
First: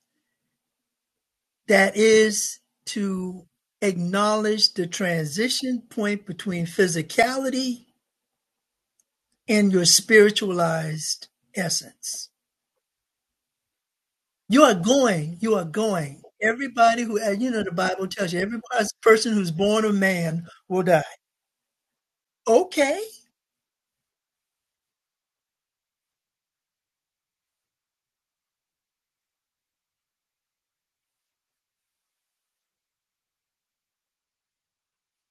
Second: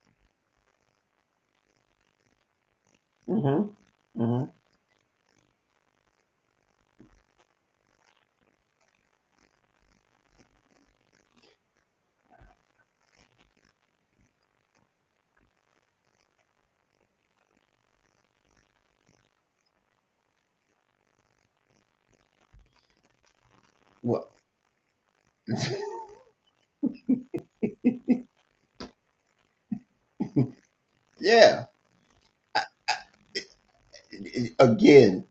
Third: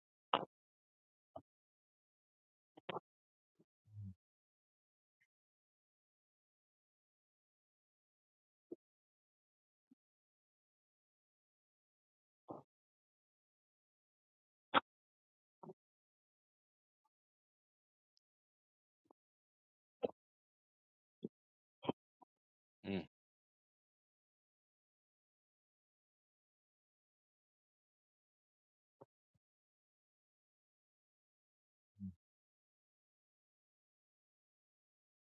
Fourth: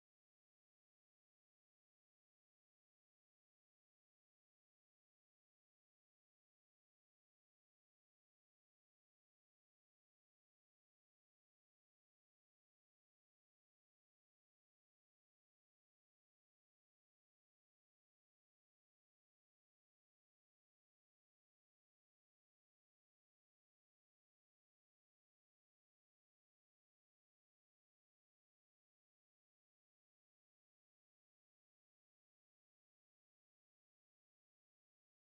[SPEAKER 3] that is to
[SPEAKER 1] hmm hmm
[SPEAKER 3] acknowledge the transition point between physicality and your spiritualized essence. You are going. You are going. Everybody who, and you know, the Bible tells you every person who's born of man will die. Okay,
[SPEAKER 4] Mm. Mhm.
[SPEAKER 1] Yeah. Again,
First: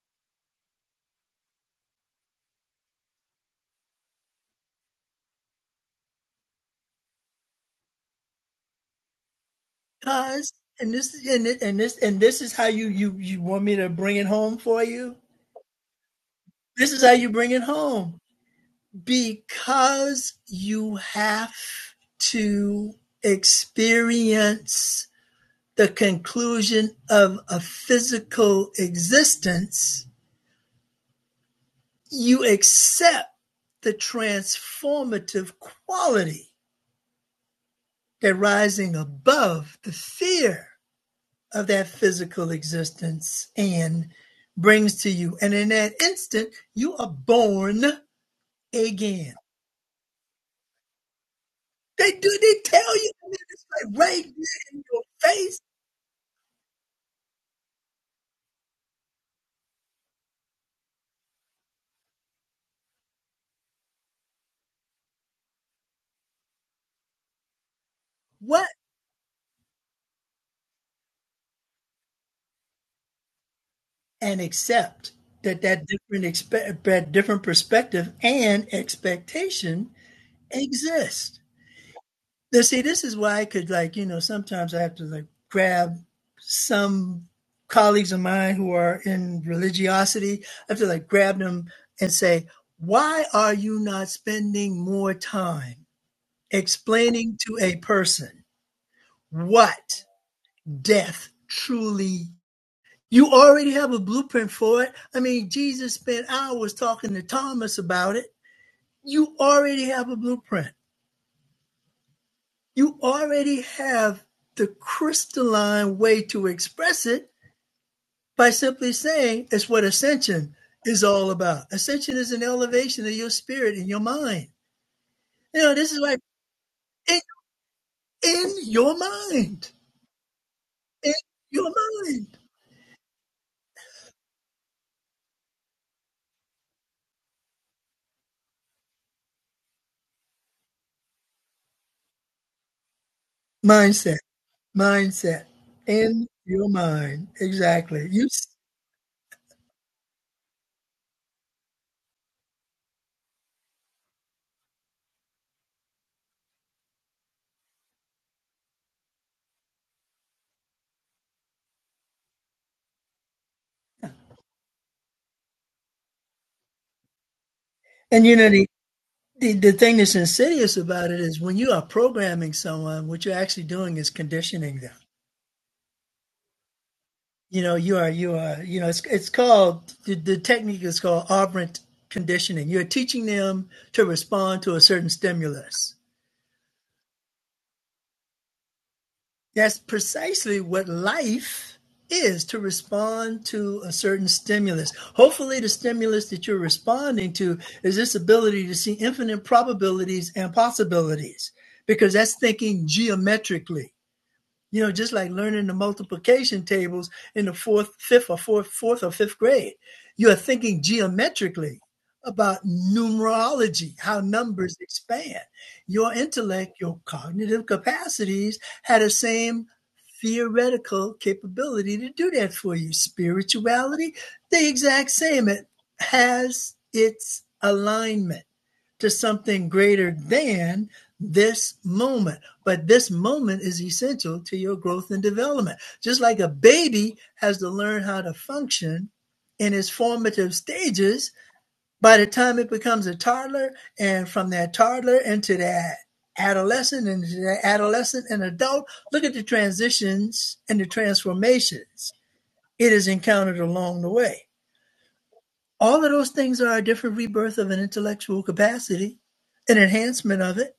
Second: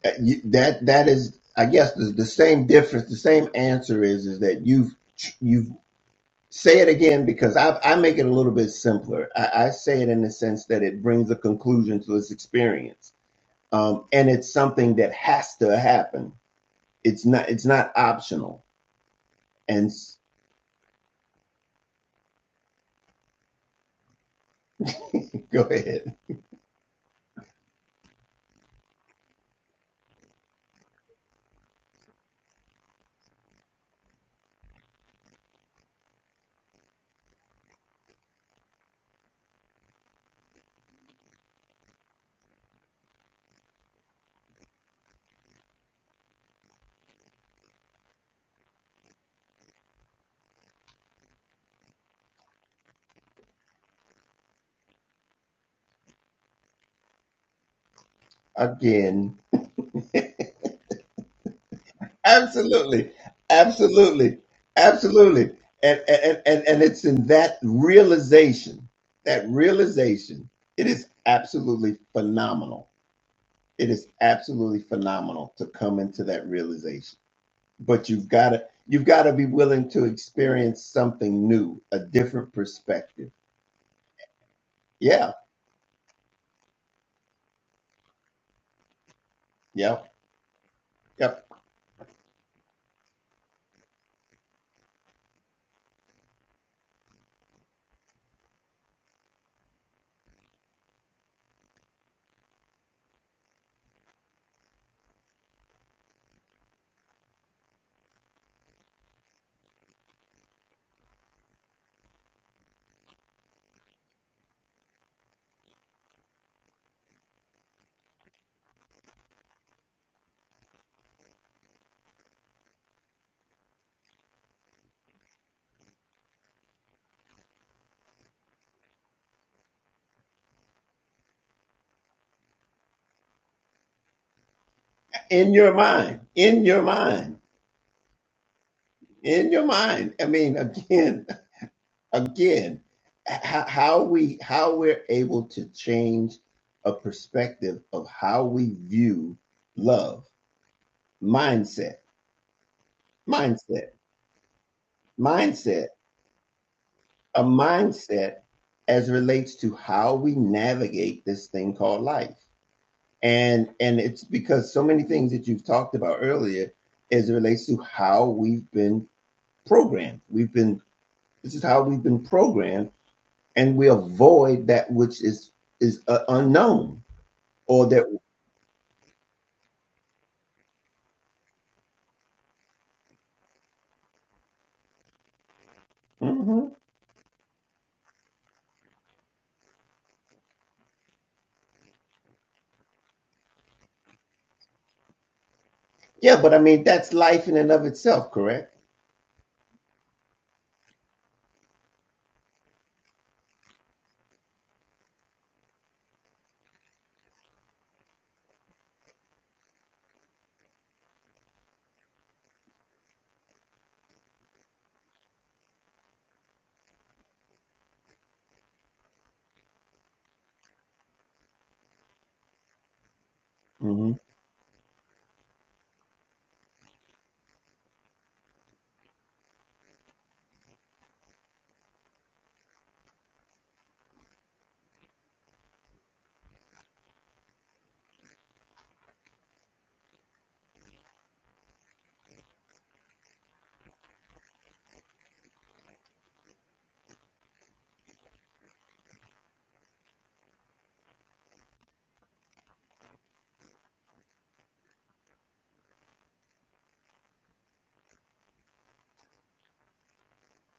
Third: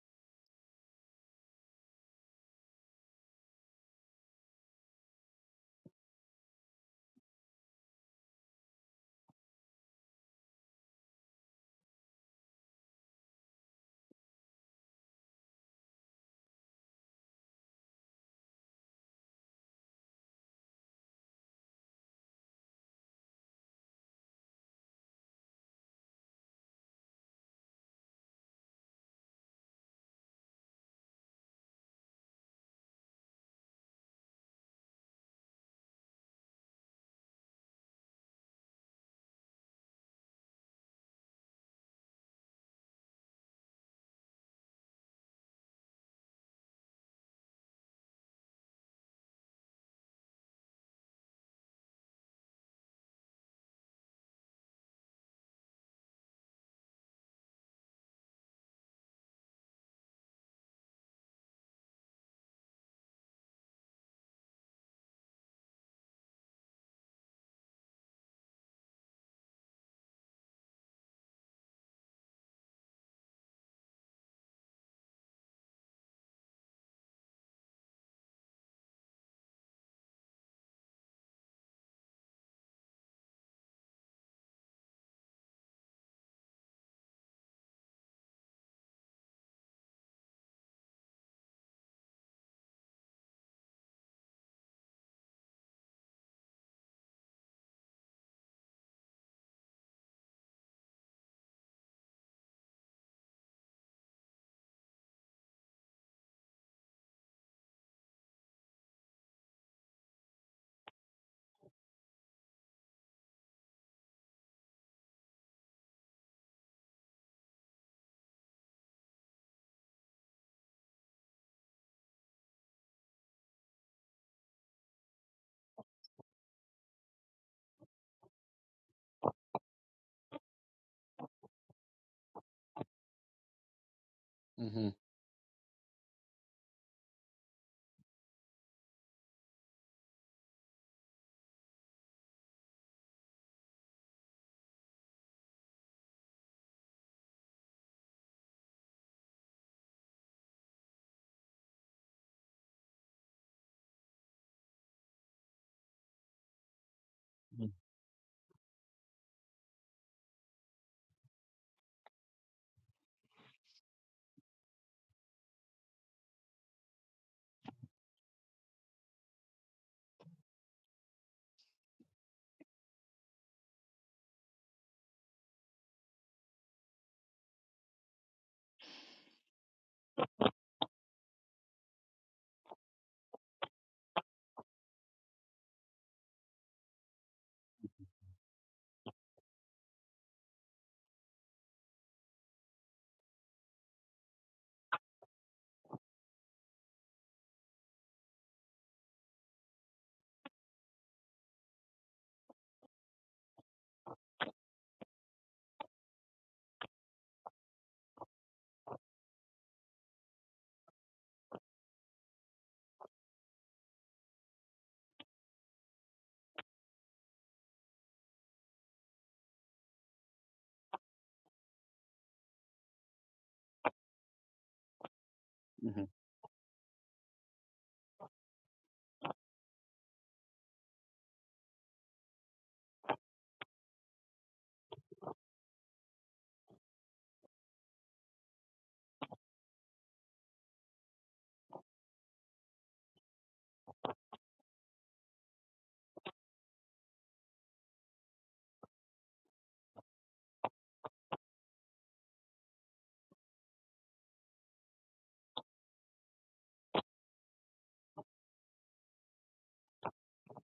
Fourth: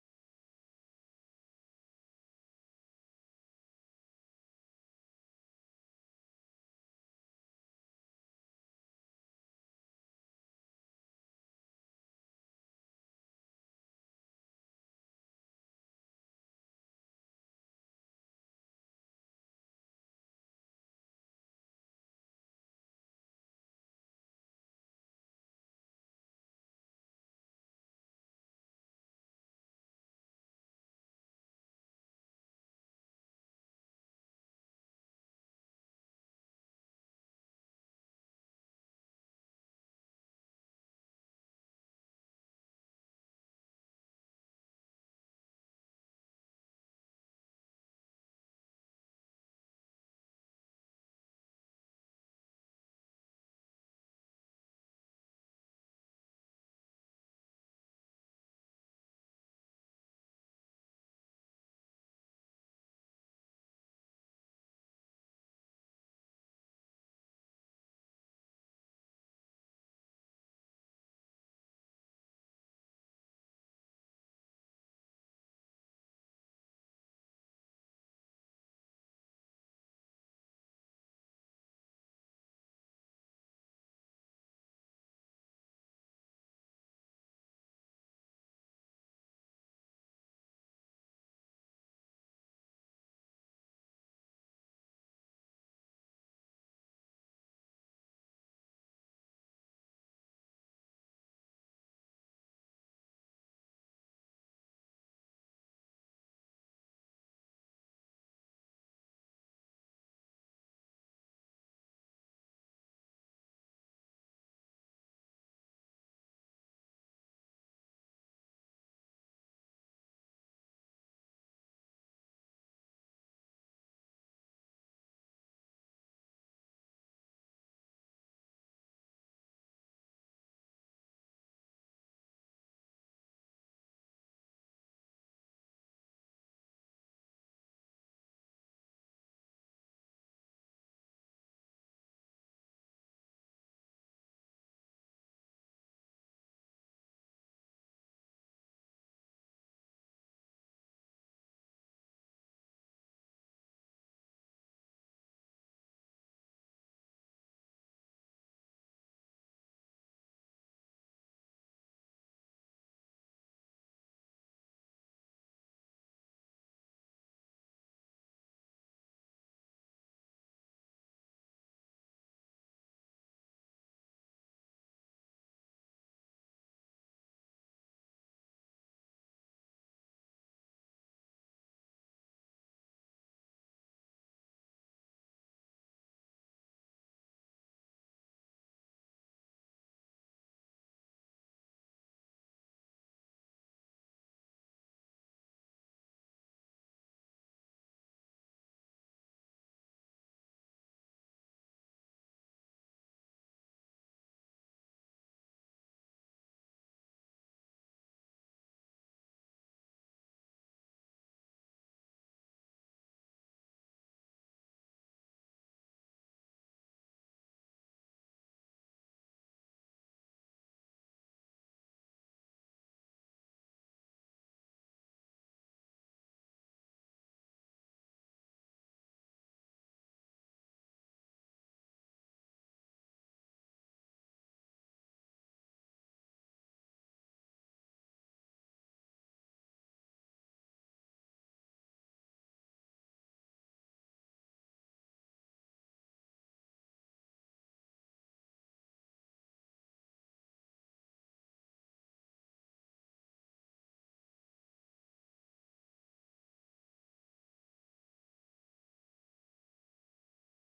[SPEAKER 1] that that is, I guess, the, the same difference. The same answer is is that you've you've say it again because I I make it a little bit simpler. I, I say it in the
[SPEAKER 3] cause
[SPEAKER 1] sense that
[SPEAKER 3] and
[SPEAKER 1] it
[SPEAKER 3] this
[SPEAKER 1] brings a
[SPEAKER 3] and it- and this
[SPEAKER 1] conclusion to
[SPEAKER 3] and
[SPEAKER 1] this
[SPEAKER 3] this is how you you
[SPEAKER 1] experience,
[SPEAKER 3] you want me to
[SPEAKER 1] um,
[SPEAKER 3] bring it
[SPEAKER 1] and it's
[SPEAKER 3] home for
[SPEAKER 1] something that
[SPEAKER 3] you.
[SPEAKER 1] has to happen.
[SPEAKER 3] This is how
[SPEAKER 1] It's
[SPEAKER 3] you
[SPEAKER 1] not
[SPEAKER 3] bring it
[SPEAKER 1] it's not
[SPEAKER 3] home
[SPEAKER 1] optional. And s-
[SPEAKER 3] because you have to experience
[SPEAKER 1] go
[SPEAKER 3] the
[SPEAKER 1] ahead
[SPEAKER 3] conclusion of a physical existence you accept the transformative quality that rising above the fear of that physical existence and brings to you. And in that instant, you are born again. They do, they tell you, and it's like right there in your face,
[SPEAKER 1] again. Absolutely. Absolutely. Absolutely. And, and, and, and it's in that
[SPEAKER 3] what?
[SPEAKER 1] realization, that realization, it is absolutely phenomenal. It is
[SPEAKER 3] And
[SPEAKER 1] absolutely
[SPEAKER 3] accept
[SPEAKER 1] phenomenal
[SPEAKER 3] that
[SPEAKER 1] to
[SPEAKER 3] that
[SPEAKER 1] come into
[SPEAKER 3] different,
[SPEAKER 1] that
[SPEAKER 3] expe- that
[SPEAKER 1] realization.
[SPEAKER 3] different
[SPEAKER 1] But
[SPEAKER 3] perspective
[SPEAKER 1] you've got to,
[SPEAKER 3] and
[SPEAKER 1] you've got to be willing
[SPEAKER 3] expectation
[SPEAKER 1] to experience
[SPEAKER 3] exists.
[SPEAKER 1] something new, a different
[SPEAKER 3] see, this is
[SPEAKER 1] perspective.
[SPEAKER 3] why I could like, you know, sometimes I have to like
[SPEAKER 1] Yeah.
[SPEAKER 3] grab some colleagues of mine who are in
[SPEAKER 1] Yeah.
[SPEAKER 3] religiosity. I have to like grab
[SPEAKER 1] Yep.
[SPEAKER 3] them and say, why are you not spending more time explaining to a person what death truly is? you already have a blueprint for it. I mean, Jesus spent hours talking to Thomas about it. You already have a blueprint you already have the crystalline way to express it by simply saying it's what ascension is all about. Ascension is an elevation of your spirit and your mind. You know, this is like in, in your mind, in your mind,
[SPEAKER 4] Mm.
[SPEAKER 1] In your mind, in your mind, in your mind. I mean, again, again how
[SPEAKER 3] mindset,
[SPEAKER 1] we how we're able
[SPEAKER 3] mindset,
[SPEAKER 1] to
[SPEAKER 3] in
[SPEAKER 1] change
[SPEAKER 3] your
[SPEAKER 1] a
[SPEAKER 3] mind.
[SPEAKER 1] perspective of
[SPEAKER 3] Exactly. You
[SPEAKER 1] how we view love mindset mindset mindset a
[SPEAKER 4] Mhm.
[SPEAKER 1] mindset as relates to how we navigate this thing called life and and it's because so many things that you've talked about earlier as it relates to how
[SPEAKER 3] and you know the,
[SPEAKER 1] we've been
[SPEAKER 3] the the thing that's
[SPEAKER 1] programmed we've
[SPEAKER 3] insidious
[SPEAKER 1] been
[SPEAKER 3] about it is
[SPEAKER 1] this
[SPEAKER 3] when
[SPEAKER 1] is
[SPEAKER 3] you are
[SPEAKER 1] how we've been
[SPEAKER 3] programming
[SPEAKER 1] programmed
[SPEAKER 3] someone, what you're actually
[SPEAKER 1] and we
[SPEAKER 3] doing is
[SPEAKER 1] avoid
[SPEAKER 3] conditioning them.
[SPEAKER 1] that which is is uh, unknown
[SPEAKER 3] You know,
[SPEAKER 1] or
[SPEAKER 3] you
[SPEAKER 1] that
[SPEAKER 3] are you are you know it's it's called the, the technique is called operant conditioning. You're teaching them to respond to a certain stimulus.
[SPEAKER 1] hmm
[SPEAKER 3] That's precisely what life is to respond to a certain stimulus. Hopefully the stimulus
[SPEAKER 1] yeah
[SPEAKER 3] that
[SPEAKER 1] but i
[SPEAKER 3] you're
[SPEAKER 1] mean that's
[SPEAKER 3] responding
[SPEAKER 1] life
[SPEAKER 3] to
[SPEAKER 1] in and of
[SPEAKER 3] is this
[SPEAKER 1] itself
[SPEAKER 3] ability to
[SPEAKER 1] correct
[SPEAKER 3] see infinite probabilities and possibilities because that's thinking geometrically. You know, just like learning the multiplication tables in the fourth, fifth, or fourth, fourth or fifth grade, you are thinking geometrically about numerology, how numbers expand. Your intellect, your cognitive capacities had the same theoretical capability to do that for you.
[SPEAKER 1] hmm
[SPEAKER 3] Spirituality, the exact same. It
[SPEAKER 4] Mm.
[SPEAKER 3] has its alignment to something greater than this moment. But this moment is essential to your growth and development. Just like a baby has to learn how to function in its formative stages, by the time it becomes a toddler, and from that toddler into that adolescent and into that adolescent and adult, look at the transitions and the transformations it has encountered along the way. All of those things are a different rebirth of an intellectual capacity, an enhancement of it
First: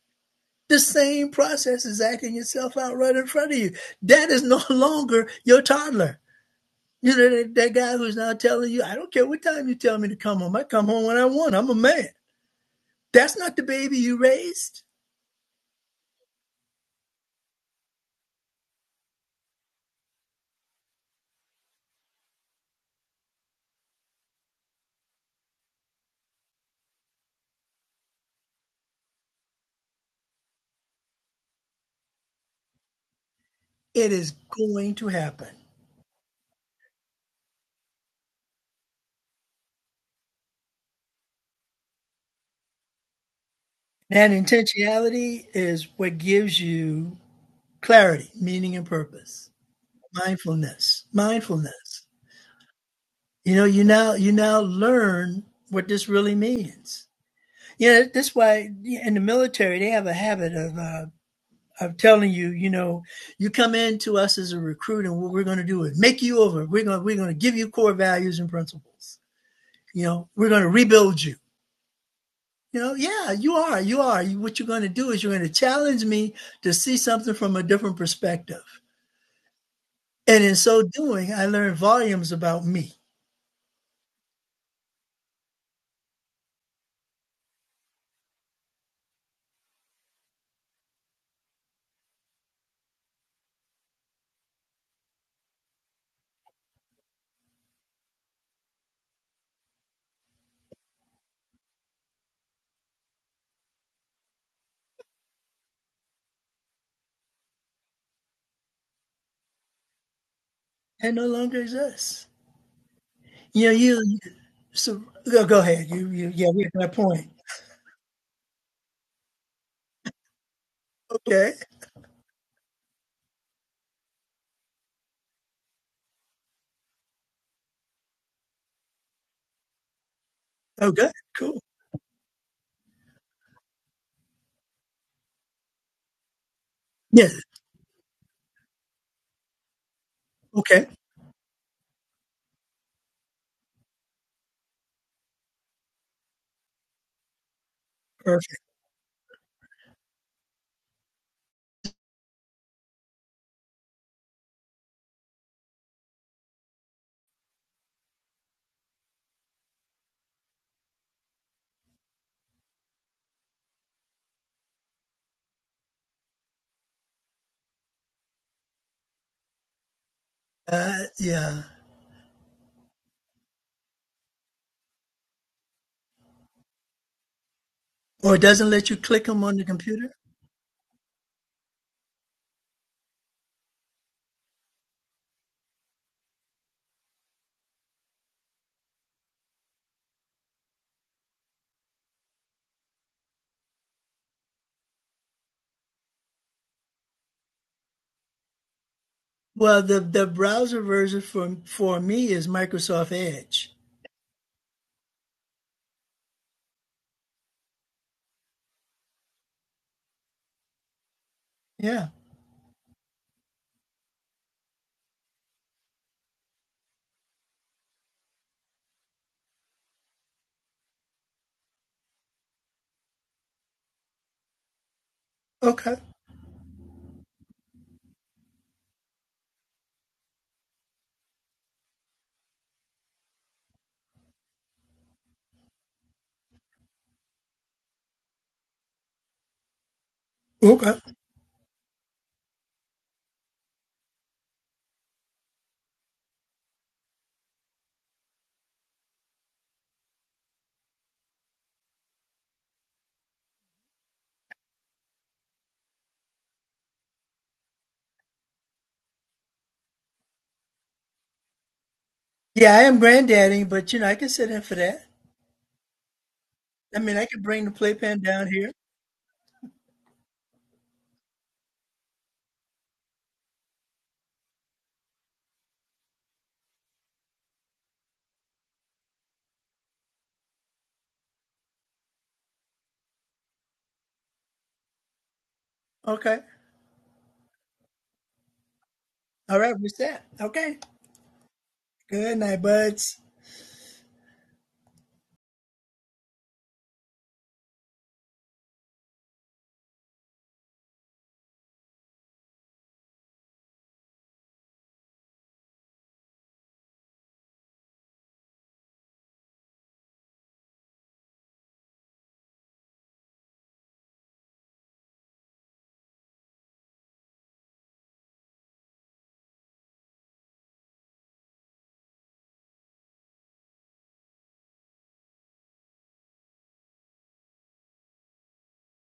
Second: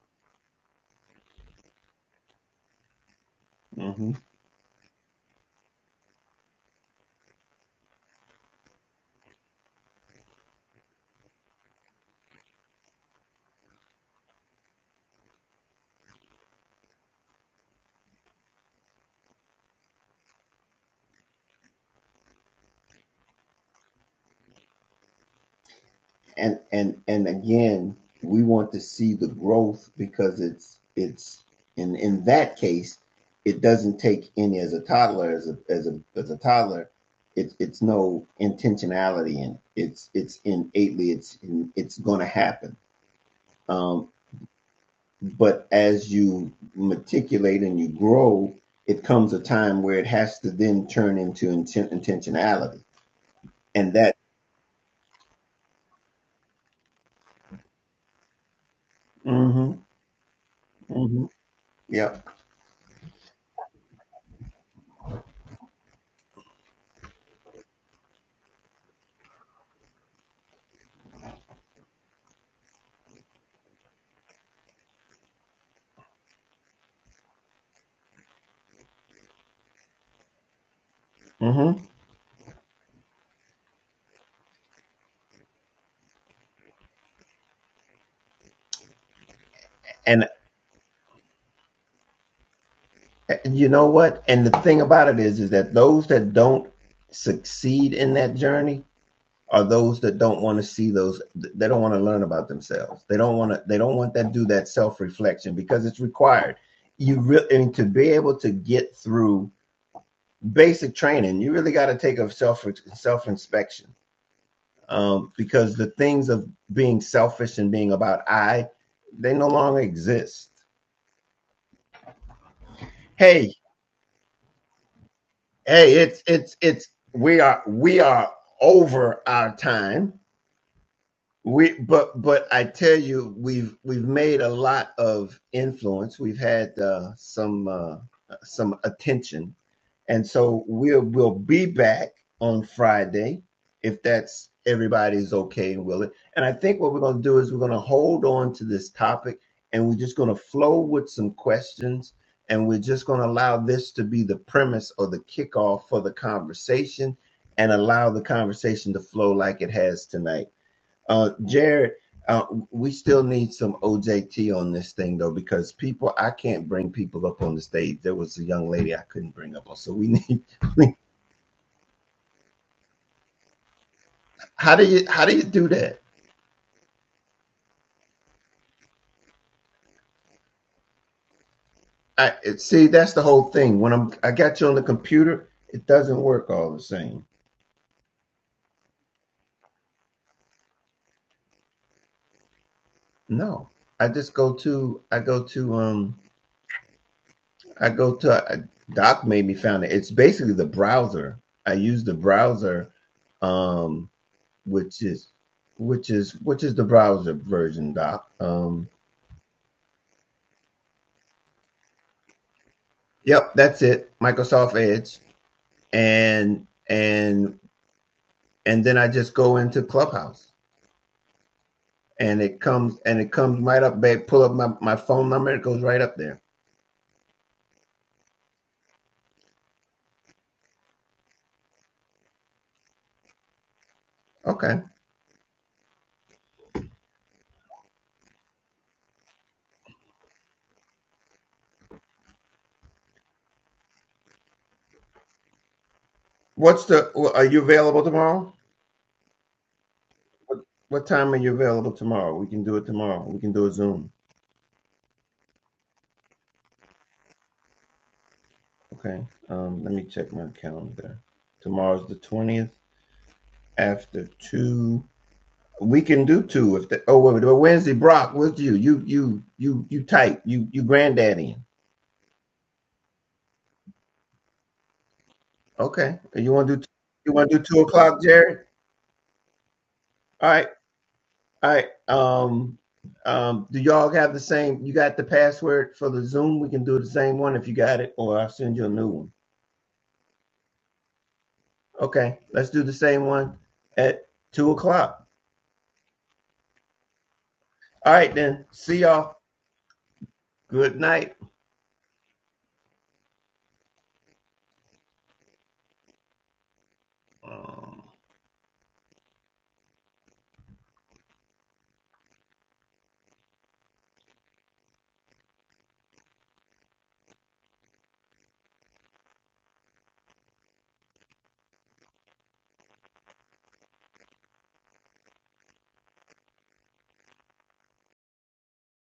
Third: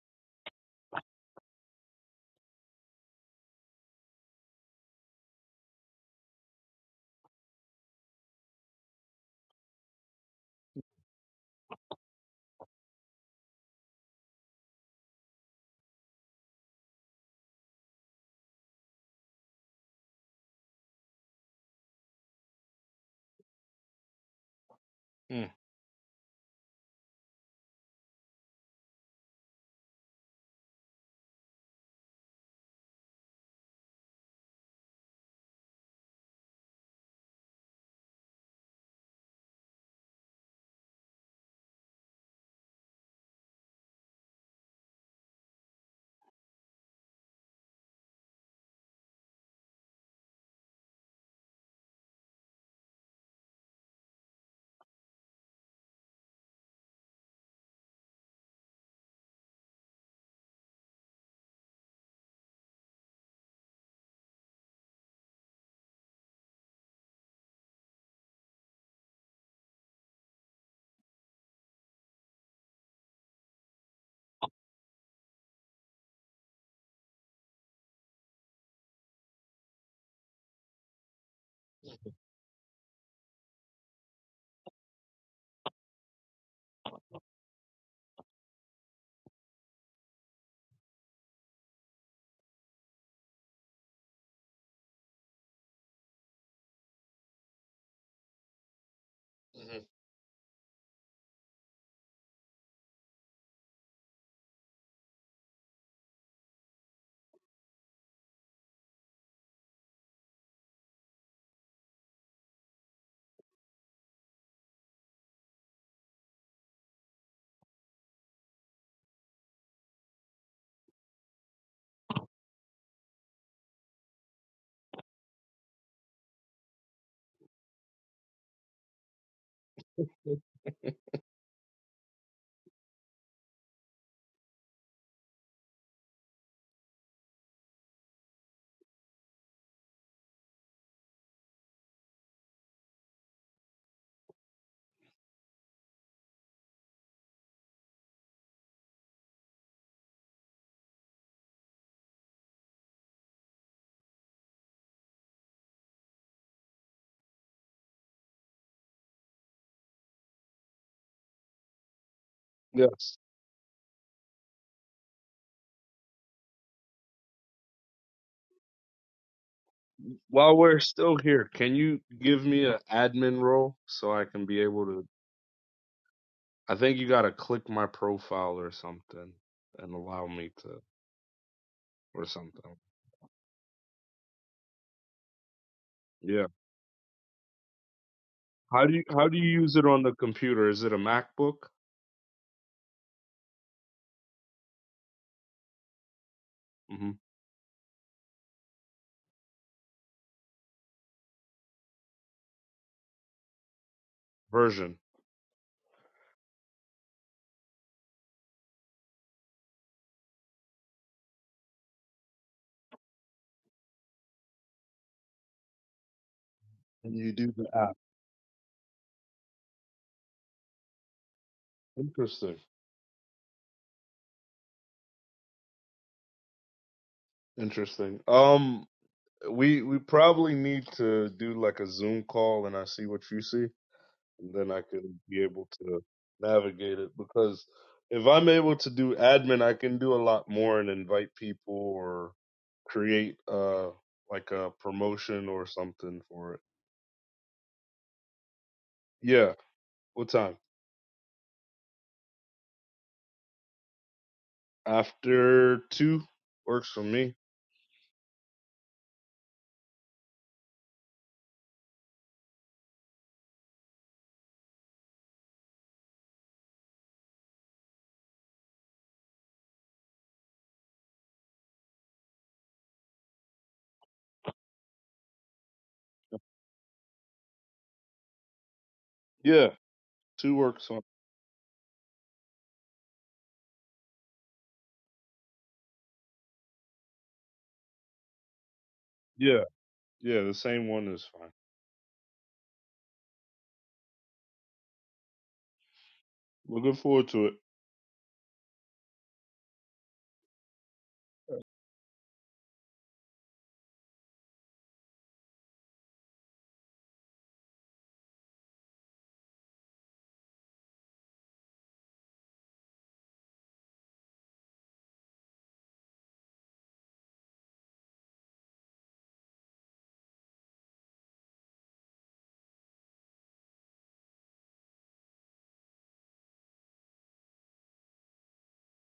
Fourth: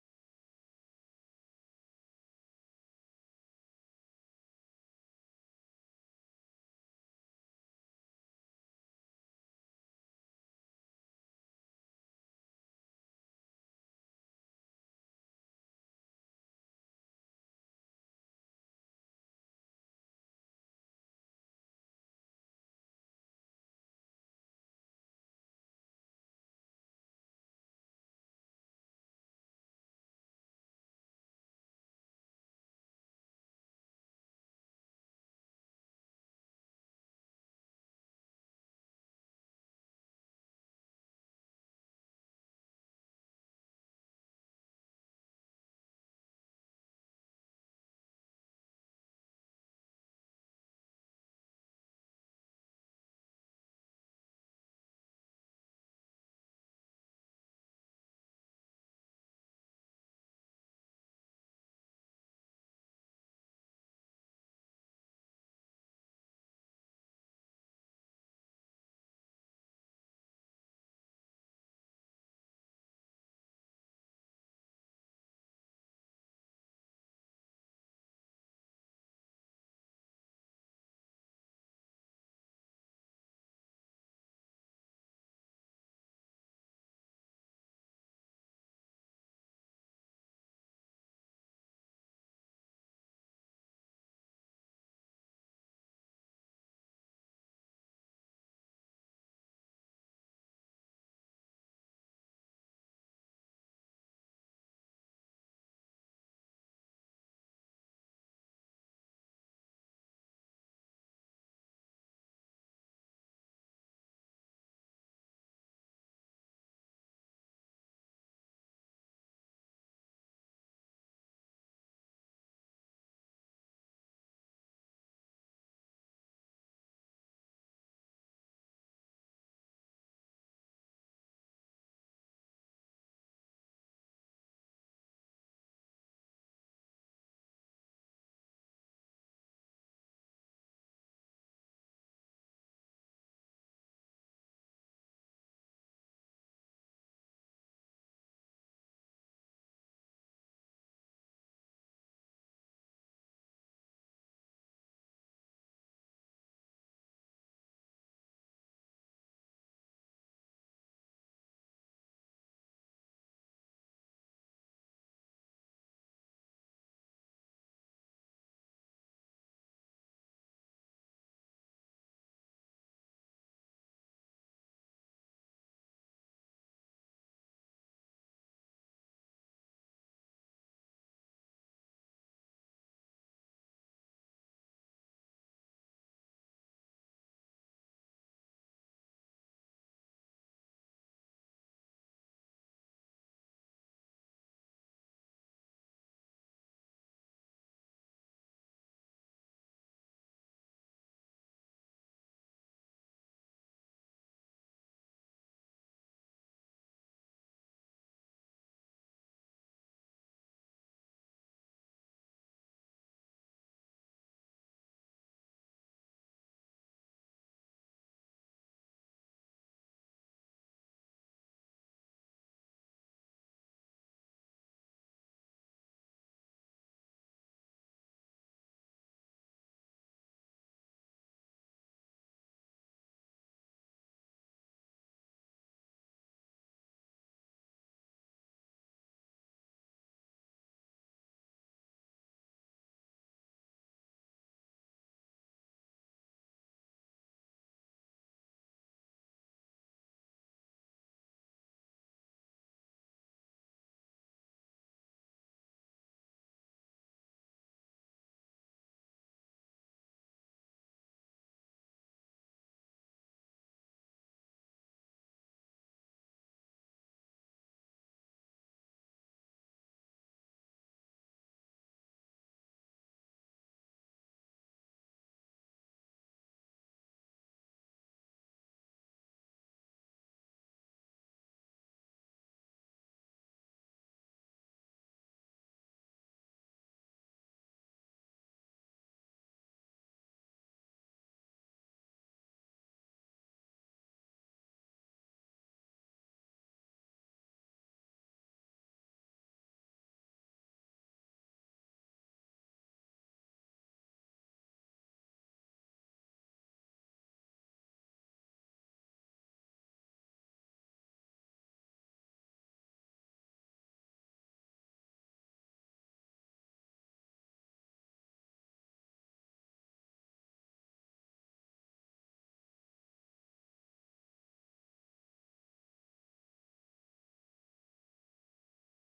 [SPEAKER 3] the same process is acting itself out right in front of you.
[SPEAKER 1] hmm
[SPEAKER 3] That is no longer your toddler. You know, that, that guy who's now telling you, I don't care what time you tell me to come home, I come home when I want. I'm a man. That's not the baby you raised.
[SPEAKER 1] and and and again we want to see the growth because it's it's in in that case it doesn't
[SPEAKER 3] It
[SPEAKER 1] take
[SPEAKER 3] is
[SPEAKER 1] any as a
[SPEAKER 3] going to
[SPEAKER 1] toddler as
[SPEAKER 3] happen.
[SPEAKER 1] a as a as a toddler it's it's no intentionality in it. it's it's innately it's it's going to happen Um,
[SPEAKER 3] That intentionality
[SPEAKER 1] but
[SPEAKER 3] is
[SPEAKER 1] as
[SPEAKER 3] what
[SPEAKER 1] you
[SPEAKER 3] gives you
[SPEAKER 1] matriculate and you
[SPEAKER 3] clarity,
[SPEAKER 1] grow,
[SPEAKER 3] meaning, and
[SPEAKER 1] it comes a
[SPEAKER 3] purpose.
[SPEAKER 1] time where it has to then
[SPEAKER 3] Mindfulness,
[SPEAKER 1] turn into inten-
[SPEAKER 3] mindfulness.
[SPEAKER 1] intentionality,
[SPEAKER 3] You know, you
[SPEAKER 1] and
[SPEAKER 3] now
[SPEAKER 1] that.
[SPEAKER 3] you now learn what this really means. You know, that's why in the
[SPEAKER 1] hmm
[SPEAKER 3] military they have a habit of uh,
[SPEAKER 1] hmm
[SPEAKER 3] I'm
[SPEAKER 1] Yep.
[SPEAKER 3] telling you, you know, you come in to us as a recruit, and what we're going to do is make you over. We're going we're going to give you core values and principles. You know, we're going to rebuild you. You know, yeah, you are, you are. You, what you're going to do is you're going to challenge me to see something from a different perspective, and in so doing, I
[SPEAKER 1] hmm
[SPEAKER 3] learned volumes about me
[SPEAKER 1] And uh, you know what? And the thing about it is, is that those that don't succeed in that journey are
[SPEAKER 4] Mhm.
[SPEAKER 1] those that don't want to see those. They don't want to learn about themselves. They don't want to. They don't want that do that self reflection because it's required. You really and to be able to get through basic
[SPEAKER 3] and no
[SPEAKER 1] training. You
[SPEAKER 3] longer
[SPEAKER 1] really got to take
[SPEAKER 3] exists.
[SPEAKER 1] a self self
[SPEAKER 3] You know,
[SPEAKER 1] inspection
[SPEAKER 3] you you so
[SPEAKER 1] um,
[SPEAKER 3] go, go
[SPEAKER 1] because
[SPEAKER 3] ahead.
[SPEAKER 1] the
[SPEAKER 3] You,
[SPEAKER 1] things
[SPEAKER 3] you,
[SPEAKER 1] of
[SPEAKER 3] yeah, we have that
[SPEAKER 1] being
[SPEAKER 3] point.
[SPEAKER 1] selfish and being about I, they no longer exist.
[SPEAKER 3] Okay,
[SPEAKER 1] Hey, hey, it's it's it's we are we are over our time.
[SPEAKER 3] okay, cool.
[SPEAKER 1] We but but I tell you, we've we've made a lot of influence. We've had uh,
[SPEAKER 3] Yeah,
[SPEAKER 1] some uh, some attention And so
[SPEAKER 3] okay,
[SPEAKER 1] we'll we'll be back on Friday if that's everybody's okay and willing. And I think what we're going to do is we're going to hold on
[SPEAKER 3] perfect.
[SPEAKER 1] to this topic and we're just going to flow with some questions and we're just going to allow this to be the premise or the kickoff for the conversation and allow the conversation to flow like it has tonight. Uh, Jared, uh, we
[SPEAKER 4] Yes.
[SPEAKER 1] still need some OJT on this thing though, because people, I can't bring people up on the stage. There was a young lady I couldn't bring up on, so we need.
[SPEAKER 4] While we're
[SPEAKER 3] Uh,
[SPEAKER 4] still here,
[SPEAKER 3] yeah.
[SPEAKER 4] can you give me an admin role so I can be
[SPEAKER 1] How do
[SPEAKER 4] able to?
[SPEAKER 1] you how do you do that?
[SPEAKER 4] I think you gotta click my
[SPEAKER 3] Or it
[SPEAKER 4] profile
[SPEAKER 3] doesn't
[SPEAKER 4] or
[SPEAKER 3] let you click
[SPEAKER 4] something
[SPEAKER 3] them on the
[SPEAKER 4] and
[SPEAKER 3] computer?
[SPEAKER 4] allow me to or
[SPEAKER 1] I
[SPEAKER 4] something.
[SPEAKER 1] see. That's the whole thing. When I'm I got you on the computer, it doesn't
[SPEAKER 4] Yeah.
[SPEAKER 1] work all the same.
[SPEAKER 4] How do you how do you use it on the computer? Is it a MacBook
[SPEAKER 1] No, I just go to I go to um
[SPEAKER 4] hmm
[SPEAKER 1] I go to uh, Doc made me
[SPEAKER 3] Well,
[SPEAKER 1] found it.
[SPEAKER 3] the,
[SPEAKER 1] It's
[SPEAKER 3] the
[SPEAKER 1] basically the
[SPEAKER 3] browser version
[SPEAKER 1] browser.
[SPEAKER 3] for
[SPEAKER 1] I
[SPEAKER 3] for
[SPEAKER 1] use the
[SPEAKER 3] me is
[SPEAKER 1] browser
[SPEAKER 3] Microsoft Edge.
[SPEAKER 1] um
[SPEAKER 4] version?
[SPEAKER 1] which is which is which is the browser version, Doc. Um,
[SPEAKER 3] Yeah.
[SPEAKER 1] yep, that's it. Microsoft Edge, and
[SPEAKER 4] And you do
[SPEAKER 1] and
[SPEAKER 4] the app.
[SPEAKER 1] and then I just go into Clubhouse, and
[SPEAKER 4] Interesting.
[SPEAKER 1] it comes and it comes right up. Babe, pull up my my phone number. It goes
[SPEAKER 3] Okay.
[SPEAKER 1] right up there.
[SPEAKER 4] Interesting. Um, we we probably need to do like a Zoom call, and I see what you see. and then
[SPEAKER 1] Okay.
[SPEAKER 4] I could be able to navigate it because if I'm able to do admin, I can do a lot more and
[SPEAKER 3] Okay.
[SPEAKER 4] invite people or create uh like a promotion or something for it.
[SPEAKER 1] What's the? Are you available tomorrow?
[SPEAKER 4] Yeah, what time?
[SPEAKER 1] What, what time are you available tomorrow? We can do it tomorrow. We can do a Zoom.
[SPEAKER 4] After 2 works for me.
[SPEAKER 1] Okay. Um, let me check my calendar. Tomorrow's the twentieth
[SPEAKER 3] Yeah, I am granddaddy, but you know, I
[SPEAKER 1] after
[SPEAKER 3] can sit in for
[SPEAKER 1] two
[SPEAKER 3] that.
[SPEAKER 1] We can do two if
[SPEAKER 3] I
[SPEAKER 1] the
[SPEAKER 3] mean,
[SPEAKER 1] oh
[SPEAKER 3] I
[SPEAKER 1] well,
[SPEAKER 3] can
[SPEAKER 1] well,
[SPEAKER 3] bring the
[SPEAKER 1] Wednesday
[SPEAKER 3] playpen
[SPEAKER 1] Brock
[SPEAKER 3] down
[SPEAKER 1] with
[SPEAKER 3] here.
[SPEAKER 1] you. You you you you tight. You you granddaddy. Okay. You wanna do you wanna do two o'clock, Jerry?
[SPEAKER 4] Yeah,
[SPEAKER 1] All
[SPEAKER 4] 2
[SPEAKER 1] right,
[SPEAKER 4] works on.
[SPEAKER 1] all right. Um um do y'all have the same you got the password for the
[SPEAKER 3] Okay.
[SPEAKER 1] Zoom? We can do the same one if you got it, or I'll send you a new one.
[SPEAKER 3] All
[SPEAKER 4] Yeah,
[SPEAKER 3] right. What's that?
[SPEAKER 4] yeah, the
[SPEAKER 3] Okay.
[SPEAKER 4] same one is fine.
[SPEAKER 3] Good
[SPEAKER 1] Okay,
[SPEAKER 3] night,
[SPEAKER 1] let's do the
[SPEAKER 3] buds.
[SPEAKER 1] same one at two o'clock.
[SPEAKER 4] Looking forward to it.
[SPEAKER 1] All right then. See y'all. Good night. Um,